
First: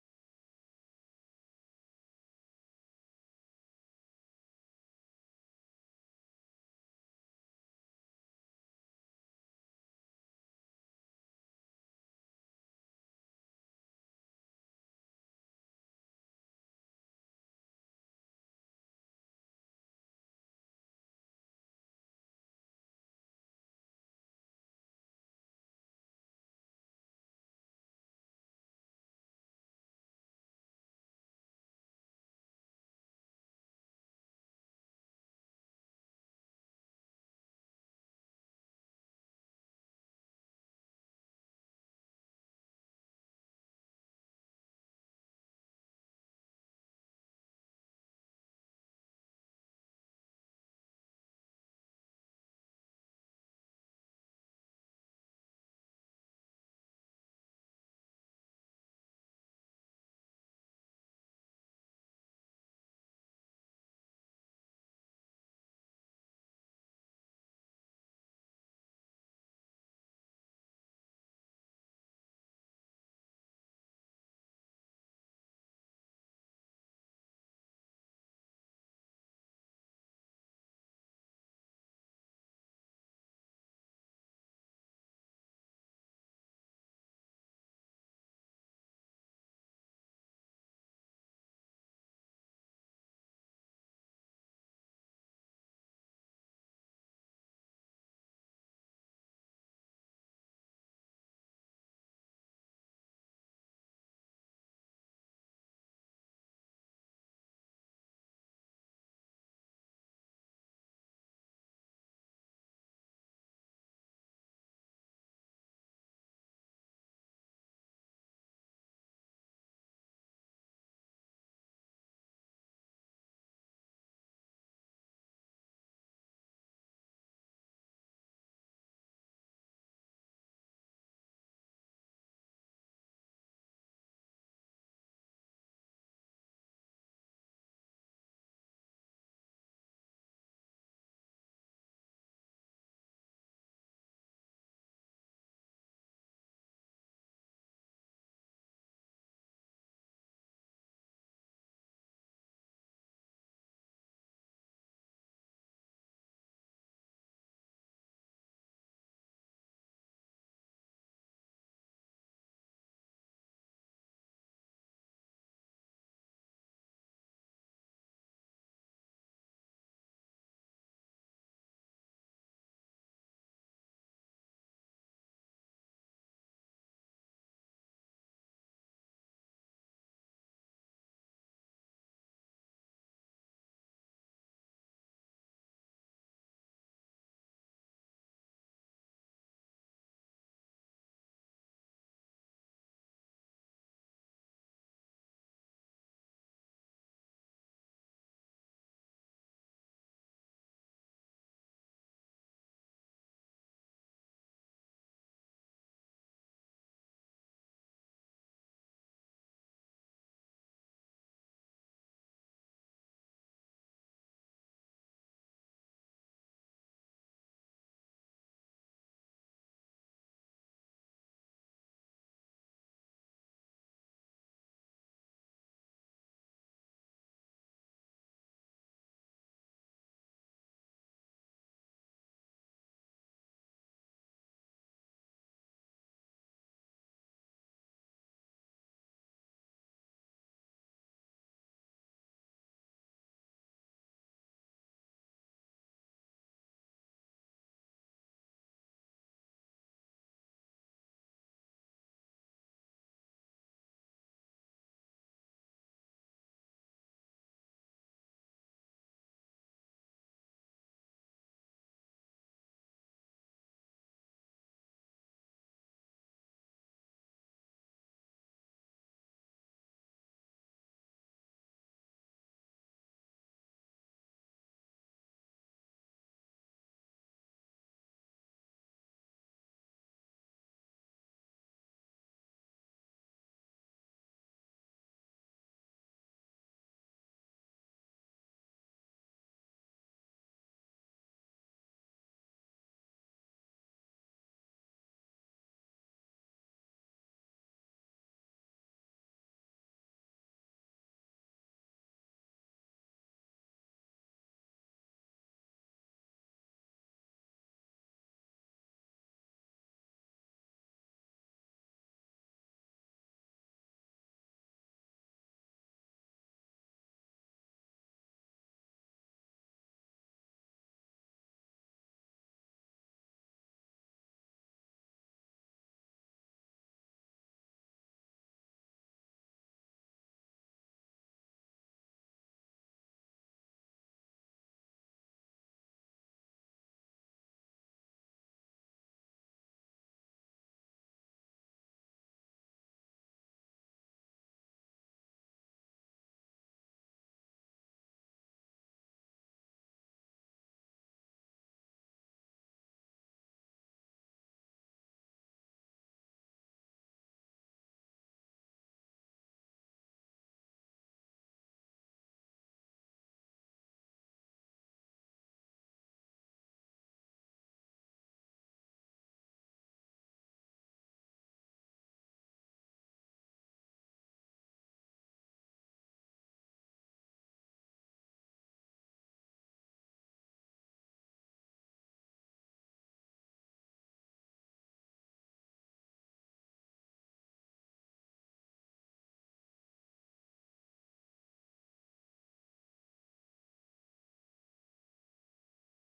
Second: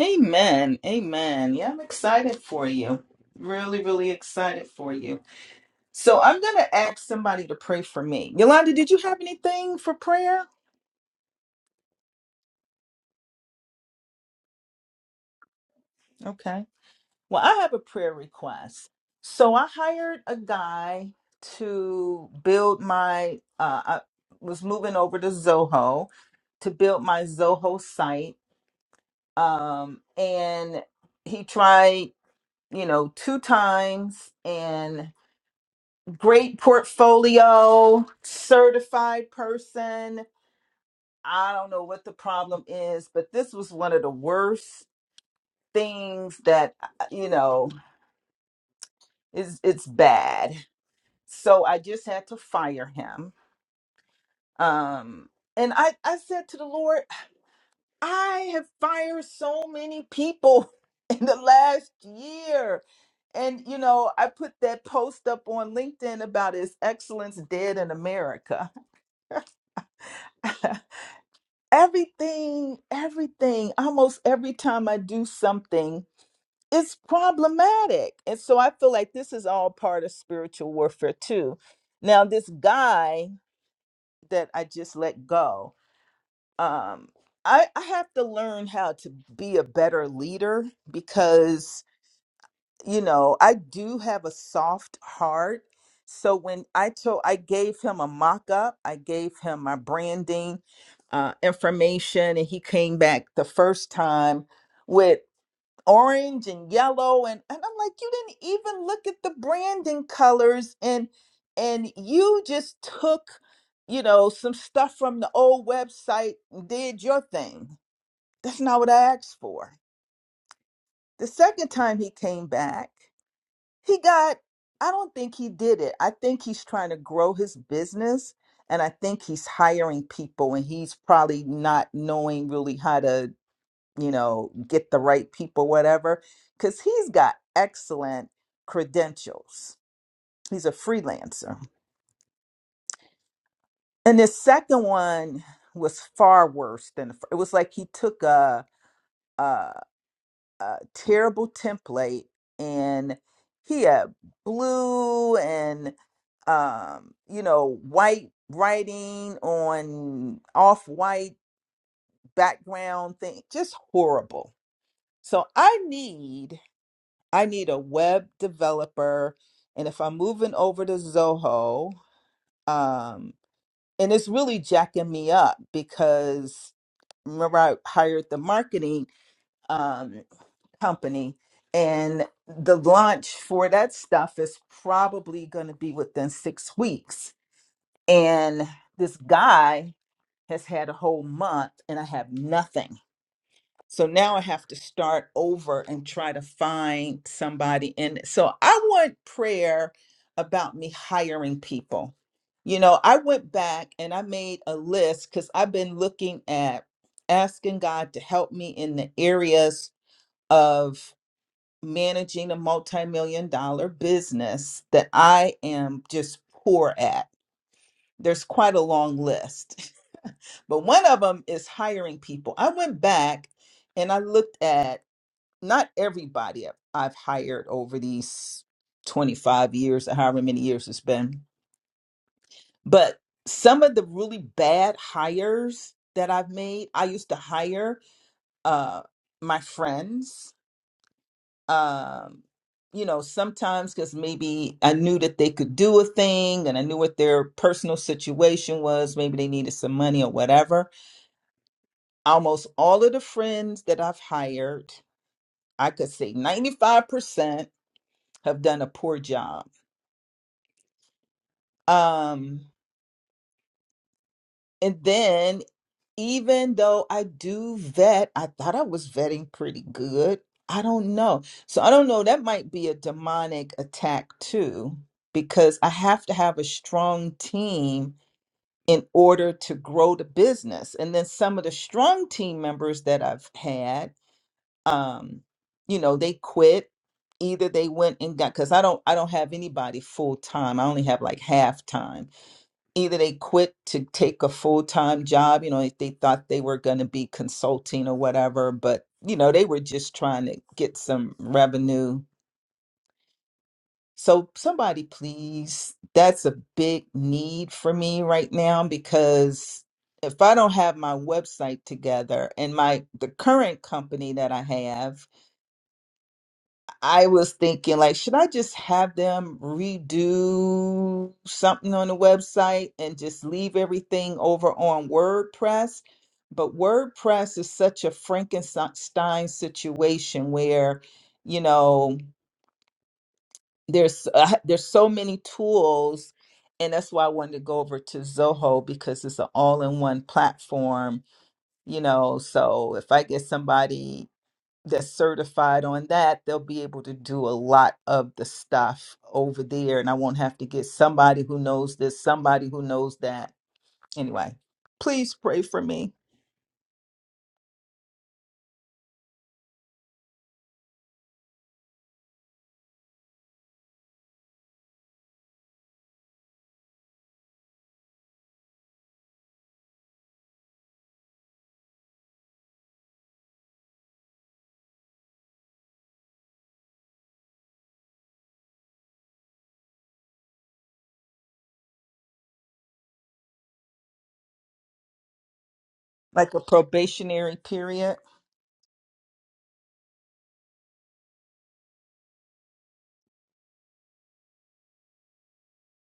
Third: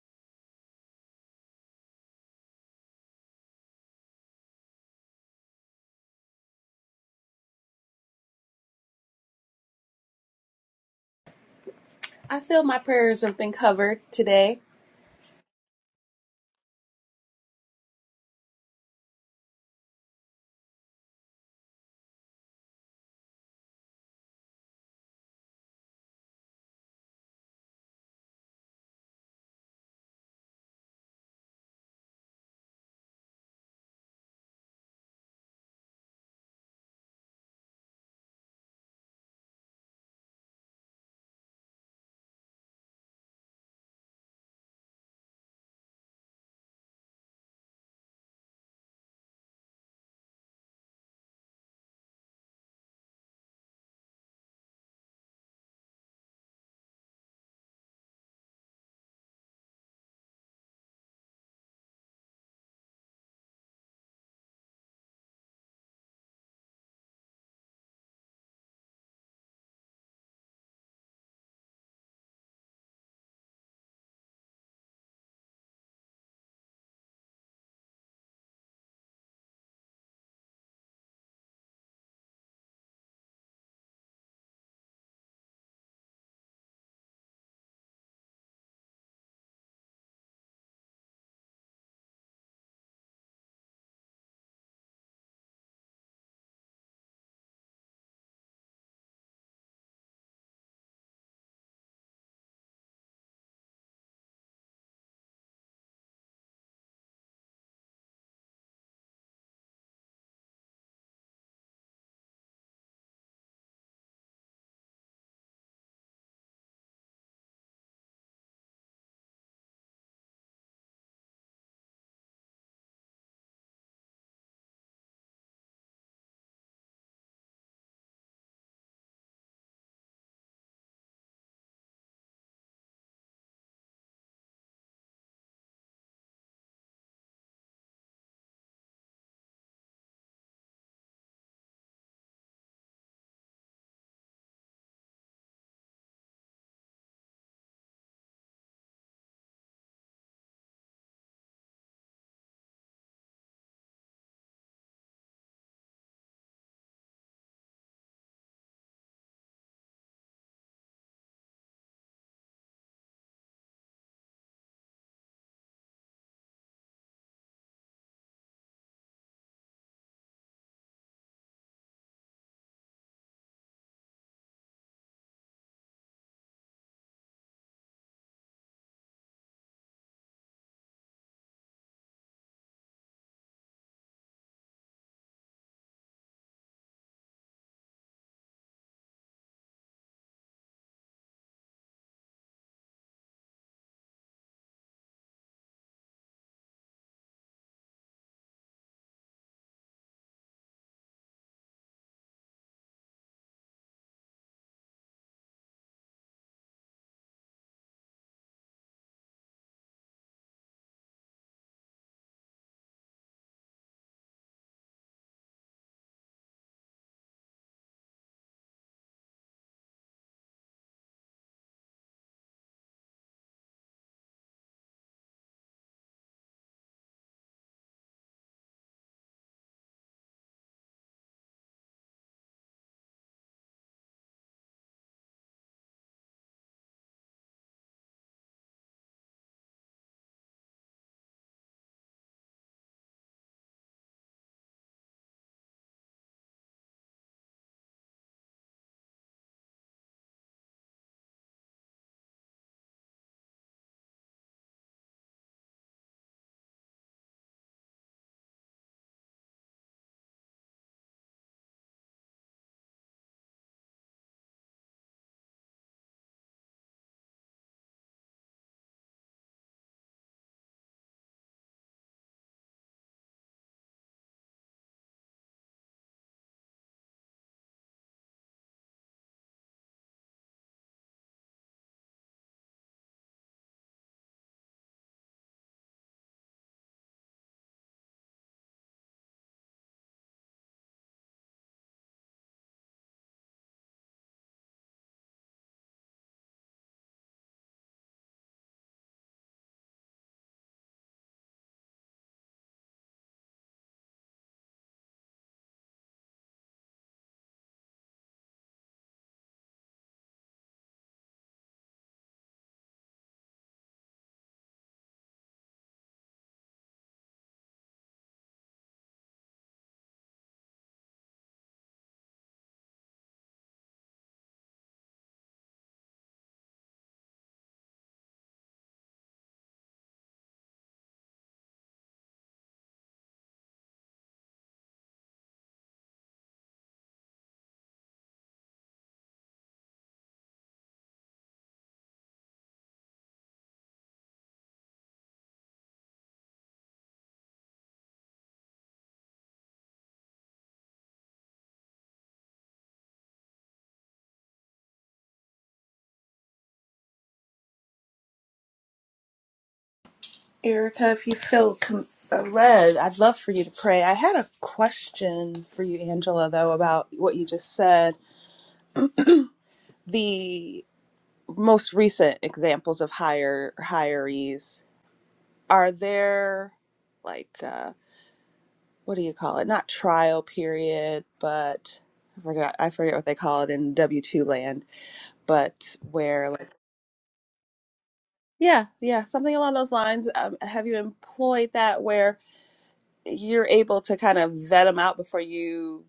Amen. Amen. Yeah, I'm excited for you. Really, really excited for you. So I'm going to ask somebody to pray for me. Yolanda, did you have anything for prayer?
I feel my prayers have been covered today.
Okay. Well, I have a prayer request. So I hired a guy to build my, uh, I was moving over to Zoho to build my Zoho site. Um, and he tried, you know, two times and great portfolio, certified person. I don't know what the problem is, but this was one of the worst things that uh, you know is it's bad. So I just had to fire him. Um and I I said to the Lord, I have fired so many people in the last year. And you know, I put that post up on LinkedIn about his excellence dead in America. everything, everything, almost every time I do something it's problematic. And so I feel like this is all part of spiritual warfare too. Now, this guy that I just let go, um, I, I have to learn how to be a better leader because, you know, I do have a soft heart. So when I told, I gave him a mock up, I gave him my branding uh, information, and he came back the first time. with orange and yellow and, and i'm like you didn't even look at the branding colors and and you just took you know some stuff from the old website and did your thing that's not what i asked for the second time he came back he got i don't think he did it i think he's trying to grow his business and i think he's hiring people and he's probably not knowing really how to you know, get the right people, whatever, because he's got excellent credentials. He's a freelancer. And this second one was far worse than the fir- it was like he took a, a, a terrible template and he had blue and um, you know white writing on off white background thing, just horrible. So I need I need a web developer. And if I'm moving over to Zoho, um, and it's really jacking me up because remember I hired the marketing um, company and the launch for that stuff is probably going to be within six weeks. And this guy has had a whole month and I have nothing. So now I have to start over and try to find somebody. And so I want prayer about me hiring people. You know, I went back and I made a list because I've been looking at asking God to help me in the areas of managing a multi million dollar business that I am just poor at. There's quite a long list, but one of them is hiring people. I went back and I looked at not everybody I've, I've hired over these 25 years or however many years it's been, but some of the really bad hires that I've made, I used to hire uh, my friends. Um, you know, sometimes because maybe I knew that they could do a thing and I knew what their personal situation was. Maybe they needed some money or whatever. Almost all of the friends that I've hired, I could say 95% have done a poor job Um, and then even though I do vet, I thought I was vetting pretty good. I don't know. So I don't know. That might be a demonic attack too, because I have to have a strong team in order to grow the business. And then some of the strong team members that I've had, um, you know, they quit. Either they went and got because I don't I don't have anybody full time. I only have like half time either they quit to take a full-time job you know if they thought they were going to be consulting or whatever but you know they were just trying to get some revenue so somebody please that's a big need for me right now because if i don't have my website together and my the current company that i have I was thinking, like, should I just have them redo something on the website and just leave everything over on WordPress? But WordPress is such a Frankenstein situation where, you know, there's uh, there's so many tools, and that's why I wanted to go over to Zoho because it's an all-in-one platform. You know, so if I get somebody that's certified on that, they'll be able to do a lot of the stuff over there. And I won't have to get somebody who knows this, somebody who knows that. Anyway, please pray for me
Erica, if you feel com- uh, led, I'd love for you to pray. I had a question for you, Angela, though, about what you just said. The most recent examples of hire hirees are there like uh, what do you call it not trial period but i forgot i forget what they call it in w2 land but where
like a
like
probationary period.
yeah yeah something along those lines um, have you employed that where you're able to kind of vet them out before you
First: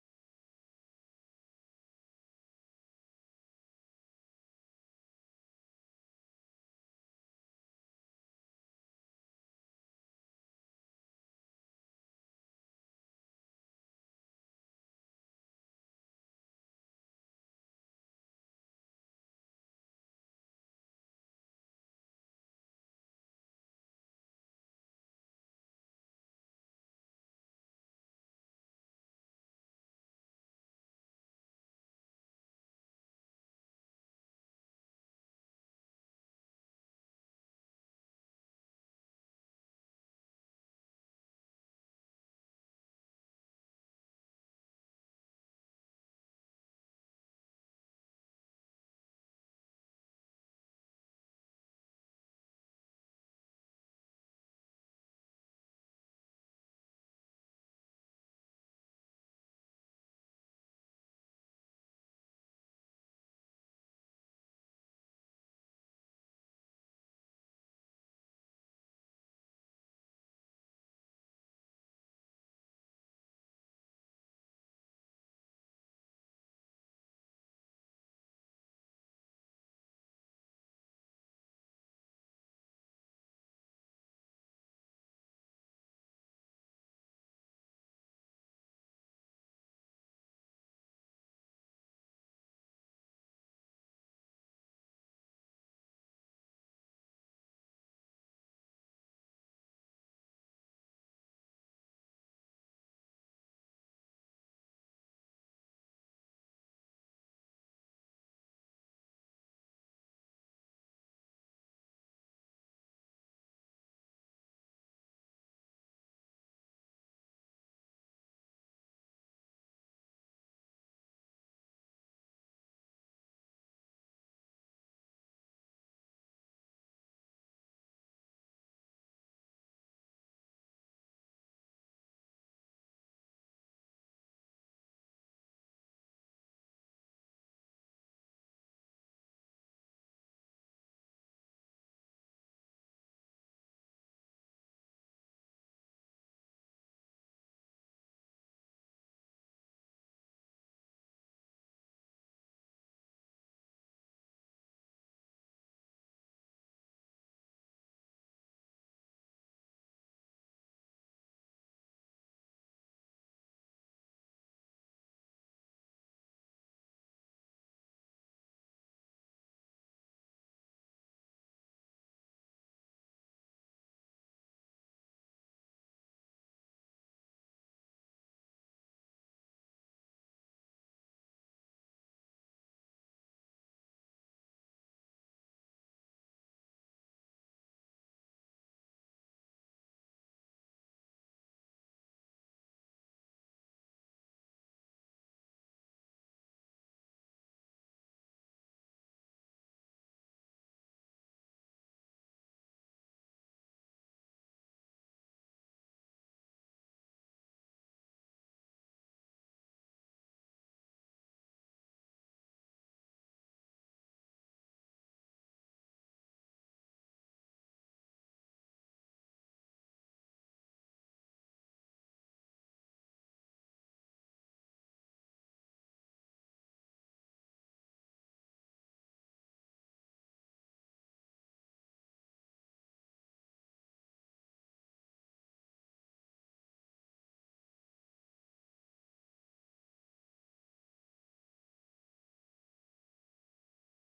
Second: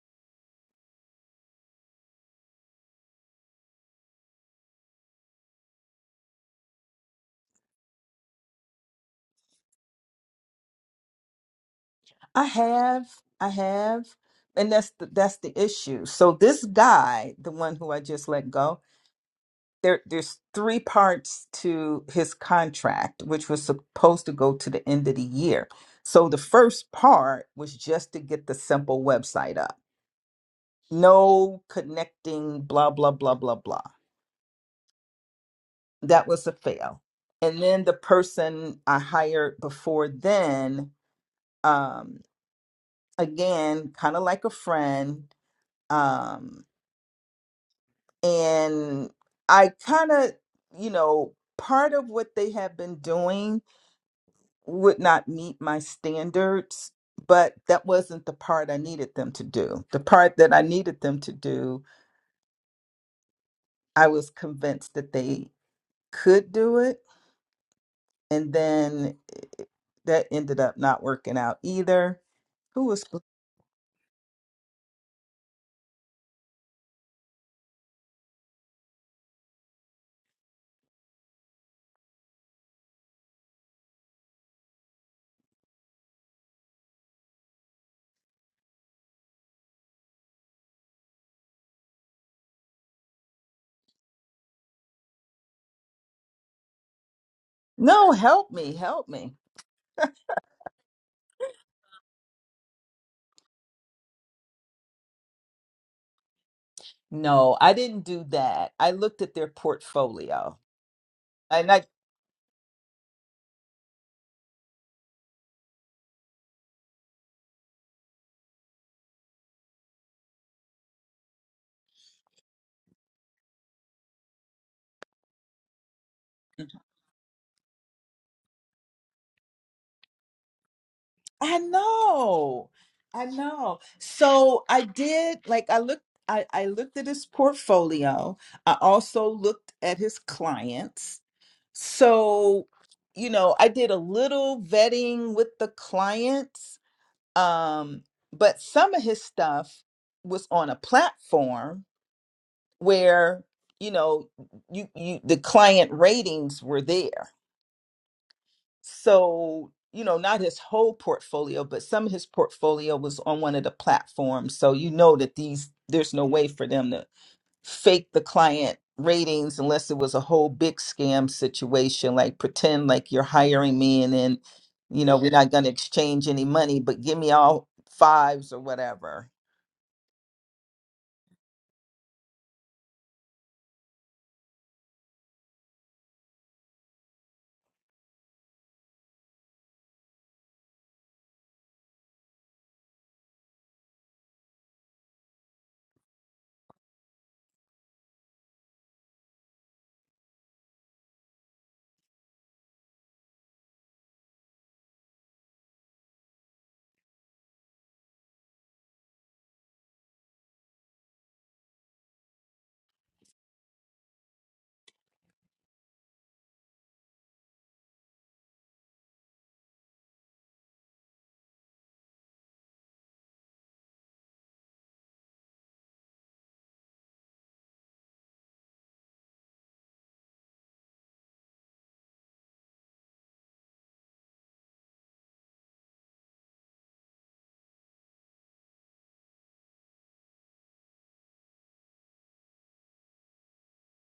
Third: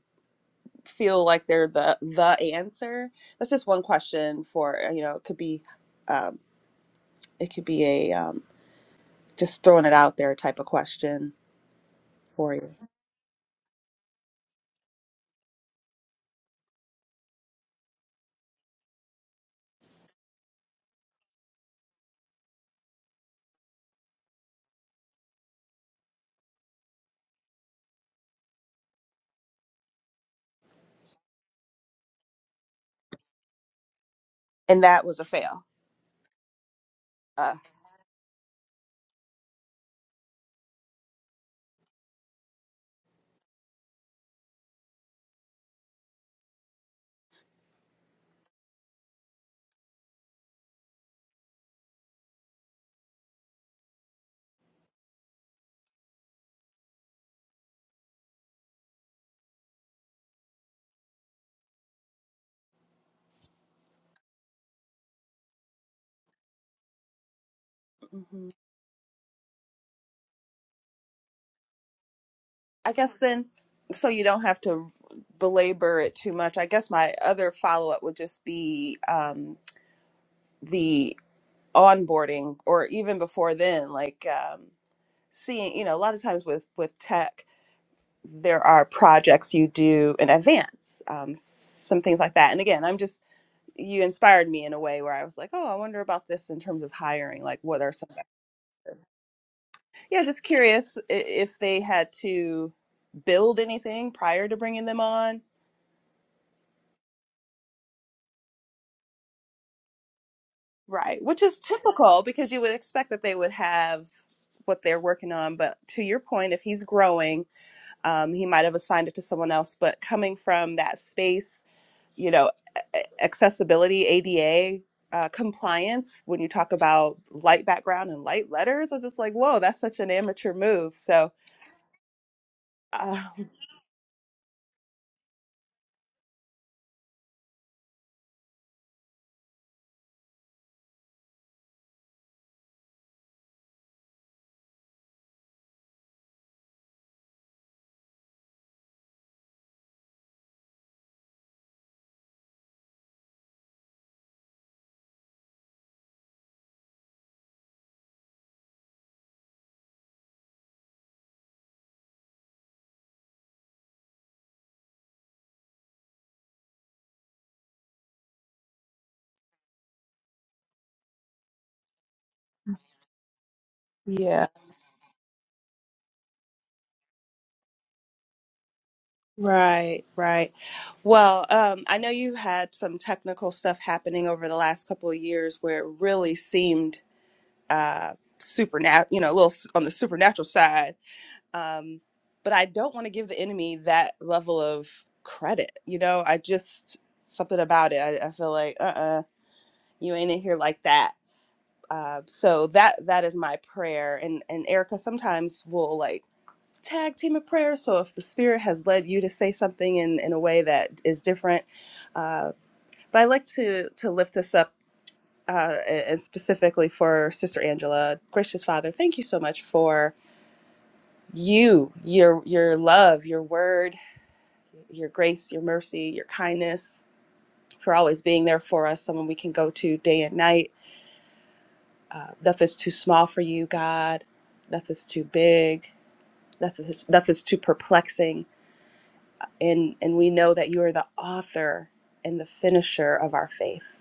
feel like they're the the answer that's just one question for you know it could be um, it could be a um, just throwing it out there type of question
I
for you.
have, I have. And that's the, that's the issue. So this guy, the one who I just let go, there there's three parts to his contract which was supposed to go to the end of the year so the first part was just to get the simple website up no connecting blah blah blah blah blah
And that was a fail.
that was a fail
Uh,
and then the person i hired before then um again kind of like a friend um and i kind of you know part of what they have been doing would not meet my standards, but that wasn't the part I needed them to do. The part that I needed them to do, I was convinced that they could do it.
mhm.
And then eh, that ended up not working out either. Who
I
was,
guess then, so you don't have to belabor it too much. I guess my other follow up would just be um, the onboarding, or even before then, like um, seeing. You know, a lot of times with with tech, there are projects you do in advance, um, some things like that. And again, I'm just you inspired me in a way where I was like, oh, I wonder about this in terms of hiring. Like, what are some?
no,
of
help me,
this?
help me.
Yeah, just curious i- if they had to build anything prior to bringing them on.
No, I didn't do that. I looked at their portfolio.
Right, which is
and I.
typical because you would expect that they would have what they're working on. But to your point, if he's growing, um, he might have assigned it to someone else. But coming from that space, you know, a- a- accessibility, ADA, uh, compliance, when you talk about light background and light letters, I'm just like, whoa, that's such an amateur move. So,
I know.
uh,
I know. So I did like I looked I, I looked at his portfolio. I also looked at his clients. So, you know, I did a little vetting with the clients Um, but some of his stuff was on a platform where, you know, you, you the client ratings were there. So, you know, not his whole portfolio, but some of his portfolio was on one of the platforms. So you know that these there's no way for them to fake the client ratings unless it was a whole big scam situation, like pretend like you're hiring me and
yeah.
then, you know, we're not gonna exchange any money, but give me all fives or whatever
Right, right. Well, um, I know you had some technical stuff happening over the last couple of years where it really seemed uh, supernatural, you know, a little s- on the supernatural side. Um, but I don't want to give the enemy that level of credit. You know, I just, something about it, I, I feel like, uh uh you ain't in here like that. Uh, so that that is my prayer and and Erica sometimes will like tag team of prayer. So if the Spirit has led you to say something in, in a way that is different, uh, but I like to to lift this up uh, and specifically for Sister Angela, gracious Father, thank you so much for you, your your love, your word, your grace, your mercy, your kindness, for always being there for us, someone we can go to day and night. Uh, nothing's too small for you, God. Nothing's too big. Nothing's, nothing's too perplexing and and we know that you are the author and the finisher of our faith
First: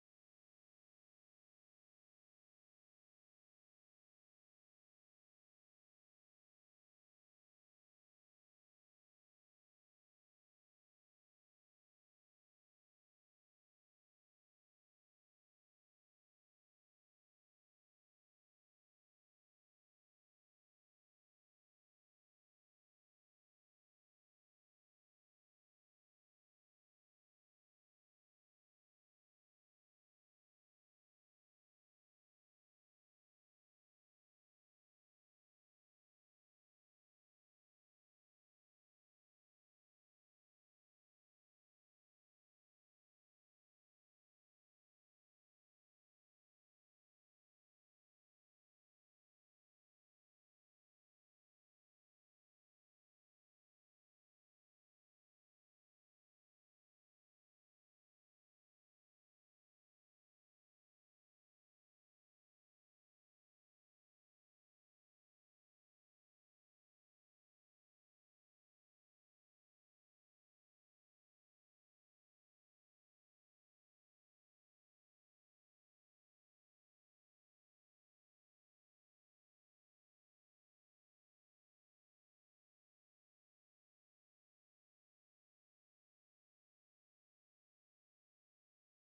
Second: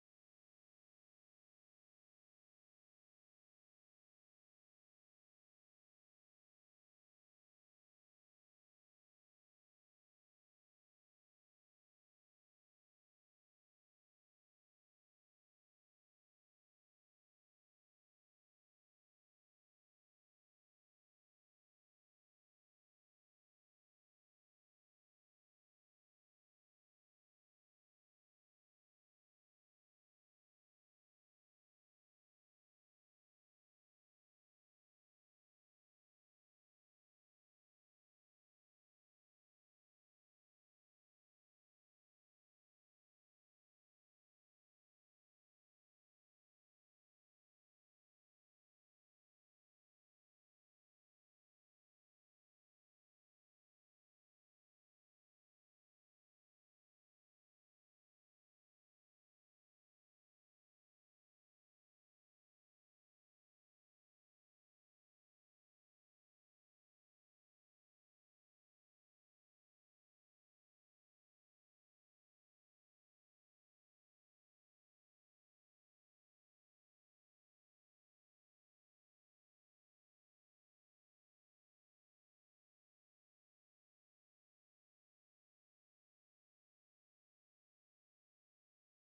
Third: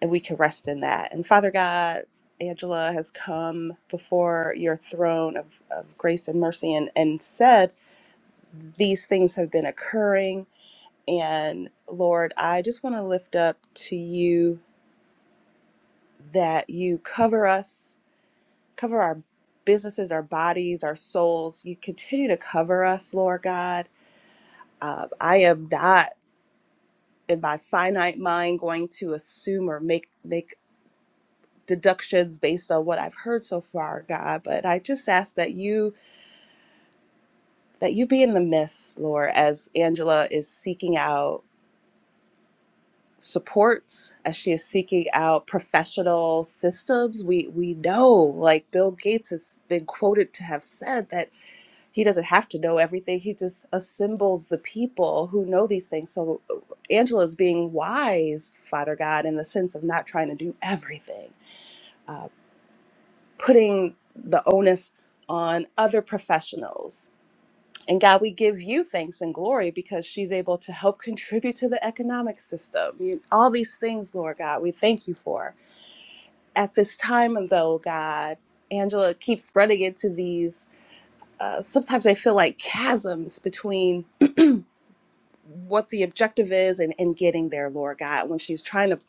and we can rest in that and father god angela has come before your throne of, of grace and mercy and, and said these things have been occurring and lord i just want to lift up to you that you cover us cover our businesses our bodies our souls you continue to cover us lord god uh, i am not in my finite mind going to assume or make make deductions based on what I've heard so far, God, but I just ask that you that you be in the midst, Lord, as Angela is seeking out supports, as she is seeking out professional systems. We we know, like Bill Gates has been quoted to have said that he doesn't have to know everything. He just assembles the people who know these things. So uh, Angela is being wise, Father God, in the sense of not trying to do everything uh, putting the onus on other professionals. And God, we give you thanks and glory because she's able to help contribute to the economic system. You, all these things, Lord God, we thank you for. At this time, though, God, Angela keeps running into these. Uh, sometimes I feel like chasms between what the objective is and, and getting there, Lord God, when she's trying to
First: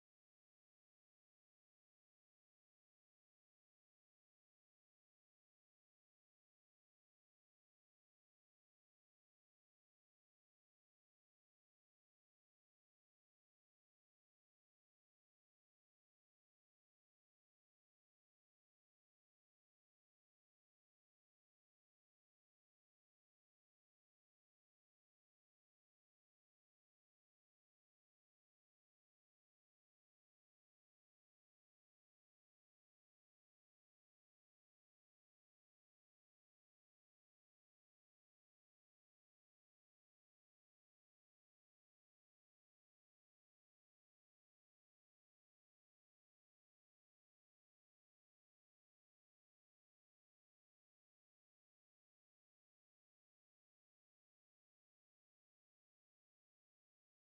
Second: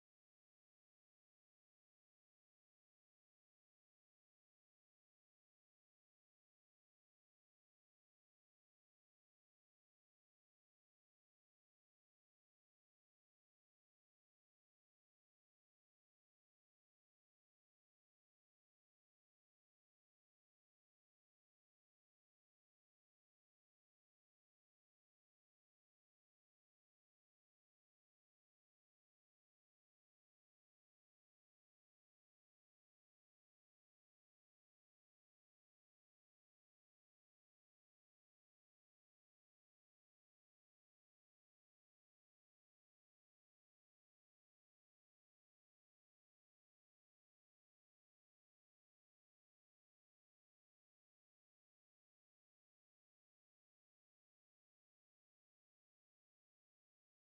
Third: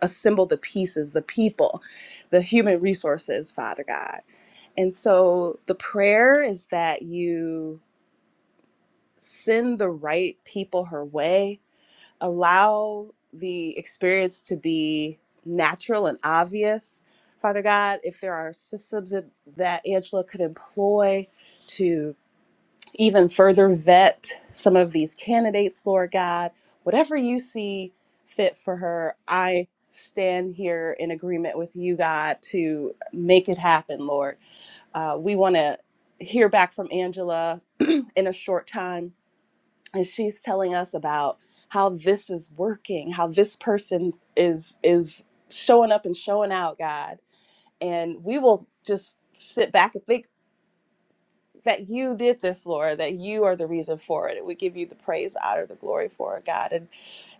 assemble the pieces, the people, the human resources, Father God. And so the prayer is that you send the right people her way, allow the experience to be natural and obvious. Father God, if there are systems that that Angela could employ to even further vet some of these candidates, Lord God, whatever you see fit for her, I stand here in agreement with you, God, to make it happen, Lord. Uh, we want to hear back from Angela in a short time. And she's telling us about how this is working, how this person is is showing up and showing out, God. And we will just sit back and think that you did this, Lord, that you are the reason for it. We give you the praise, the honor, the glory for it, God. And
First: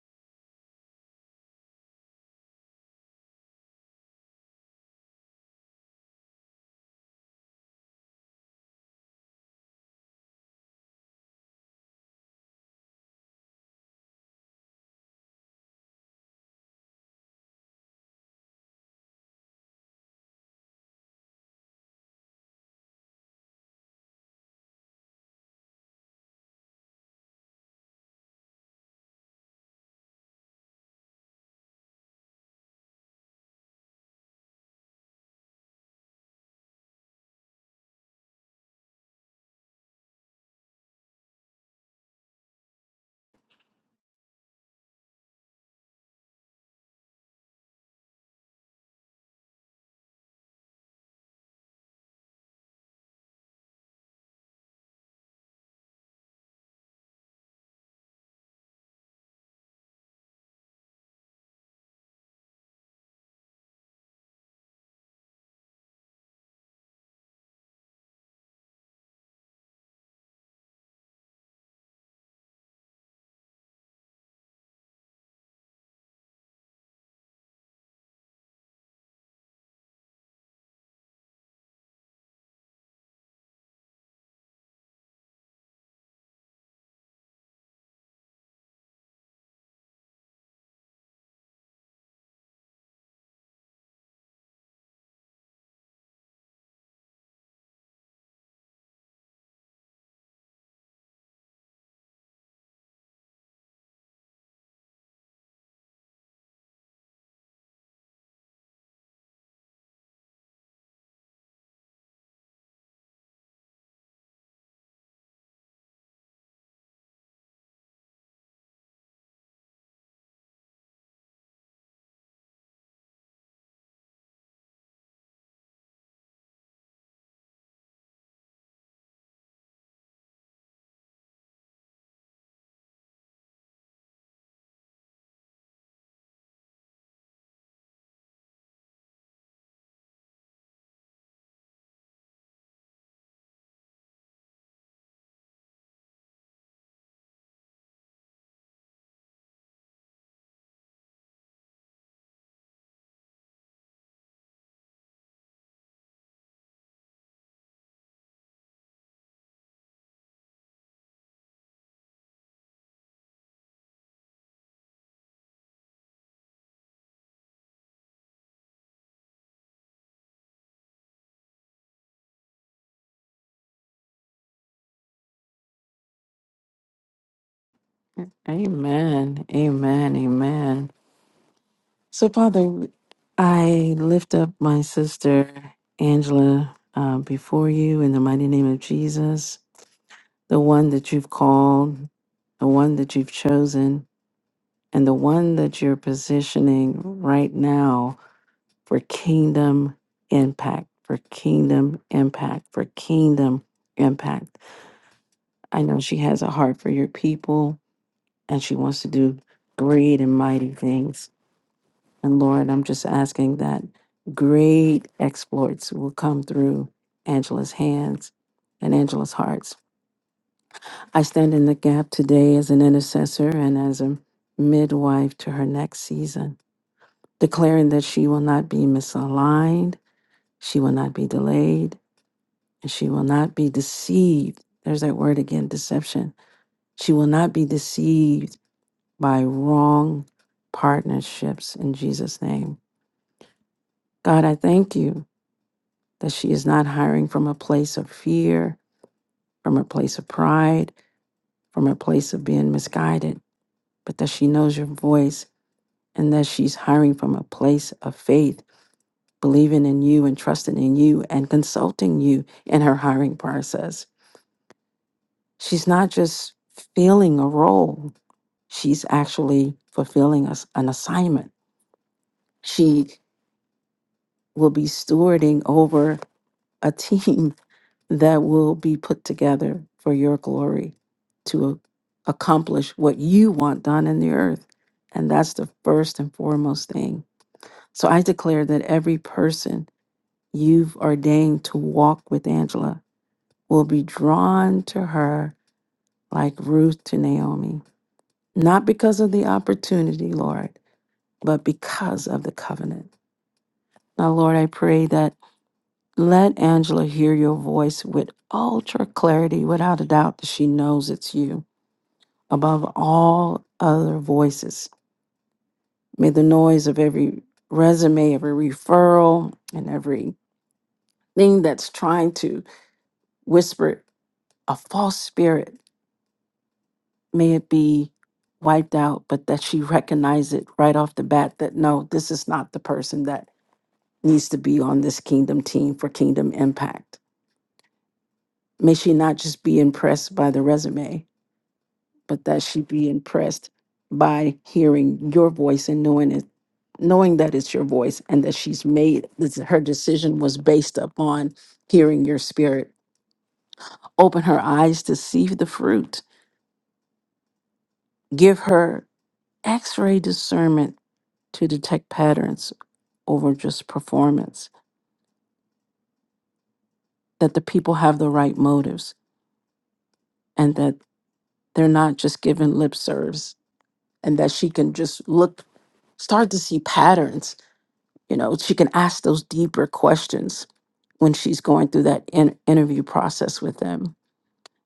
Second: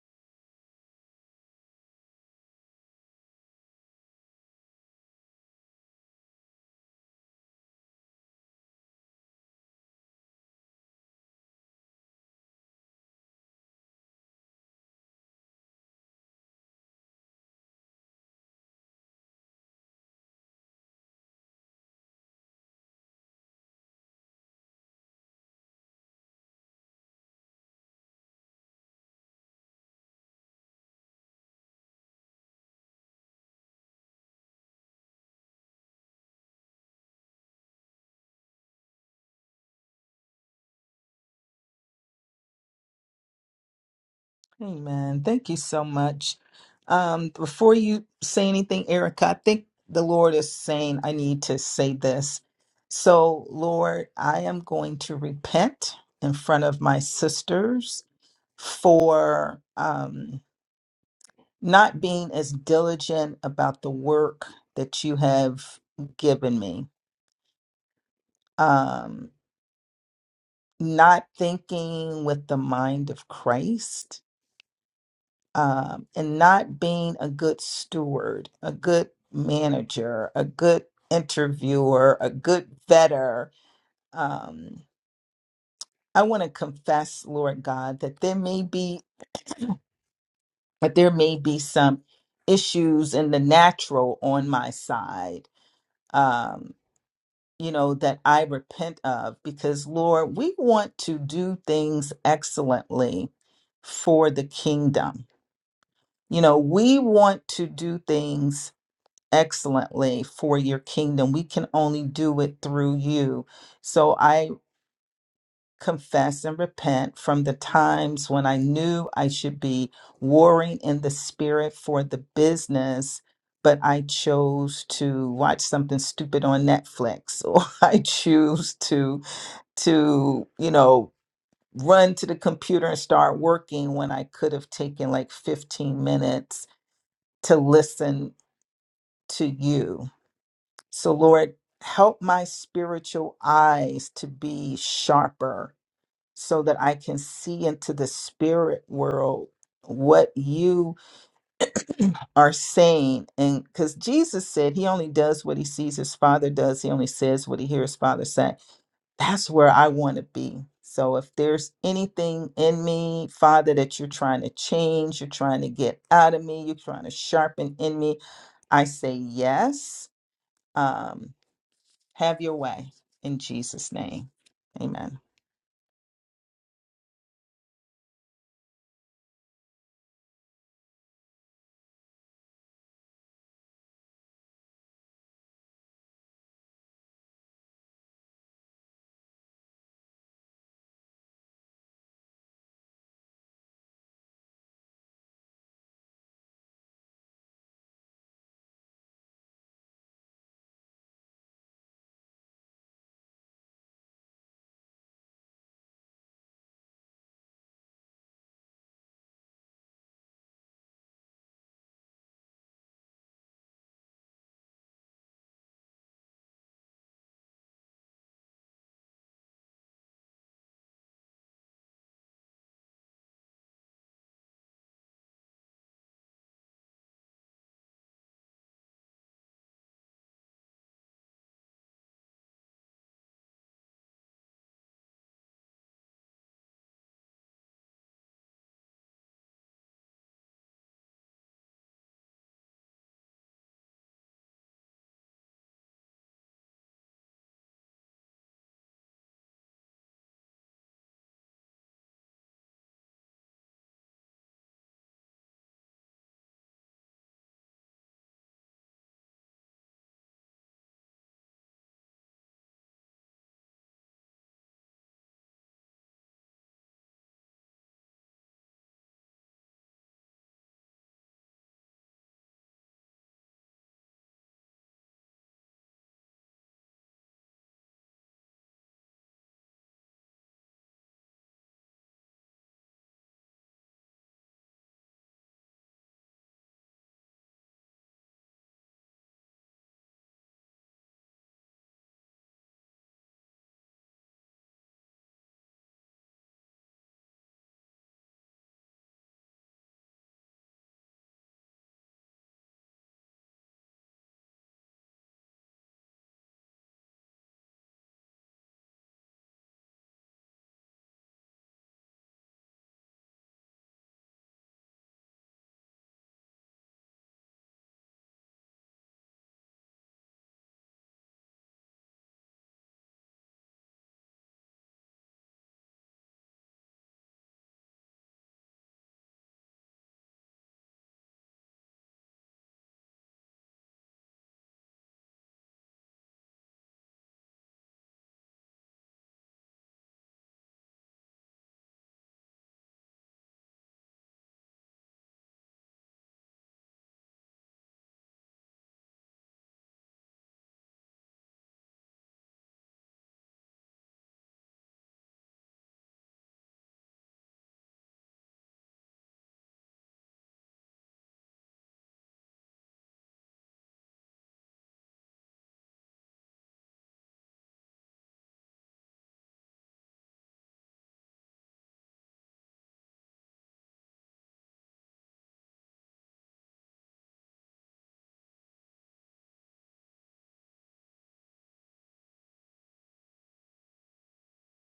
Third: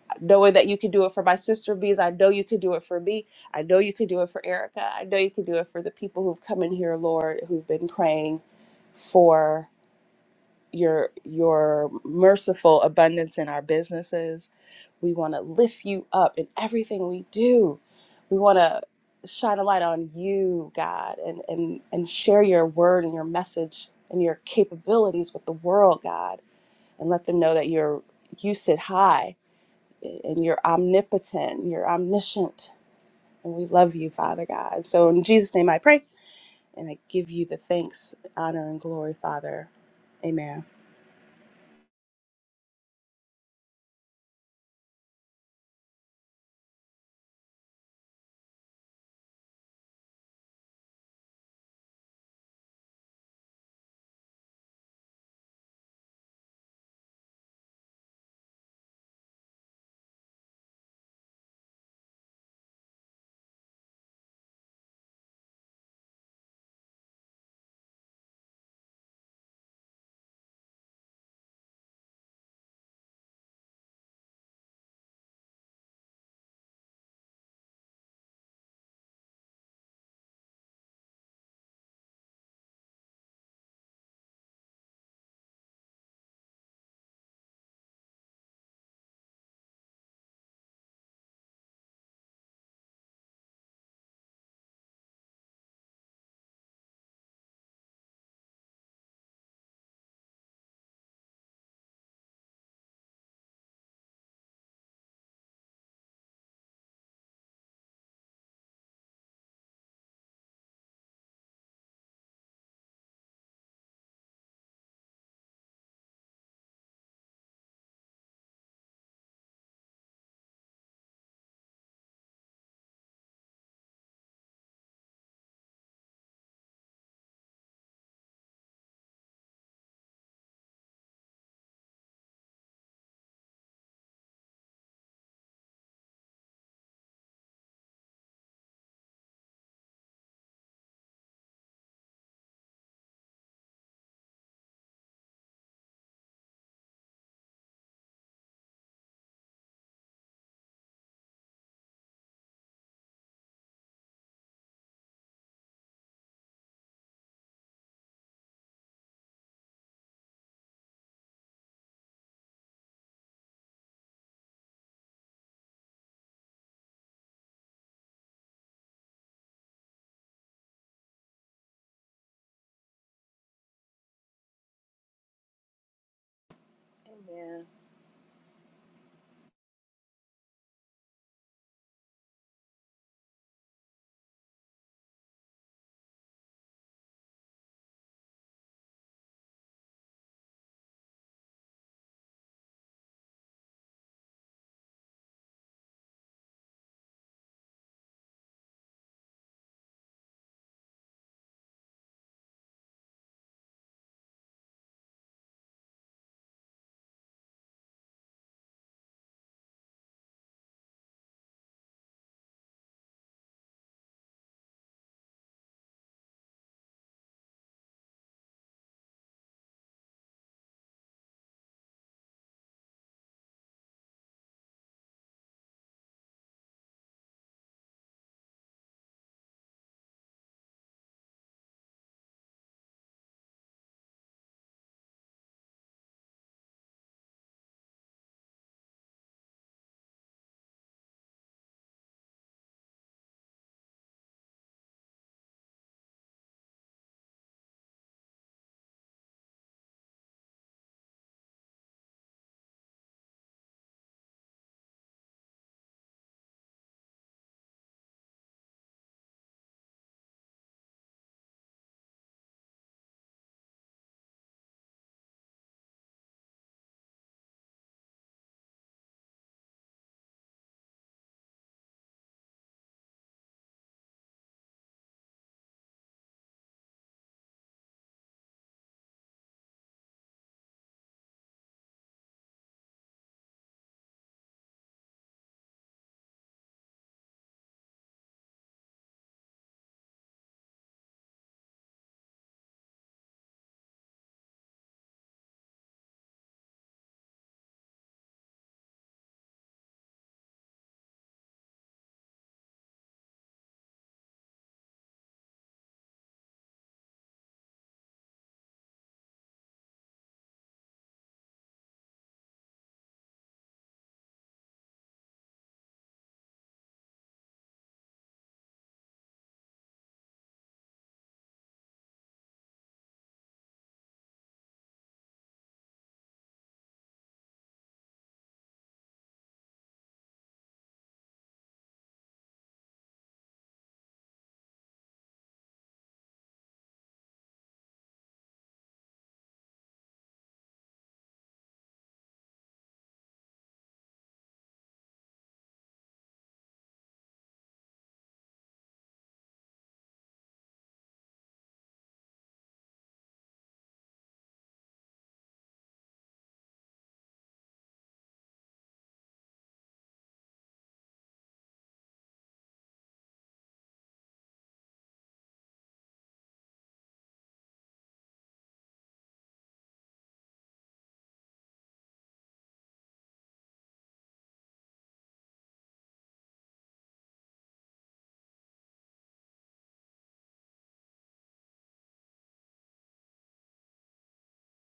uh, knowing that you can do it for my sister because I know you can do it for me. I know you can do it for Erica. I know you can do it for the people who've come in here, Lord, who've been praying for your your merciful abundance in our businesses. We want to lift you up in everything we do. We want to shine a light on you, God, and and and share your word and your message and your capabilities with the world, God, and let them know that you're you sit high and you're omnipotent, you're omniscient, and we love you, Father God. And So in Jesus' name I pray, and I give you the thanks, honor, and glory, Father. Amen.
Amen. Thank you so much. Um, before you say anything, Erica, I think the Lord is saying I need to say this. So, Lord, I am going to repent in front of my sisters for um, not being as diligent about the work that you have given me, um, not thinking with the mind of Christ um, and not being a good steward, a good manager, a good interviewer, a good vetter. Um, I want to confess, Lord God, that there may be that there may be some issues in the natural on my side. Um, you know that I repent of because Lord, we want to do things excellently for the kingdom. You know, we want to do things excellently for your kingdom. We can only do it through you. So I confess and repent from the times when I knew I should be warring in the spirit for the business. But I chose to watch something stupid on Netflix, or I choose to to you know run to the computer and start working when I could have taken like 15 minutes to listen to you So, Lord, help my spiritual eyes to be sharper so that I can see into the spirit world what you are saying. And because Jesus said he only does what he sees his father does, he only says what he hears his father say. That's where I want to be. So, if there's anything in me, Father, that you're trying to change, you're trying to get out of me, you're trying to sharpen in me, I say yes. Um, have your way in Jesus' name. Amen.
Amen. Amen. Amen. So, Father, I lift up my sister, Angela, uh, before you in the mighty name of Jesus, the one that you've called, the one that you've chosen, and the one that you're positioning right now for kingdom impact, for kingdom impact, for kingdom impact. I know she has a heart for your people and she wants to do great and mighty things. And Lord, I'm just asking that great exploits will come through Angela's hands and Angela's hearts. I stand in the gap today as an intercessor and as a midwife to her next season, declaring that she will not be misaligned, she will not be delayed, and she will not be deceived. There's that word again, deception. She will not be deceived by wrong partnerships in Jesus' name. God, I thank you that she is not hiring from a place of fear, from a place of pride, from a place of being misguided, but that she knows your voice and that she's hiring from a place of faith, believing in you and trusting in you and consulting you in her hiring process. She's not just filling a role, she's actually fulfilling us an assignment. She will be stewarding over a team that will be put together for your glory to accomplish what you want done in the earth. And that's the first and foremost thing. So I declare that every person you've ordained to walk with Angela will be drawn to her like Ruth to Naomi, not because of the opportunity, Lord, but because of the covenant. Now, Lord, I pray that let Angela hear your voice with ultra clarity, without a doubt that she knows it's you above all other voices. May the noise of every resume, every referral, and every thing that's trying to whisper a false spirit, may it be wiped out, but that she recognize it right off the bat that no, this is not the person that needs to be on this kingdom team for kingdom impact. May she not just be impressed by the resume, but that she be impressed by hearing your voice and knowing it, knowing that it's your voice and that she's made this, her decision was based upon hearing your spirit. Open her eyes to see the fruit. Give her x-ray discernment to detect patterns over just performance. That the people have the right motives and that they're not just giving lip service and that she can just look start to see patterns You know, she can ask those deeper questions when she's going through that in- interview process with them.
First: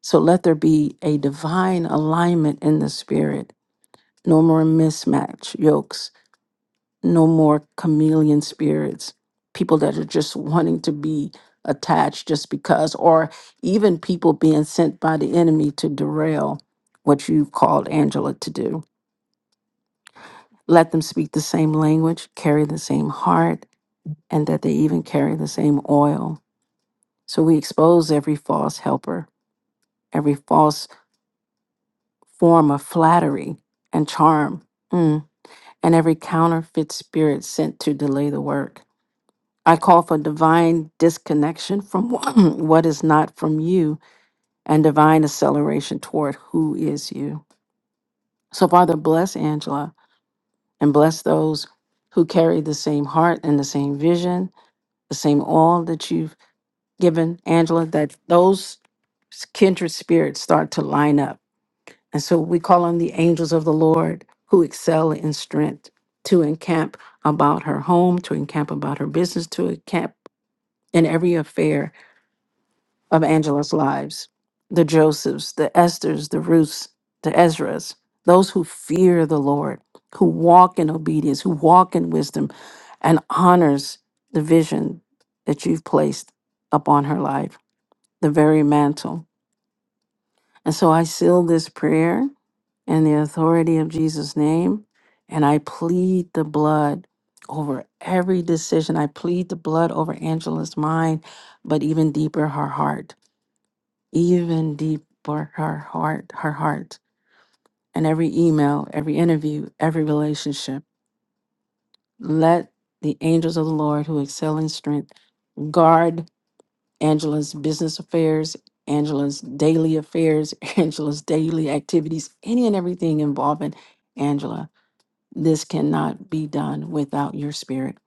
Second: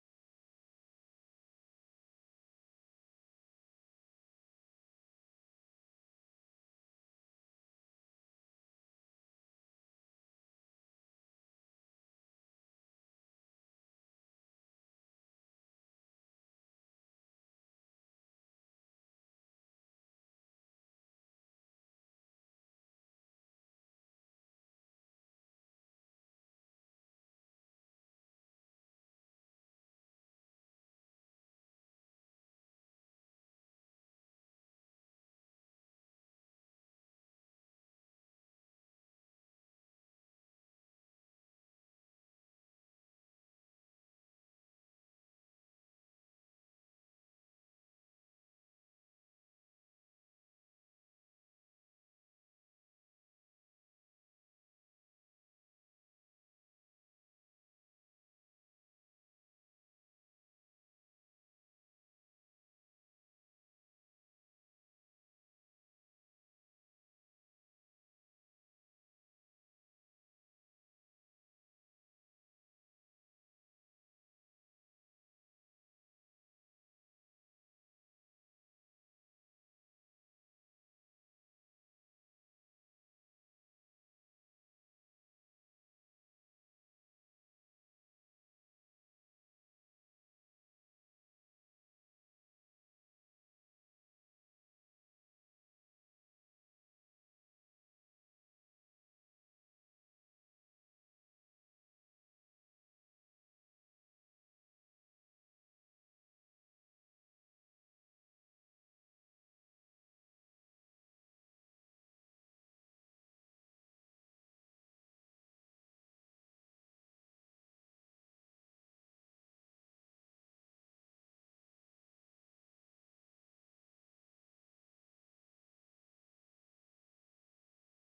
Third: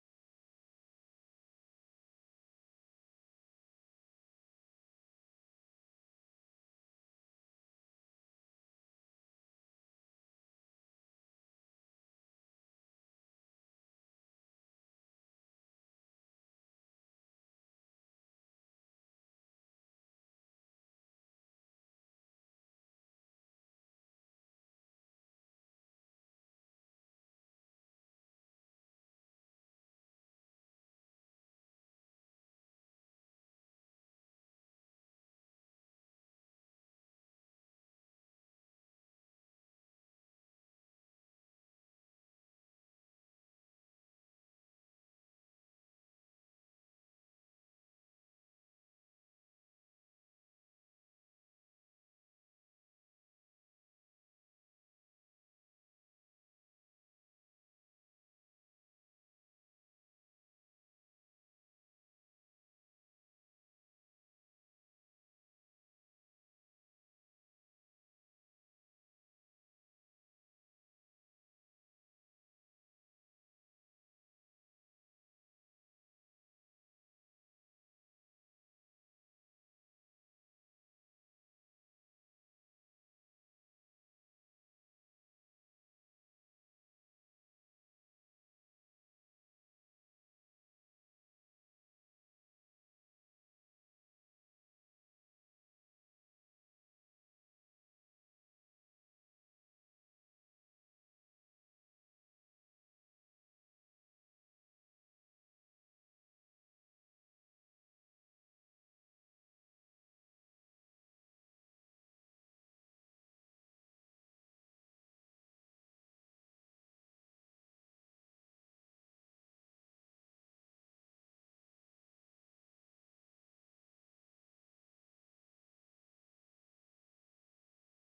So let there be a divine alignment in the spirit. No more mismatch yokes, no more chameleon spirits, people that are just wanting to be attached just because, or even people being sent by the enemy to derail what you've called Angela to do. Let them speak the same language, carry the same heart, and that they even carry the same oil So we expose every false helper, every false form of flattery and charm, mm, and every counterfeit spirit sent to delay the work. I call for divine disconnection from what is not from you and divine acceleration toward who is you. So, Father, bless Angela and bless those who carry the same heart and the same vision, the same all that you've given Angela, that those kindred spirits start to line up And so we call on the angels of the Lord who excel in strength to encamp about her home, to encamp about her business, to encamp in every affair of Angela's lives. The Josephs, the Esthers, the Ruths, the Ezras, those who fear the Lord, who walk in obedience, who walk in wisdom, and honors the vision that you've placed upon her life, the very mantle. And so I seal this prayer and the authority of Jesus' name. And I plead the blood over every decision. I plead the blood over Angela's mind, but even deeper, her heart, even deeper, her heart, her heart, and every email, every interview, every relationship. Let the angels of the Lord who excel in strength guard Angela's business affairs, Angela's daily affairs, Angela's daily activities, any and everything involving Angela this cannot be done without your spirit.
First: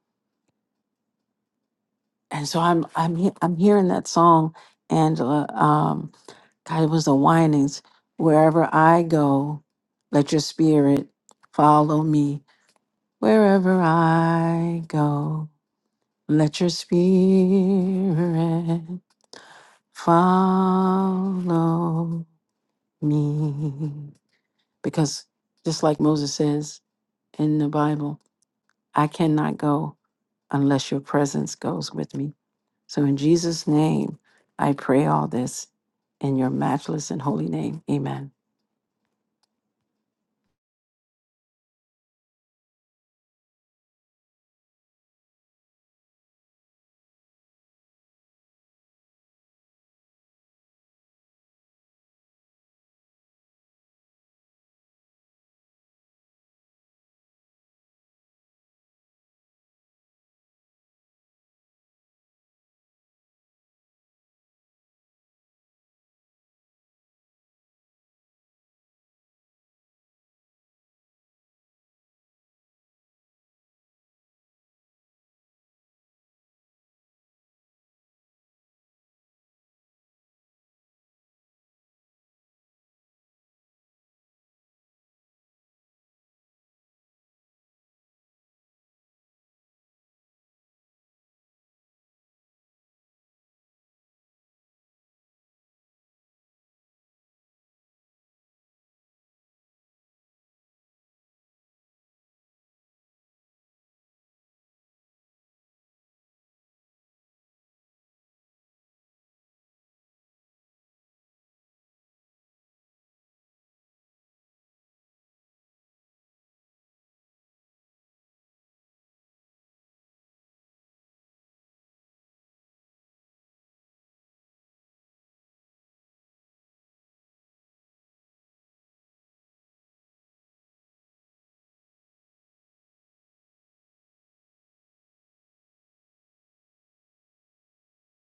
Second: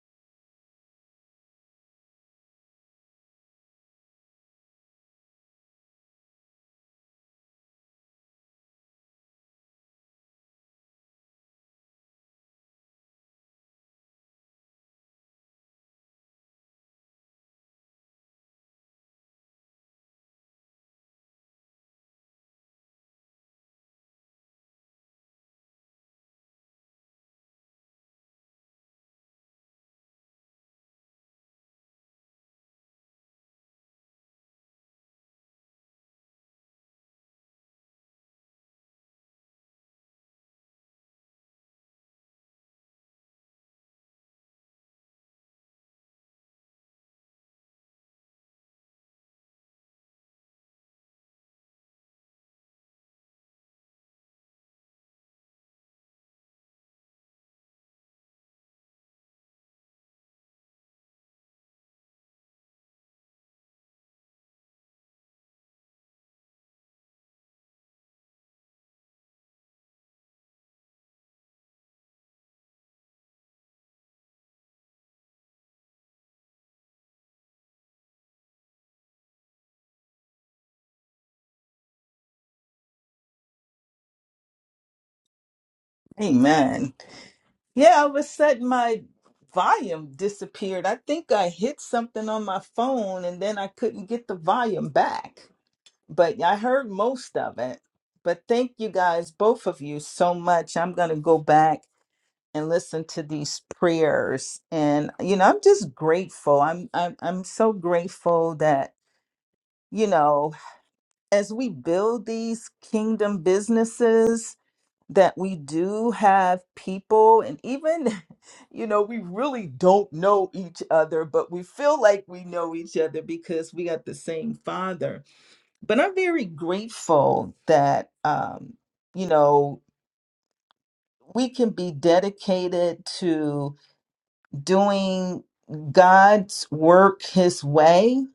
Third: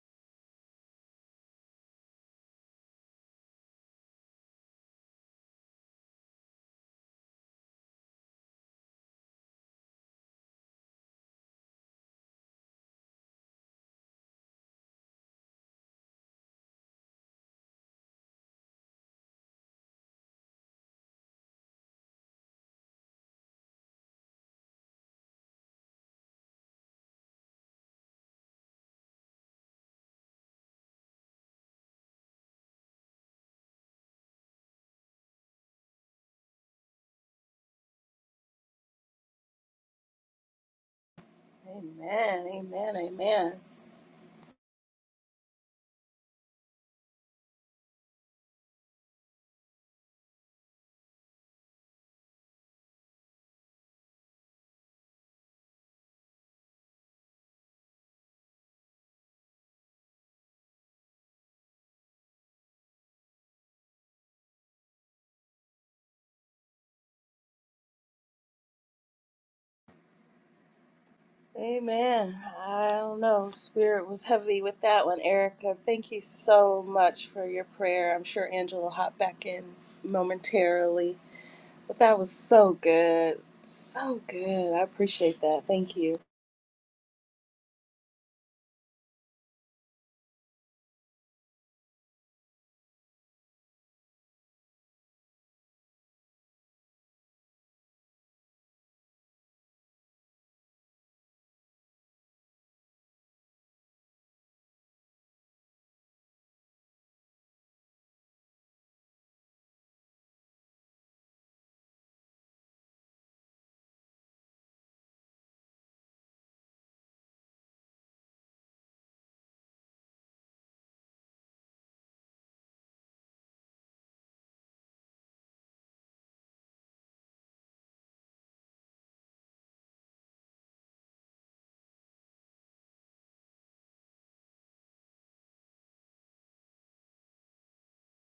And so I'm I'm he- I'm hearing that song, Angela. Um, God, it was the whinings. Wherever I go, let your spirit follow me. Wherever I go, let your spirit follow me. Because just like Moses says in the Bible, I cannot go unless your presence goes with me. So in Jesus' name, I pray all this in your matchless and holy name. Amen.
Amen, amen, amen, amen. I don't know. Spirit was heavy with that one, Erica. Thank you so much for your prayer. I'm sure Angela will hop back in momentarily, but that was so good, so good. I appreciate that. Thank you,
Amen. Yeah, all of a sudden my volume disappeared. I think I hit something on my phone and then I couldn't get the volume back. But I heard most of it. But thank you guys, both of you, so much. I'm going to go back. and listen to these prayers and you know i'm just grateful i'm i'm, I'm so grateful that you know as we build these kingdom businesses that we do have people and even you know we really don't know each other but we feel like we know each other because we got the same father but i'm very grateful that um you know we can be dedicated to doing God's work his way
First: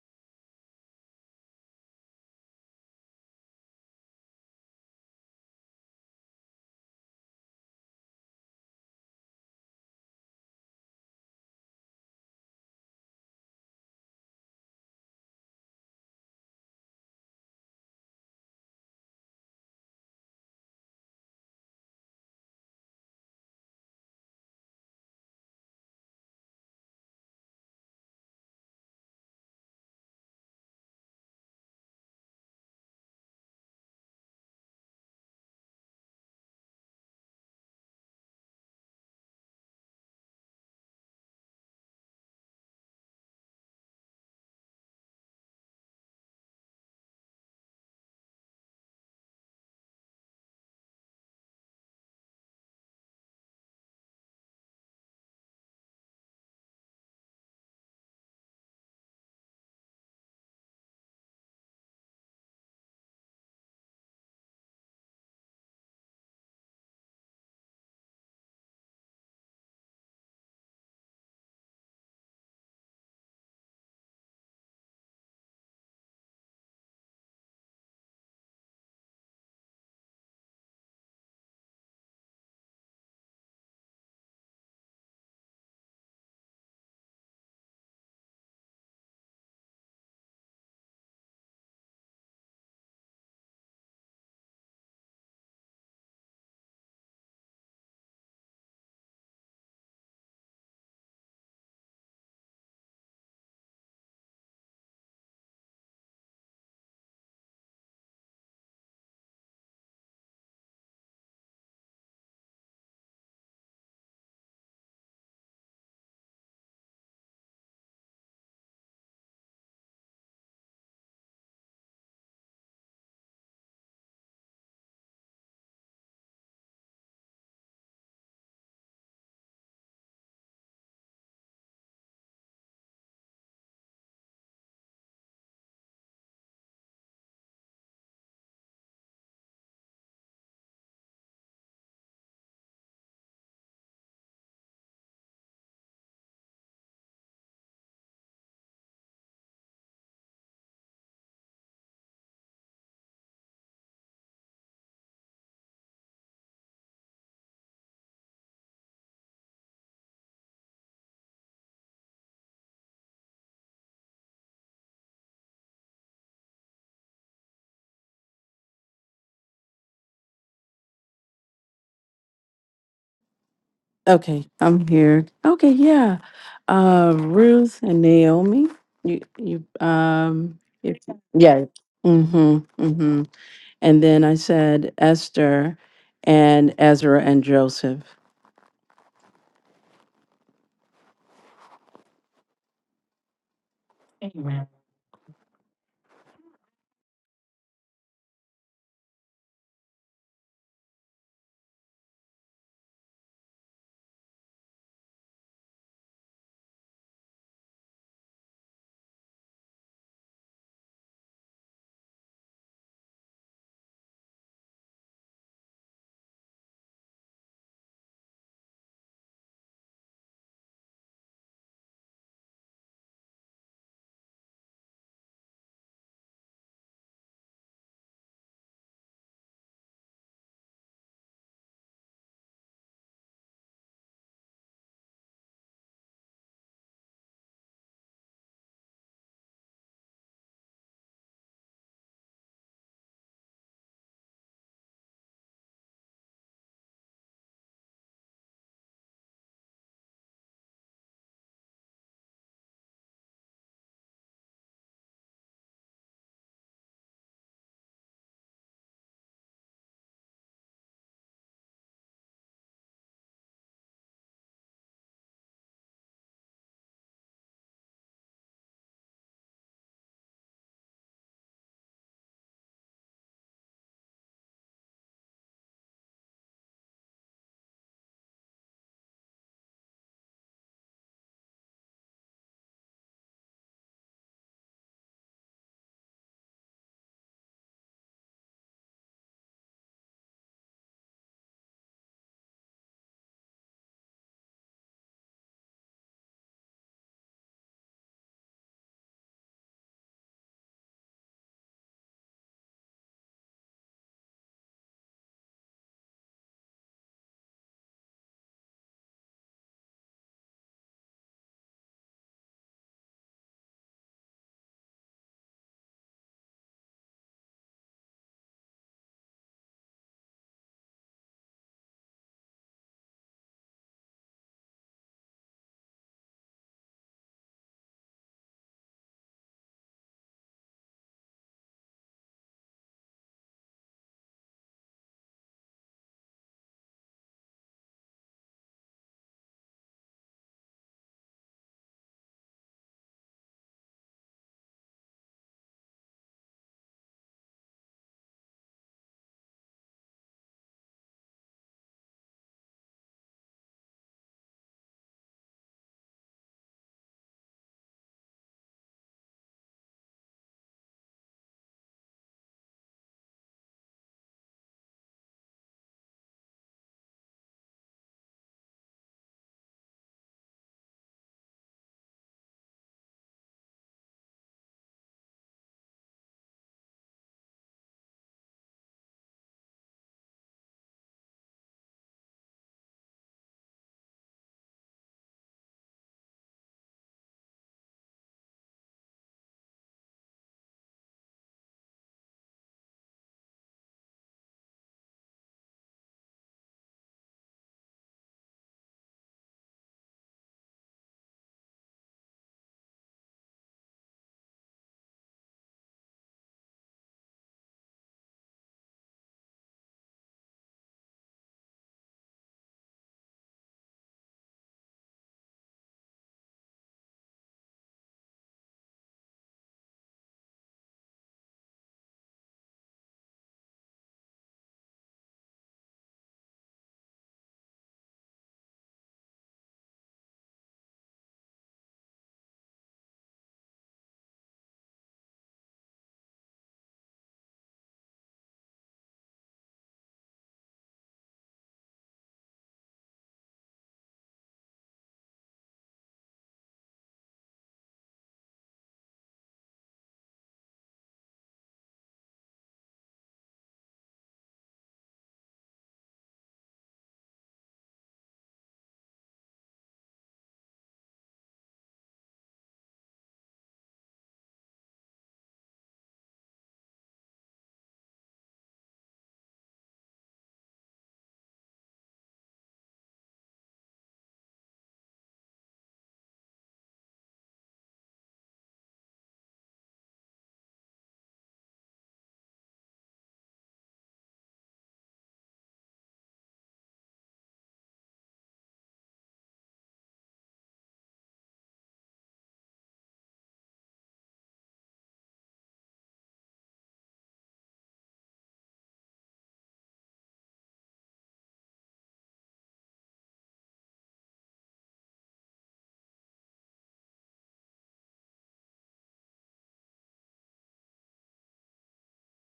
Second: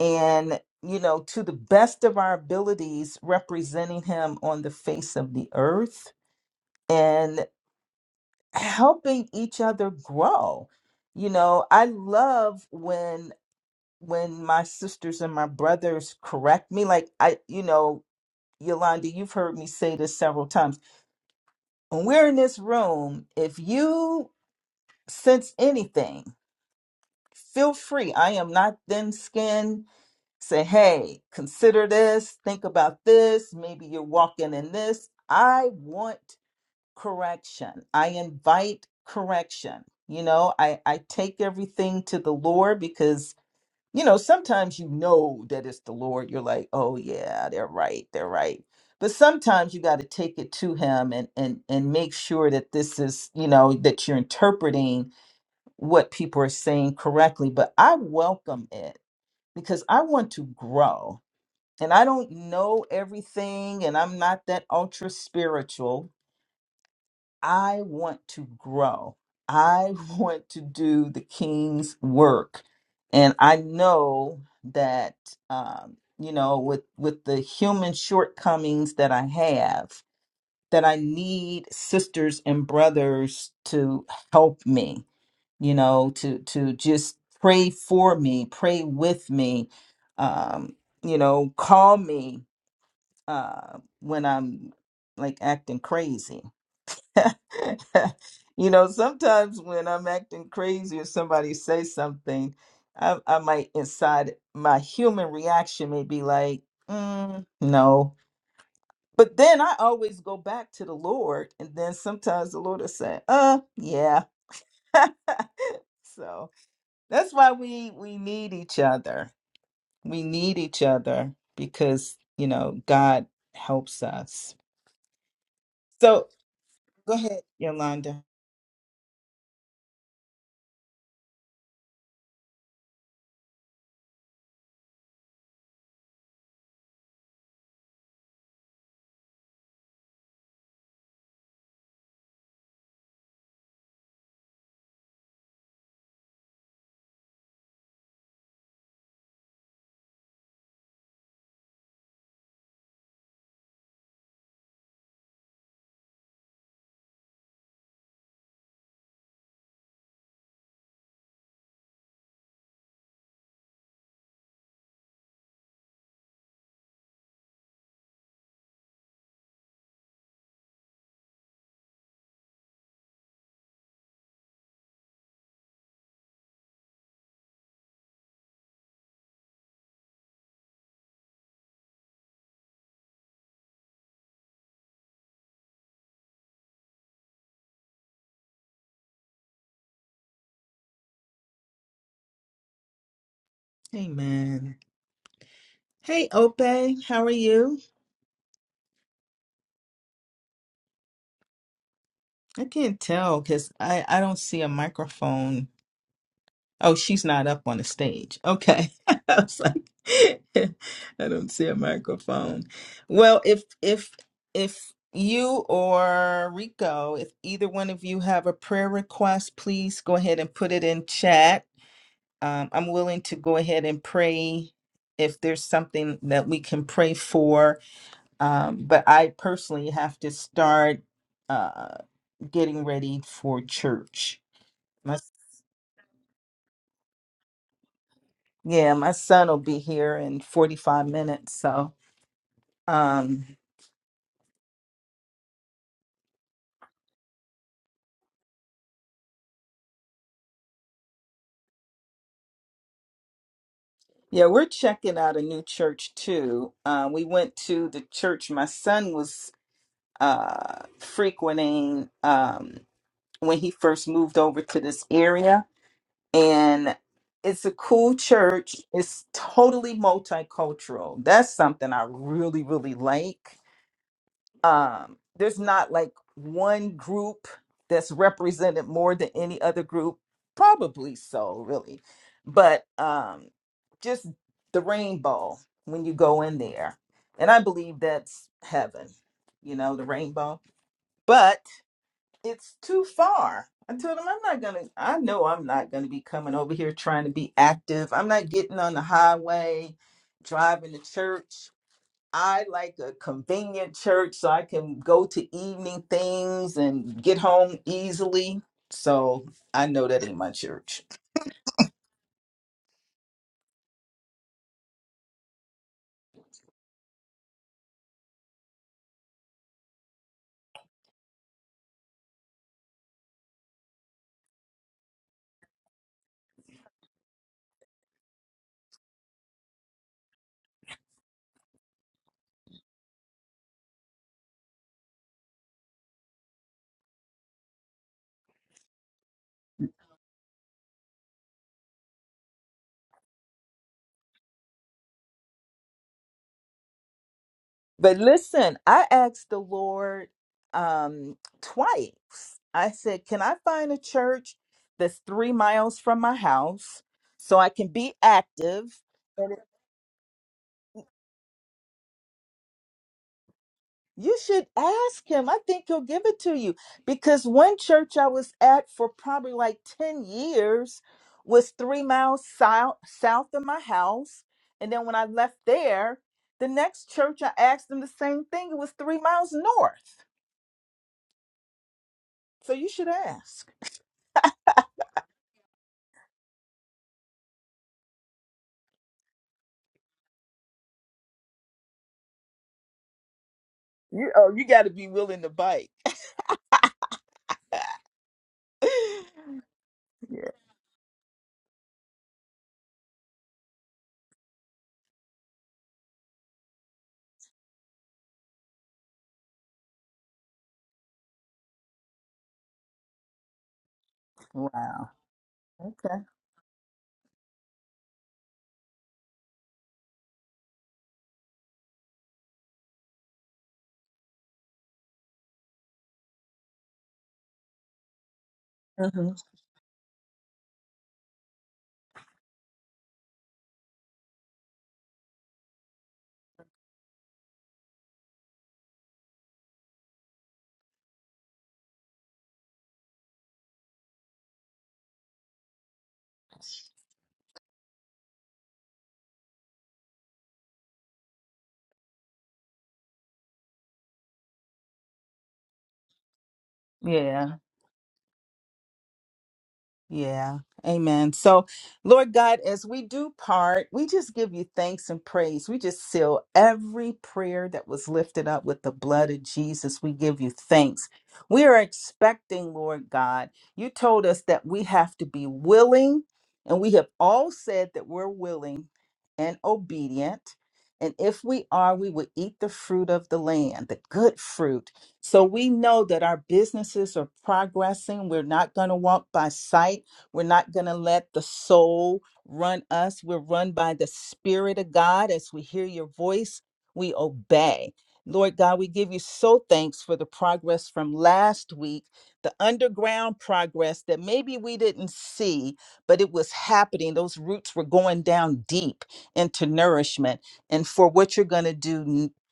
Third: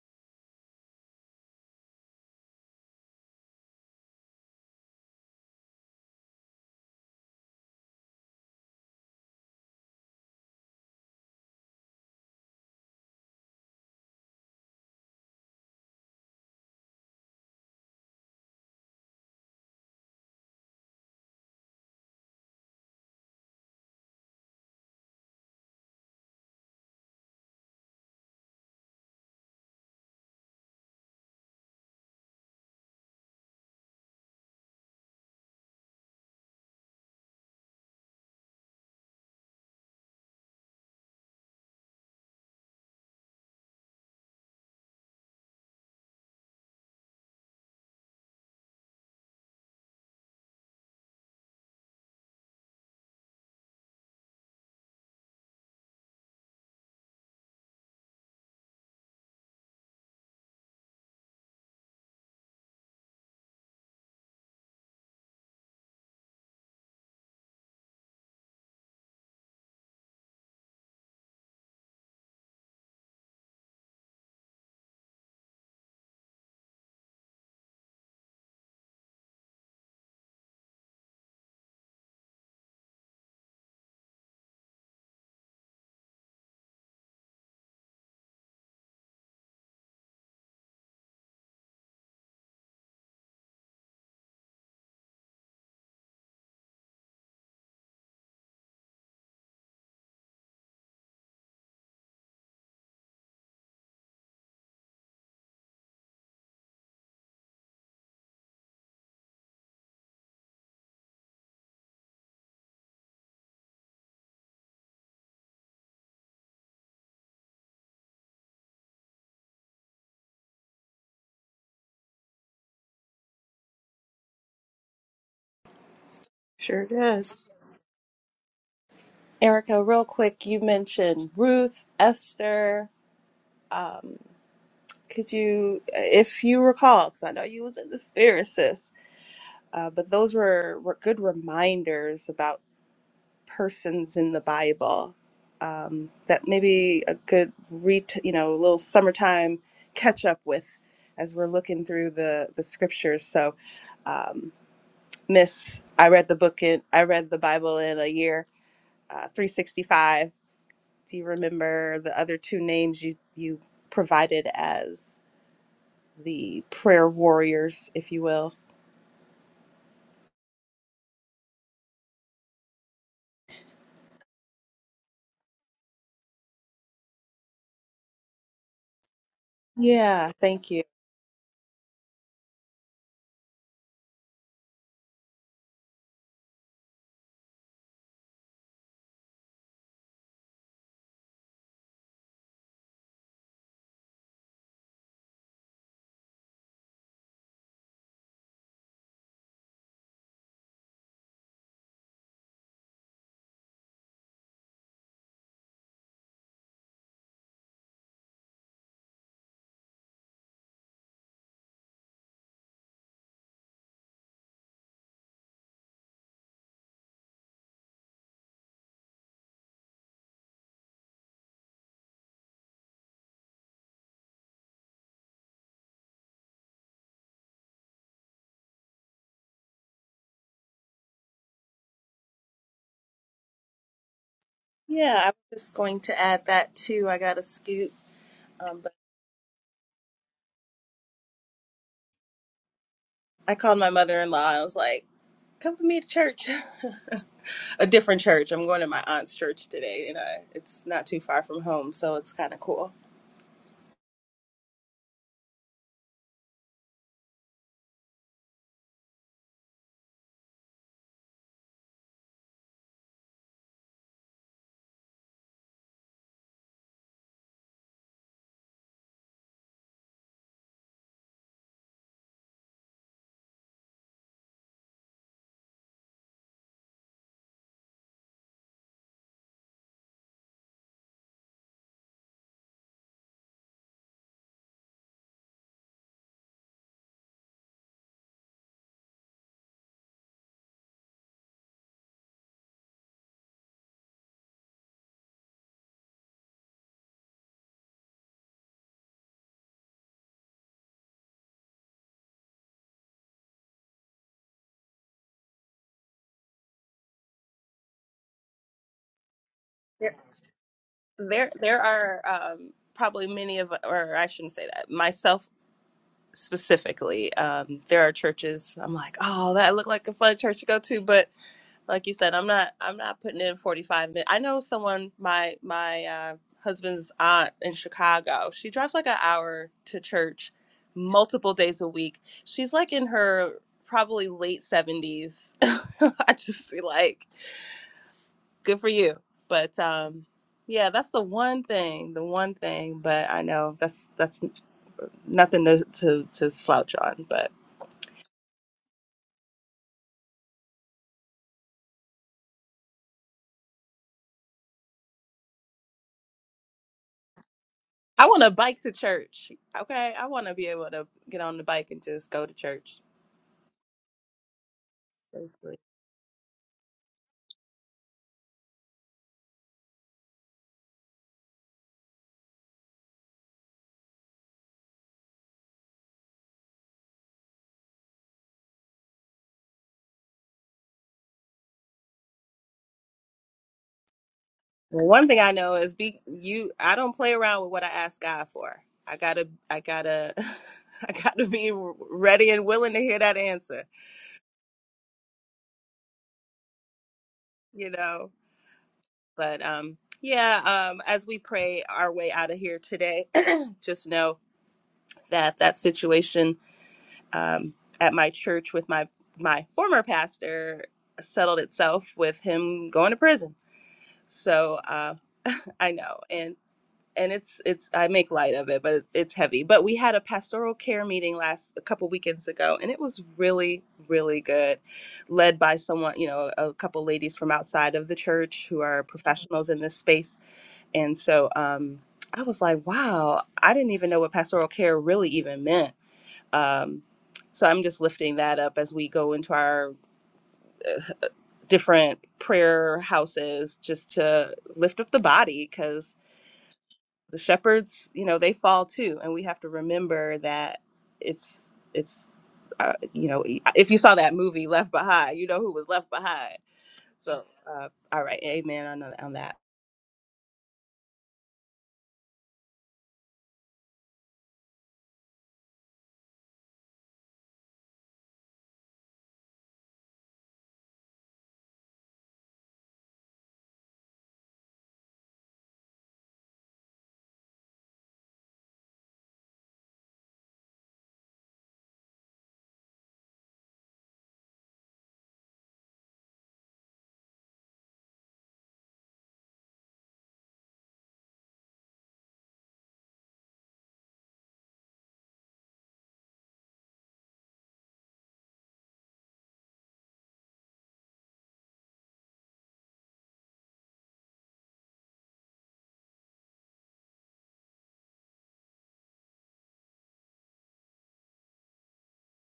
and, you know, to the best of our abilities, representing him on the face of the earth and helping each other grow. You know, I love when when my sisters and my brothers correct me like I you know Yolanda you've heard me say this several times when we're in this room if you sense anything feel free I am not thin skinned say, hey, consider this, think about this, maybe you're walking in this. I want correction. I invite correction. You know, I, I take everything to the Lord because, you know, sometimes you know that it's the Lord. You're like, oh yeah, they're right, they're right. But sometimes you got to take it to him and, and and make sure that this is, you know, that you're interpreting what people are saying correctly. But I welcome it because I want to grow and I don't know everything and I'm not that ultra spiritual. I want to grow. I want to do the king's work. And I know that um, you know with with the human shortcomings that I have that I need sisters and brothers to help me, you know, to to just pray for me, pray with me, um, you know, call me uh, when I'm like acting crazy. you know, sometimes when I'm acting crazy or somebody says something, I, I might inside my human reaction may be like, mm, no. But then I always go back to the Lord, and then sometimes the Lord will say, uh, yeah. so that's why we we need each other. We need each other because you know God helps us. So
Sure
Go ahead,
does.
Yolanda.
Erica. Real quick, you mentioned Ruth, Esther. Um, could you, if you recall, because I know you was in the spirit, sis. Uh, but those were, were good reminders about. persons in the Bible um, that maybe a good re you know a little summertime catch up with as we're looking through the the scriptures. So, um, Miss, I read the book in I read the Bible in a year, uh, three sixty five. Do you remember the other two names you you provided as the prayer warriors, if you will?
Okay, I'm here. Okay, yeah. Uh Ruth and Naomi. You you
Yeah,
um
thank you.
if, yeah. Mm-hmm. Mm-hmm. And then I said Esther and Ezra and Joseph. Amen.
Amen. Hey, Ope, how are you? I can't tell because I, I don't see a microphone. Oh, she's not up on the stage. Okay. I was like, I don't see a microphone. Well, if if if you or Rico, if either one of you have a prayer request, please go ahead and put it in chat. Um, I'm willing to go ahead and pray if there's something that we can pray for Um, but I personally have to start uh, getting ready for church.
Yeah,
My,
I was just going to add that too. I got to scoot. Um,
yeah, my son will be here in 45 minutes. So,
I
um,
called my mother in law. I was like, "Come with me to church, a different church. I'm going to my aunt's church today, and I, it's not too far from home, so it's kind of cool."
yeah, we're checking out a new church too. Uh, we went to the church my son was uh, frequenting um, when he first moved over to this area. And it's a cool church. It's totally multicultural. That's something I really, really like um, there's not like one group that's represented more than any other group probably so really but um just the rainbow when you go in there and i believe that's heaven you know the rainbow but it's too far i told him i'm not gonna i know i'm not gonna be coming over here trying to be active i'm not getting on the highway driving to church I like a convenient church so I can go to evening things and get home easily. So I know
There,
that ain't my church.
there, there are um, probably many of, or I shouldn't say that, myself specifically. Um, there are churches I'm like, "Oh, that looked like a fun church to go to," but like you said i'm not i'm not putting in 45 minutes i know someone my my uh, husband's aunt in chicago she drives like an hour to church multiple days a week she's like in her probably late 70s i just feel like good for you but um yeah that's the one thing the one thing but i know that's that's nothing to to, to slouch on but
But listen, I asked the Lord um twice. I said, Can I find a church that's three miles from my house so I can be
i want to bike to
active?
church okay i want to be able to get on the bike and just go to church
You should ask him. I
Well,
think he'll give it to you. Because one church I was at for probably like 10 years was three miles south, south of my house. And then when I left there, the next church I asked them the same thing. It was three miles north. So you should ask.
one thing I know is be you. I don't play around with what I ask God for. I gotta, I gotta, I gotta be ready and willing to hear that answer.
You oh, you gotta be willing to bite.
You know. But um,
yeah.
yeah. Um, as we pray our way out of here today, just know that that situation um, at my church with my my former pastor settled itself with him going to prison. So
Wow.
uh, I
Okay.
know. and it's it's I make light of it, but it's heavy. But we had a pastoral care meeting last a couple weekends ago, and it was really really good, led by someone you know a couple ladies from outside of the church who are
hmm
professionals in this space, and so um, I was like, wow, I didn't even know what pastoral care really even meant. Um, so I'm just lifting that up as we go into our different prayer houses just to lift up the body because the shepherds you know they fall too and we have to remember that it's it's uh, you know if you saw that movie left behind you know who was left behind
Yeah.
so uh, all right amen on, on that
Yeah. Amen. So, Lord God, as we do part, we just give you thanks and praise. We just seal every prayer that was lifted up with the blood of Jesus. We give you thanks. We are expecting, Lord God, you told us that we have to be willing, and we have all said that we're willing and obedient. And if we are, we will eat the fruit of the land, the good fruit. So we know that our businesses are progressing. We're not going to walk by sight. We're not going to let the soul run us. We're run by the Spirit of God. As we hear your voice, we obey. Lord God, we give you so thanks for the progress from last week, the underground progress that maybe we didn't see, but it was happening. Those roots were going down deep into nourishment. And for what you're going to do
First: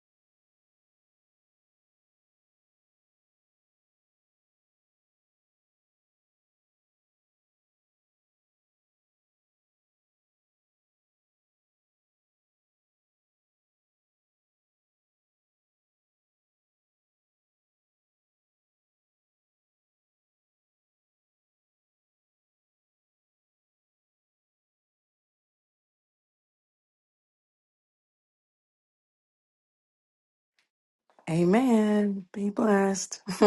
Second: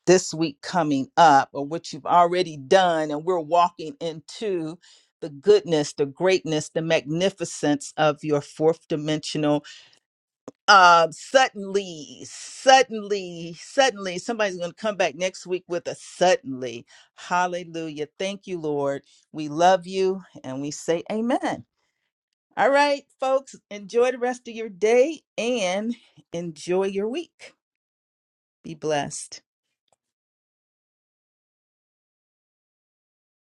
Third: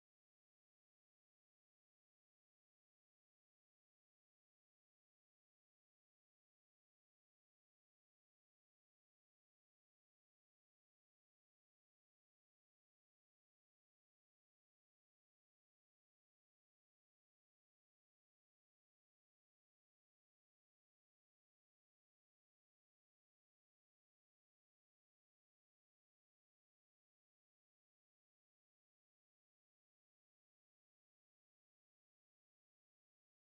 this week coming up or what you've already done and we're walking into the goodness the greatness the magnificence of your fourth dimensional uh suddenly suddenly suddenly somebody's going to come back next week with a suddenly hallelujah thank you lord we love you and we say amen all right folks enjoy the rest of your day and enjoy your week be blessed
Amen. Be blessed.